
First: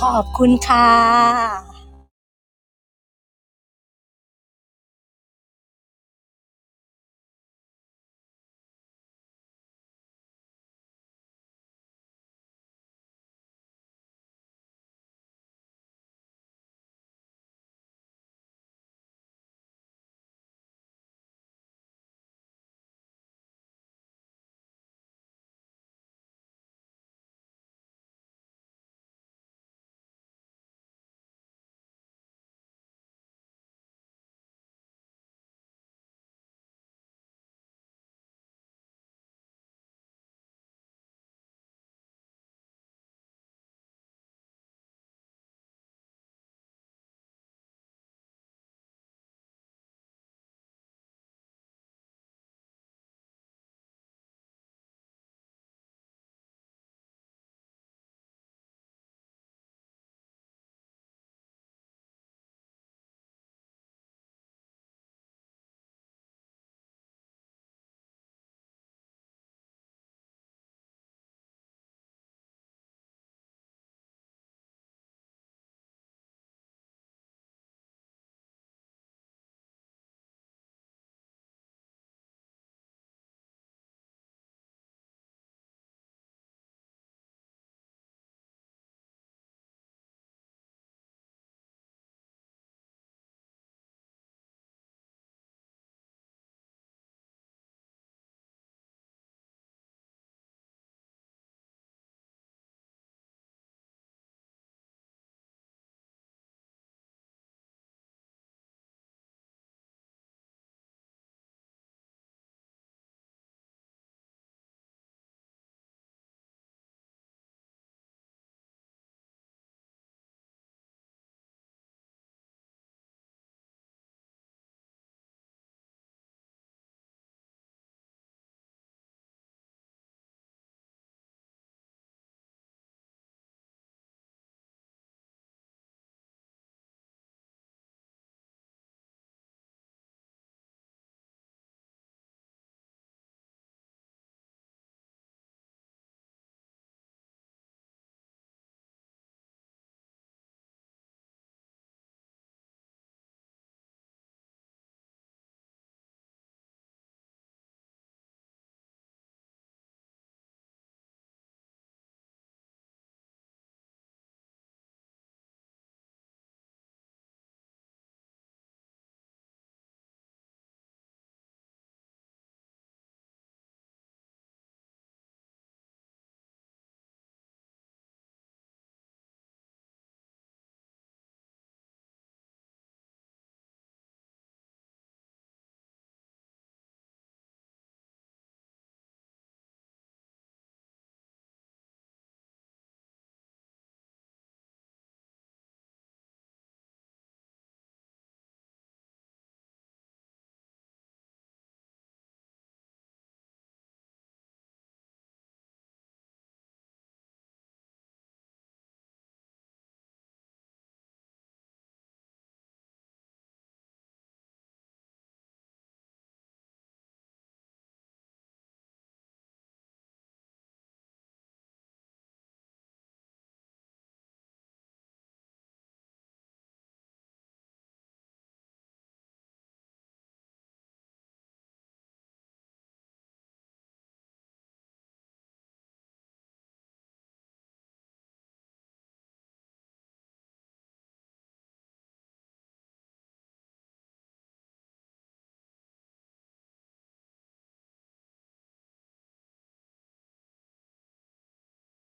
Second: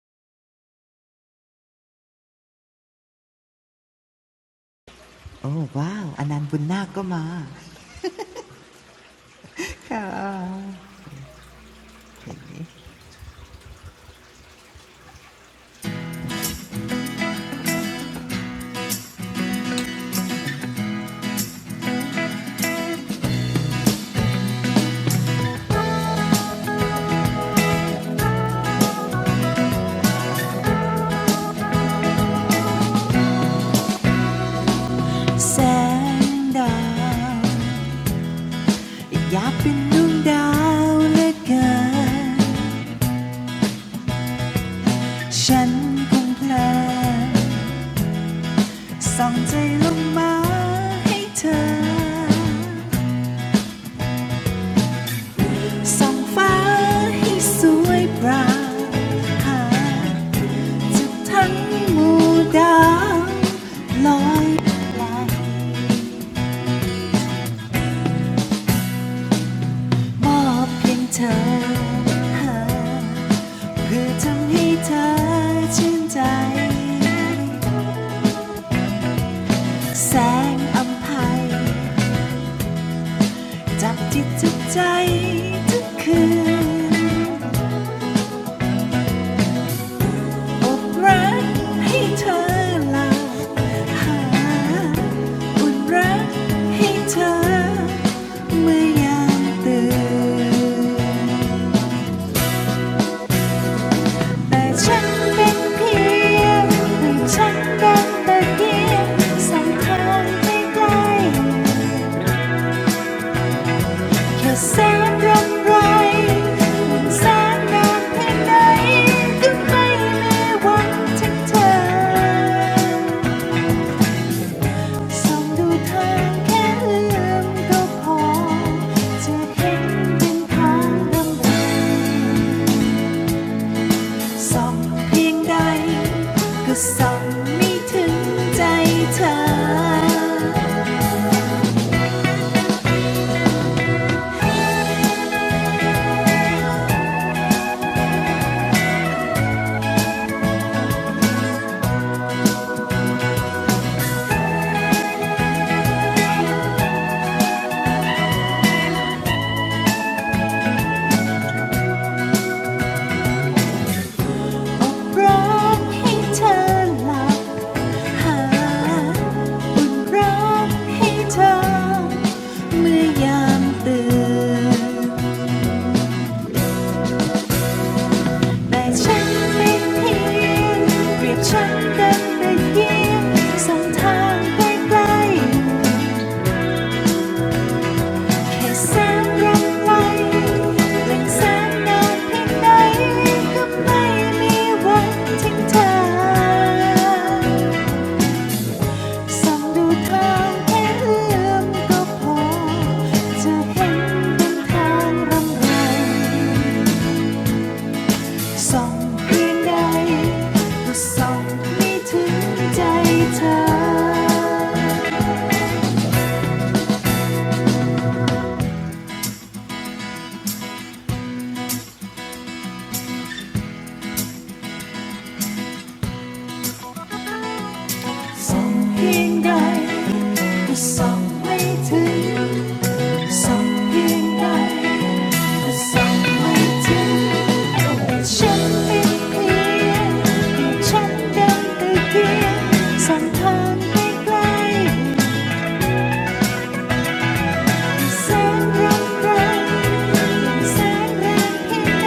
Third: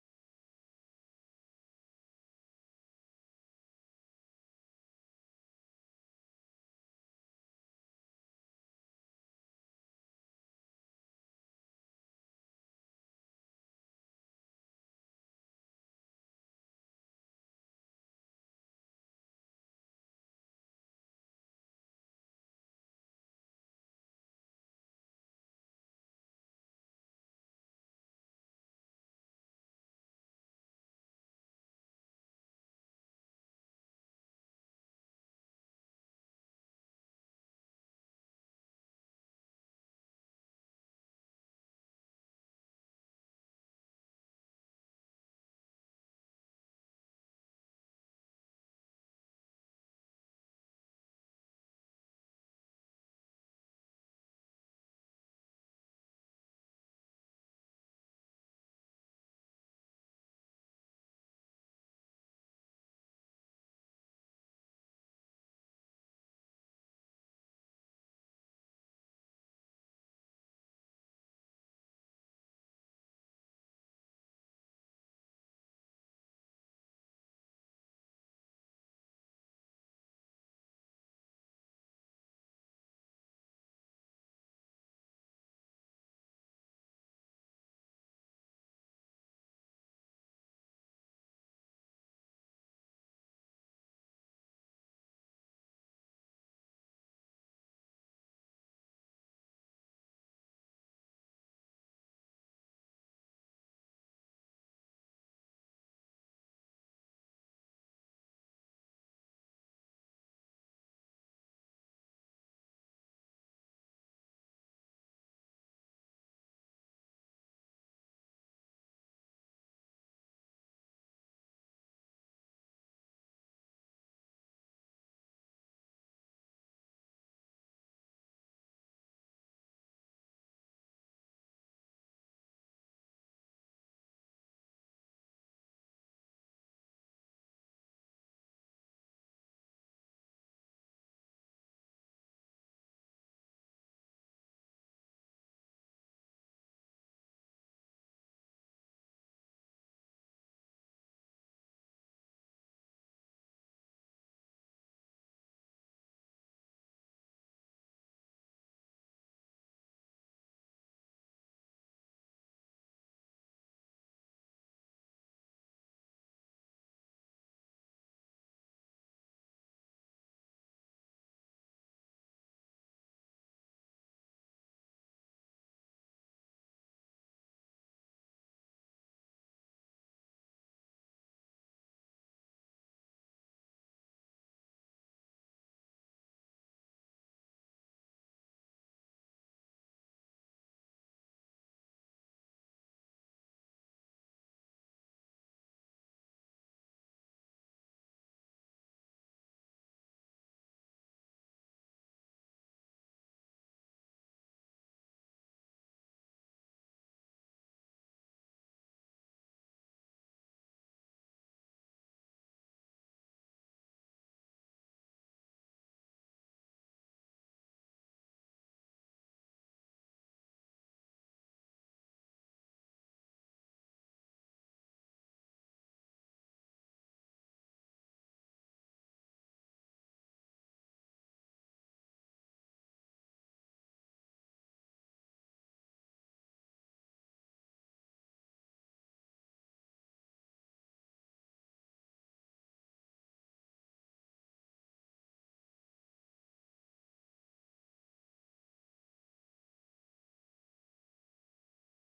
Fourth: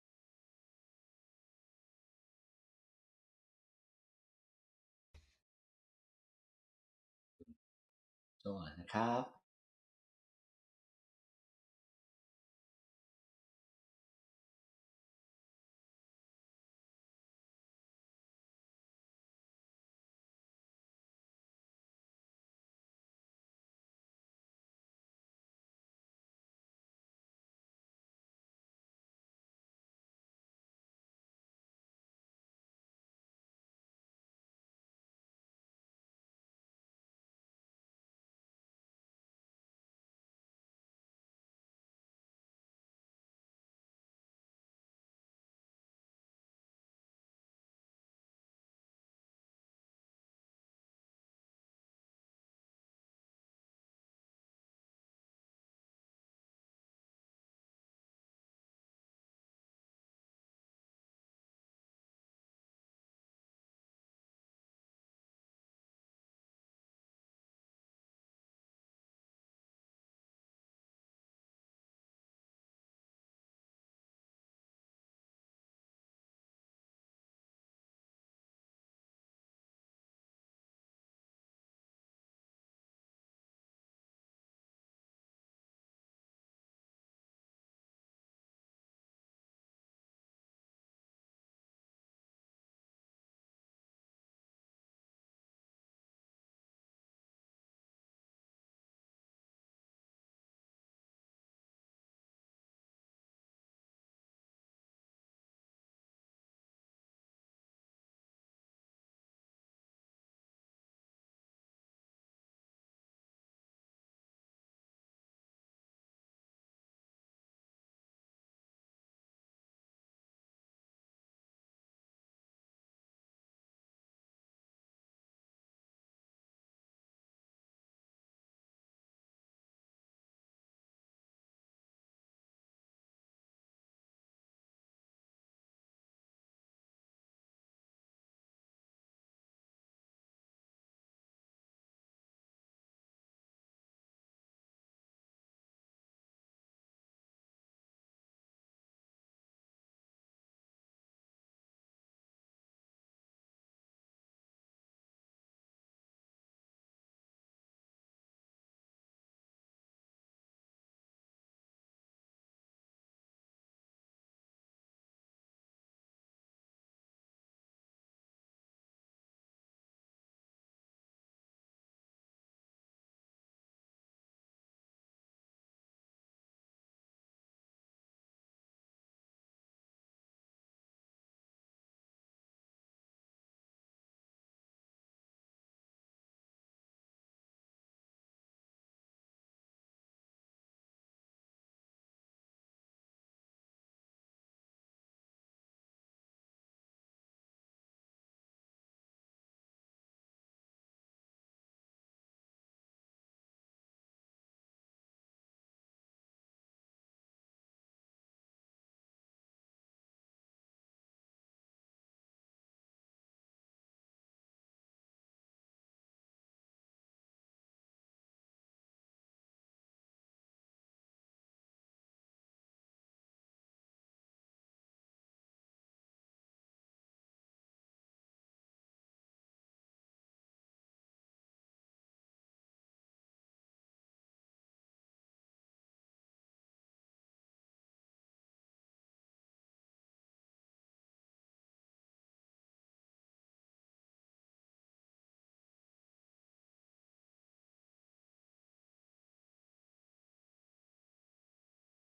ขอบคุณค่ะ
โอ้ว้าวอนันต์บุญนาคก็มา
สวัสดีนะครับ
แสงดาวอยากเป็นดวงดาวเหลือเกินฉันคงเพลินส่องใจลงมาให้เธอส่องฟ้าให้สวยปรางหา จะทั้งหมู่ดาวลอยปลมอบเพียงเธอเพื่อทำให้เธอชื่นใจแสงอำไพยจับจิตจับใจทุกคืนอบรักให้เธอหลับหาอุ่นรักให้เธอเมื่อยามตื่น แต่ฉันเป็นเพียงให้ฉันเดินตะเกียงสายทางไม่ไกลแค่แสนรำไรแสนนานเพียงไหนก็ไม่มีวันถึงเธอส่องดูทางแค่เอื้อมก็พอจะเห็นเป็นทางลำบาก ส่องเพียงใดก็ส่องไม่ถึงใจเธอรักให้เธอหลับหารักให้เธอเมื่อยามตื่น แต่ฉันไม่เพียงเปรียบฉันกันไปเพียงสองทางใกล้ๆ ให้แสงยังไงงแสงนานเพียงใดก็ไม่มีวันทิงเธอส่องดูทางแค่เือมก็พอจะเห็นเป็นทางรำไรส่องเพียงใดก็ส่องไม่ถึงใจเธอส่องเพียงใดก็ส่องไม่ถึง สังเพียงใดก็สัไม่ถึงฉันเป็นเพียงฉันเดินไปเทียสังทานไปไกลแสนรักรแสนแรงเพียงใด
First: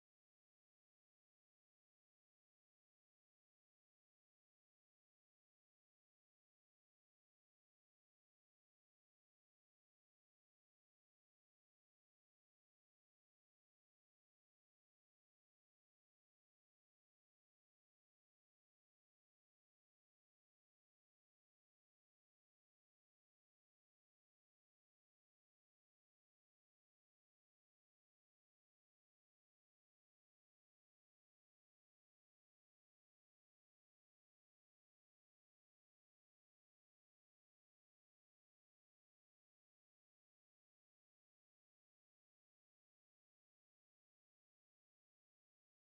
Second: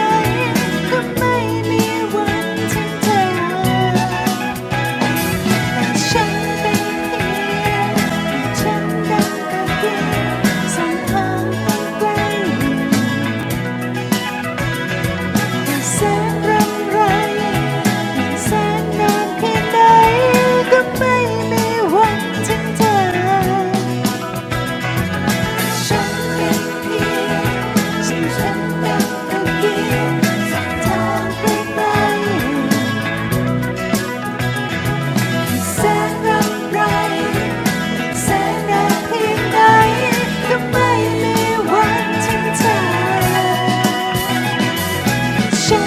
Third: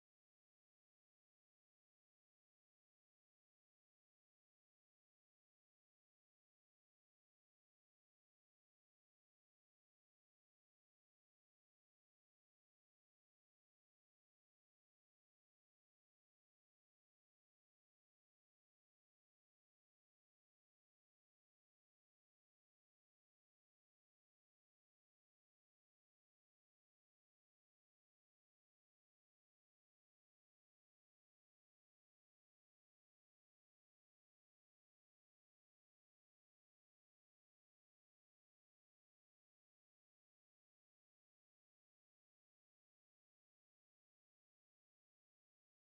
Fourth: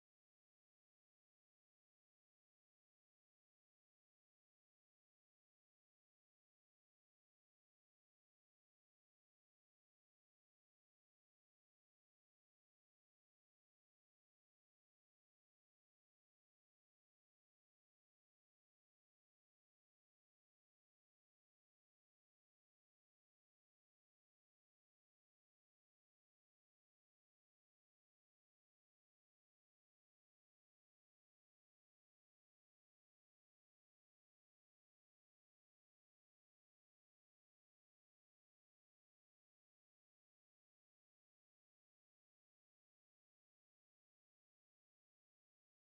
ก็ไม่มีวันทิ้งเธอฉันเป็นเียฉันเดินไปเทียสังทานไปไกล แสนรำไรแสนนานแคไหนก็ไม่มีวันงเธอฉันเป็นเพียงฉันเป็นเพียงสักไกลแสนรำไรแสนนานเพียงก็ไม่มีวันงเธอฉัน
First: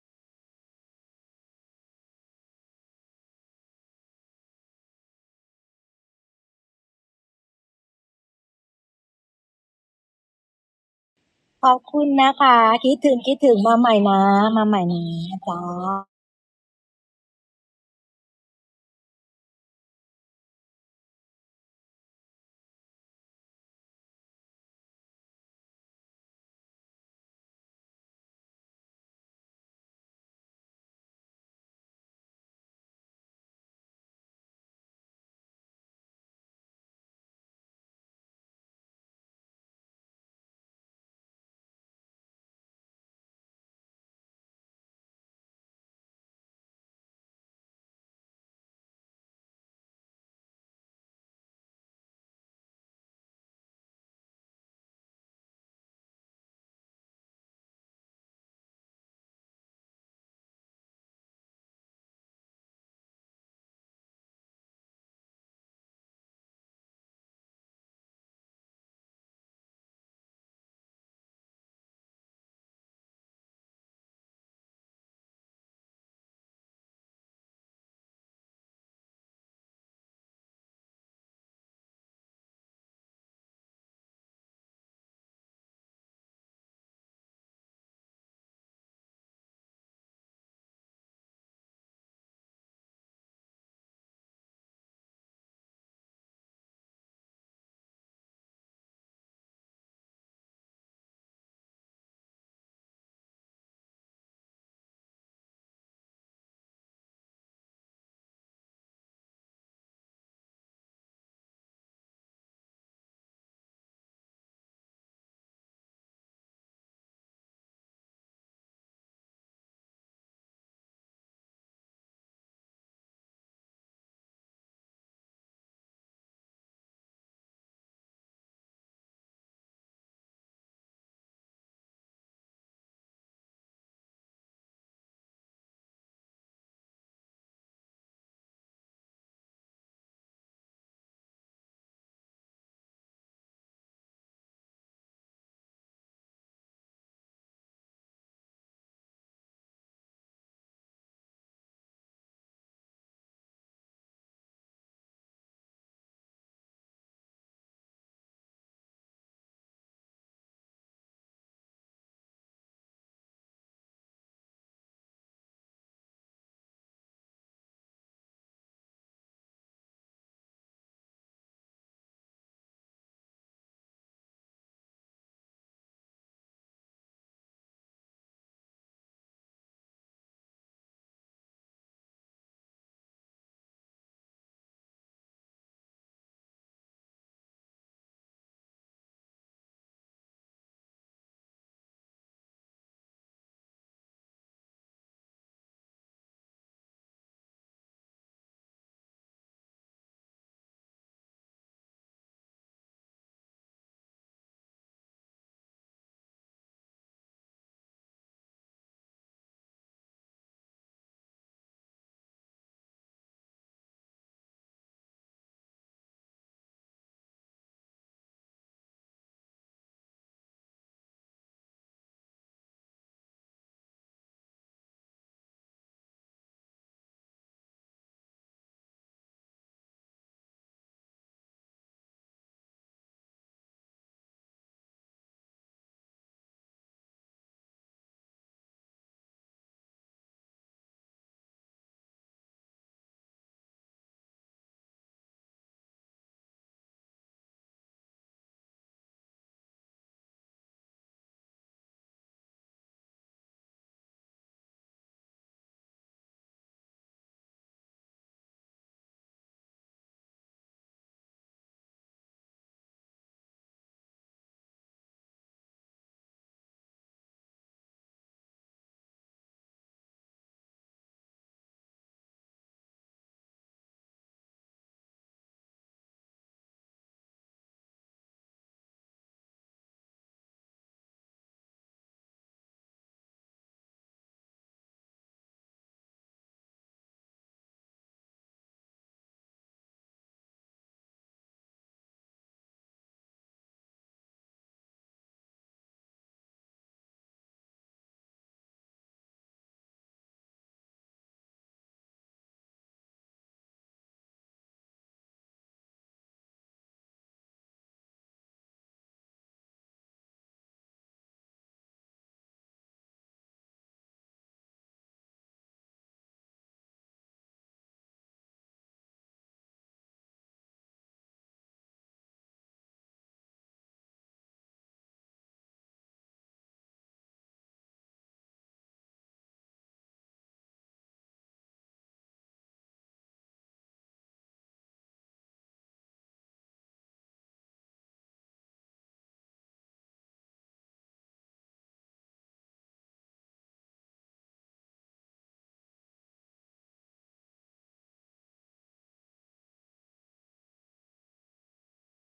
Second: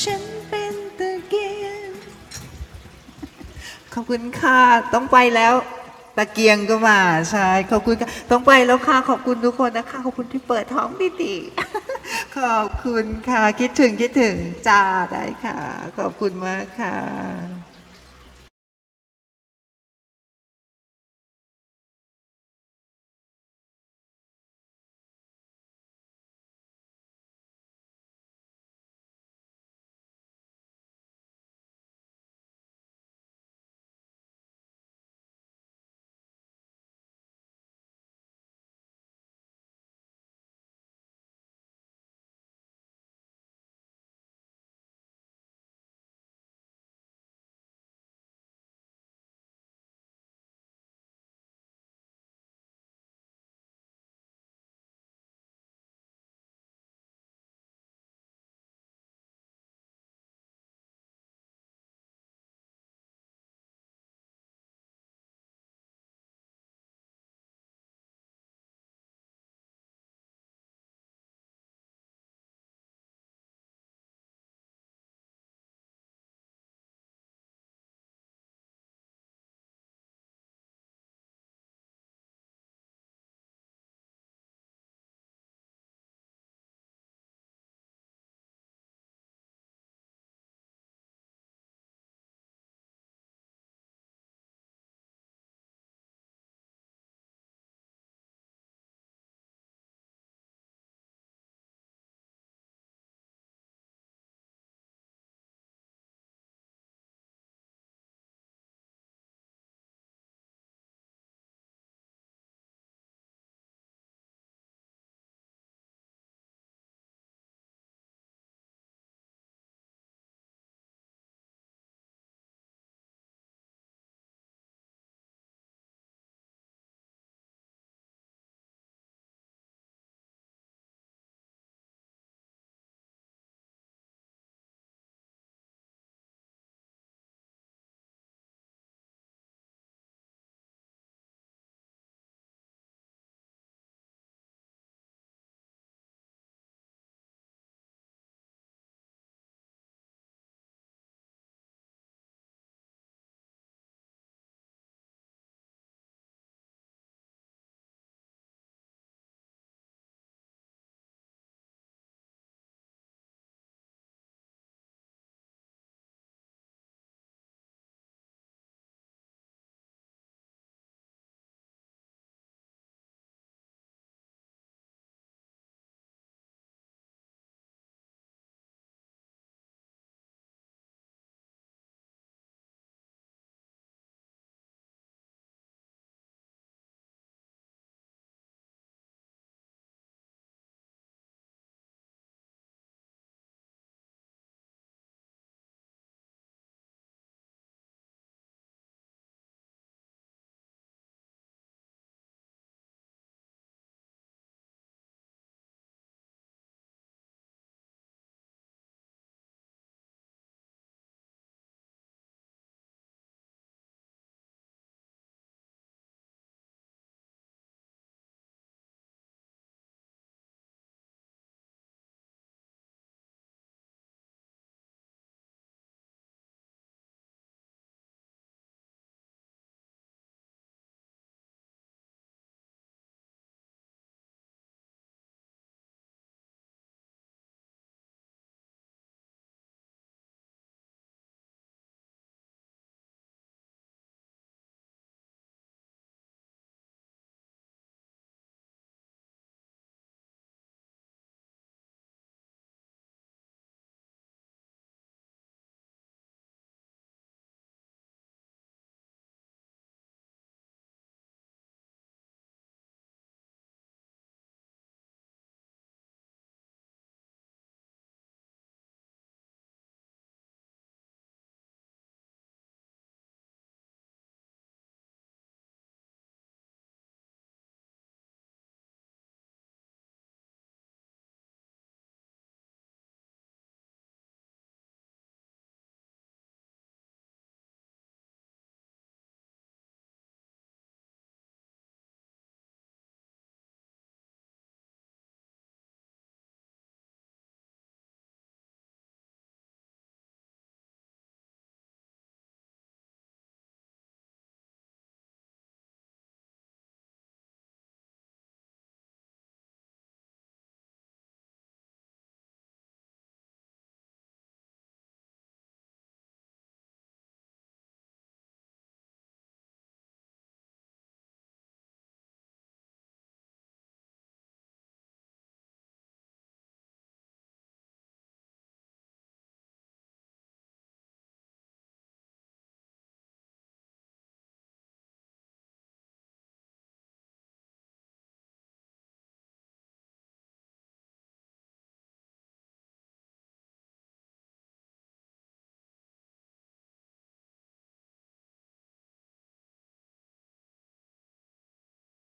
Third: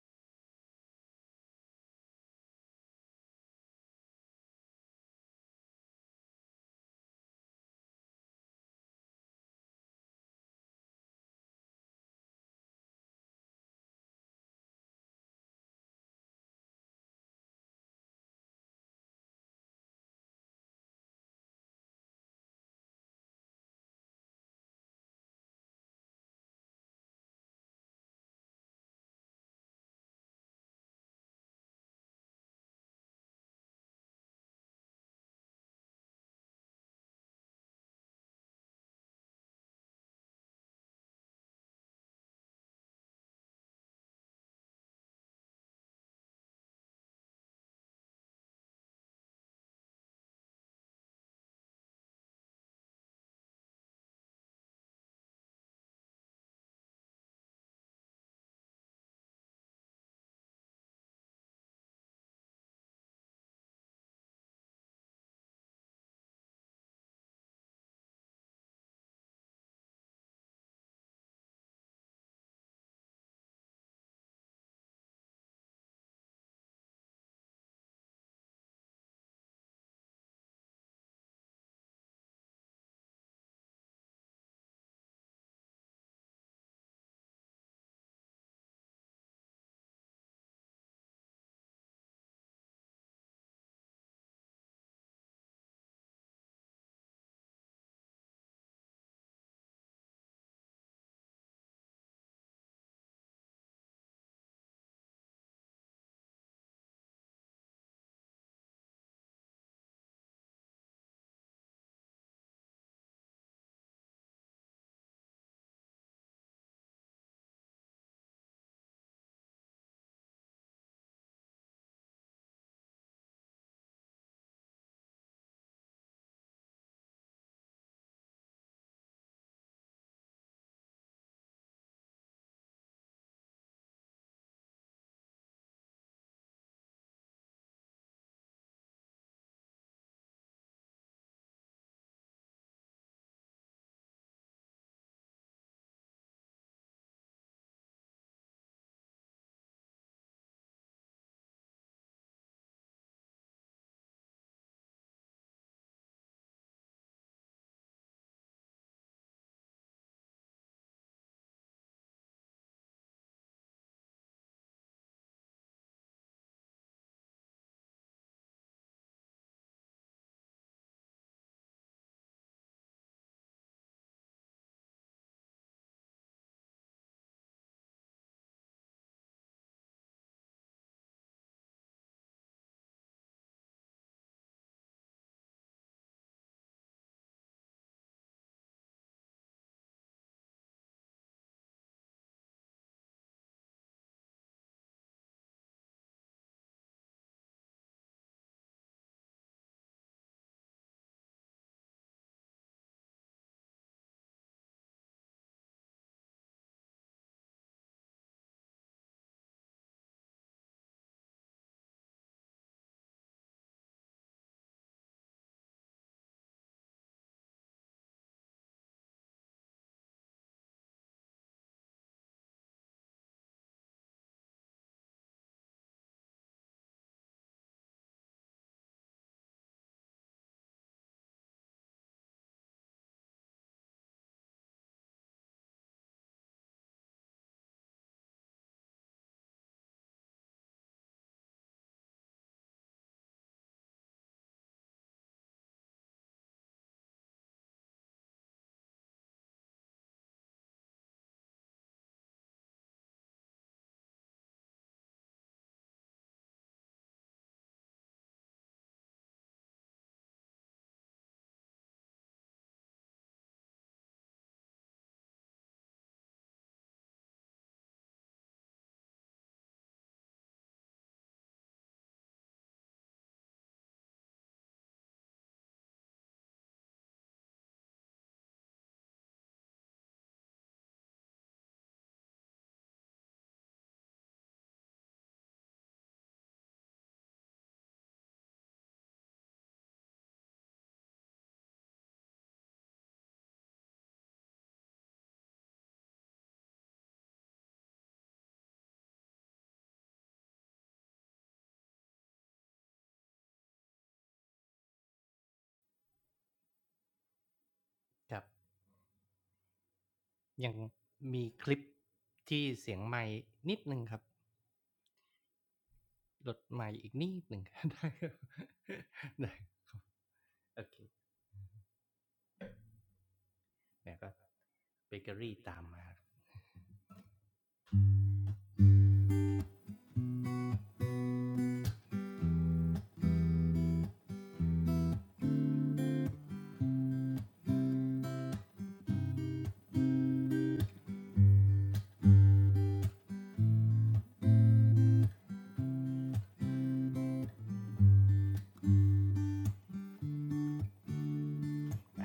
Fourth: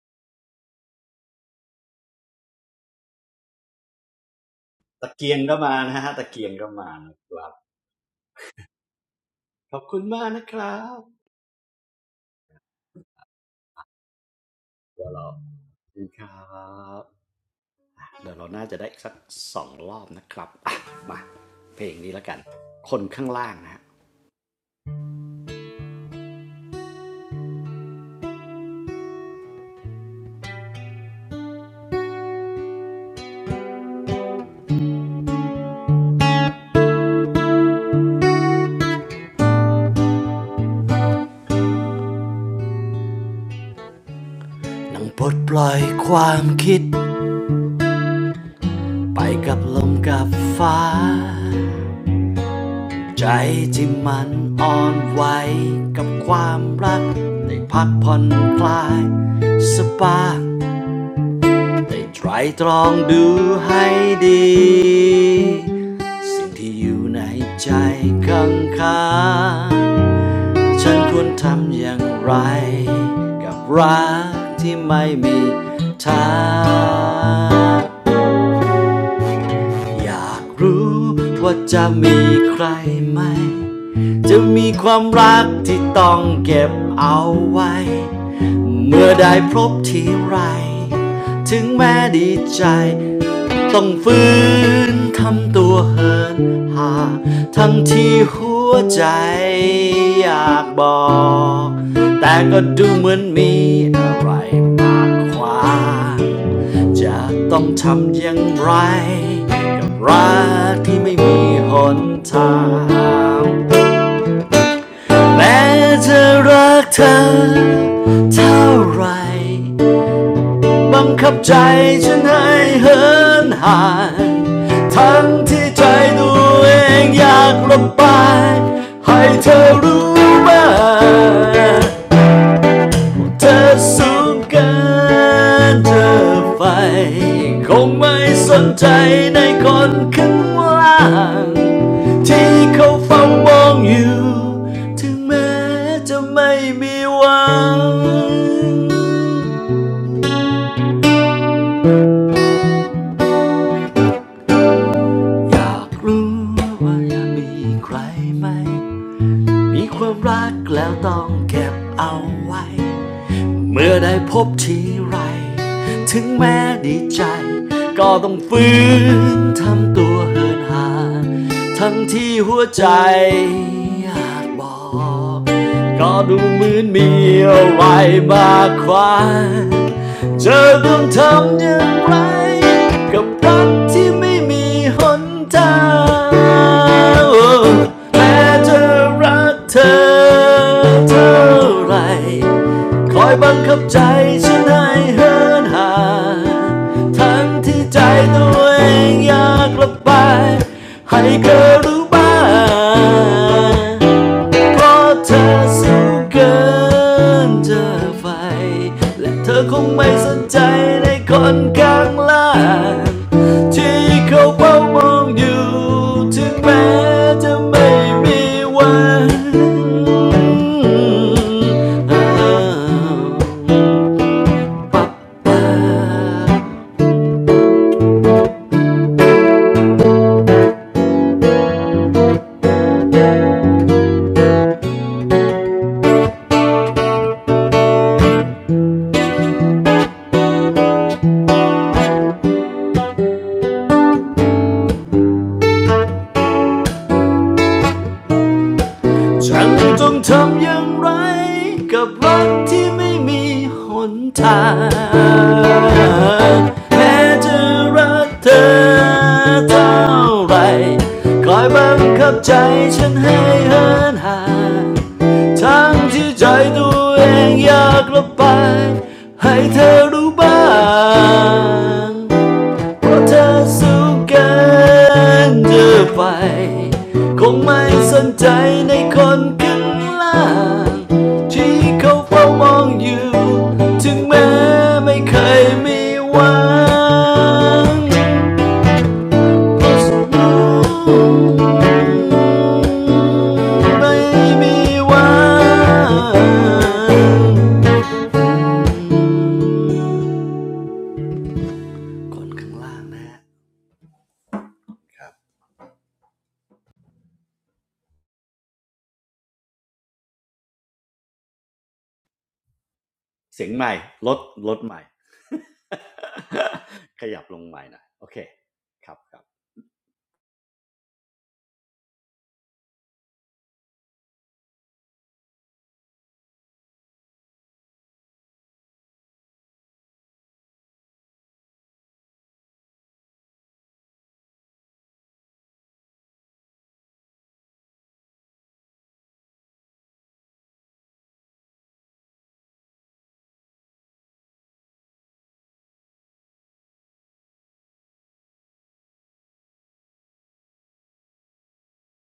ฉันเป็นตะเกียง ขอบคุณค่ะ ต้อง
ตะ
ไป
เกียง
แล้ว
ก็มานะฮะ
ตะ
ตะเกี
เกี
ยง
ยง
ก็
ก็
มา
มา
นะครั
ใช่
บ
ขอบคุณค่ะต้องไปแล้วค่ะขอบคุณทุกคน
ขอบ
นะคะ
คุณ
ขอบคุ
มา
ณ
ก
ที่
นะค
เปิด
รั
ท้อง
บ
พี่ติ ข
ขอบคุณนะคะ
อบคุณค่ะคิดถึงคิด
คิดถึงคิดถึงมาใหม่นะ
ถึงจ้า
เดี๋ยว
ได้
เรา
ค่ะ
ดีค
ขอบคุ
ร
ณมา
ั
กค่
บ
ะ
เดี๋ยวเราน่าจะได้สักสองรอบนะครับอ่ะมาเพลงนี้แล้วกันคนข้างล่างนะฮะนั่งปลดปล่อยความคิดไปกับลมกับฟ้า ใจที่มันอ่อนไหวกับความรักได้พักผ่อนคลายสปายได้ไตรตรองดูให้ดีสิ่งที่อยู่ในใจข้างข้างฉันควรทำอย่างไรกับรักที่ไม่มีทาง อยากรู้ว่าจะมีใครไหมจะมีความรักที่ต้องเก็บเอาไว้เมื่อได้พบทีไร ถึงแม้ดีใจ ต้องฟื้นทำตัวเหินห่างทั้งที่หัวใจอยากบอก แต่ก็ดูเหมือนมีอะไรมากกว่า จะต้องทำอย่างไรกับรักที่ไม่มีหนทางแม้จะรักเธอเท่าไร บังคับใจฉันให้เหินห่างทั้งที่ใจตัวเองอยากระบายให้เธอรู้บ้าง เธอสูงเกินเธอไฟคงไม่สนใจในคนข้างล่างที่เขาเฝ้ามองอยู่ถึงแม้จะไม่มีหวังอยากรู้ว่ายังมีใครไหมมีความรักแล้วต้องเก็บเอาไว้ เมื่อได้พบทีไร ถึงแม้ดีใจ ก็ต้องฝืนทำตัวเหินห่างทั้งที่หัวใจอยากบอก ก็ดูเหมือนมีอะไรมากกว่าเธอต้องทำอย่างไรกับรักที่ไม่มีหนทางแม้จะรักเธอเท่าไร คอยบังคับใจฉันให้เหินห่างทั้งที่ใจตัวเองอยากกละบไป ให้เธอรู้บ้าง เพราะเธอสูงเกินเธอไฟและเธอคงไม่สนใจในคนข้างล่างที่เขาเฝ้ามองอยู่ถึงแม้จะไม่มีวัน ปั๊บปั๊บ ฉันต้องทำอย่างไรกับรักที่ไม่มีหนทางแม้จะรักเธอเท่าไหรคอยบังคับใจฉันให้เหินห่างทั้งที่ใจตัวเองอยากกละบไปให้เธอรู้บ้าง เพราะเธอสู้กันเธอไปคงไม่สนใจในคนข้างล่างที่เขาเฝ้ามองอยู่ถึงแม้ไม่เคยมีหวังเพราะูไม่มีหวังคนข้างล่างนะฮะ
ยังมีคลิปที่เสียงไม่
เสียง
นิด
ใหม่
นึงครับ
ลดลดใหม่
ลดไม่อีก
ข
นิ
ยั
ด
บ
ห
ล
นึ่ง
งใหม่หน่อย
ได้ค
โอ
รับ
เคครับครั บ
ได้โอเคเนี่ยก็เบเกอรี่ตามมา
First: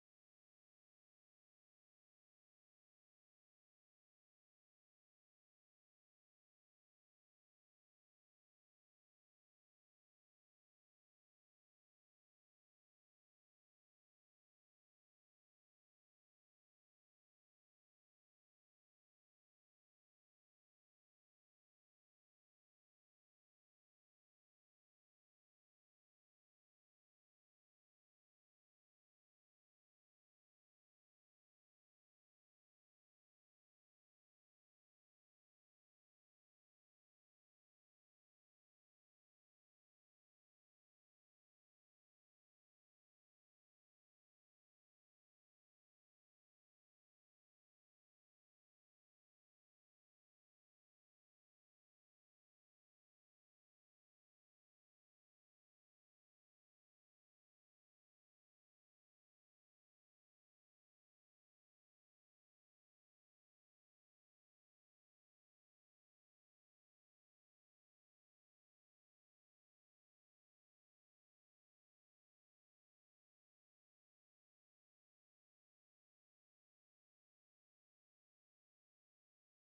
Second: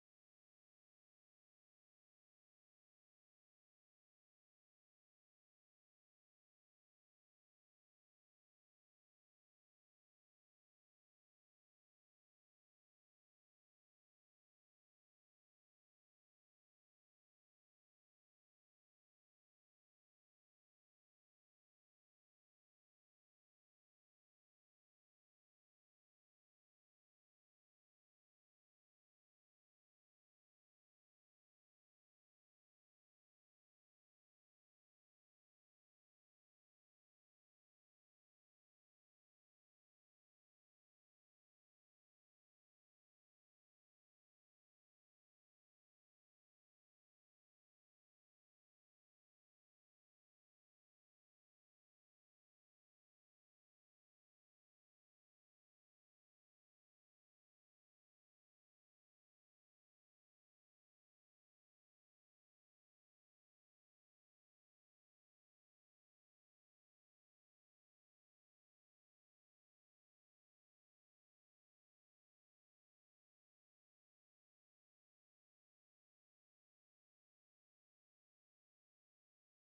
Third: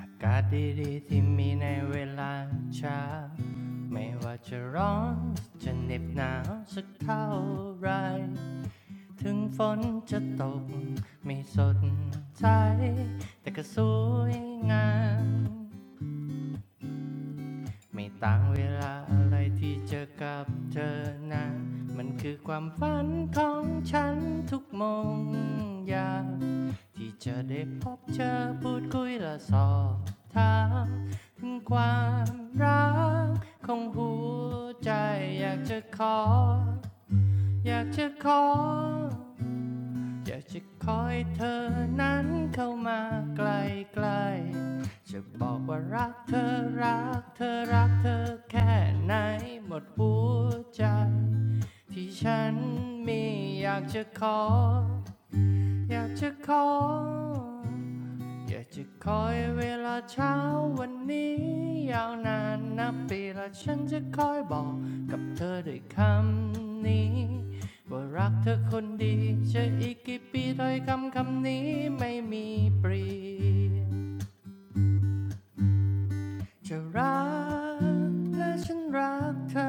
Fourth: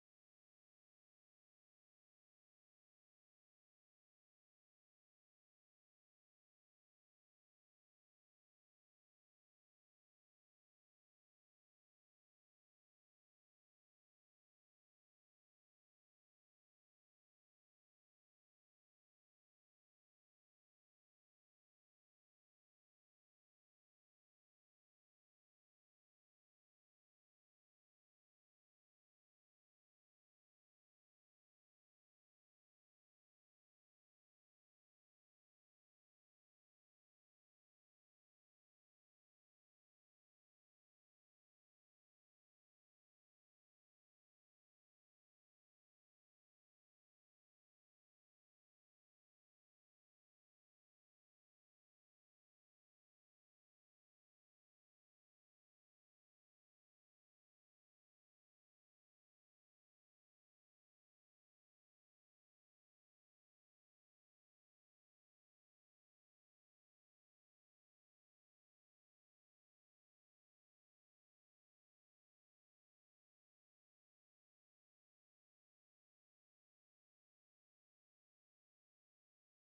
อากาศดีๆที่มีในเวลาเช้าไม่ว่าจะร้อนจะเหน็บหนาวสักเท่าไร ถึงฝนจะตกไม่สดใจแต่ก็สวยงามไม่ต่างเวลาอะไรที่เจอกับเธอนะมันคือความฝันของฉันทุกโมงยามที่จะได้พบเจอพูดคุยและสอบถามถึงความรักของหัวใจอยากจะขออยากจะขอ อยากจะขอให้เธอนั้นเข้ามาใกล้ๆจะบอกว่ารักเธอรักเธอรักเธอแค่ไหนหมดหัวใจที่ฉันมีอยากจะขอ อยากจะขออยากจะคอยเวลาเช้าวันนี้ยาวนานนับปีและฉันจะคอยบอกกับเธอด้วยคำนี้ว่ารักเธอคนดีจะอีกกี่ปีถ้อยคำคำนี้ไม่มีเปลี่ยนจะรักและฉันรักเธอ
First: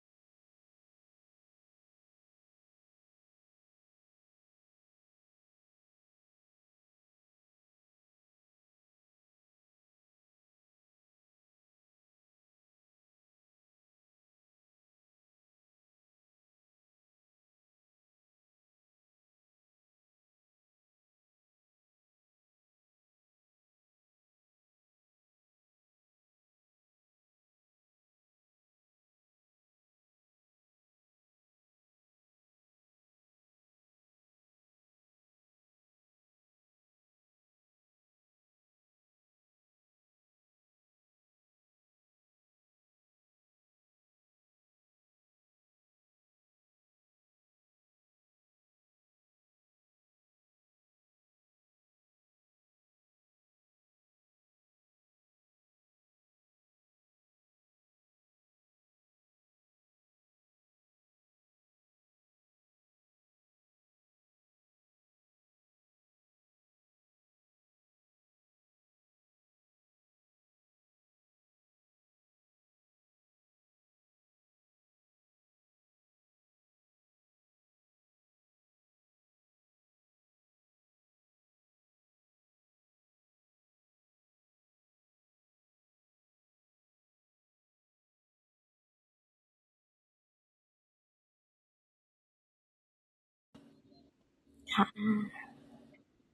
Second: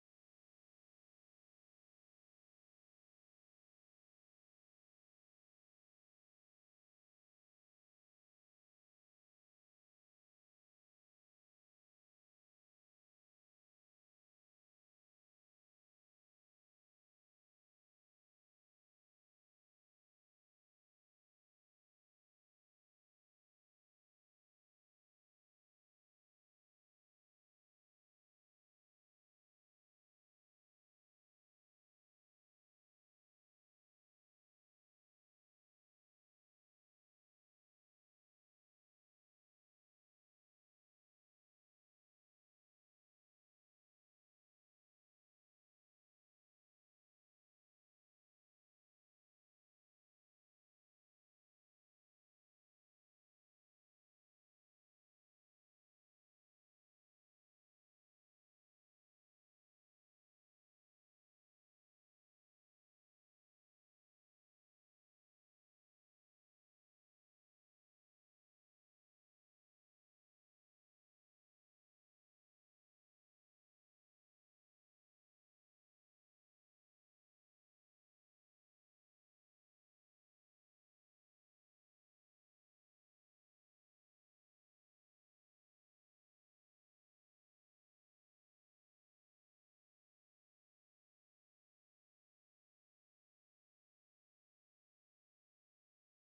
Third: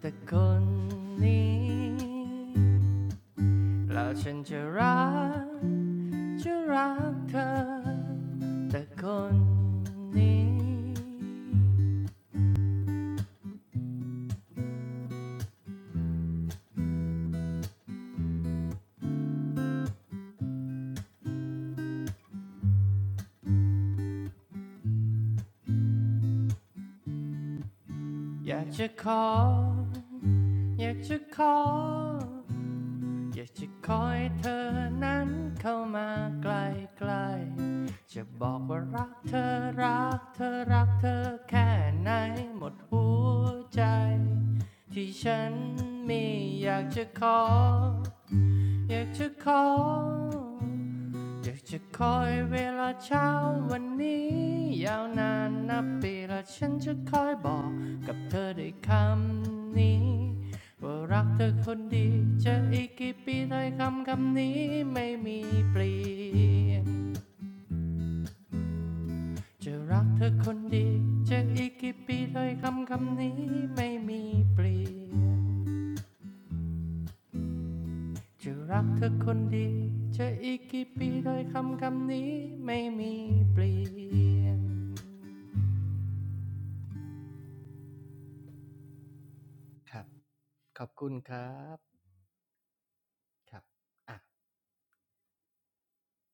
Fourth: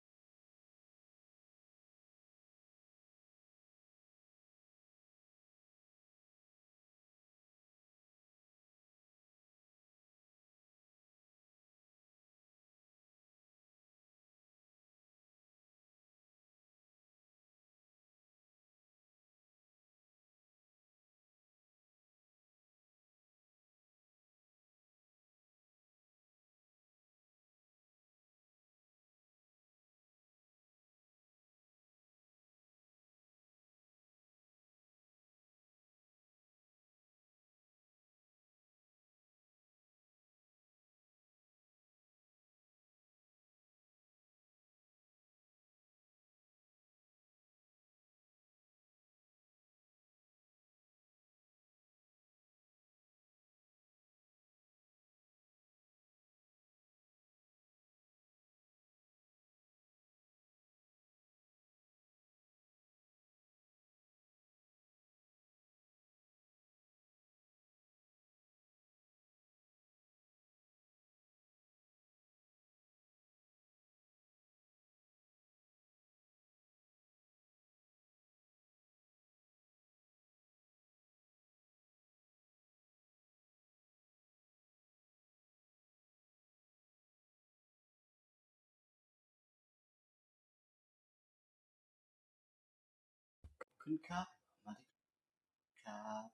แต่คนนี้แล้วฉันจะรัก จะรักเธอแต่คนนี้อยากจะขออยากจะขออยากจะขอให้เธอนั้นเข้ามาใกล้ๆจะบอกว่ารักเธอรักเธอรักเธอแค่ไหนหมดหัวใจที่ฉันมีอยากจะขอ อยากจะขออยากจะคอยเวลาเช้าวันนี้ยาวนานนับปีและฉันจะคอยบอกกับเธอด้วยคำนี้ว่ารักเธอคนดีจะอีกกี่ปีถ้อยคำคำนี้ไม่มีเปลี่ยนจะรักเธอคนดีจะอีกกี่ปีถ้อยคำคำนี้ไม่มีเปลี่ยน จะรักเธอคนดีจะอีกกี่ปีโดยคำคำนี้ไม่มีเปลี่ยนครับขอบคุณครับครับ
ขอบคุณค
อ่ะ
รับมาที่ครับ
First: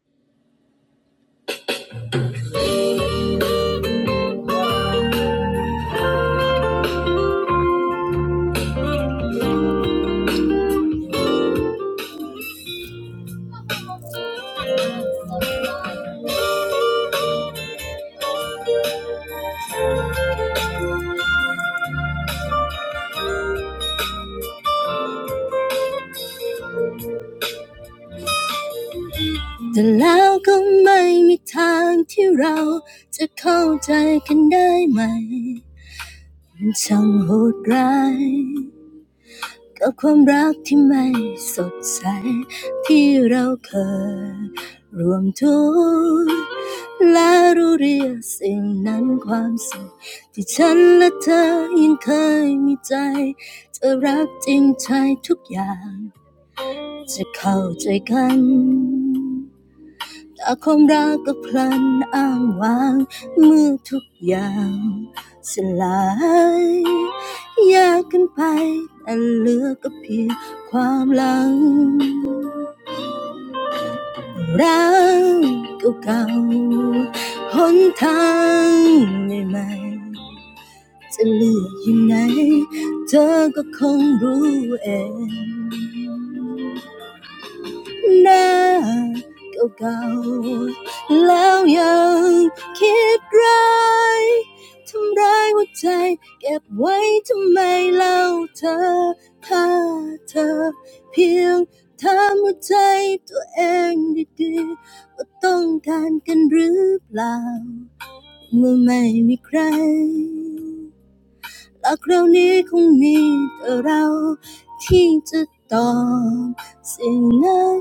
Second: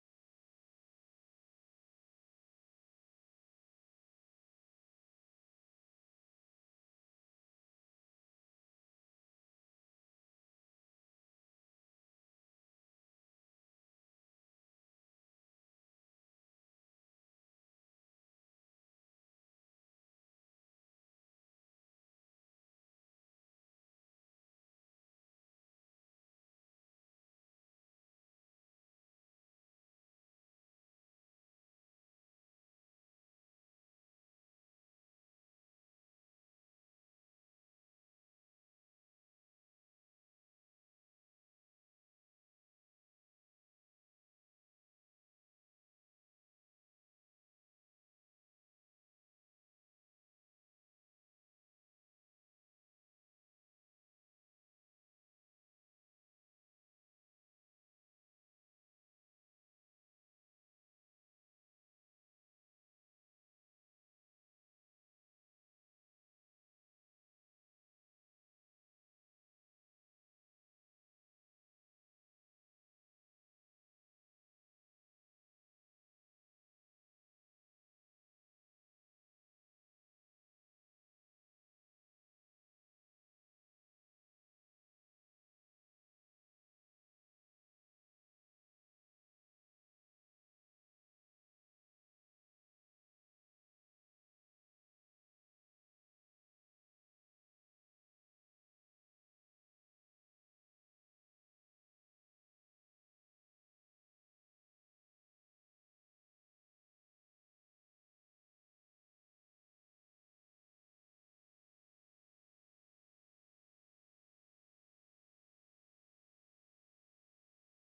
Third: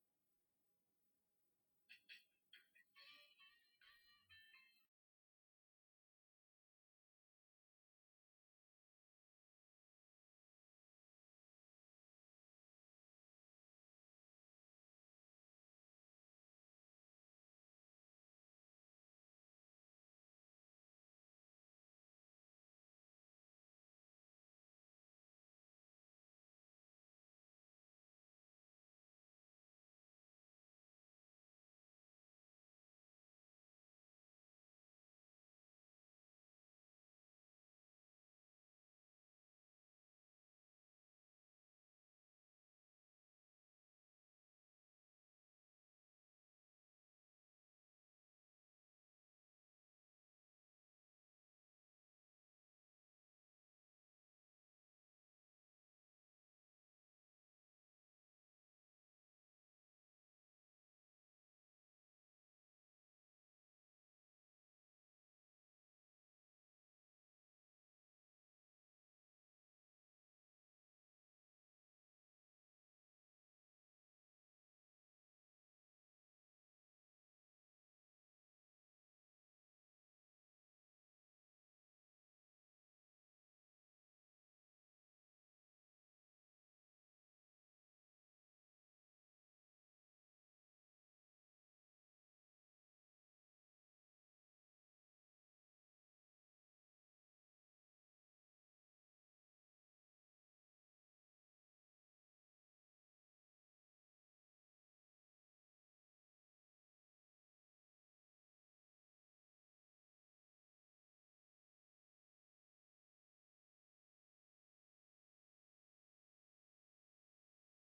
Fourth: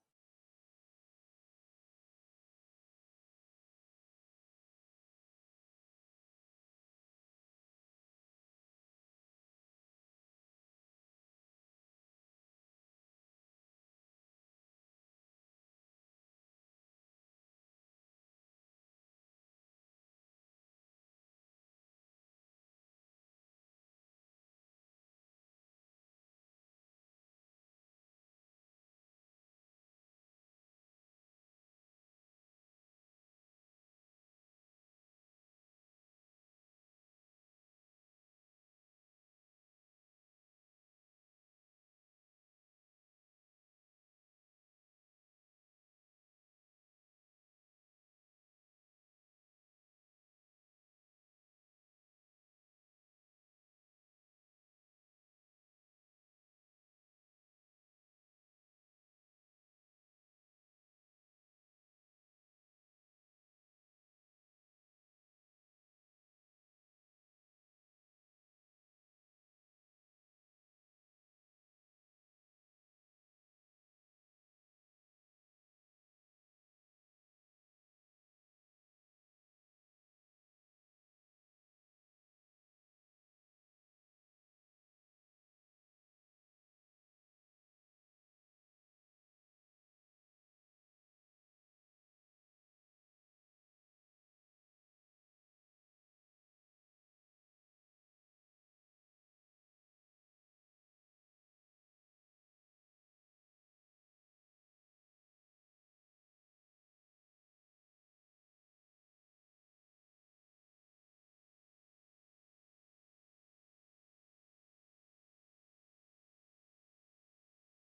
กับความรักที่ไม่สดใสที่เราเคยรวมทุกข์และรู้เรียกสิ่งนั้นความสุข อาคมรักก็พลันอ้างวางเมื่อทุกอย่าง Now, old, old. Then still thinking bad, hurting my heart. Keep it why? Tell her, if she, just hurt my heart. Self, do do. What we need? Or not? We don't have anyone. หลักเรานี้คงมีแต่เราที่จะตอบสิ่งนั้น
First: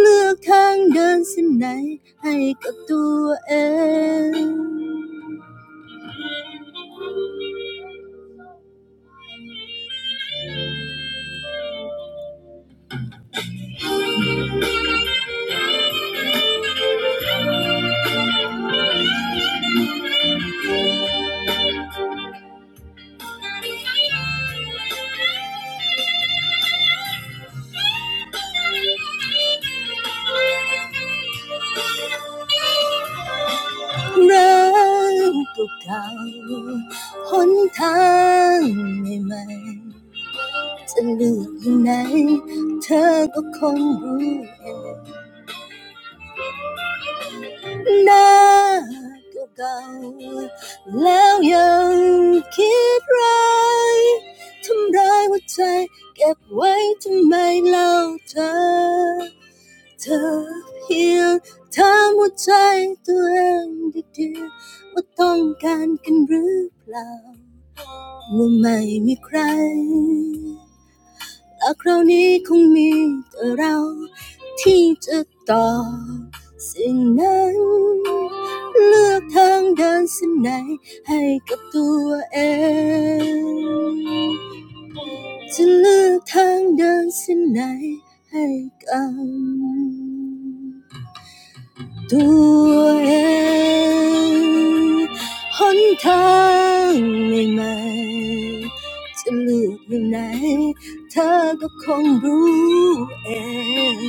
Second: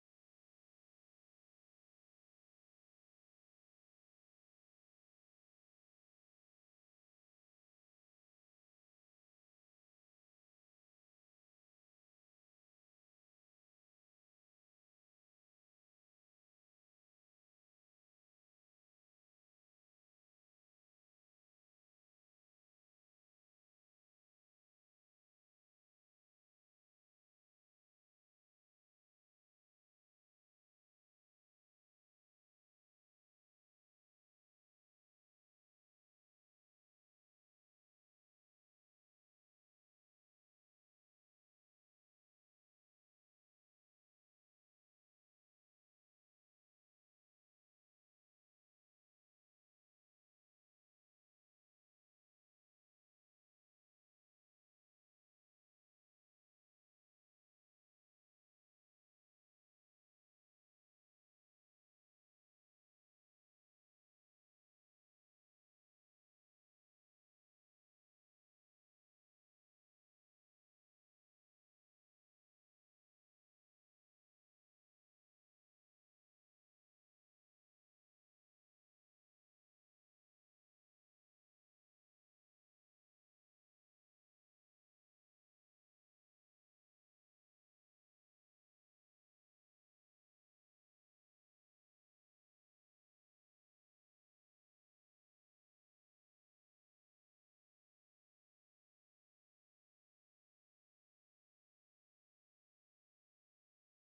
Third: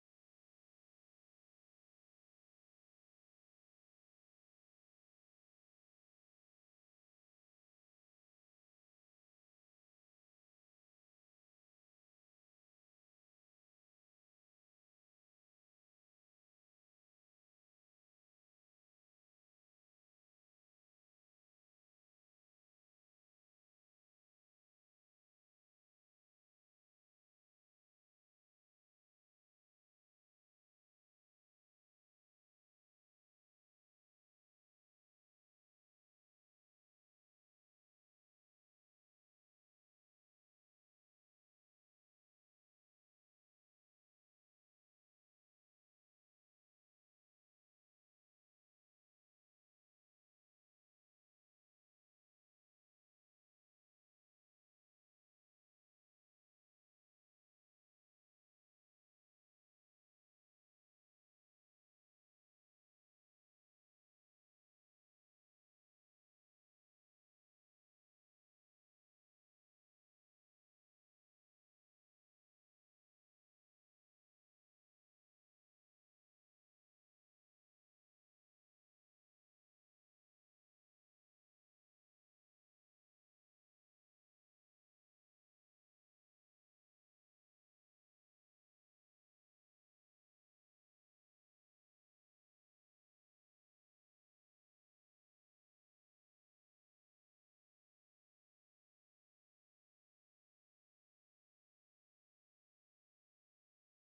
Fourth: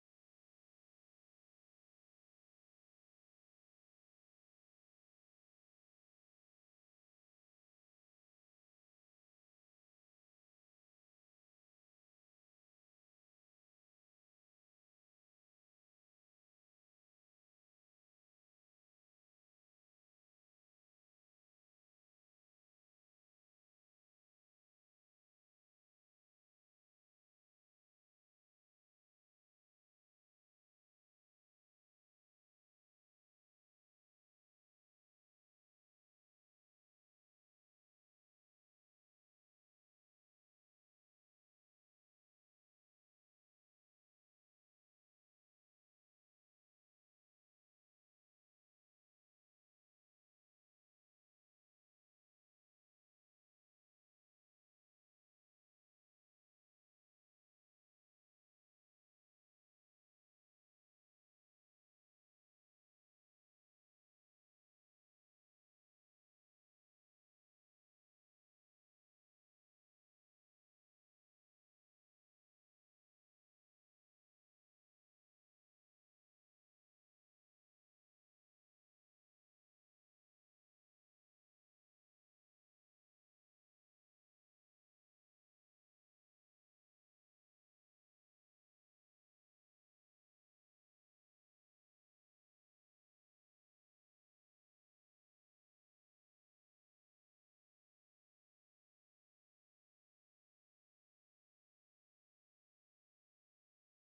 เลือกทางเดินเส้นไหนให้กับตัวเอง not to go แล้วยังคิดร้ายทำร้ายหัวใจเก็บไว้ทำไมเล่าเธอเธอเพียงถามหัวใจตัวเองดีๆว่าต้องการกันหรือเปล่าว่าไม่มีใคร แต่คราวนี้คงมีแต่เราที่จะตอบสิ่งนั้นเลือกทางเดินเส้นไหนให้กับตัวเอง ด้วยหนทางใหม่ๆจะเลือกอย่างไหนเธอก็คงรู้เอง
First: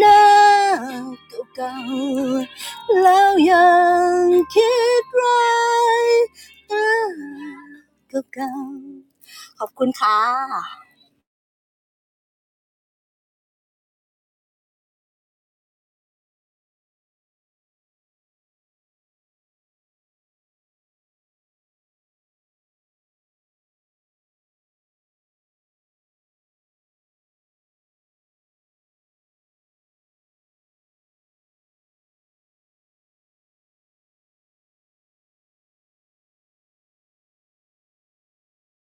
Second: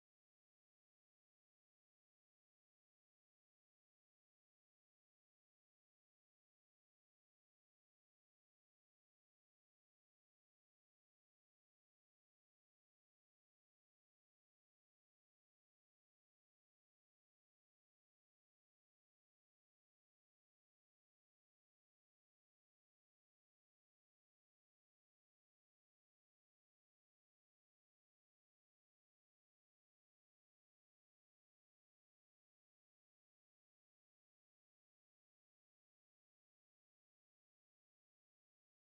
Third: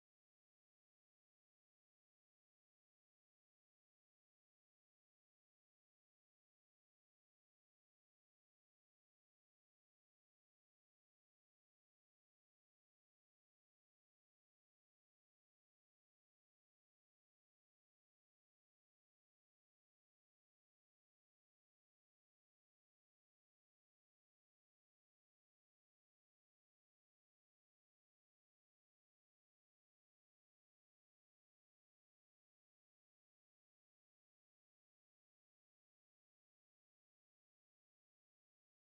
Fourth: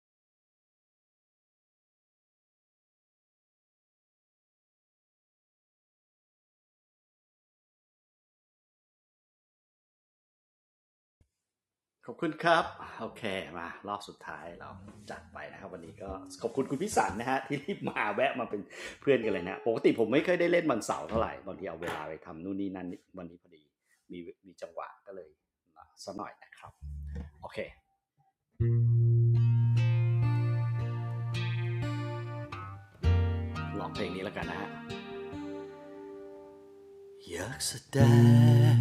หน้าเก่าๆแล้วยังคิดร้ายหน้าเก่าๆขอบคุณค่ะ
ขอบคุณครับโอเคมารอบสุดท้ายเราจัดไปนะครับวันนี้ก็ขอบคุณคุณพิสันนะฮะ ที่รีบมาแวะมาเป็นเพื่อนกันเลยนะปกติผมไม่เคยได้เล่นวันเสาร์เท่าไหร่บางทีเอาเวลาไปทำนู่นนี่นั่นวันนี้พอดีมีมีจังหวะก็เลยมาซะหน่อยนะครับโอเคลองเพลงนี้แล้วกันนะฮะ อยากแสดง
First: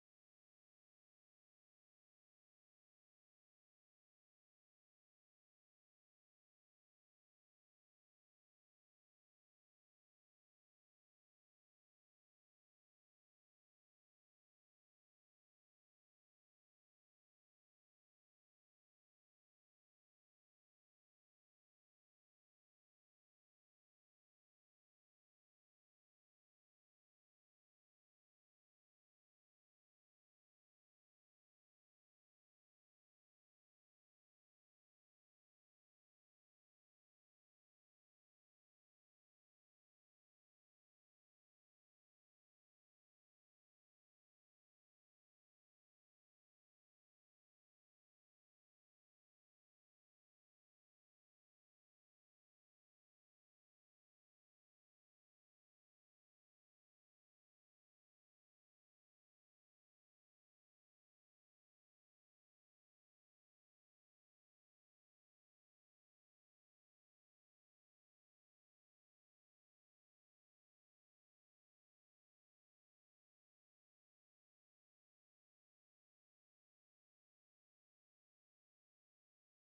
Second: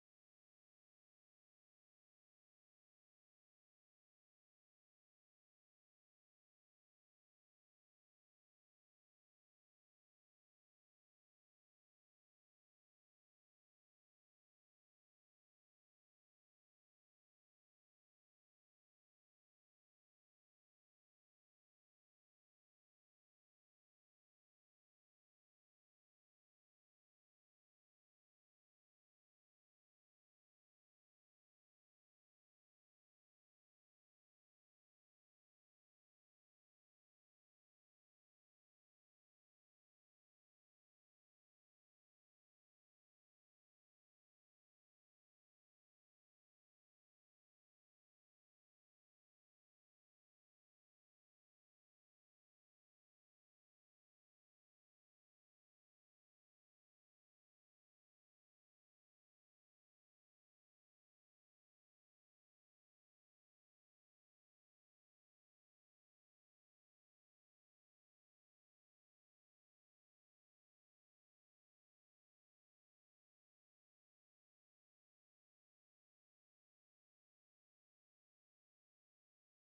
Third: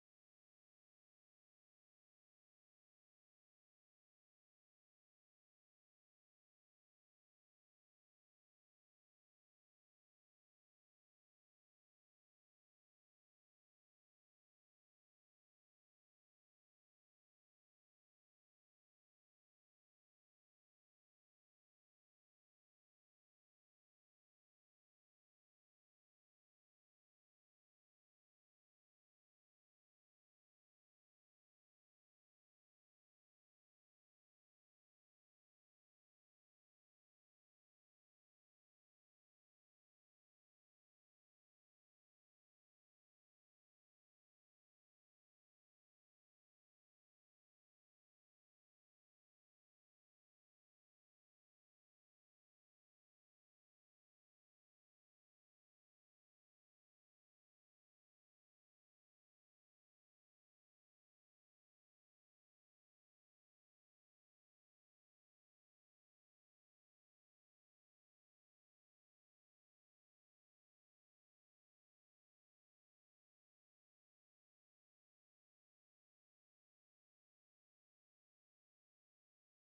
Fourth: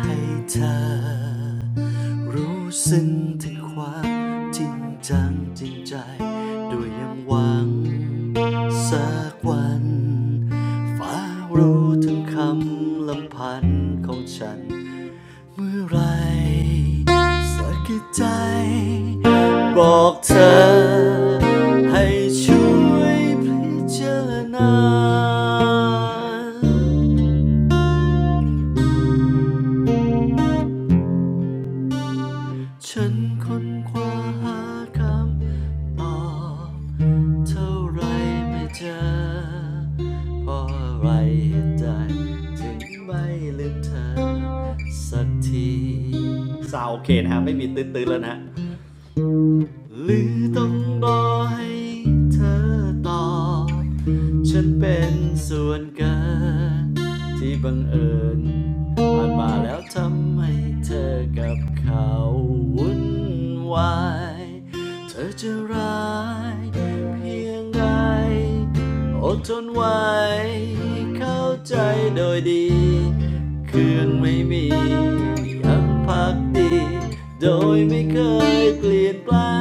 ให้เธอรู้ซึ้งถึงความจริงจังจริงใจด้วยยังหวังสักวันฟ้ารู้ถึงคำลำพันของฉันเมื่อไรสักกี่ใจบอกเธอให้ช่วยพิจารณา ฉันค้นคว้าหาคำตอบเท่าไรไม่เจอเพราะอะไรเหตุใดถึงไม่ลืมเธอสักทีสาวโอเคนะฮะไม่มีตื้นๆแล้วนะหรือต้องรอให้เธอตอบ ฉันเป็นส่วนเกินที่บังเอิญผ่านมาแล้วทำให้เธอกับเขาวุ่นวายเธอจะร้ายเพียงใดอดทนไว้เข้าใจโดยดีคืนไม่มียังพักดีโดยไม่เคยเปลี่ยนแปลง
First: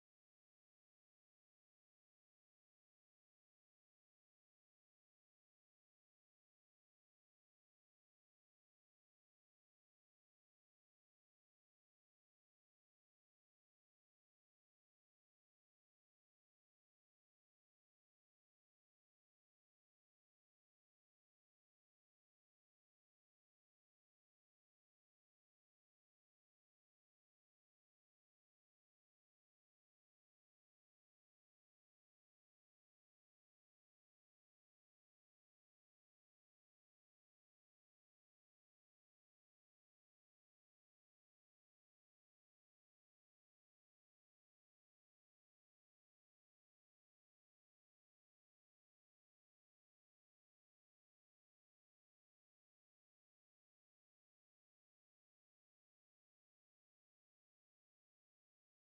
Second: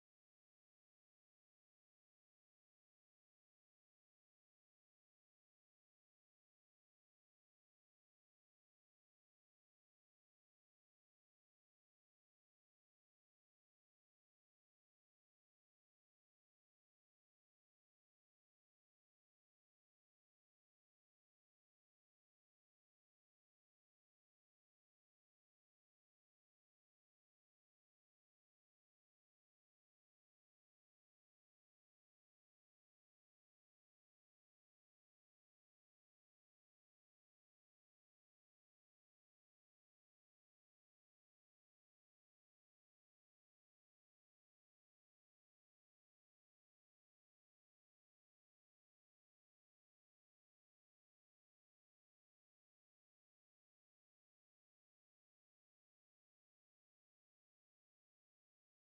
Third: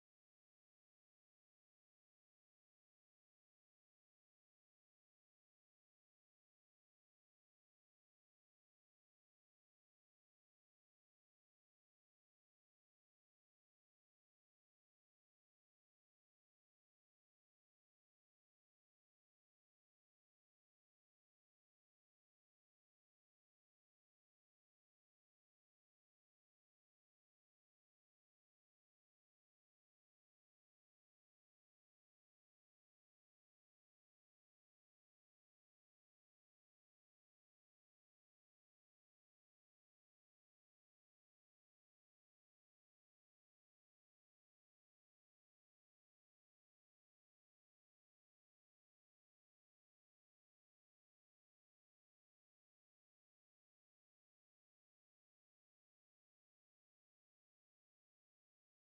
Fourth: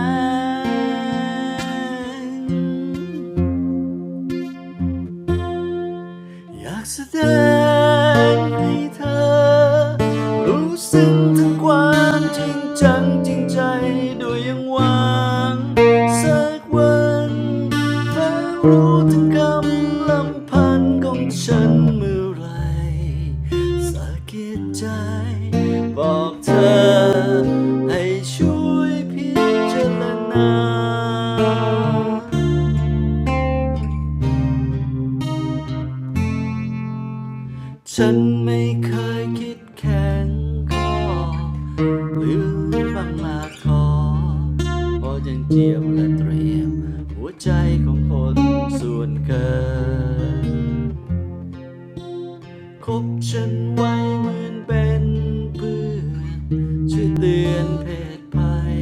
อยากแสดงให้เธอรู้สึงถึงความจริงจังจริงใจด้วยยังหวังสักวันเธอรู้ถึงกำลังพันของฉันเมื่อไหรสะกิดใจบอกเธอให้ช่วยพิจารณา ฉันไม่เคยคิดแข็งคอหรือบางลาคอเพราะยังเจียมและเตรียมหัวใจของคนส่วนเกิน คบฉันไว้เหมือนเป็นเพื่อนช่วยเตือนเพศภัย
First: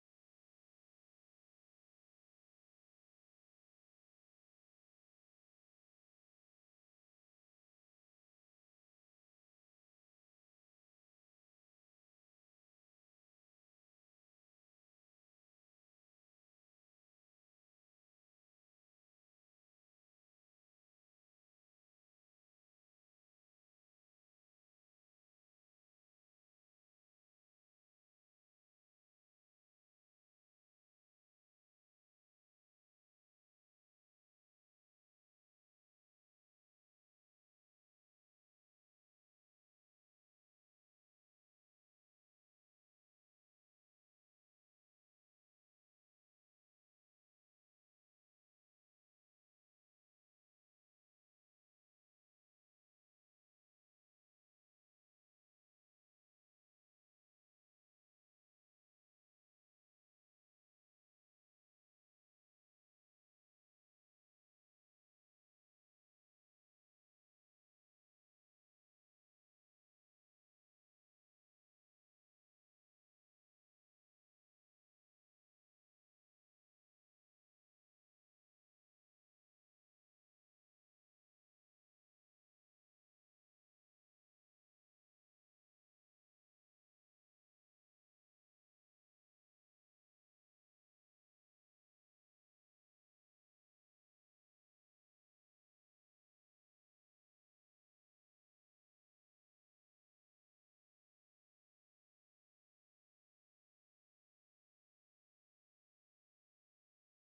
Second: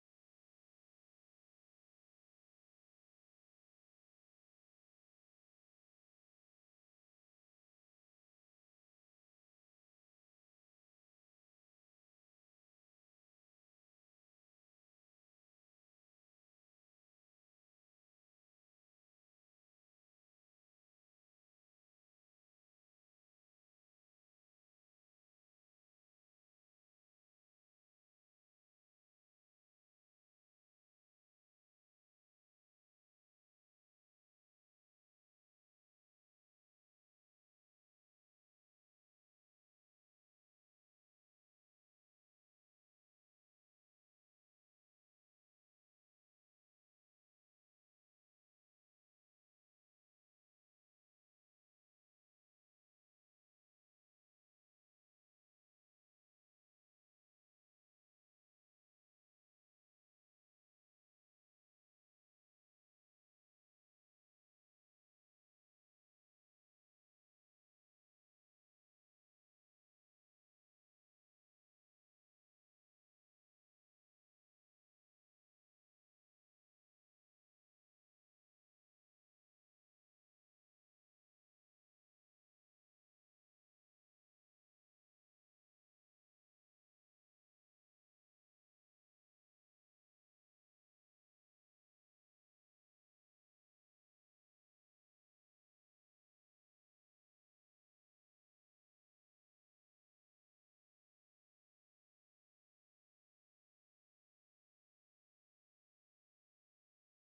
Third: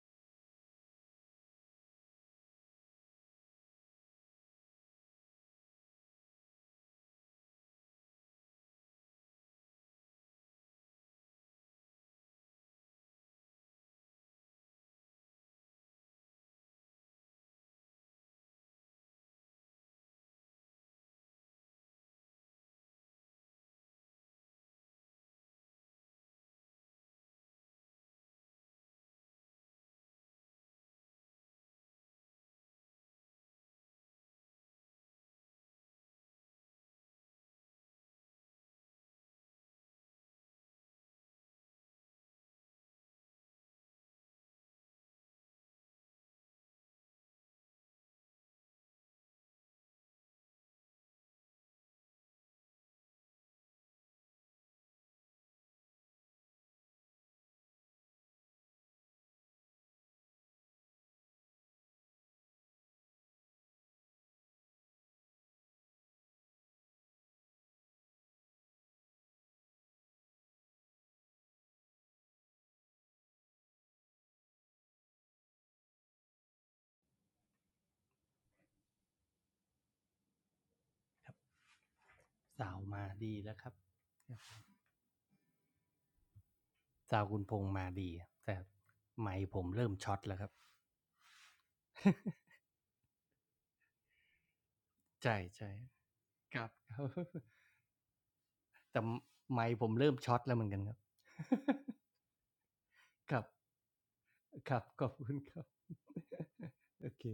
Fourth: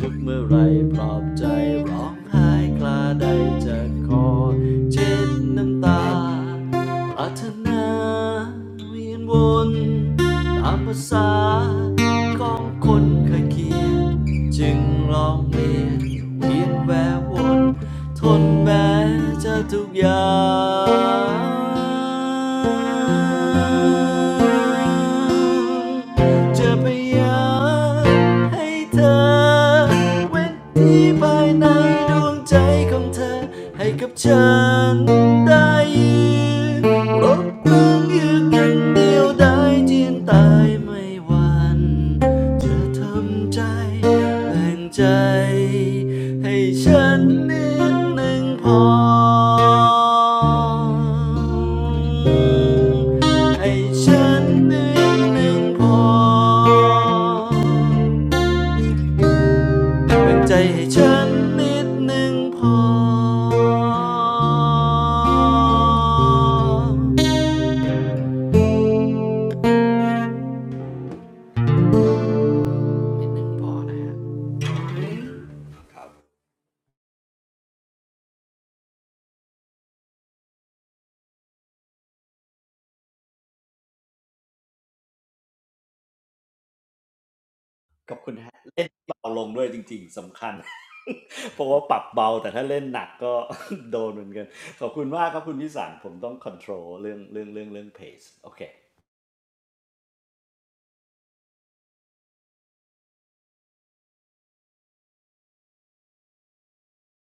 ทุกเมื่อไรปลอบใจร้องไห้คลาใดจะคอเช็ดน้ำตา ปรารถนาเวียนวนตามภาษาของคนเคยเขียนจึงลองเรียนเวียนแวววนทนแม้เจะทุกอย่างจะพยายามให้เธอเว้นที่ภายในดวงใจข ของเธอให้กับฉันได้ยืนรบกึงยู่กันเดียวได้จีนตายไม่หวันจะทำใจแบ่งใจให้ฉันนิดหนึ่งพอ ให้ฉันนิดหนึ่งพอ เป็นใจให้ฉันนิดหนึ่งพอนิดหนึ่งพอนะฮะครับ
สาวมาดีแล้วครับสาวคุณพงษ์มาดี
ขอบคุณฮะ
แต่
เล่นเบา
ไม
ลง
ค์ผ
ด้ว
ม
ยจ
เริ่ม
ริง
ช็อ
ๆ
ตแล้ว
สำ
ค
คั
รับ
ญ เพราะว่าปรับเบาแต่ถ้าเล่นหนักก็ โดนเหมือนกันขอบคุณมาก
ใช่
ครับคุณพิ
ใช่
สารผมต้องคอน
ค
โท
รับ
รล
ครับ
เรื่องเรื่องเรื่องเรื่องเพจโอเค
แต่ไมค์ผมเริ่มช็อตแล้วเหมือนกันครับครับครับขอบคุณครับโอเค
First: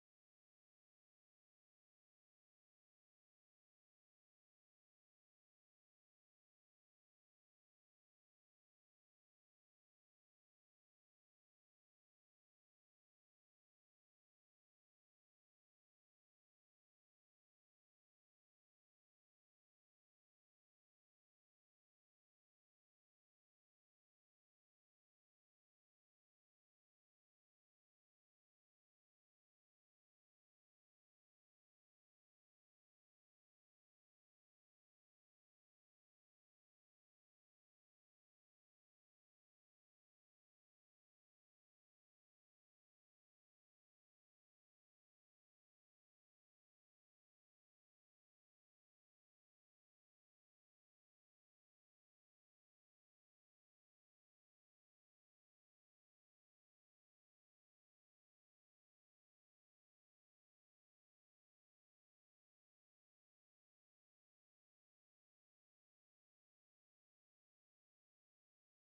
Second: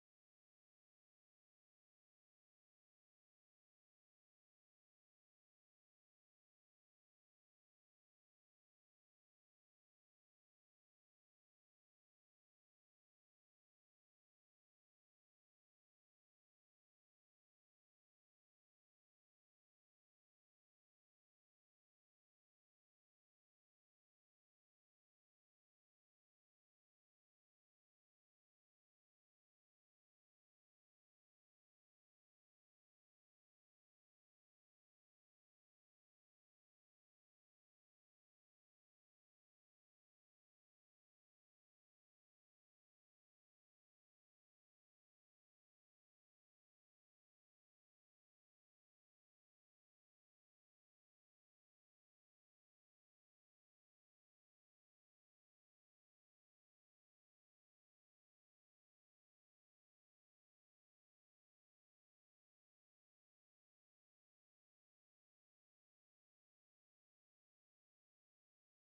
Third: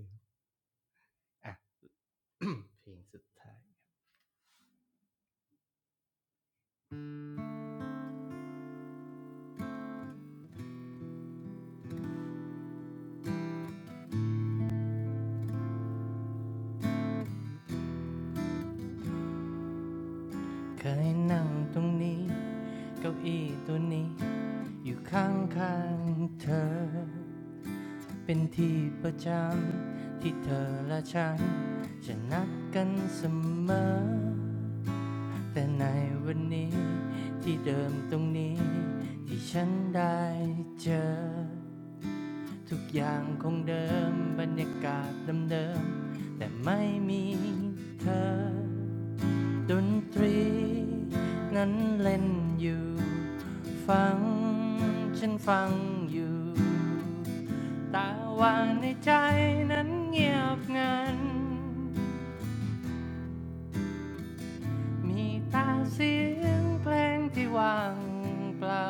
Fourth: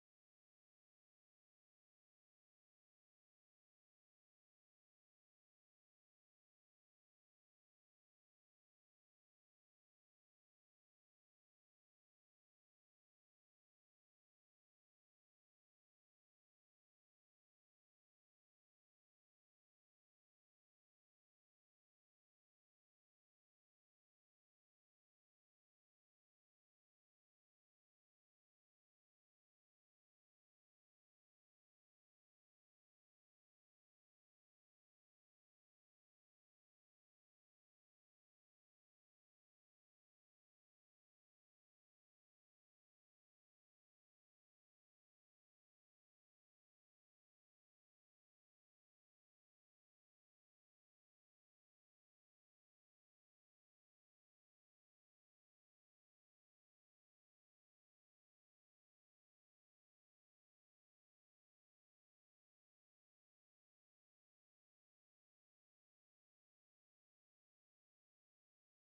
อ่ะ เพลงสุดท้ายเคยนั่งตรงนี้เก้าอี้ตัวนี้ อยู่ข้างข้างเธอเป็นที่ประจำที่เธอและฉันจะนัดกันเสมอแต่ในวันนี้ที่เดิมตรงนี้ที่ฉันได้เจอทุกอย่างคงเดิมบรรยากาศเดิมๆแต่ไม่มีเธอ ดนตรีนั้นเล่นอยู่ ฟังฉันฟังอยู่แตาว่าในใจนั้นเงียบงันมีแตาเสียงเพลงที่ว่างเปล่า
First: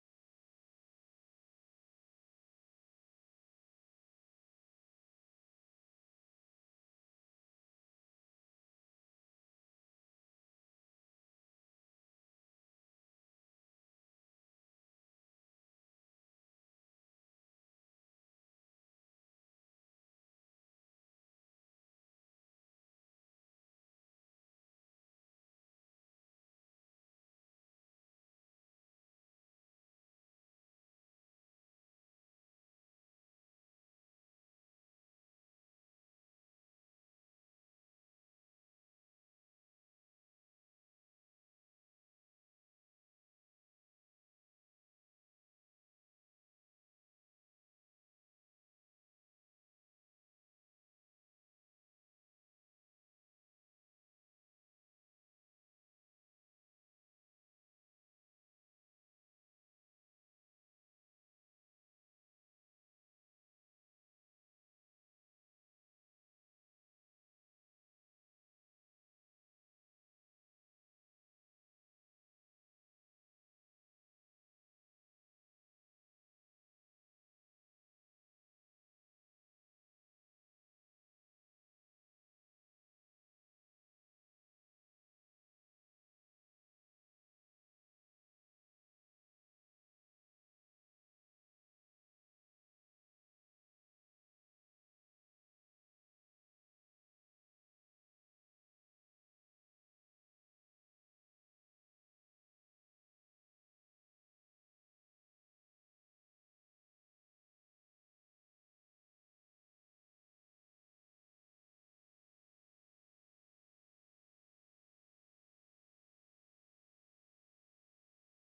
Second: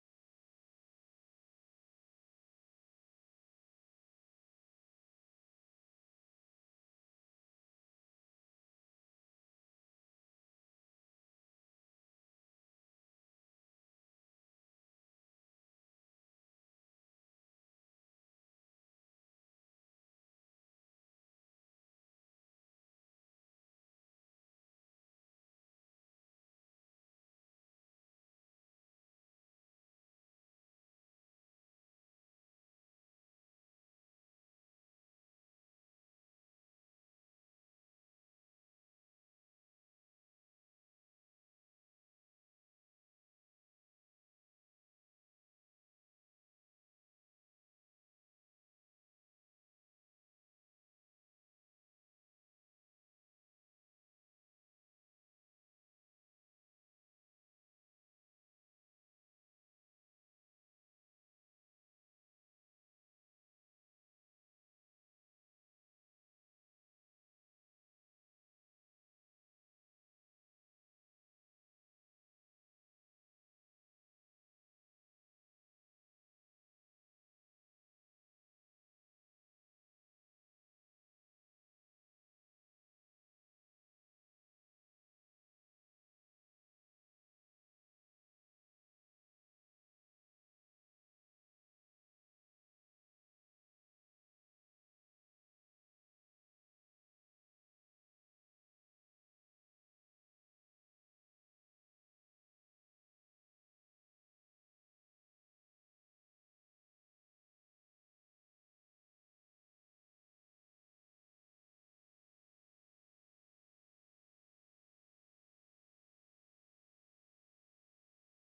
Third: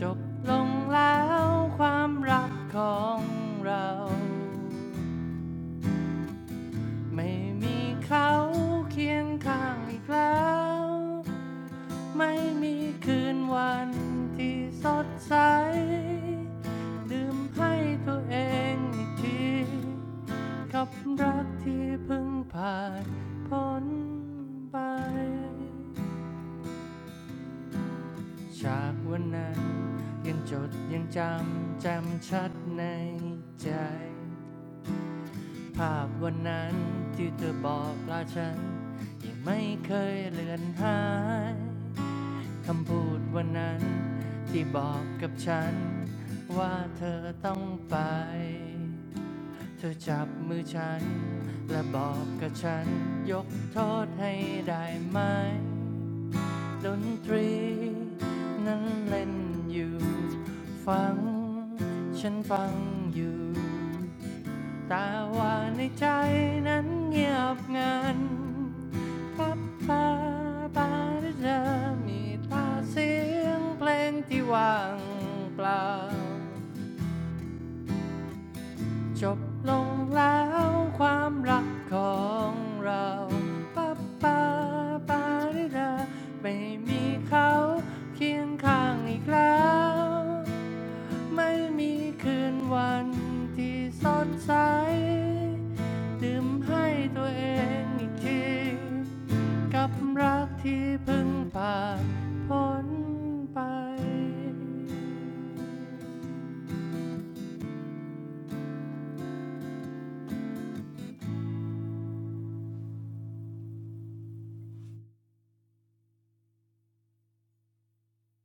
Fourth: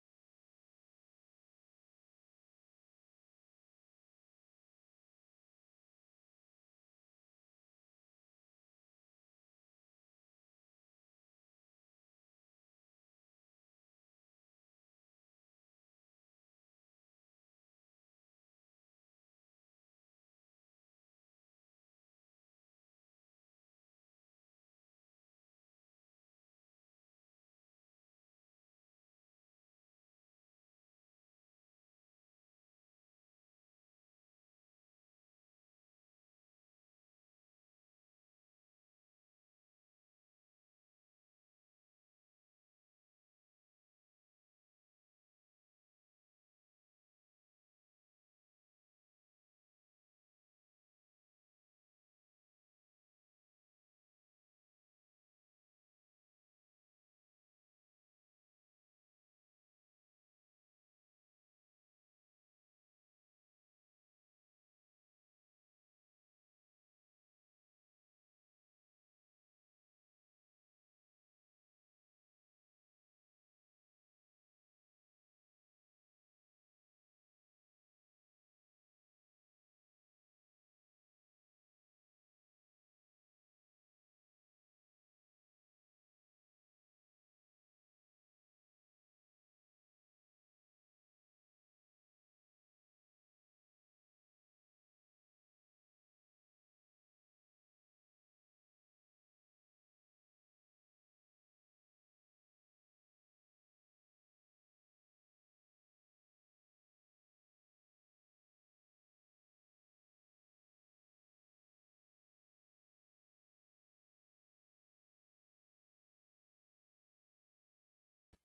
จบลงแล้วความรักของเรา ไม่มีเขาเคียงข้างอีกแล้ว ไม่มีคืนวันที่สดใสดื่มให้ตัวเองอีกทีกับรักที่เพิ่งผ่านพ้นไปจากวันนั้นยังจดยังจำแจำชัดในใจภาพวันนั้นที่เธอบอกลาฉันยังไม่เคยเลือนหาย คำพูดวันนั้นที่บอกกับฉันว่าเธอต้องไปเธอจับมือฉันและบอกกับฉันยกโทษให้ได้ไหมดนตรีนั้นเล่นอยู่ฟังฉันฟังอยู่ แต่ว่าในใจนั้นเงียบงันพับตาบาดี่เธอมีตาเสียงเพลงที่ว่างเปล่า จบลงแล้วความรักของเราปับปาปาริดาไม่มีเขาเคียงข้างอีกแล้ว ไม่มีคืนวันที่สดใสดื่มให้ตัวเองอีกทีกับรักที่เพิ่งผ่านพ้นไป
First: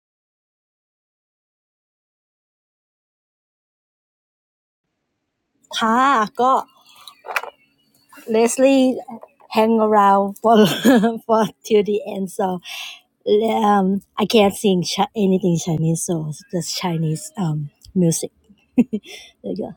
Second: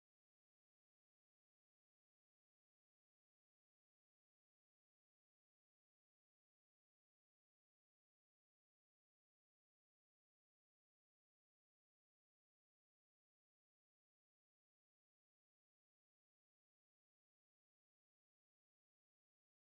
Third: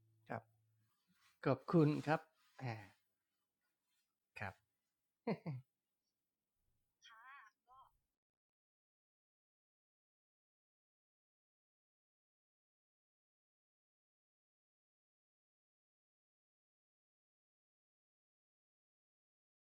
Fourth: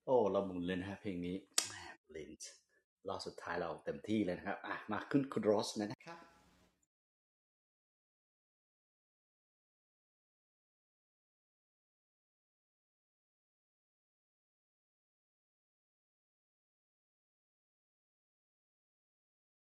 โอ้
ครั
เรา
บ
หมุนเลยนะฮะเพลงนี้
ขอบคุณครับ
ลิน
อ่า
รอบสุดท้ายเราเต็มที่เลย
ค
นะ
รั
ค
บ
รับอ่ะมาขึ้นคุณโรสนะ
ค่ะ Leslie hang around for for till the end, so um, I can't sing chi- anything Chinese, so just Chinese um music. there you go.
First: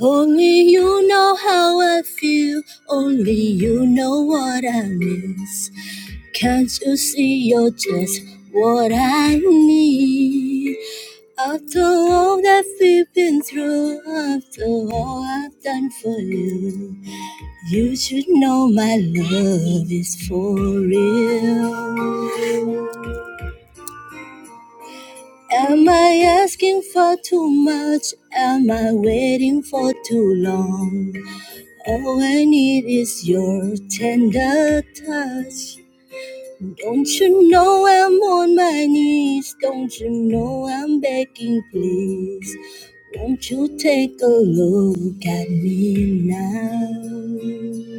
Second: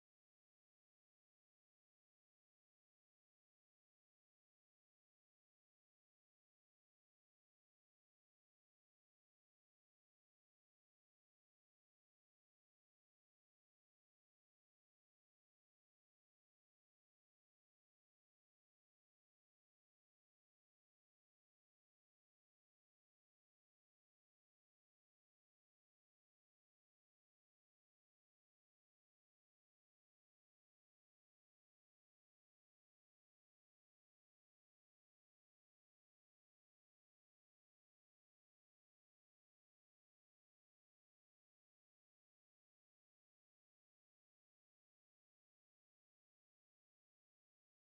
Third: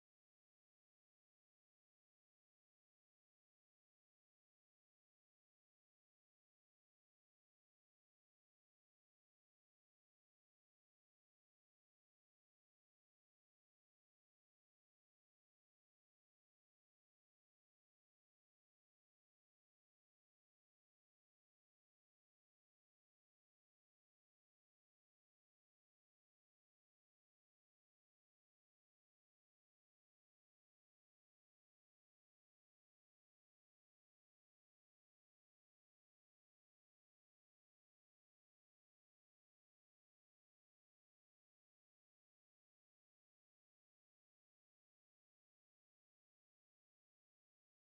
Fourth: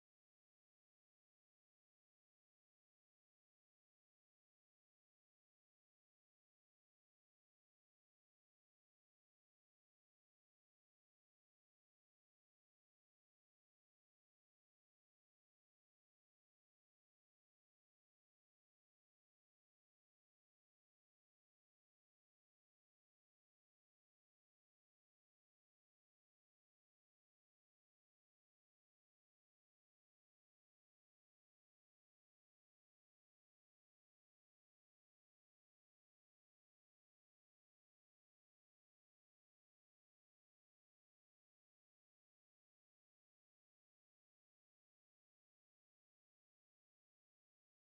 Only you know how I feel. Only you know what I miss. Can't you see you're just what I need? After all that we've been through, after all I've done for you. You should know my love is for real. Am I asking for too much? Am I waiting for too long? All I need is your tender touch. Don't you know I'm on my knees? Don't you know I'm begging, please? Won't you take a look at me now?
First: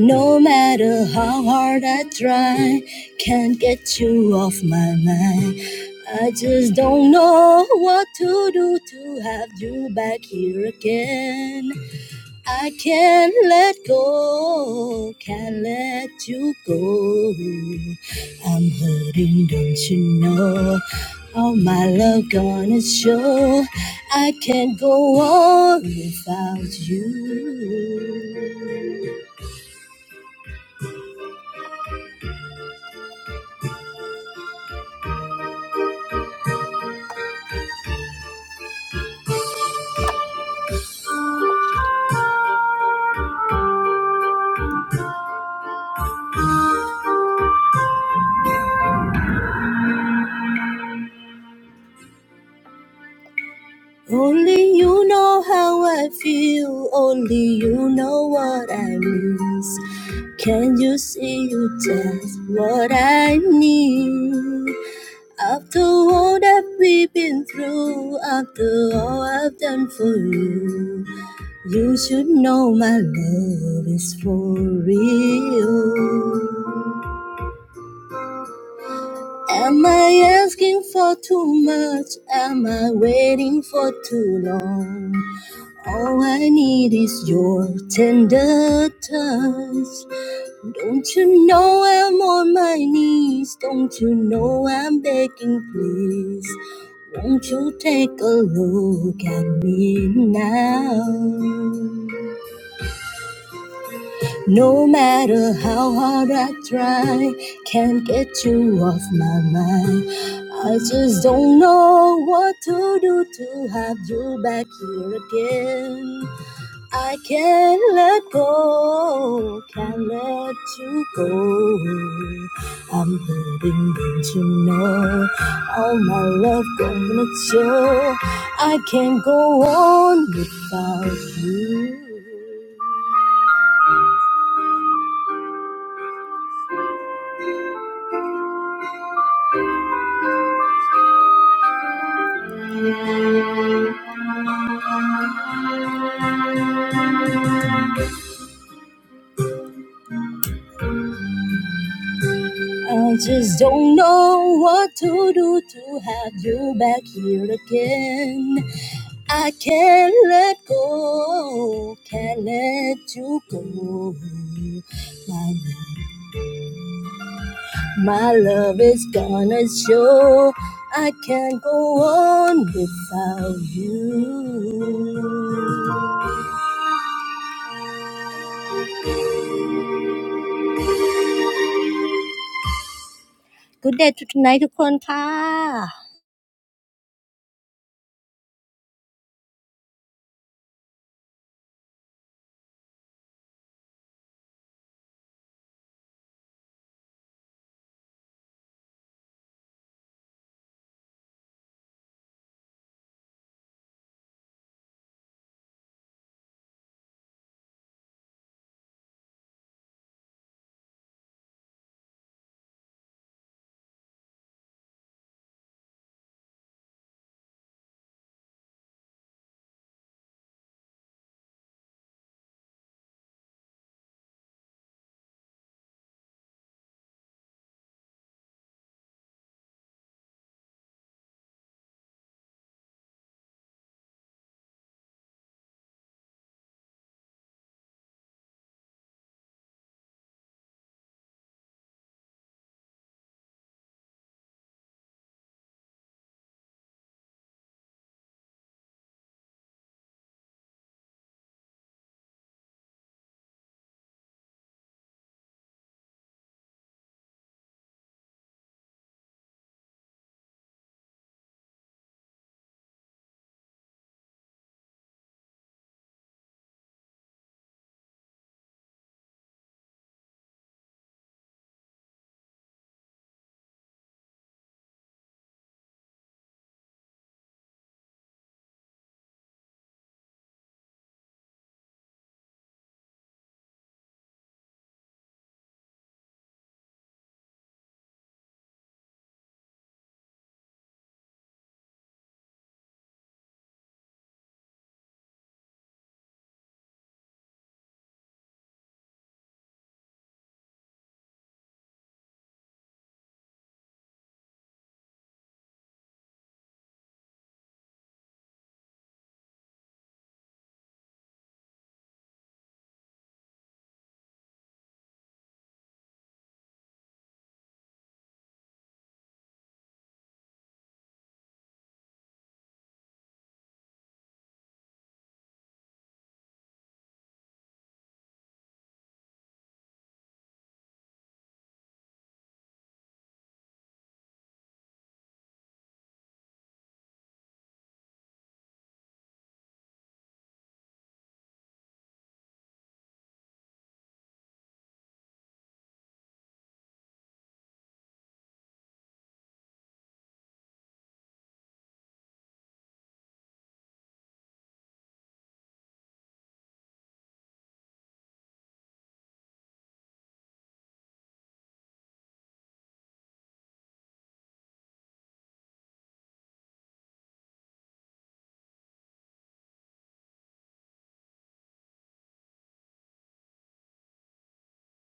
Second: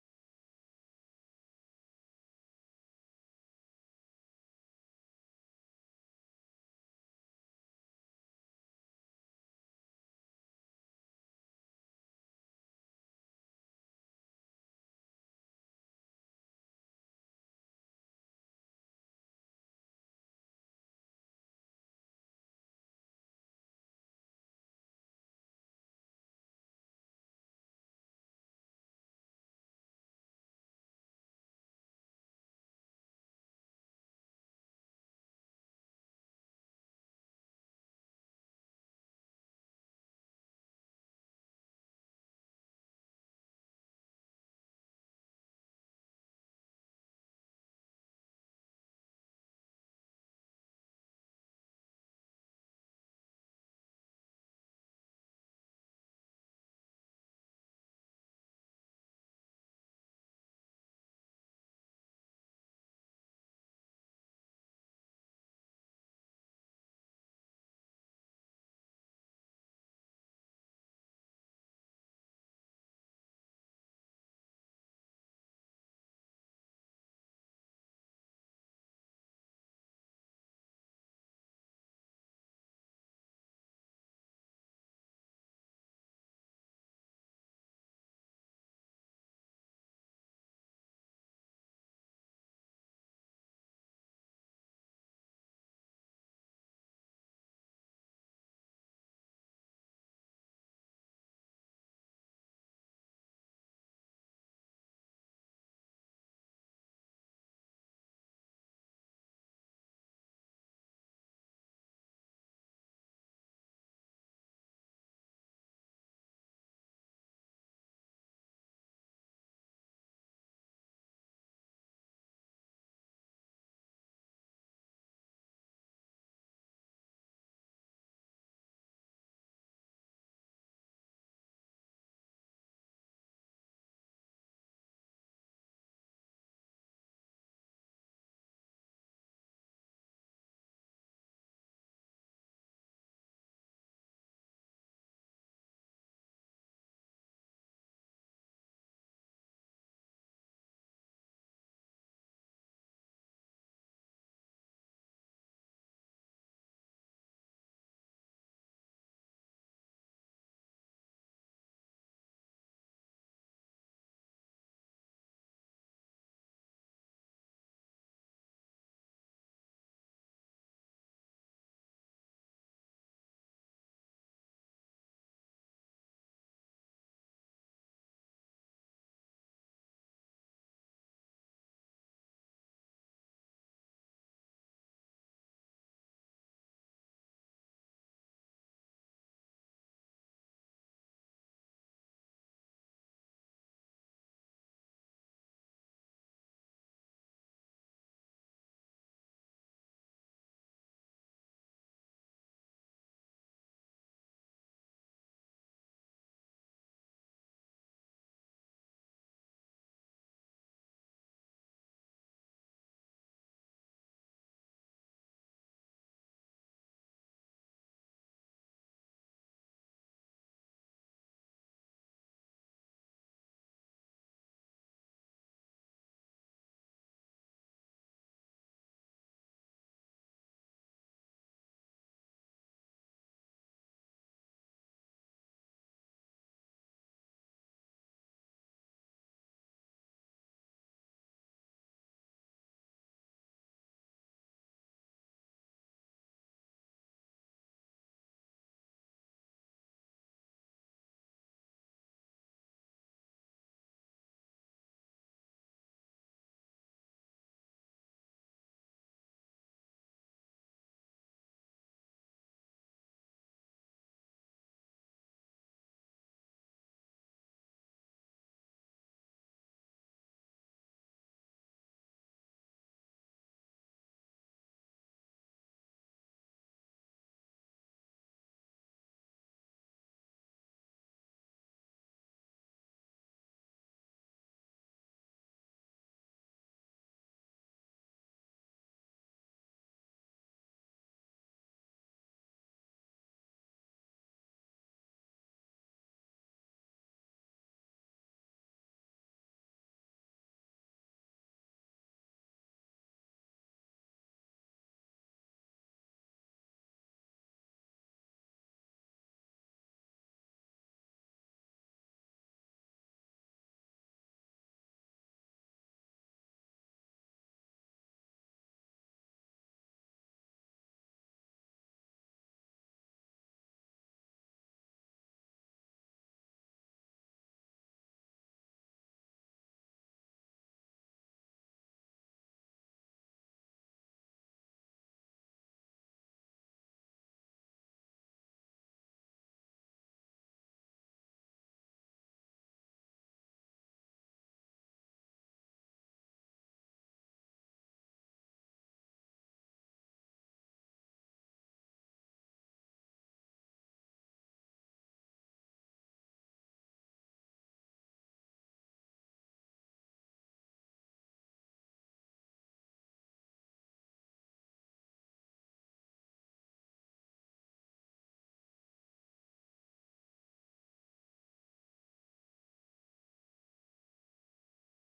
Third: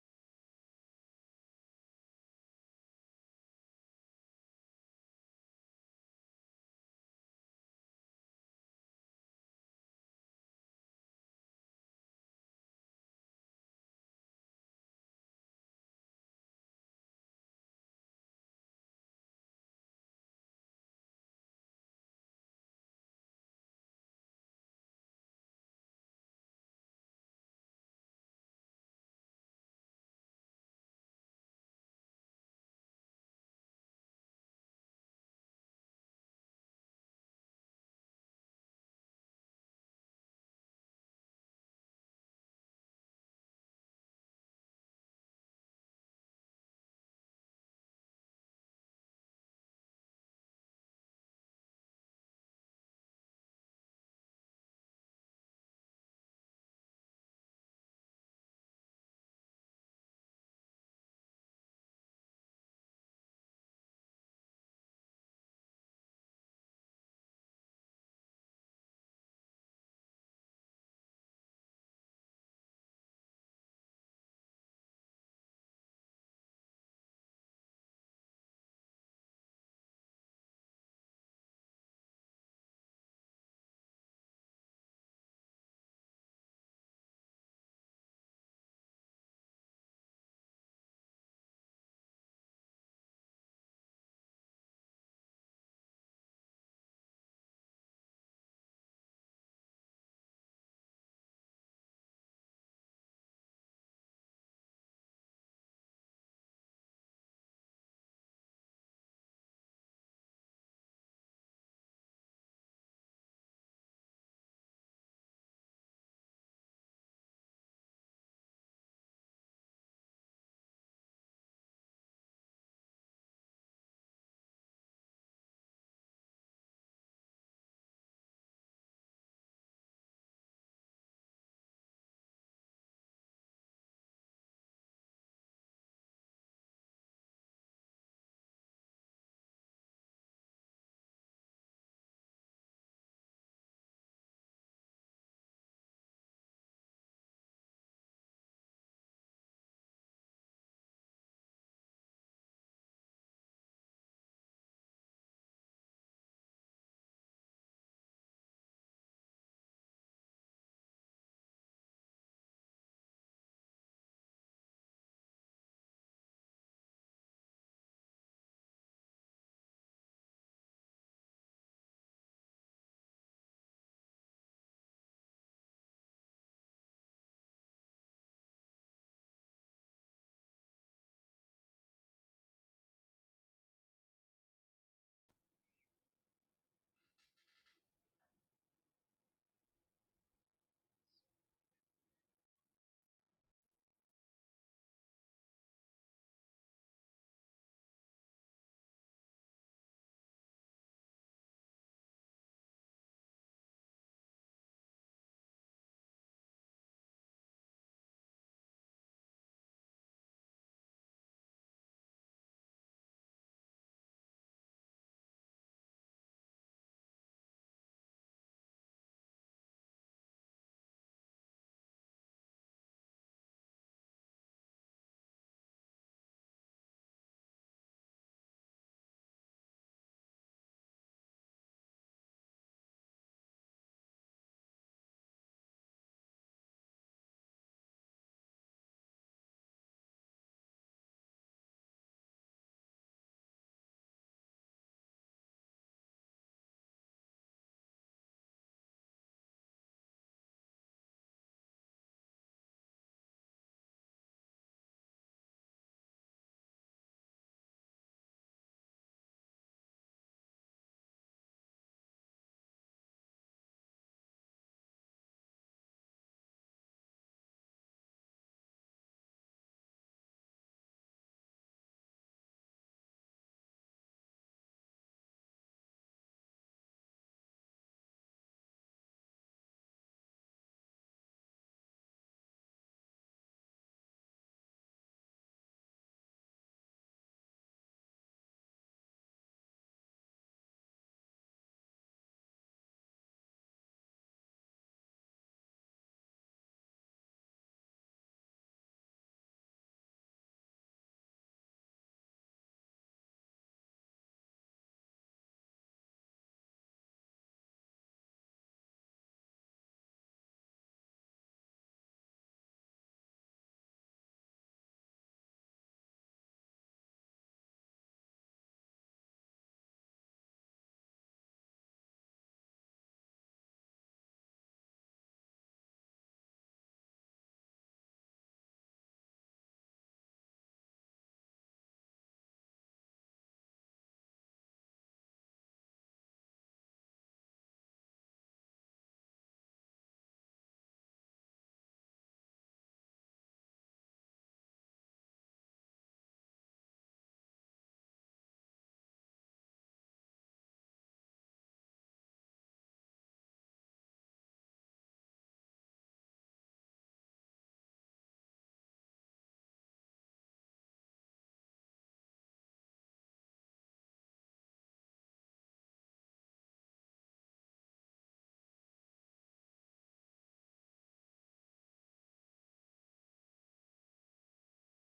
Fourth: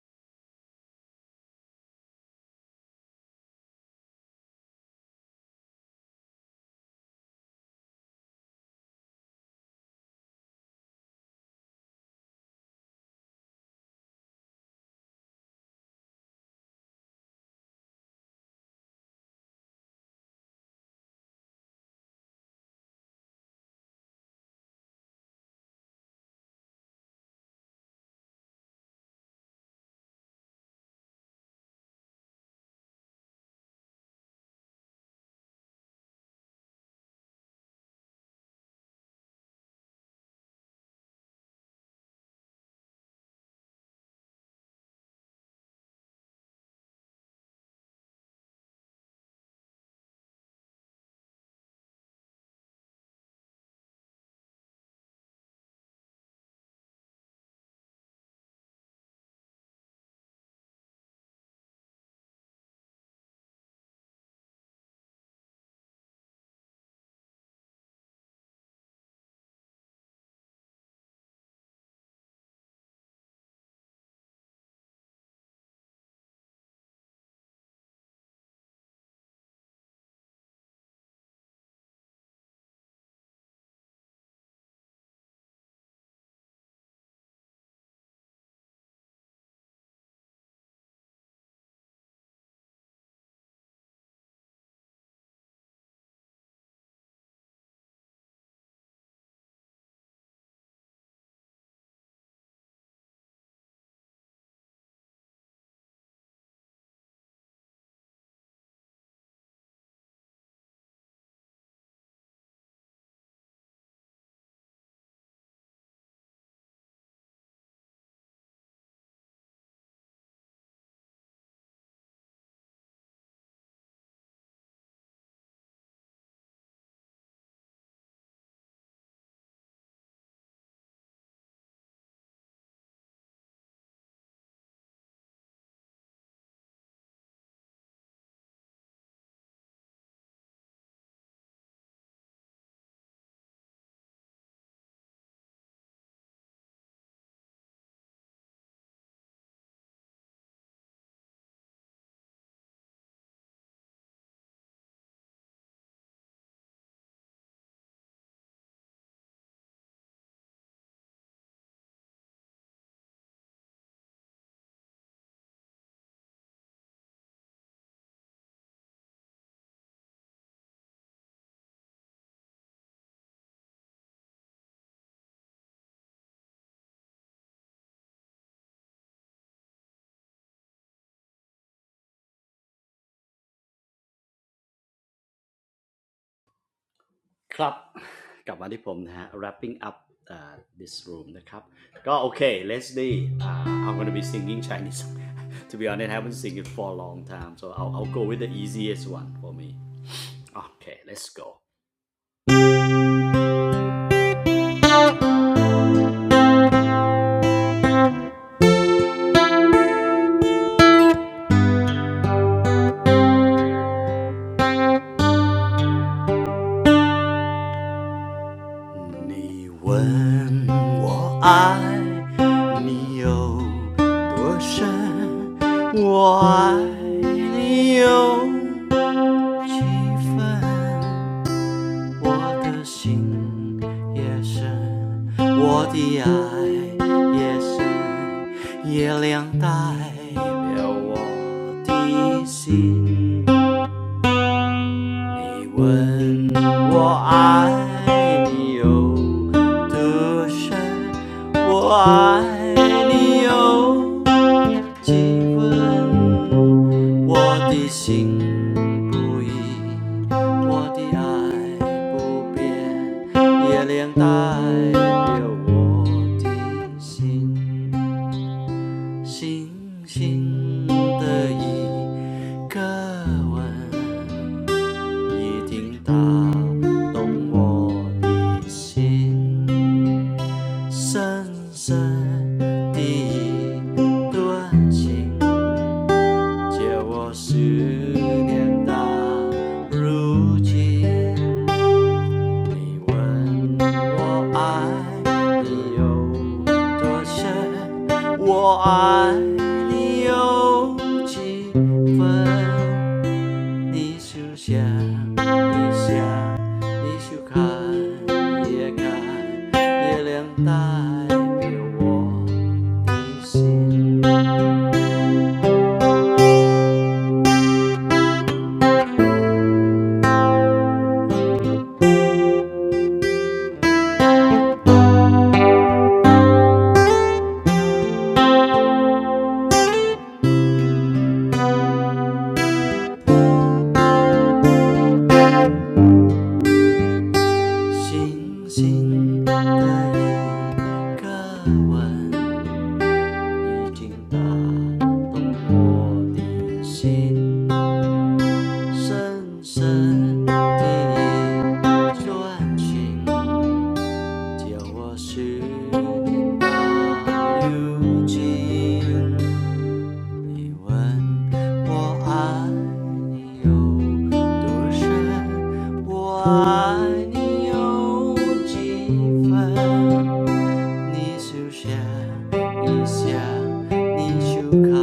No matter how hard I try, can't get you off my mind. I just don't know what to do to have you back here again. I can't let go, can't let you go. I'm hurting, don't you know? All my love gonna show. I can't go on without you. Only you know how I feel, only you know what I miss. Can you see you just what I need? After all that we've been through, after all I've done for you, you should know my love is for real. Am I asking for too much? Am I waiting for too long? All I need is your tender touch. Don't you know I'm on my knees? Don't you know I'm begging, please? Won't you take a look at me now? No matter how hard I try, can't get you off my mind. I just don't know what to do to have you back here again. I can't let go, can't let you go. I'm hurting, don't you know? All my love gonna show. I can't go on without you. I just don't know what to do to have you back here again. I can't let go, can't let you go. my My love is gonna show I can't go on without you Good day to tonight ทุกคนค่ะ
ครับกลับมาที่ผมนะฮะ wrapping up uh, this room นะครับก็โอเค Leslie uh, I'm gonna be singing Chinese to be honest I haven't sing it for a long time so I'll I'll go with the easiest one for me okay let's go 你问我爱你有多深，我爱你有几分？我的心也深，我的爱也深，月亮代表我的心。你问我爱你有多深，我爱你有几分，我的心不移，我的爱不变，月亮代表我的心，星星的一个吻，一定打动我的心，深深的一段情。借我十年到如今，你问我爱你有多深，我爱你有几分？你就想，你想，你就看，也看，月亮代表我的心。星星的一个吻，已经打动我的心，深深的，一段情。叫我是大如情，你问我爱你有多深，我爱你有几分？你休想一想，你就看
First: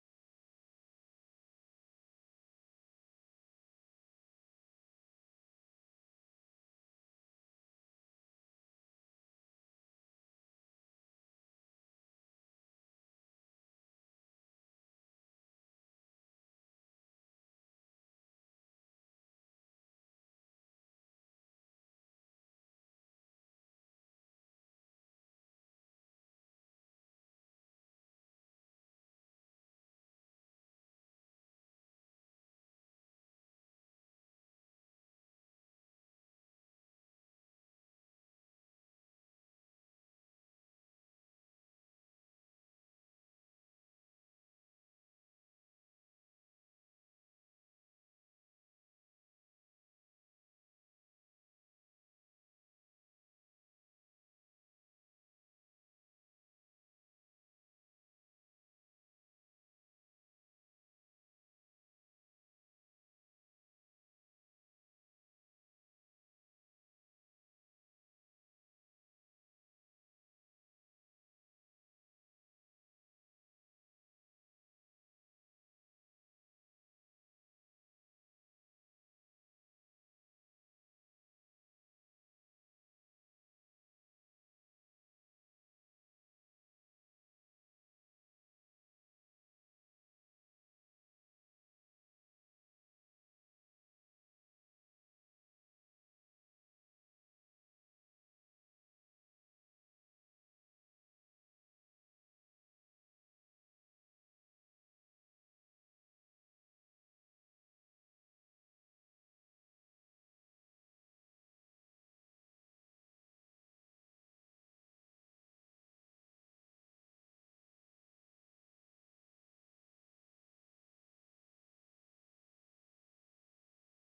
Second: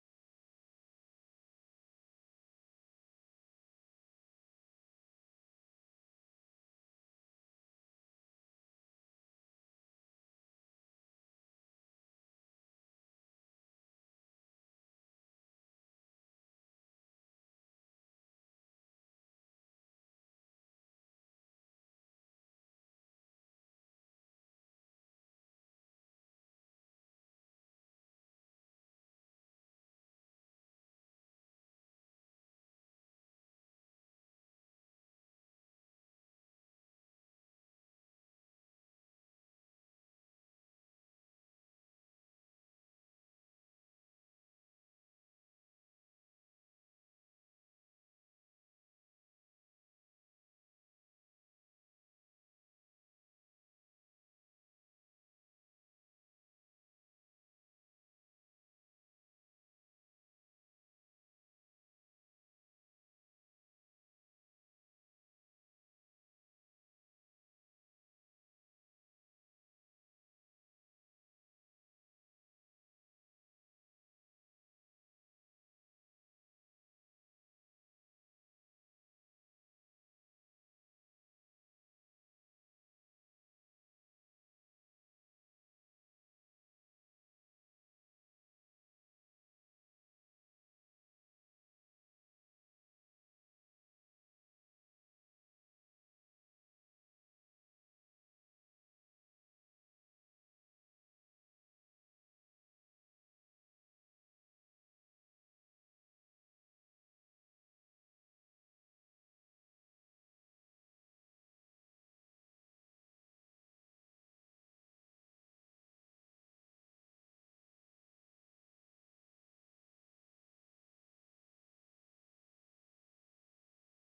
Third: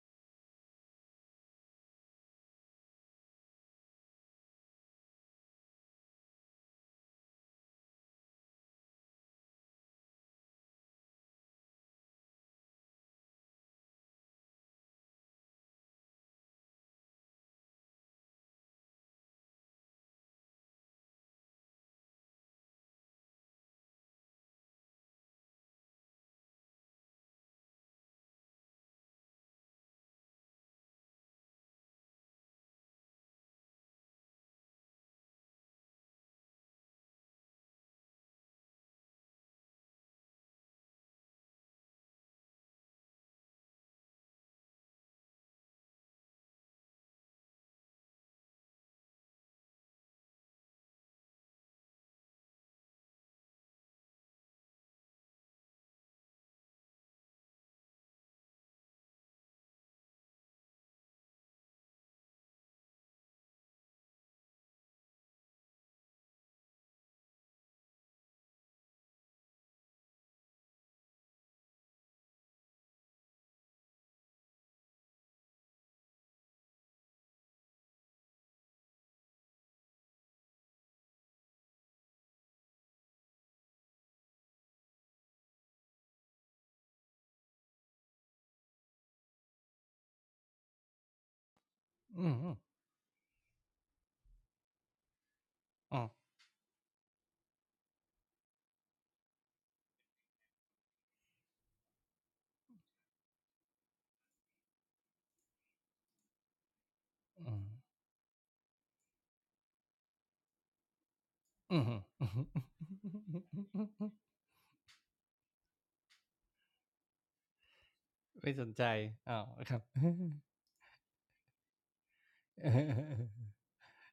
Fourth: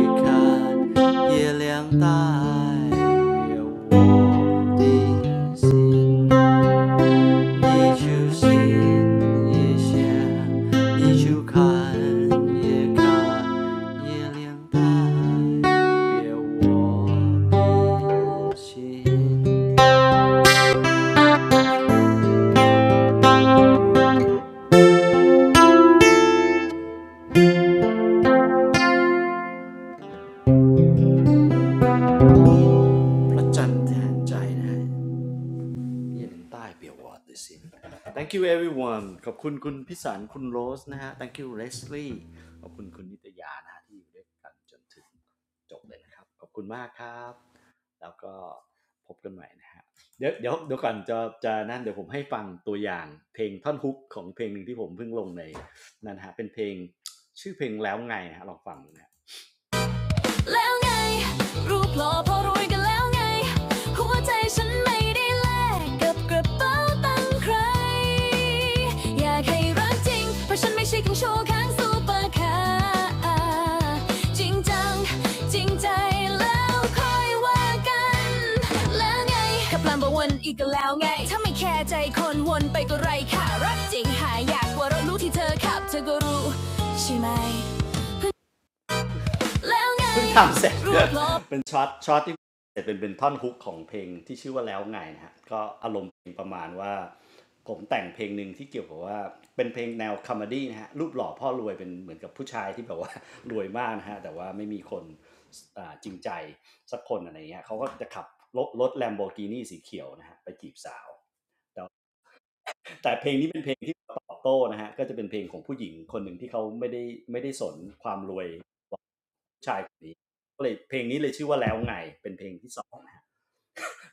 一看月亮代表我的心。你就信也信你就看也看也凉白别我变心พระจันทร์แทนใจไง เนี่ยเป็นใต้เปียววอดด้วยสิ thank you everyone ขอบคุณคุณพิสารคุณโรสนะฮะ thank you Leslie ขอบคุณคุณนิตยานะฮะที่อยู่ด้วยกันจนถึงจบเลยนะครับ ขอบคุณมากครับ แล้วก็พบกันใหม่นะฮะเดี๋ยวเดี๋ยวเดี๋ยวก่อนจะจะนั่นเดี๋ยวผมให้ฟังตัวอย่างเพลงท่อนฮุกของเพลงหนึ่งที่ผมเพิ่งลงในนั่นฮะเป็นเพลงชื่อเพลงแล้วไงนะฮะลองฟังดูนะ แล้วไงรูปหล่อพอรวยกันแล้วไง หัวใจฉันไม่ได้แลกกับกระเป๋าตังค์ใคร อยากให้รักจริงเพราะฉันไม่ใช่คังโชว์ข้างซูเปอร์คาร์จริงจังจริงใจแล้วค่อยว่ากันแล้วไงขับลำบากวนอีกแล้วไงถ้าไม่แคร์ใจคนวนไปก็ไรค่ะรักจริงหายอยากกว่ารถรู้ที่เธอขับเธอก็รู้ใช่ไหม เพิ่งทำเสร็จลเป็นช็อตช็อต
อืม
ที่
อ
เสร็จเป็นเป็นท่อนฮุกของเพลงที่ชื่อว่าแล้วไงนะฮะก็อาร
ื
ม
ม
ณ์เพลงประมาณว่าผมแต่งเพลงหนึ่งที่เกี่ยวกับว่าเป็นเพลงแนวคอมเมดี้นะฮะรูปหล่อพ่อรวยเป็นเหมือนกับผู้ชายที่แบบว่า รวยมากนะฮะแต่ว่าไม่มีคนจริงใจสักคนอะไร
อื
เงี้ย
ม
เขาก็จะขับรถรถแลมโบกินีสีเขียวนะฮะไปจีบสาว
อืมอืม
แต่เพลงนี้เป็นเพลงที่ตอบโต้นะฮะก็จะเป็นเพลงของผู้หญิงคนหนึ่งที่เขาไม่ได้ไม่ได้สนความรวย
ไม่สนใจอ้าวค
ชา
รั
ย
บ
คนนี้ก็เลยเพลงนี้เลยชื่อว่าแล้วไงเป็นเพลงที่สอง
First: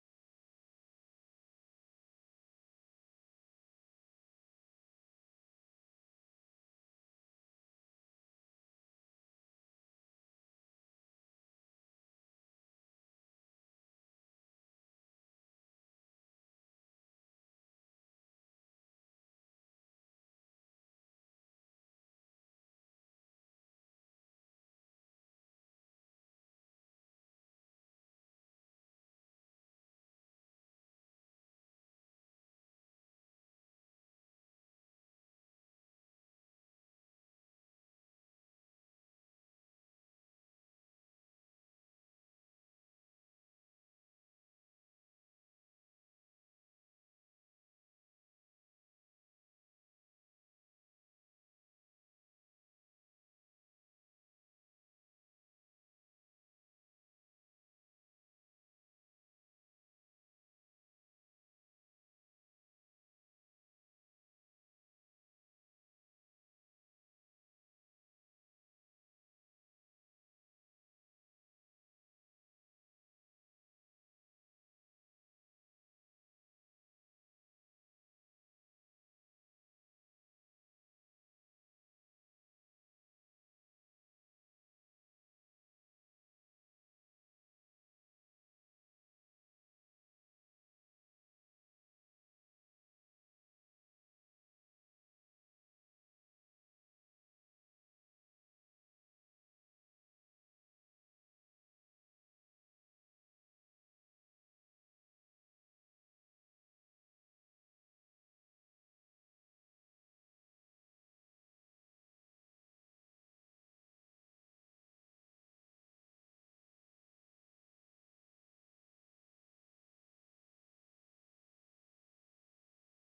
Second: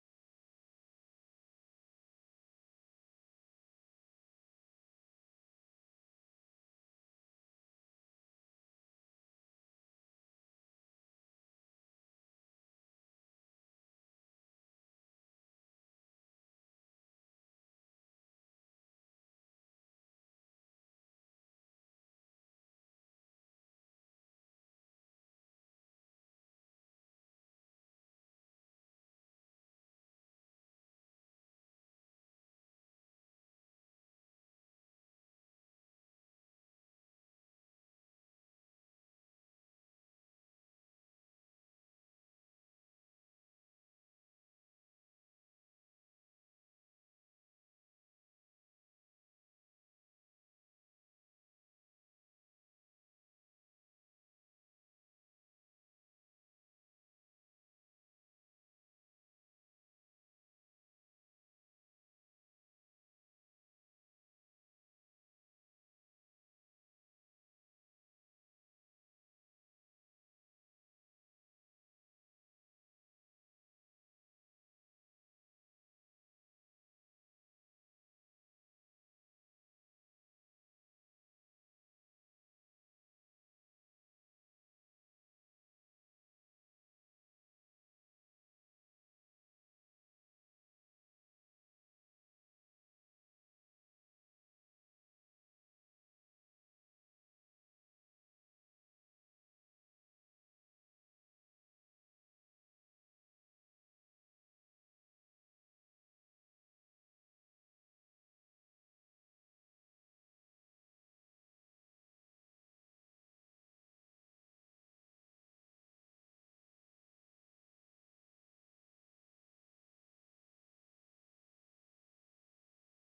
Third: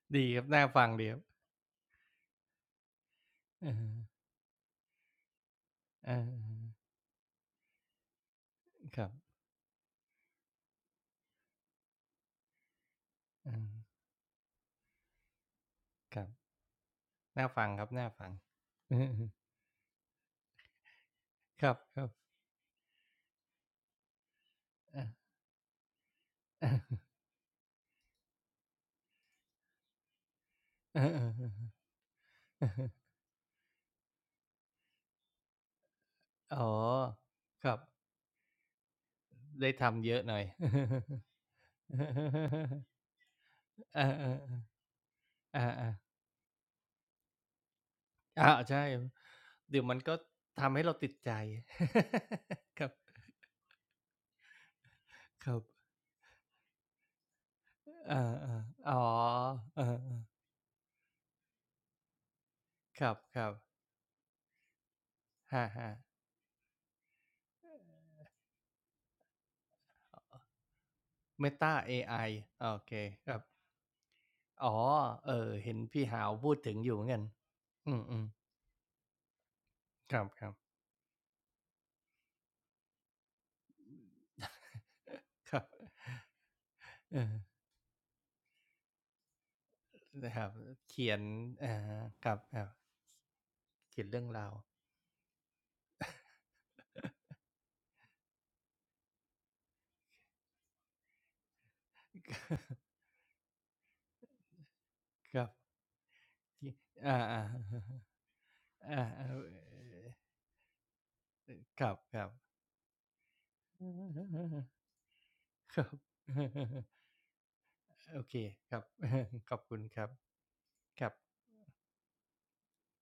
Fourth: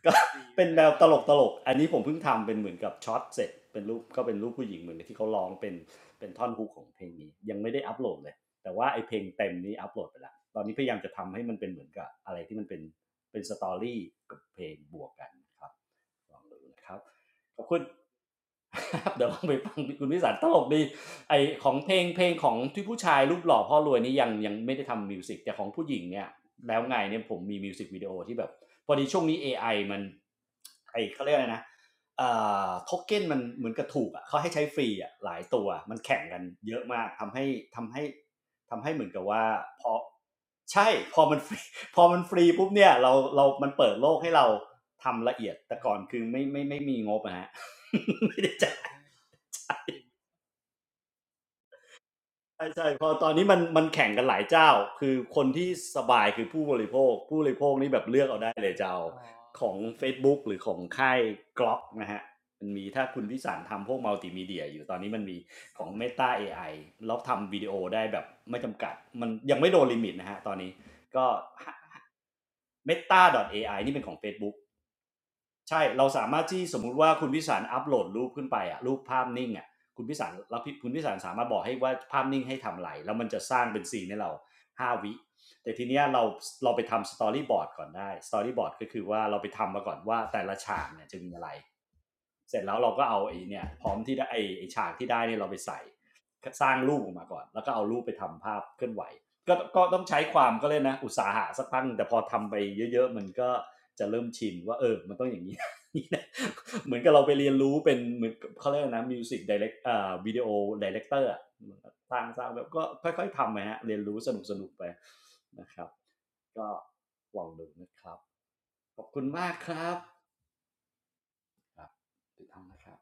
ก็
ดีครับน่า
เป็นแน
ฟัง
วต
ดีค
ล
รับ
กตลกอันนี้ผมเพิ่งทำเป็นเหมือนกับช็อตเสร็จ
อ่า
เป็นรูปก็เป็นรูปผู้หญิงเหมือนที่เขาร้องเป็น
อ
เป็นท่อนฮุกของเพลงนี้ยังไม่ได้อัปโหลดเลยแต่ว่าไอ
ครั
เพ
บ
ลงเต็มนี้อัปโหลดไปแลวตอนนี้พยายามจะทำให้มันเป็นเหมือนกับอะไรที่มันเป็นเป็นสตอรี่กับเพลงบวกกันครับ
ครับ
ลองดูนะครับ
น่า
ขอ
ฟั
บ
ง
คุ
ค
ณ
รับน่าฟังอื
เดี๋ยว
อ
ลองไปฟังคุณวิสารตลกดีไอ
ๆค
ขอ
รั
ง
บ
เพลงเพล
ๆ
งของที่ผู้ชายรูปหล่อพ่อรวยนี่ยังยังไม่ได้
อา
ทำมิวสิกแต่ของผู้หญิงเนี่ย แล้วไงเนี่ยผมมีมิวสิกวิดีโอที่แบบพอดีช่วงนี้ AI มันไอ
เอ
เขา
อ
เรียกอะไรนะเอ่อโท
ๆ
เก็นมันเหมือนกระถูกอ่ะเขาให้ใช้ฟรีอ่ะหลายตัวมันแข่งกัน
ๆอ๋อ
เยอะมากทำให้
ครับ
ทำให้ทำให้เหมือนกับว่า
ได้
พอ
ทำเยอะหน่อย
ใช่พอมันฟรี พอมันฟรีปุ๊บเนี่ยเราเรามันเปิด
เอ
โลก
อ
ให้
ๆ
เรา
ๆ
ทำละเอียด
อา
แต่ก่อน
ๆ
คือไม่ไม่ไม่มีงบนะฮะ ไม่
อา
ได้จ่าย
ใช่เดี๋ยวมันก็ทำให้เราติดใจ
ใช่
ค
ใช่
รับ
พอตอนนี้มันมันแข่งกันหลายเจ้าคือค
ค
น
รับ
ที่สบายคือผู้บริโภคผู้บริโภคนี่แบบ
เอ
เลือกเอาได้
อ
เลยจะ
ๆอ๋
เอา
อ
อ๋อของ
เออ
Facebook หรือของค่ายกล็อกนะฮะมันมี
ๆค
ถ้า
รับ
คุณ
ๆค
วิ
รับ
สารทำพวกมัลติมีเดียอยู่ตอนนี้มันมี
ครั
ของ
บ
Meta AI แล้วทำวิดีโอได้แบบไม่จำกัดมันยังไม่โดนลิมิตนะฮะตอนนี้ก็
Meta เอไอโอเคครับ
meta.ai นี่เป็นของ Facebook
อ๋อเออเห็น
ใช่
พี่
เรา
หา
สา
ว
มารถ
พูด
ที่
ถึ
ส
ง
ม
อ
มุ
ยู่
ติ
เหมือน
ว่า
กัน
คุณพิสารอัพโหลด
อื
รู
ม
ปขึ้นไปอะรูปภาพนิ่งอะคุณ
ๆค
พิ
รับ
สารแล้
ๆ
วี่คุณพิสารสามารถบอกให้ว่าภาพนิ่งให้ทำอะไรแล้วมันจะสร้างเป็นซีนให้เราห้าวิ
ครับ
แต่ทีเนี้ยเราเราไปทำส
เอ
ตอ
อ
รี่บอร์ดก่อนได้สตอรี่บอร์ดก็คือว่าเราไปทำมาก่อนว่า
นะค
แต่
รับ
ละฉากเนี่
เขี
ย
ย
จะ
น
มีอะไร
อาครับ
เส
ค
ร็จ
รับ
แล้วเราก็เอาไอ้เนี่ยพร้อม
เขียน
ที่
เรื่
ได้
อง
ไอ้
ราว
ฉากที่ได้เนี่ยเราไปใส่สร้างรูปออกมาก่อนแล้วก็เอารูปไปทำภาพเคลื่อนไหวก็ก็ต้องใช้ความก็เลยนะอุตสาหะสักพักแต่พอทำไปเยอะๆมันก็จะเริ่มชินว่าเออมันต้อง อ
ค
ย่าง
รับ
นี้ นี่นะ
ที่
เหมือน กับ
อา
เราไป
ๆอ
เรียนรู้เป็นเหมือนกับเขาเรียก
า
นะมิ
เอ
วสิกดีเรก
อ
อ่าวิดีโอดีเรกเตอร์อะ
ครับๆ
ส
ค
ร้าง
รับ
สร้างแบบก็ค่อยๆทำไปฮะเรียนรู้สนุกสนุกๆไปนะครับก็ ลองดูนะครับ
โอเคครับ
ขอบคุณ มา
ข
ก
อบ
ค
คุณ
รับ
ครับครับ
ครับติดตามนะครับ